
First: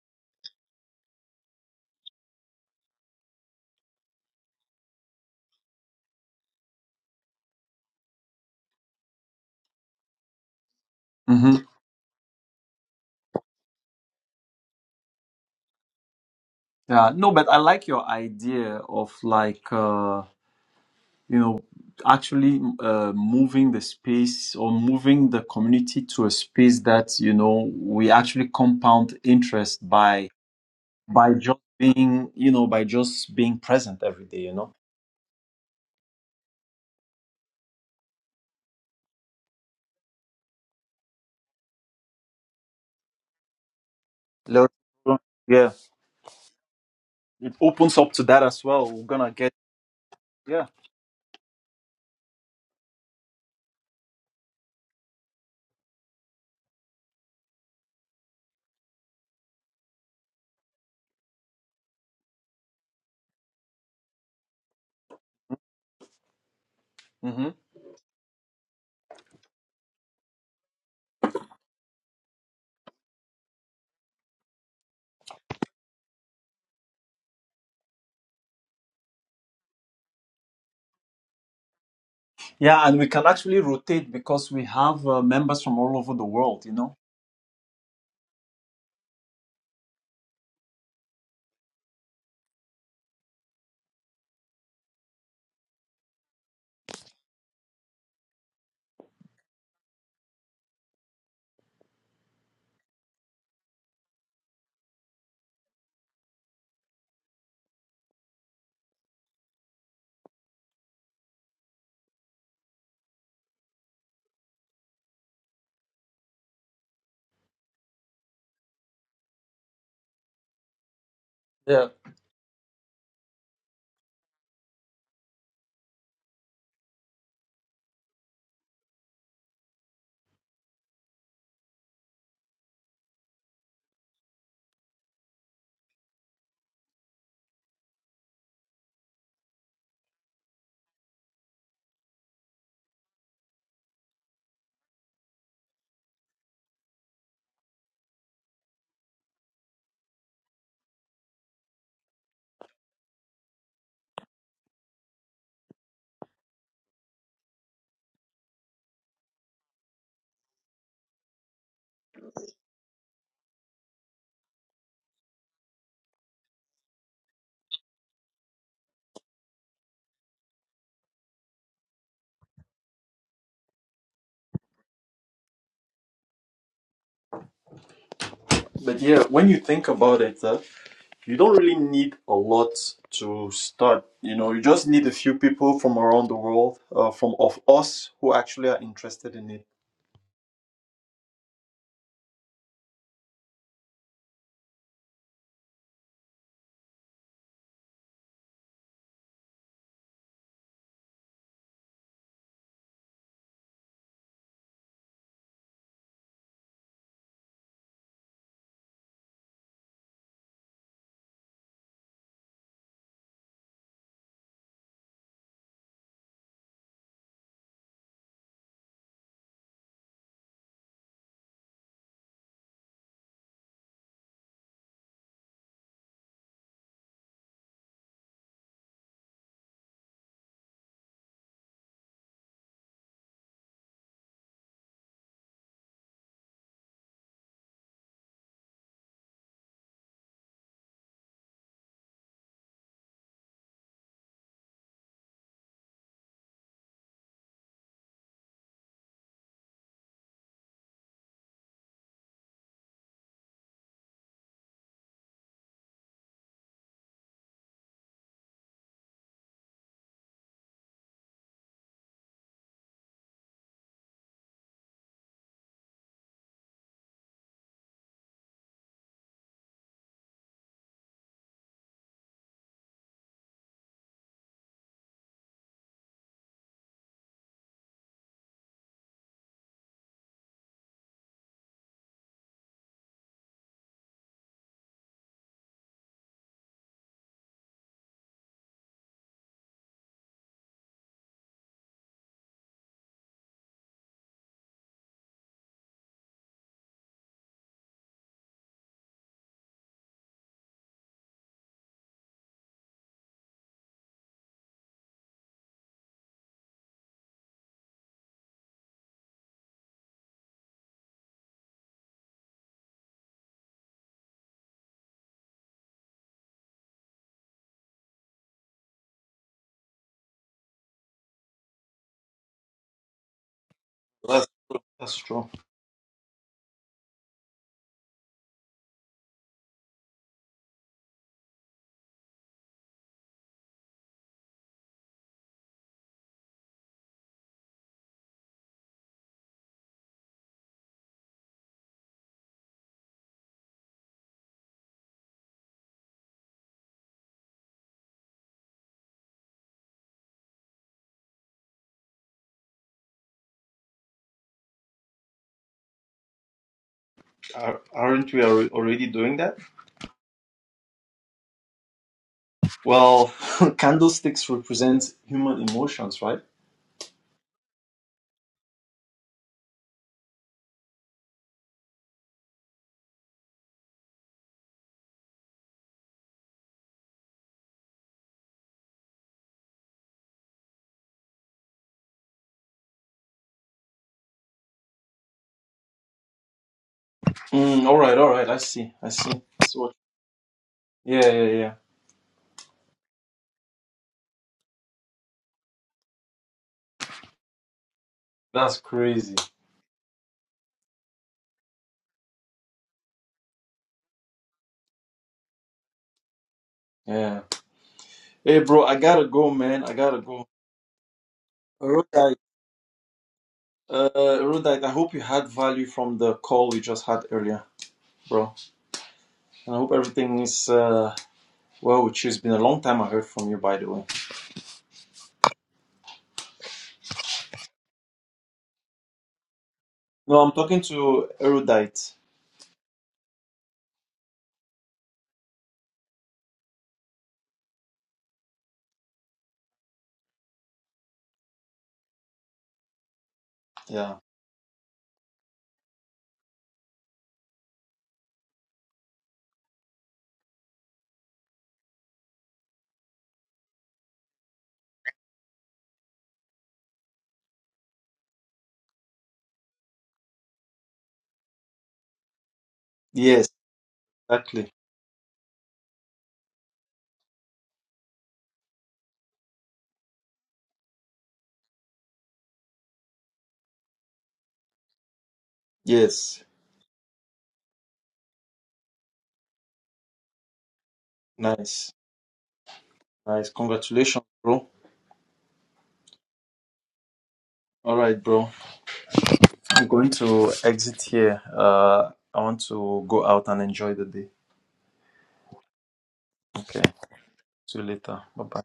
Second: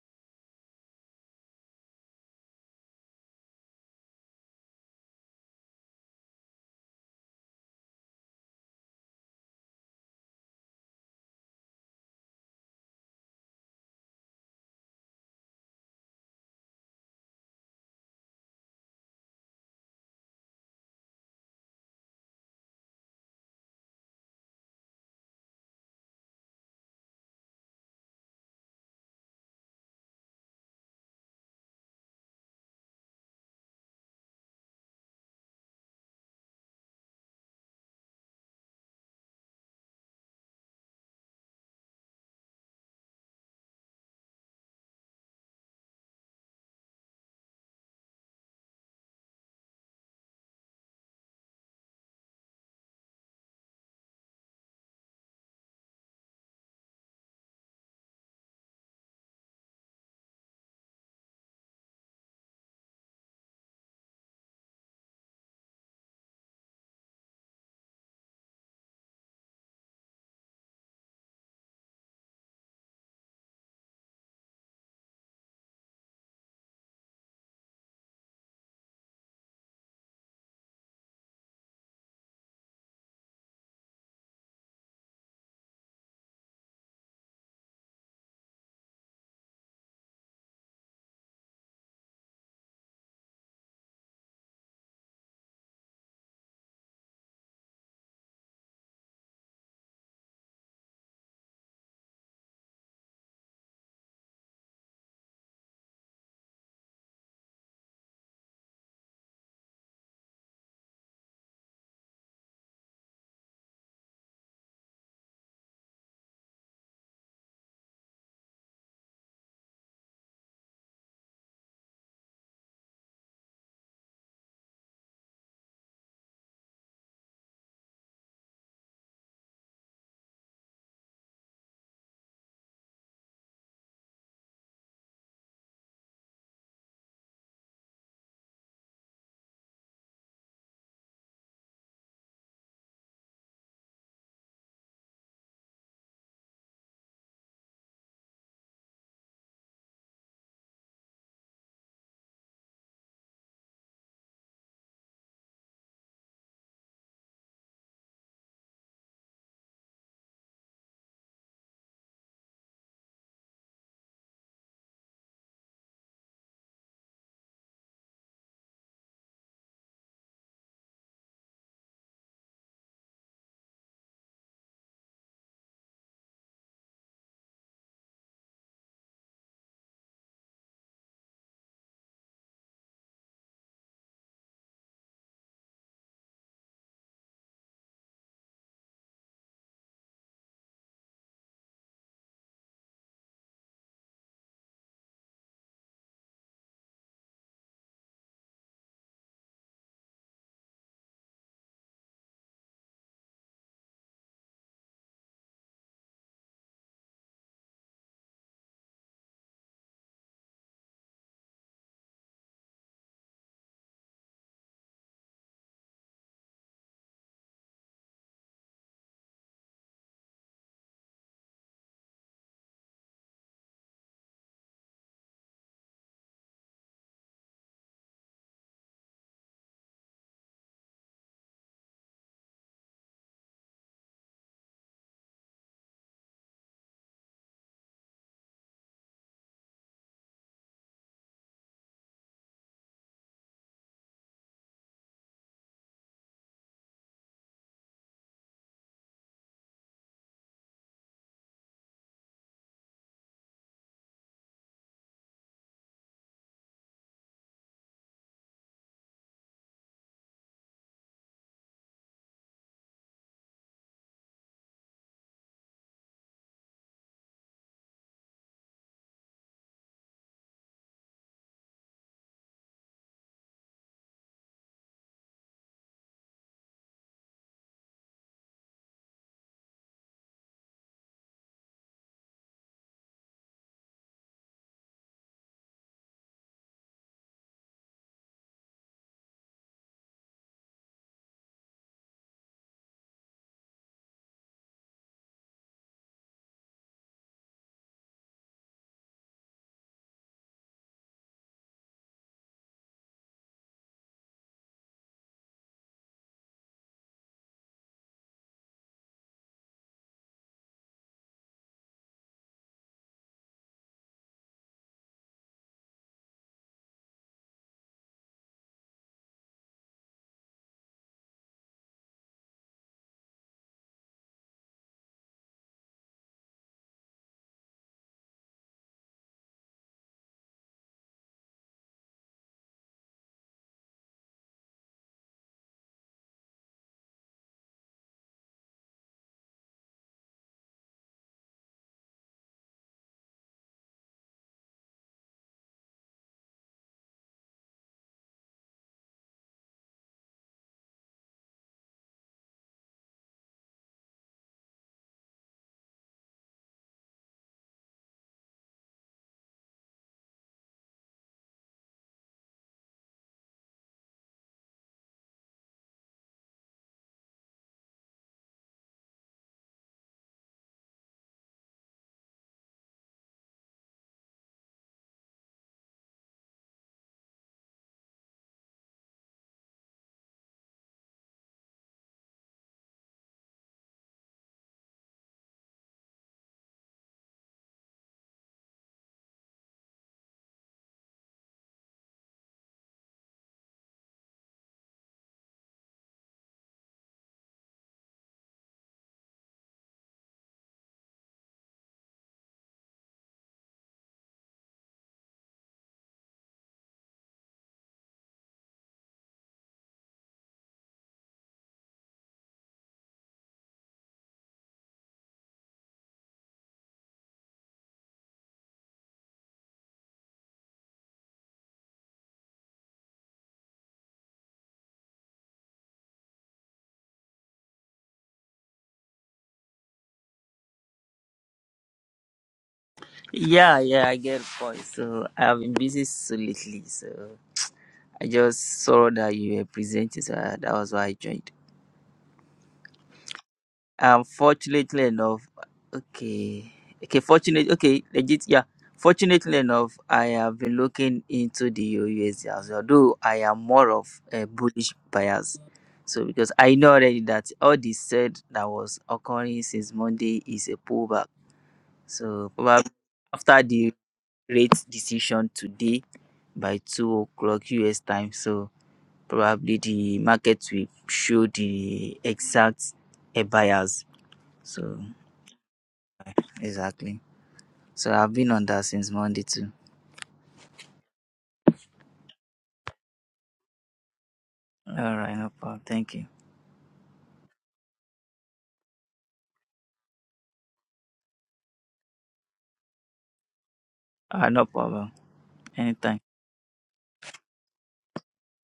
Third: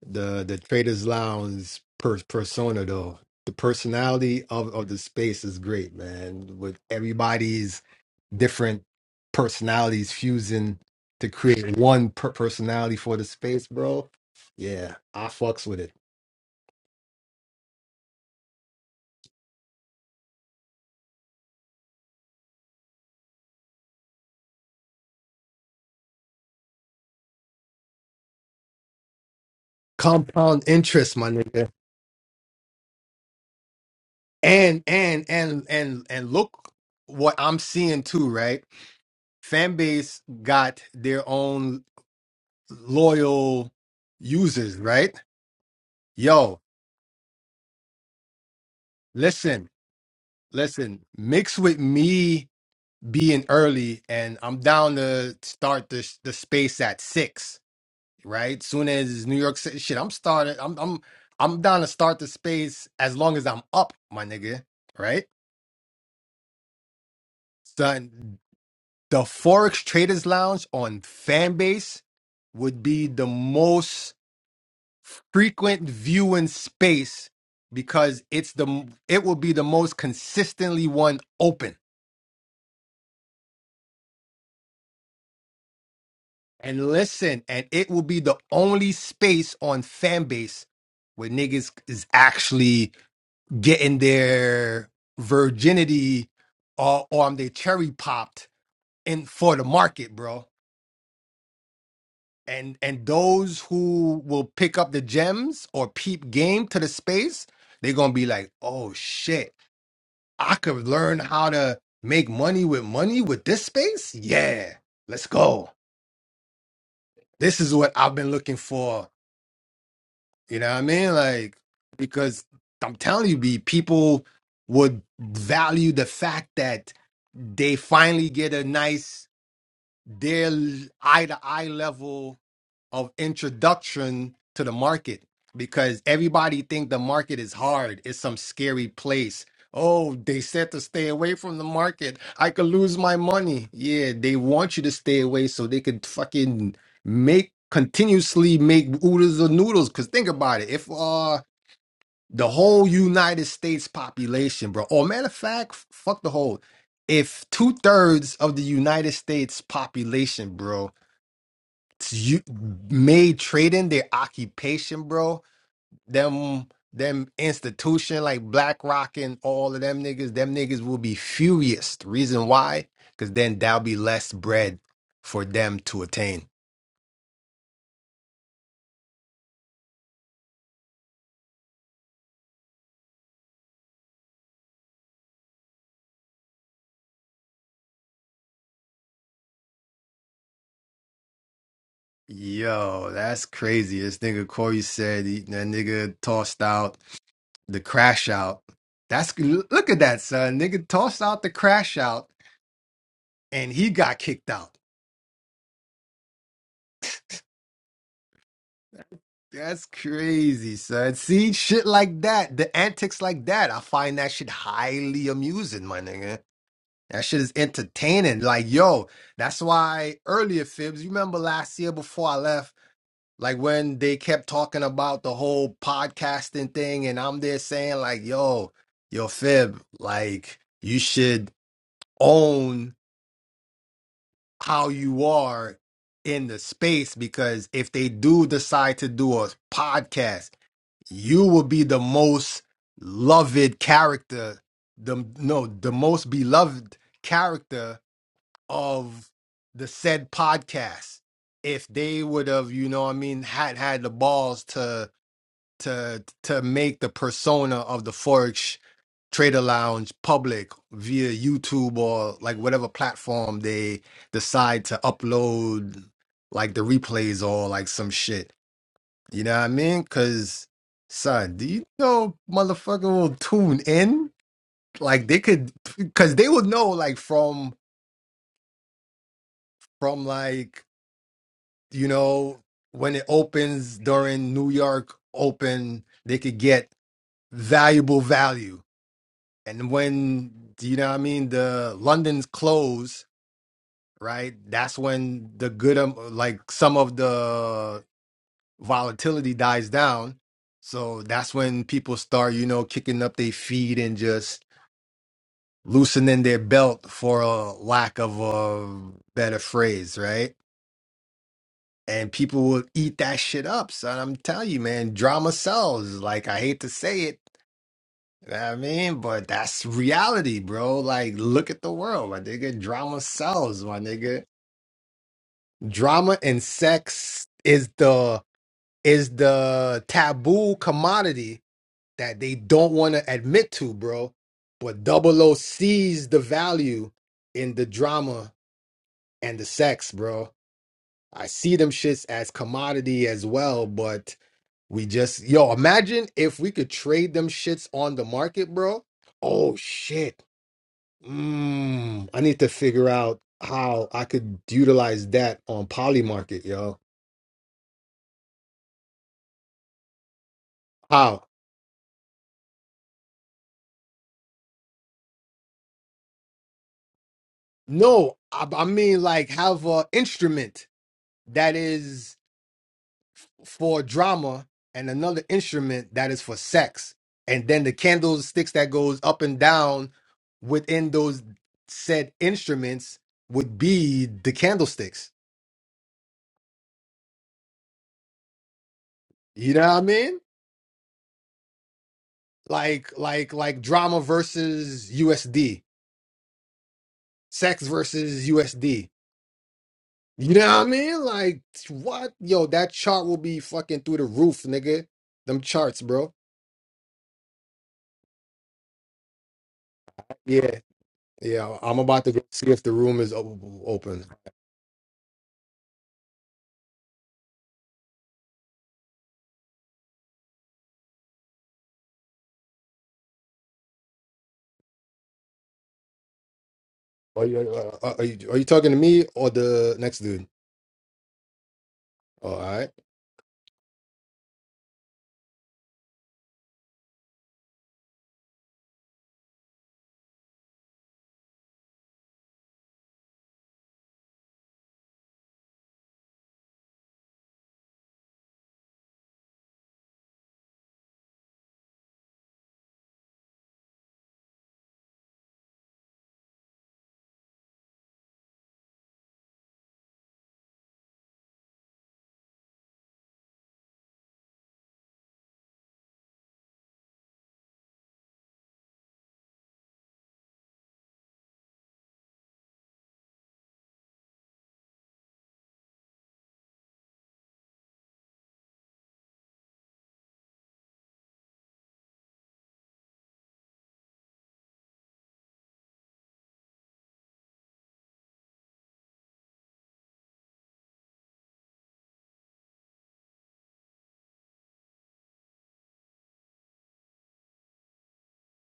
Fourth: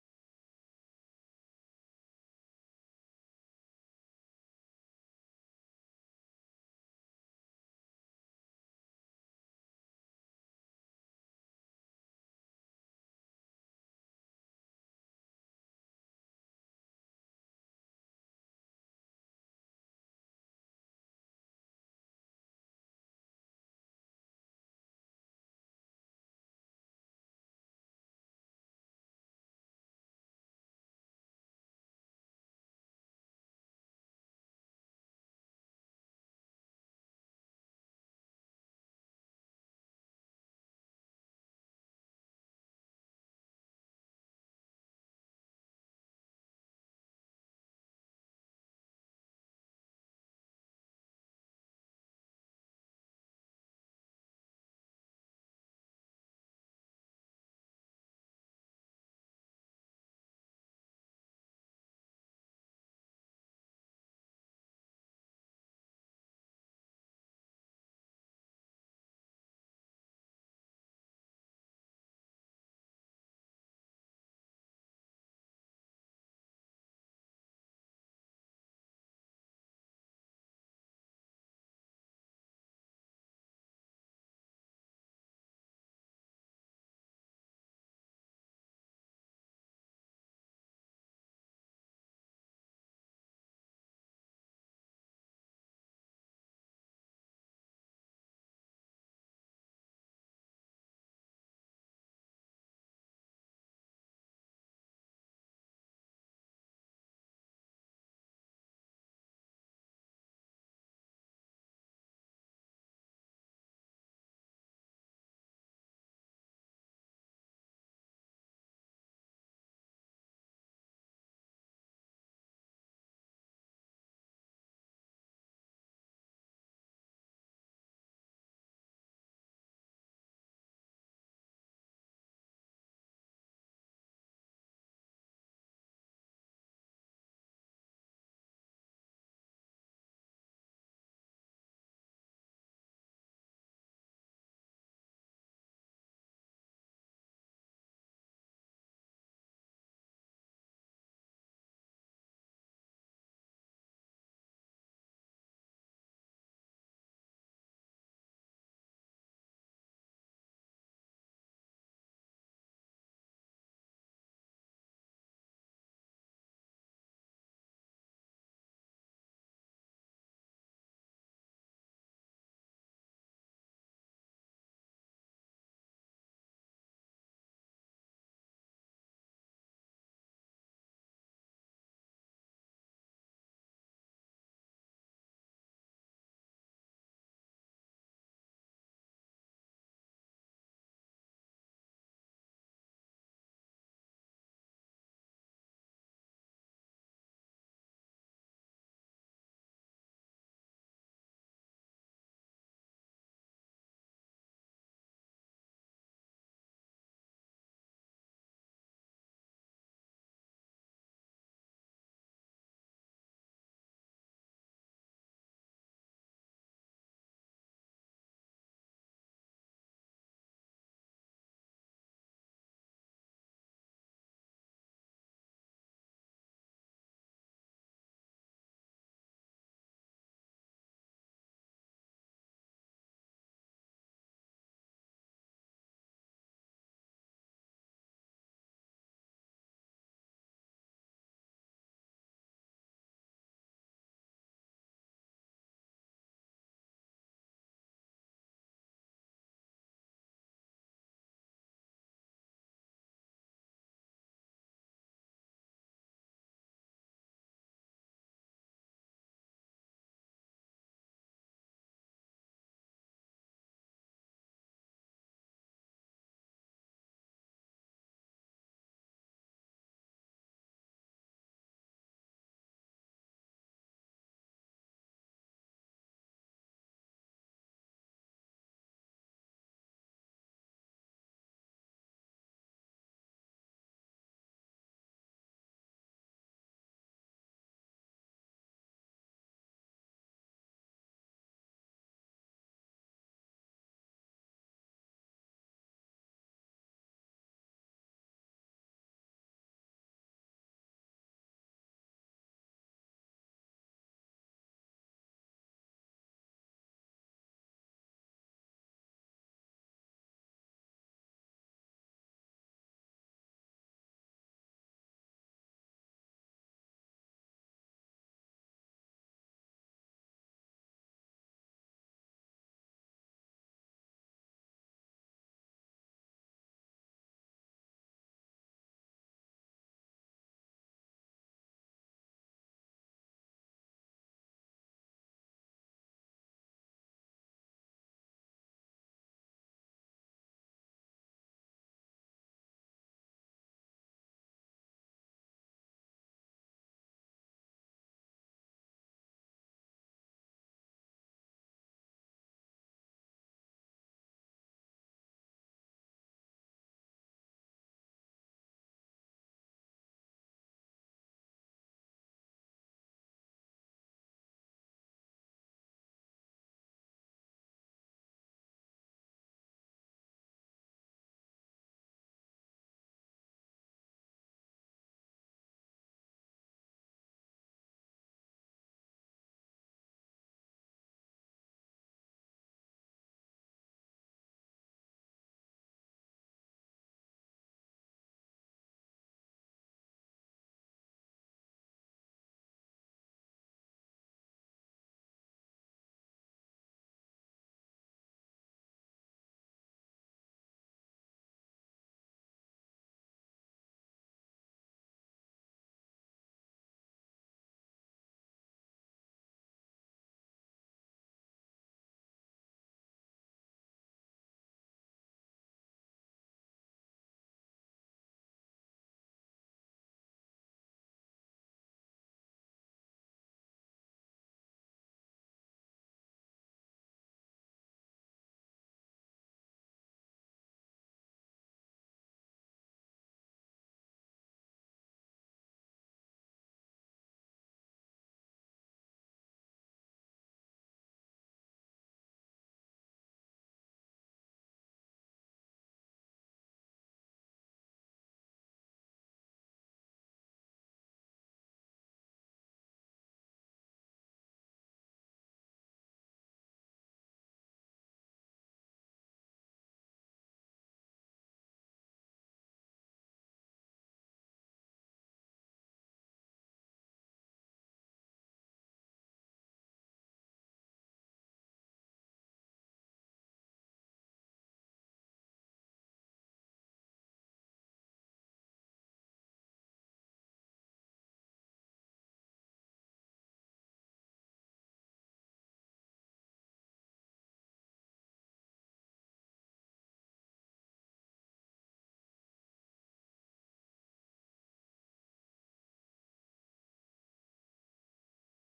S1: the the Traders Lounge per, persona though. The personality of of the space is great, man. With everybody's different personalities fusing to
S2: hmm
S1: create one per personality for the space, bro. Yeah, I fucks with it.
S2: Yeah, no, but I like your idea of like uh, you know actually uh, moving the space or moving the community to a space that you know we actually compound interest by
S1: Compound interest, my
S2: by just
S1: nigga.
S2: being you know by just being present every day. You know,
S1: And and and and and look what I'm seeing too, right? Fan base got their own. loyal
S2: Lot-
S1: users, right?
S2: yeah,
S1: Yo,
S2: it opens up to that as well. We're gonna get
S1: listen,
S2: yeah.
S1: listen, mix with me being early and I'm down to start the the space at 6, right? Soon as it's New York City shit, I'm starting. I'm I'm I'm down to start the space as long as I'm up, my nigga, right?
S2: hmm
S1: Son, the Forex Traders Lounge on Fanbase would be the most frequent viewing space because it's the it will be the most consistently one open
S2: Yeah, and we can actually rotate because we have uh, members from all over the world, you
S1: and
S2: know.
S1: listen and it will be the only space on fan base where niggas is actually getting their virginity or or they cherry popped in for the market bro and and those who will pick up the gems or peep game to the space they're gonna be like oh shit I could learn how to make money with money with this space. Yeah, let's go. This is what I've been looking for. You know what I mean? Like,
S2: Yeah.
S1: because I'm telling you, B, people would value the fact that they finally get a nice, their eye to eye level of introduction to the market because everybody think the market is hard. It's some scary place. Oh, they said to stay away from the market. I could lose my money. Yeah, they want you to stay away so they could fucking make continuously make oodles or noodles. Cause think about it. If uh the whole United States population, bro, or matter of fact, fuck the whole. If two thirds of the United States population, bro, you made trading their occupation, bro. Them them institution like BlackRock and all of them niggas, them niggas will be furious. The reason why? Cause then there'll be less bread for them to attain.
S2: But yeah, when you think about it, uh, you don't really need a lot to start. You know, you just need a few people from around the world, uh, from of us who actually are interested in it.
S1: Yo, that's crazy. This nigga Corey said he, that nigga tossed out the crash out. That's look at that son. Nigga tossed out the crash out and he got kicked out. That's crazy, son. See, shit like that, the antics like that, I find that shit highly amusing, my nigga. That shit is entertaining. Like, yo, that's why earlier, Fibs, you remember last year before I left, like when they kept talking about the whole podcasting thing, and I'm there saying, like, yo, yo, Fib, like, you should own how you are in the space because if they do decide to do a podcast, you will be the most loved character the no the most beloved character of the said podcast if they would have you know what i mean had had the balls to to to make the persona of the forex trader lounge public via youtube or like whatever platform they decide to upload like the replays or like some shit you know what I mean? Cause son, do you know motherfucker will tune in? Like they could cause they would know like from from like, you know, when it opens during New York open, they could get valuable value. And when do you know what I mean, the London's close, right? That's when the good um, like some of the volatility dies down. So that's when people start, you know, kicking up their feet and just loosening their belt for a lack of a better phrase, right? And people will eat that shit up. son. I'm telling you, man, drama sells. Like I hate to say it. you know what I mean, but that's reality, bro. Like, look at the world, my nigga. Drama sells, my nigga.
S2: That's, that's true.
S1: Drama and sex is the is the taboo commodity that they don't want to admit to, bro. But Double O sees the value in the drama and the sex, bro. I see them shits as commodity as well, but we just yo imagine if we could trade them shits on the market, bro. Oh shit. Mm, I need to figure out how I could utilize that on Polymarket, yo.
S2: Are, aren't we alre- already doing that?
S1: How?
S2: Well, candlesticks represent human emotions, right?
S1: No, I, I mean like have a instrument that is for drama and another instrument that is for sex and then the candlesticks that goes up and down within those said instruments would be the candlesticks
S2: Mm, all right, all right. I see. I see.
S1: you know what
S2: So,
S1: i mean
S2: yeah, yeah, yeah.
S1: like like like drama versus usd sex versus
S2: That's
S1: usd
S2: crazy.
S1: you know what i mean like what yo that chart will be fucking through the roof nigga them charts bro
S2: Yeah. Hey, bro, I gotta go, man. I gotta go.
S1: yeah yeah i'm
S2: All
S1: about to
S2: right.
S1: go see if the room is o-
S2: Uh,
S1: open
S2: Rudite, I hope you had value from the call we just had earlier, bro. And I hope everything is uh, well with you. It's been a long time I heard from you, by the way.
S1: Are you, uh, are, are you are you talking to me or the next
S2: No,
S1: dude?
S2: I'm talking to Erudite.
S1: Oh, all right.
S4: Yeah, yeah, I get a point. So I have been busy so lately, so I just saw that you were presenting, so I- that was why I joined.
S2: Yeah.
S4: Unfortunately enough, okay, okay, fortunate, okay, legit, yeah. Fortunately enough, I have been looking into the USD as well, though I am more of a bullish bias. So because I know already that all the said that was occurring since Monday is a pullback. So probably
S2: Yes,
S4: after the
S2: exactly.
S4: rate decision today. by 2 o'clock US time. So probably the market will show the exact uh, buyers. So
S2: Yes.
S4: exactly. So I've been on that since Monday too.
S2: Nice. Nice. Congratulations, bro.
S4: All right, no problem. Thank you.
S2: All right, bro. I'm going to exit here. Uh, I want to go out and enjoy the day.
S4: Uh, no problem. Anytime.
S2: Okay. See you later. Bye bye.